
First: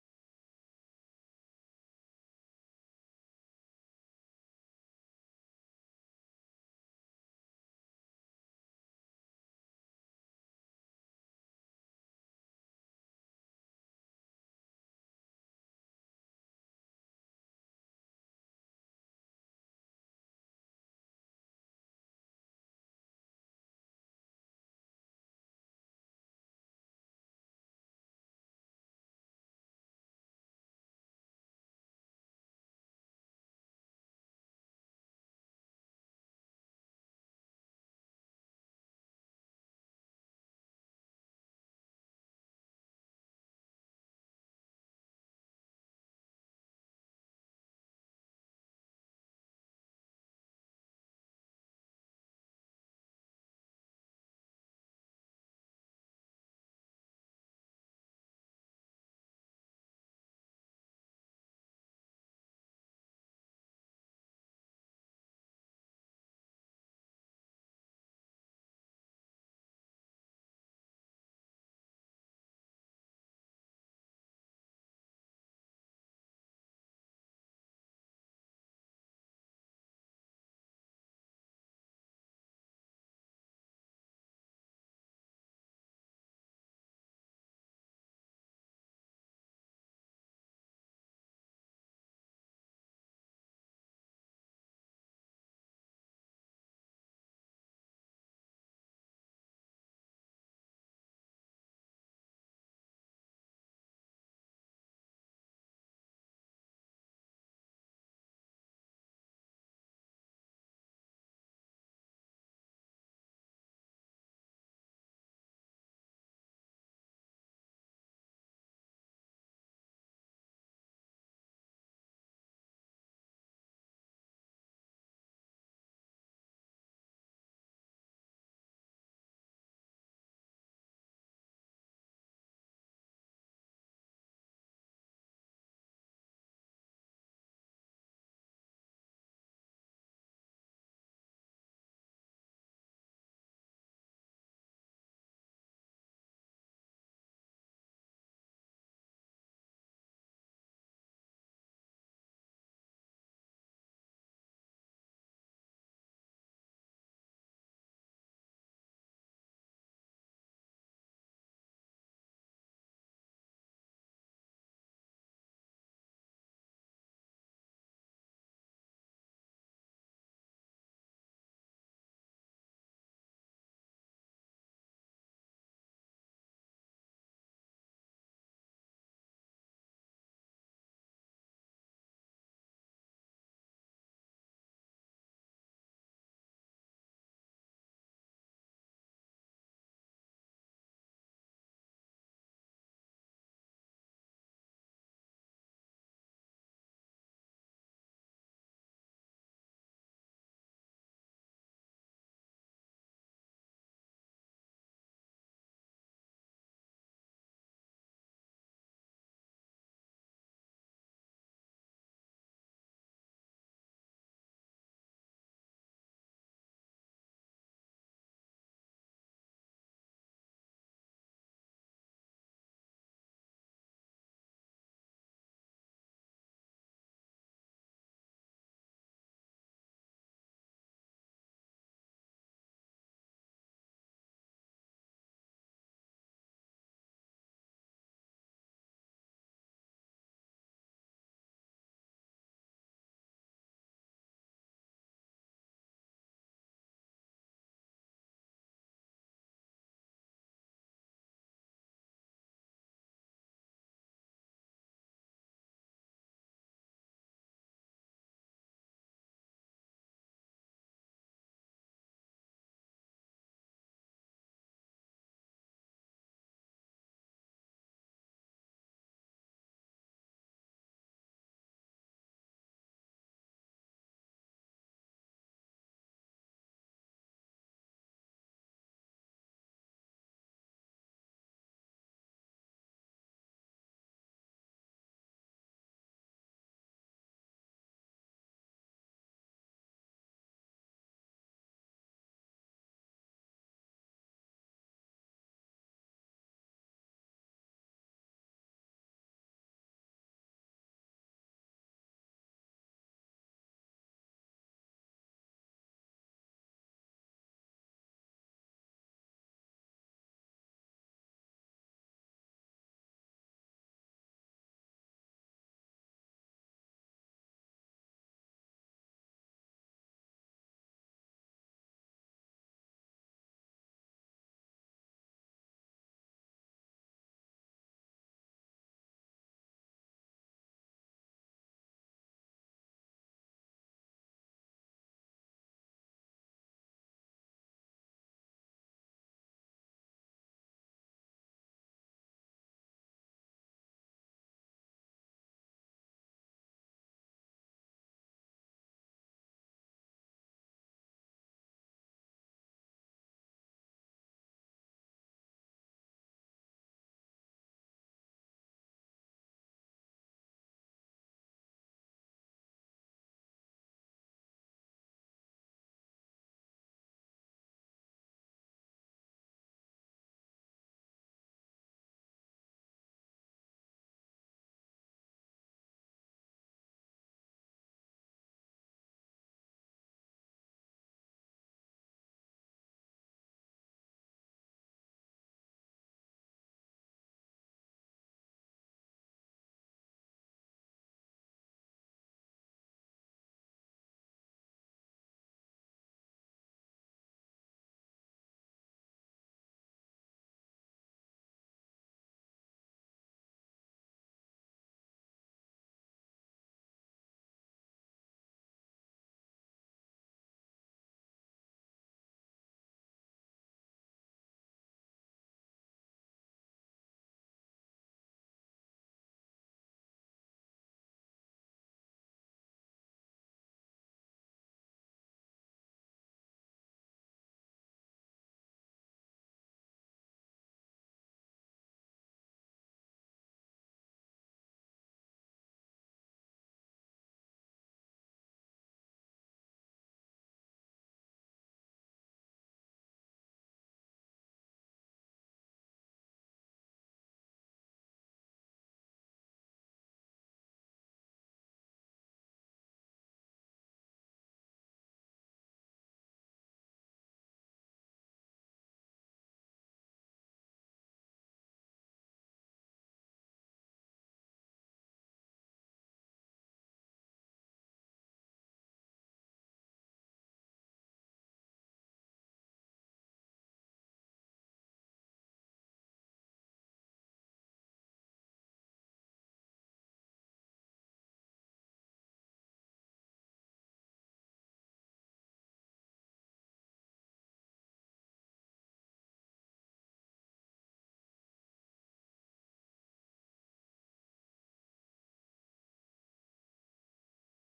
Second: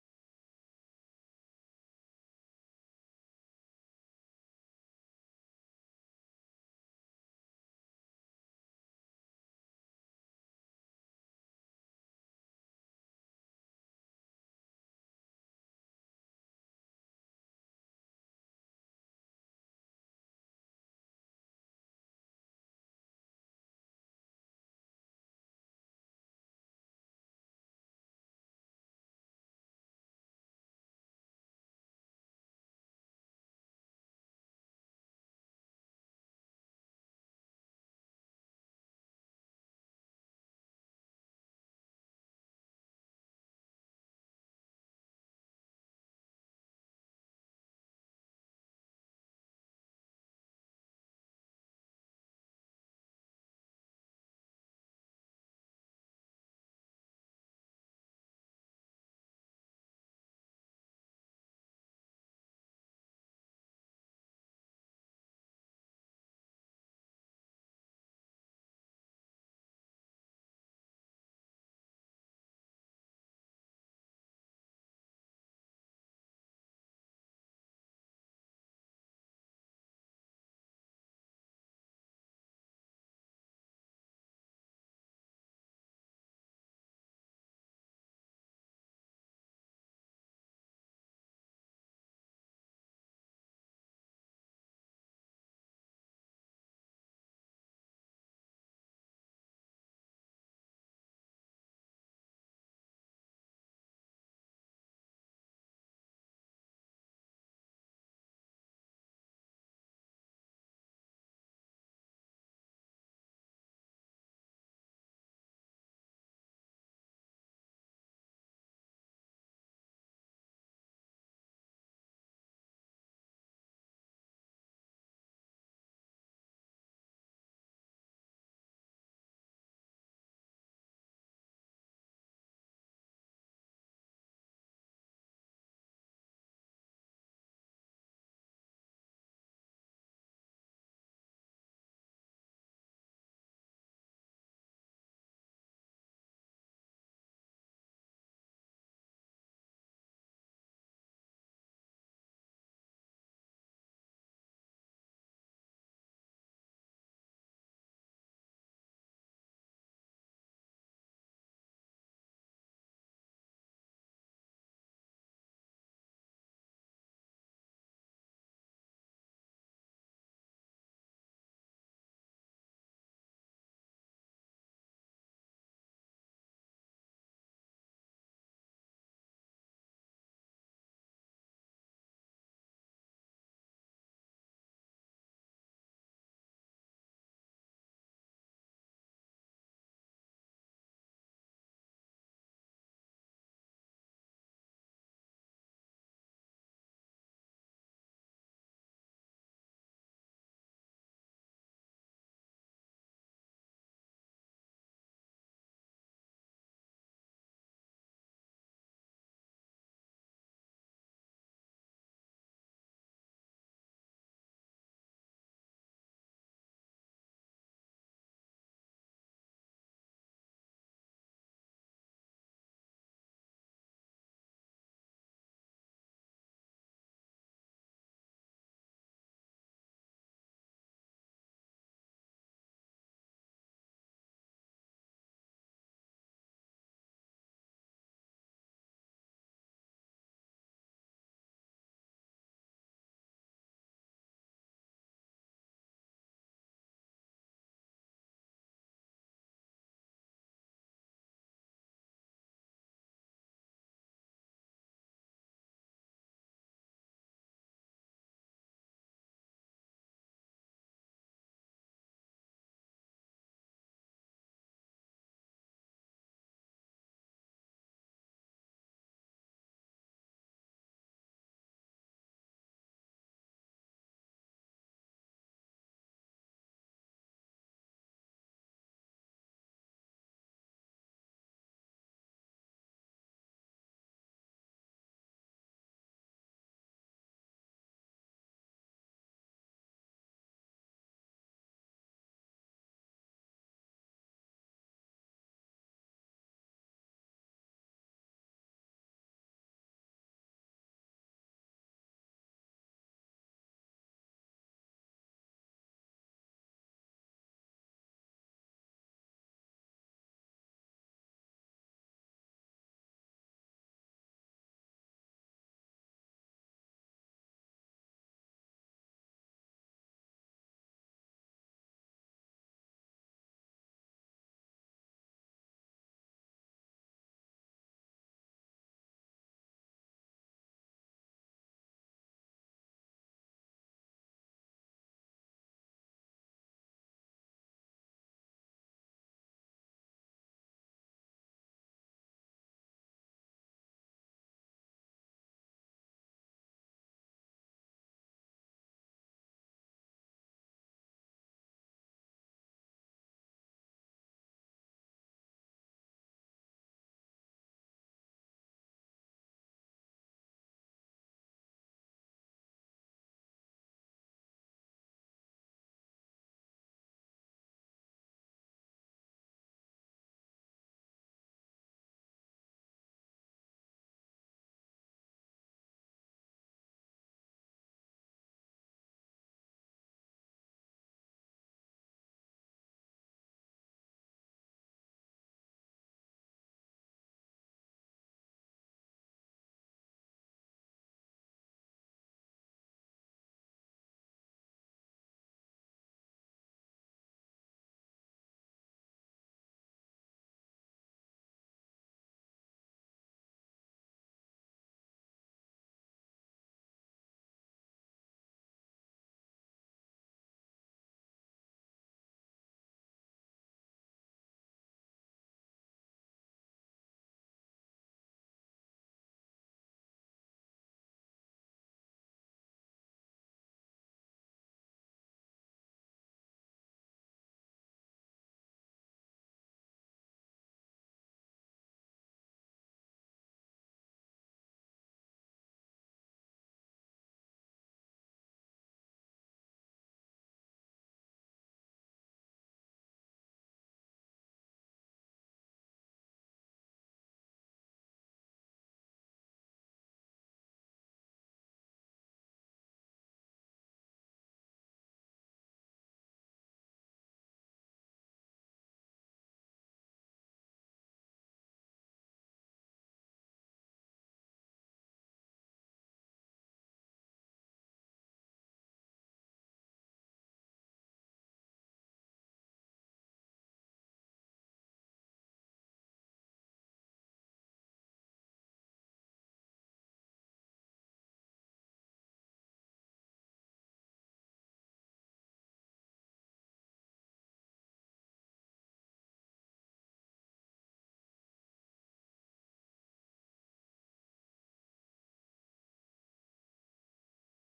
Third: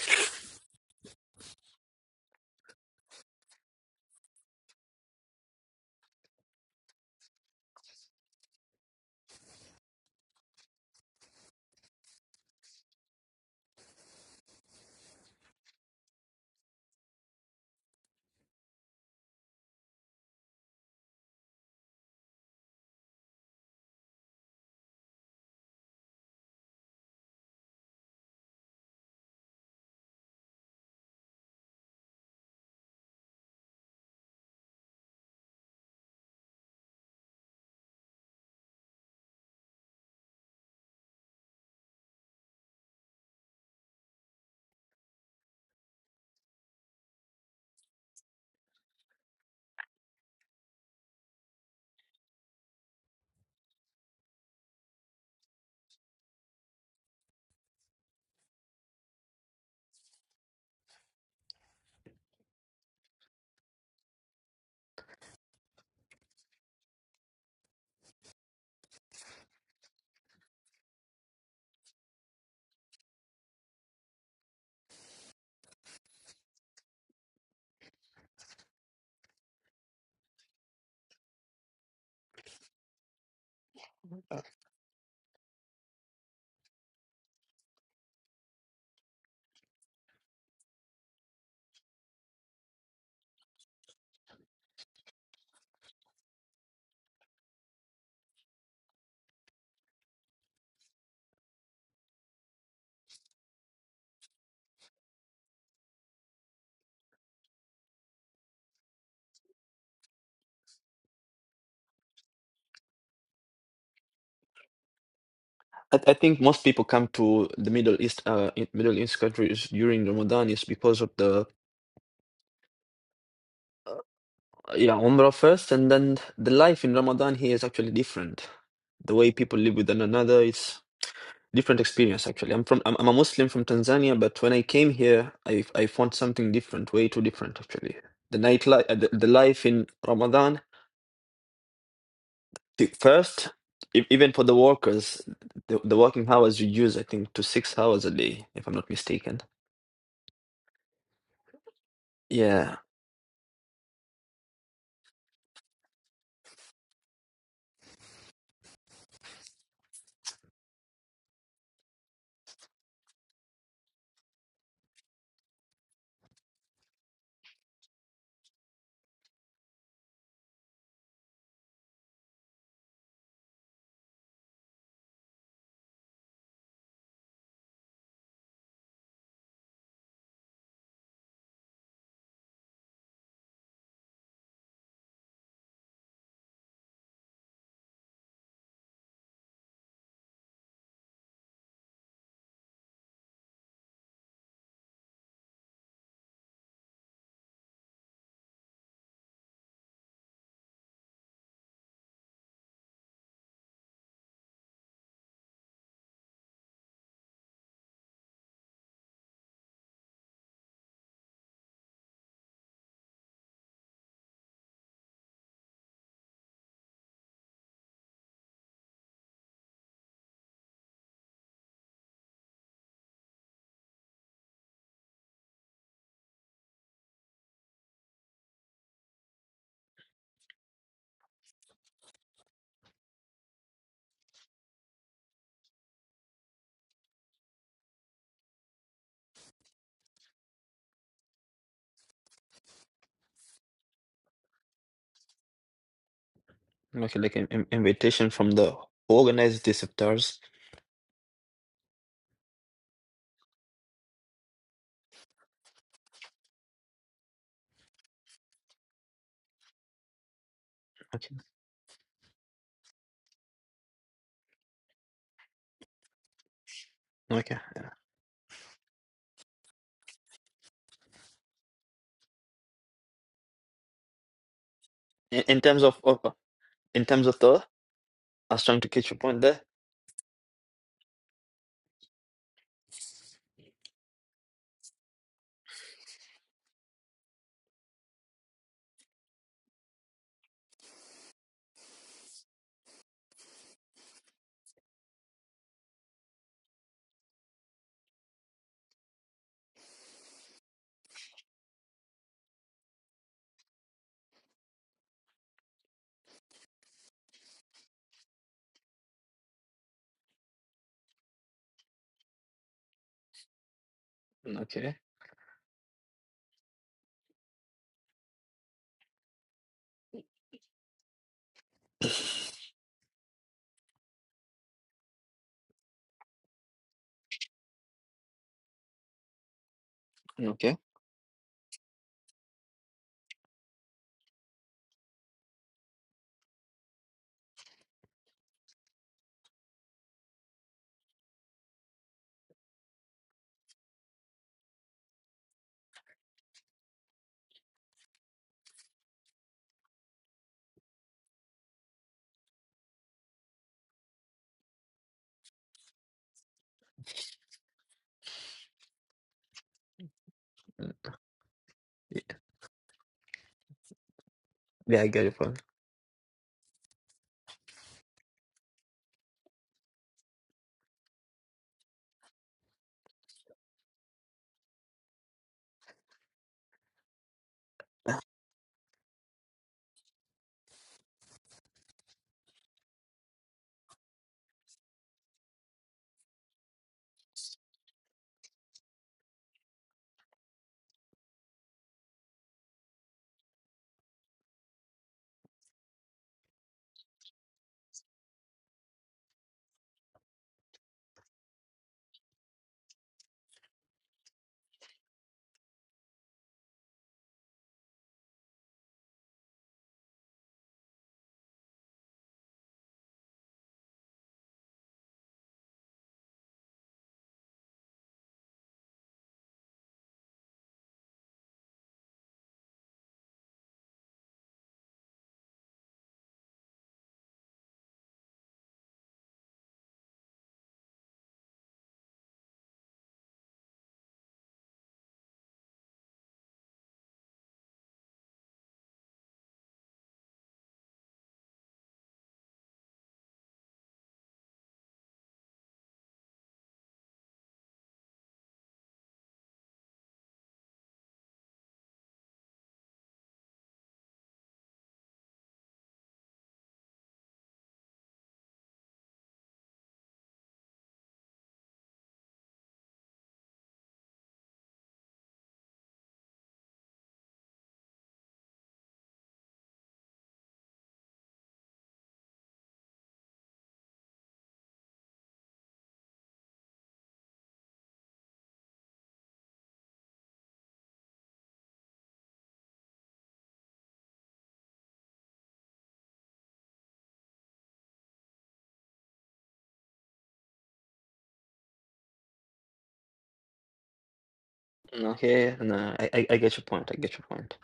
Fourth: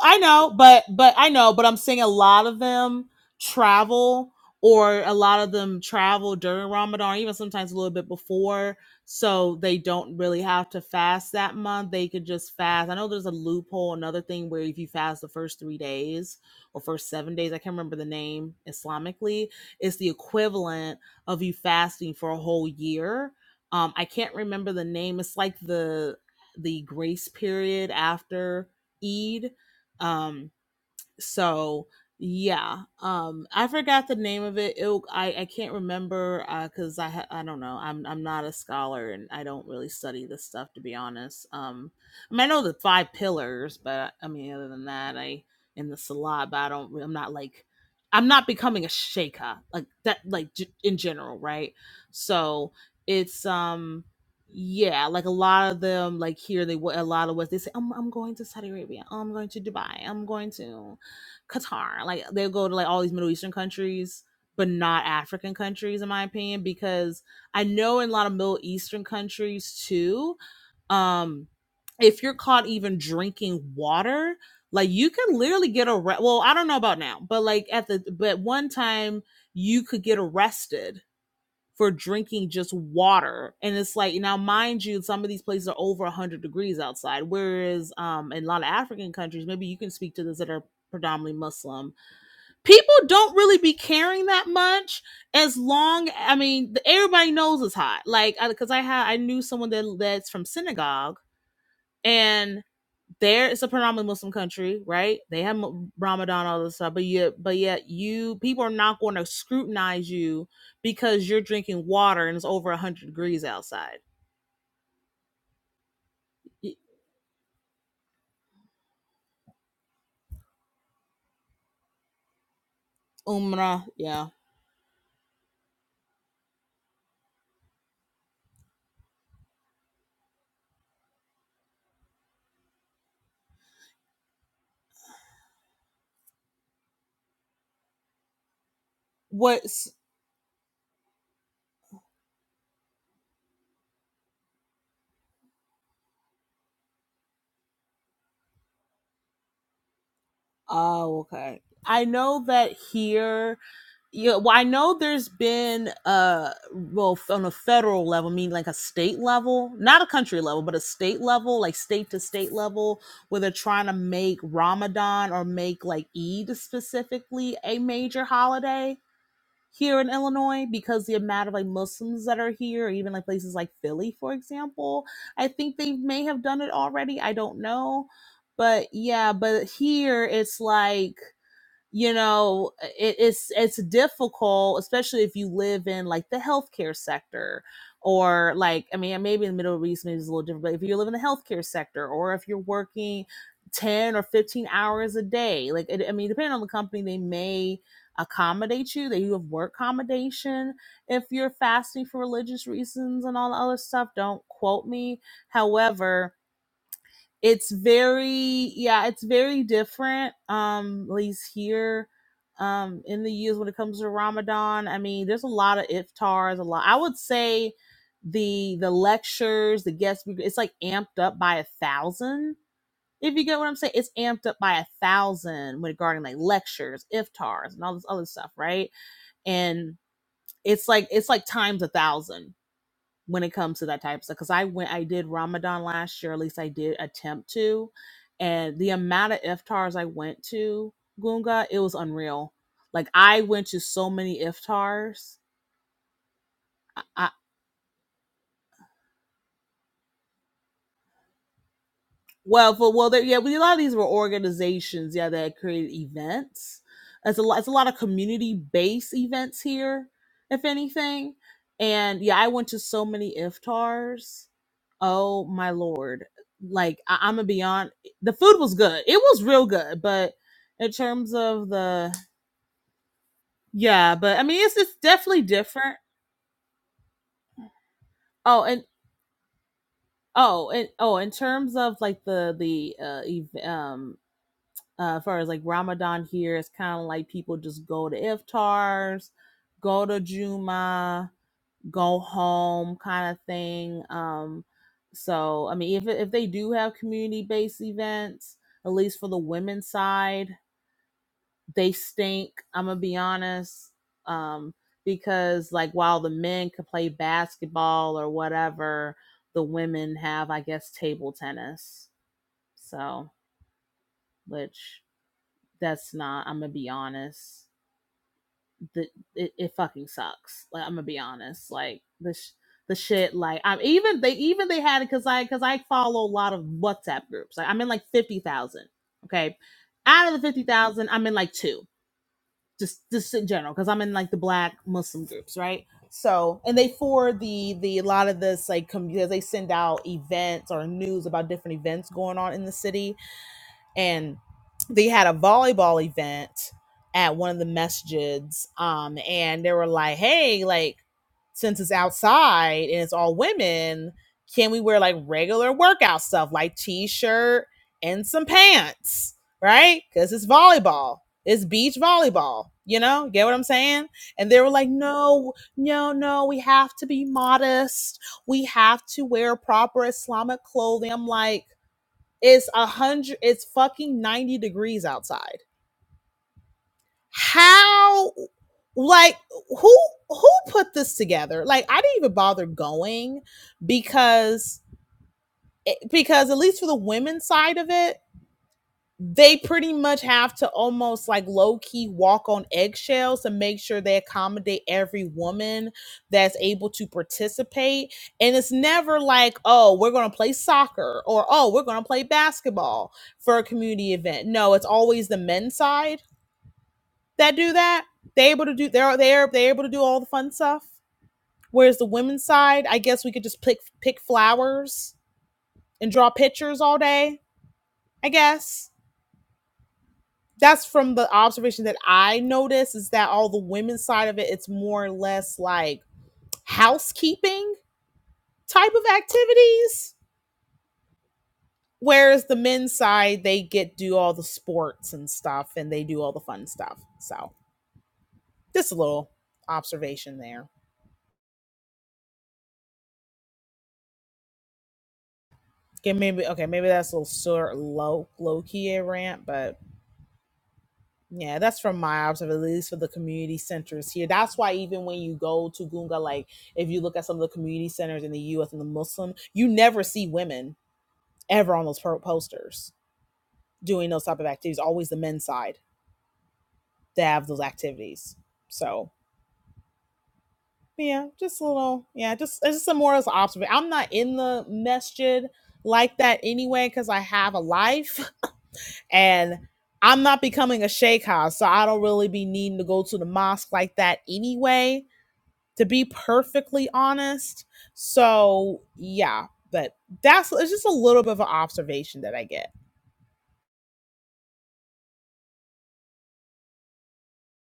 I know, but but I know, but I'm saying a lot of them travel or a lot of them travel during Ramadan, even sometimes a little bit before, so they don't really have to fast that month. They could just fast. I know there's a loophole, another thing where if you fast the first three days or first seven days, I can't remember the name Islamically, it's the equivalent of you fasting for a whole year. Um, I can't remember the name. It's like the the grace period after Eid um, so yeah um i forgot the name of it it i, I can't remember because i ha- i don't know i'm i'm not a scholar and i don't really study this stuff to be honest um i mean i know the five pillars but i mean other than that i in the Salah, but i don't i'm not like i'm not becoming a shaker like that like g- in general right so it's um yeah, like a lot of them, like here, they a lot of what they say. I'm, I'm going to Saudi Arabia. I'm going to Dubai. I'm going to. Qatar. Like they'll go to like all these Middle Eastern countries, but not African countries, in my opinion, because I know in a lot of Middle Eastern countries too, um, if you're caught even drinking water, like you can literally get arrested. Well, I don't know about now, but like at the but one time you could get arrested for drinking just water. And it's like now, mind you, some of these places are over one hundred degrees outside. Whereas um in a lot of African countries, maybe you can speak to this that are predominantly Muslim, people don't really be caring that much as long I mean, everybody knows it's hot. Like because I had I knew someone that that's from synagogue and there it's a predominantly Muslim country, right? They have Ramadan, all this stuff, but yet, but yet, you people are not going to scrutinize you because you're drinking water and it's over one hundred degrees outside.
I, I think most people come to the Middle East, uh, in- Middle East countries during Ramadan is because of the
Umrah, yeah.
yeah Umrah first, and then the life in Ramadan here is actually different. The way people live with one another, it's different experience actually. I'm from I'm, I'm a Muslim from Tanzania, but when I came here, I I found something different, way too different actually. The nightlife, the, the life in
What's
Ramadan the first e- even for the workers the, the working hours you i think to six hours a day if i'm not mistaken
Oh, okay. I know that
yeah
here, yeah. Well, I know there's been uh, well, on a federal level, I mean like a state level, not a country level, but a state level, like state to state level, where they're trying to make Ramadan or make like Eid specifically a major holiday here in Illinois because the amount of like Muslims that are here, or even like places like Philly, for example. I think they may have done it already. I don't know. But yeah, but here it's like you know it, it's it's difficult especially if you live in like the healthcare sector or like i mean maybe in the middle east maybe it's a little different but if you live in the healthcare sector or if you're working 10 or 15 hours a day like it, i mean depending on the company they may accommodate you that you have work accommodation if you're fasting for religious reasons and all the other stuff don't quote me however it's very yeah it's very different um at least here um in the us when it comes to ramadan i mean there's a lot of iftars a lot i would say the the lectures the guest it's like amped up by a thousand if you get what i'm saying it's amped up by a thousand regarding like lectures iftars and all this other stuff right and it's like it's like times a thousand when it comes to that type of stuff. Because I went, I did Ramadan last year, at least I did attempt to, and the amount of iftars I went to Gunga, it was unreal. Like I went to so many iftars.
okay
I
like an in- invitation from the organized disruptors
Well, for well, there, yeah, we, a lot of these were organizations, yeah, that created events. It's a lot. It's a lot of community-based events here, if anything.
okay
And yeah, I went to so many iftars. Oh my lord! Like I, I'm gonna
okay
be on. The food was good. It was real good, but in terms of the yeah, but I mean, it's it's
in,
definitely
in terms
different.
of, of in terms of the i was
Oh,
trying
and
to catch your point there
oh, and oh, in terms of like the the uh, ev- um uh, as far as like Ramadan here, it's kind of like people just go to iftars, go to Juma, go home kind of thing. Um, so I mean, if if they do have community based events, at least for the women's side, they stink. I'm gonna be honest, um, because like while the men could play basketball or whatever, the women have I guess table tennis. So
okay
which that's not. I'm gonna be honest the it, it fucking sucks. Like I'm gonna be honest. Like the sh- the shit. Like I'm even they even they had it because I because I follow a lot of WhatsApp groups. Like I'm in like fifty thousand. Okay, out of the fifty
okay
thousand, I'm in like two. Just just in general because I'm in like the Black Muslim groups, right? So and they for the the a lot of this like com- because they send out events or news about different events going on in the city and they had a volleyball event at one of the messages um and they were like hey like since it's outside and it's all women can we wear like regular workout stuff like t-shirt and some pants right because it's
Mm,
volleyball it's beach
yeah,
volleyball you know get what i'm saying and they were like
yeah i get your
no
point
no no we have to be modest we have to wear proper islamic clothing i'm like it's a hundred. It's fucking ninety degrees outside. How? Like who? Who put this together? Like I didn't even bother going because eh, because at least for the women's side of it, they pretty much have to almost like low key walk on eggshells to make sure they accommodate every woman that's able to participate. And it's never like, oh, we're going to play soccer or oh, we're going to play basketball for a community event. No, it's always the men's side that do that. They able to do they're they're they're able to do all the fun stuff. Whereas the women's side, I guess we could just pick pick flowers and draw pictures all day. I guess that's from the observation that I noticed is that all the women's side of it, it's more or less like housekeeping type of activities. Whereas the men's side, they get do all the sports and stuff and they do all the fun stuff. So just a little observation there. Okay, maybe okay, maybe that's a little sort of low low key a rant, but Yeah, that's from my observation, at least for the community centers here. That's why even when you go to Gunga, like if you look at some of the community centers in the U.S. and the Muslim, you never see women ever on those pro- posters doing those type of activities. Always the men's side that have those activities. So yeah, just a little yeah, just it's just a more as observation. I'm not in the masjid like that anyway because I have a life and I'm not becoming a sheikh, so I don't really be needing to go to the mosque like that anyway to be perfectly honest. So yeah, but that's it's just a little bit of an observation that I get.
okay no I, I i get your point i get your point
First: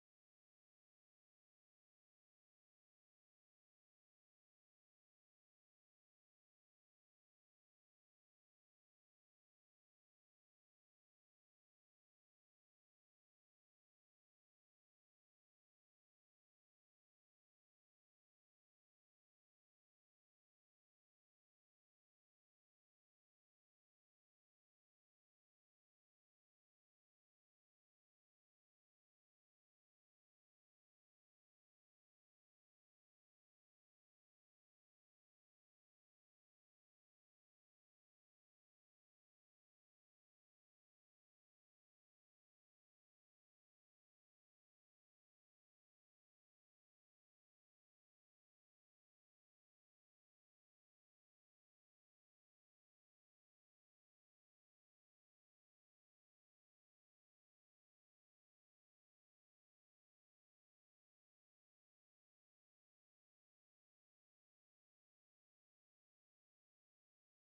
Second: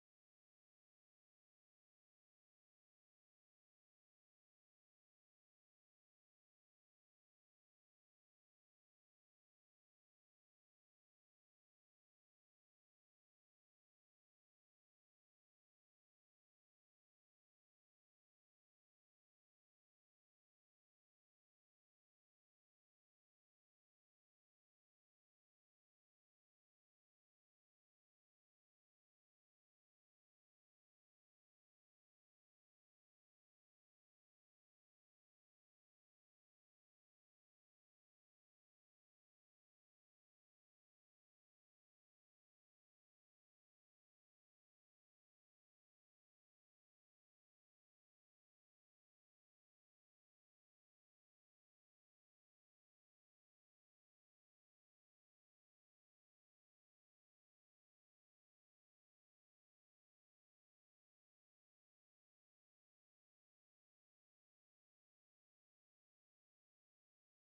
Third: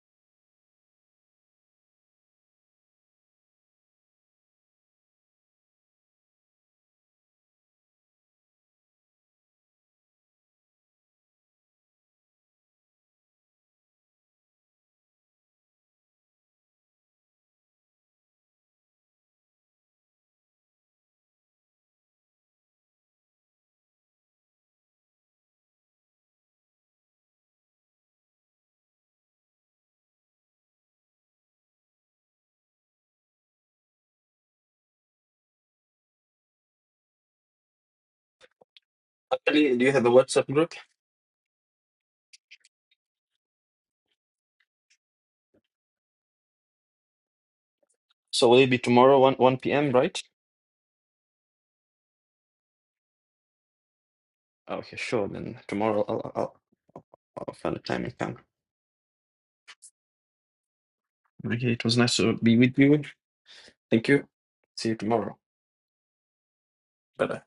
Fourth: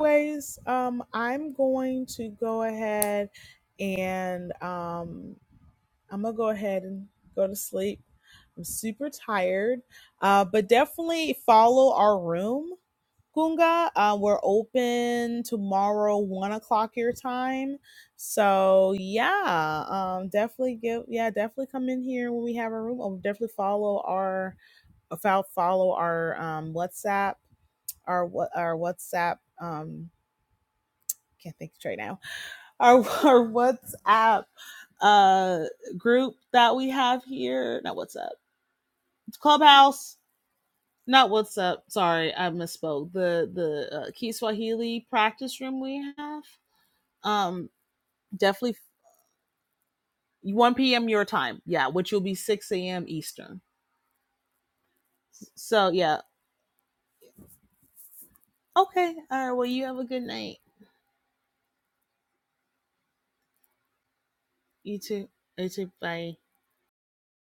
Anyways, um, I'm going to go ahead and um, I'm gonna go ahead and go to sleep. I'm super tired, uh, but definitely follow our room Kunga, Uh, we're open tomorrow, one o'clock your time. So yeah, um, definitely give yeah, definitely come in here when we have a room. Or definitely follow our fo- follow our um, WhatsApp our what our WhatsApp um can't think straight now our our WhatsApp uh group that we have here not WhatsApp it's
actually do you have a
Clubhouse
whatsapp group
not WhatsApp sorry I misspoke the the uh, Key practice room we have Um,
so will it
definitely
be tomorrow 1 1 p.m right
1 p.m. your time. Yeah, which will be 6 a.m. Eastern.
okay sure then
So
tomorrow i'll
yeah.
i'll, I'll I'll find a time and come
Okay. All right. Well, you have a good night.
Okay, it was nice to be with you. Thank you. See you
You too.
tomorrow.
You too. Bye.
Bye bye.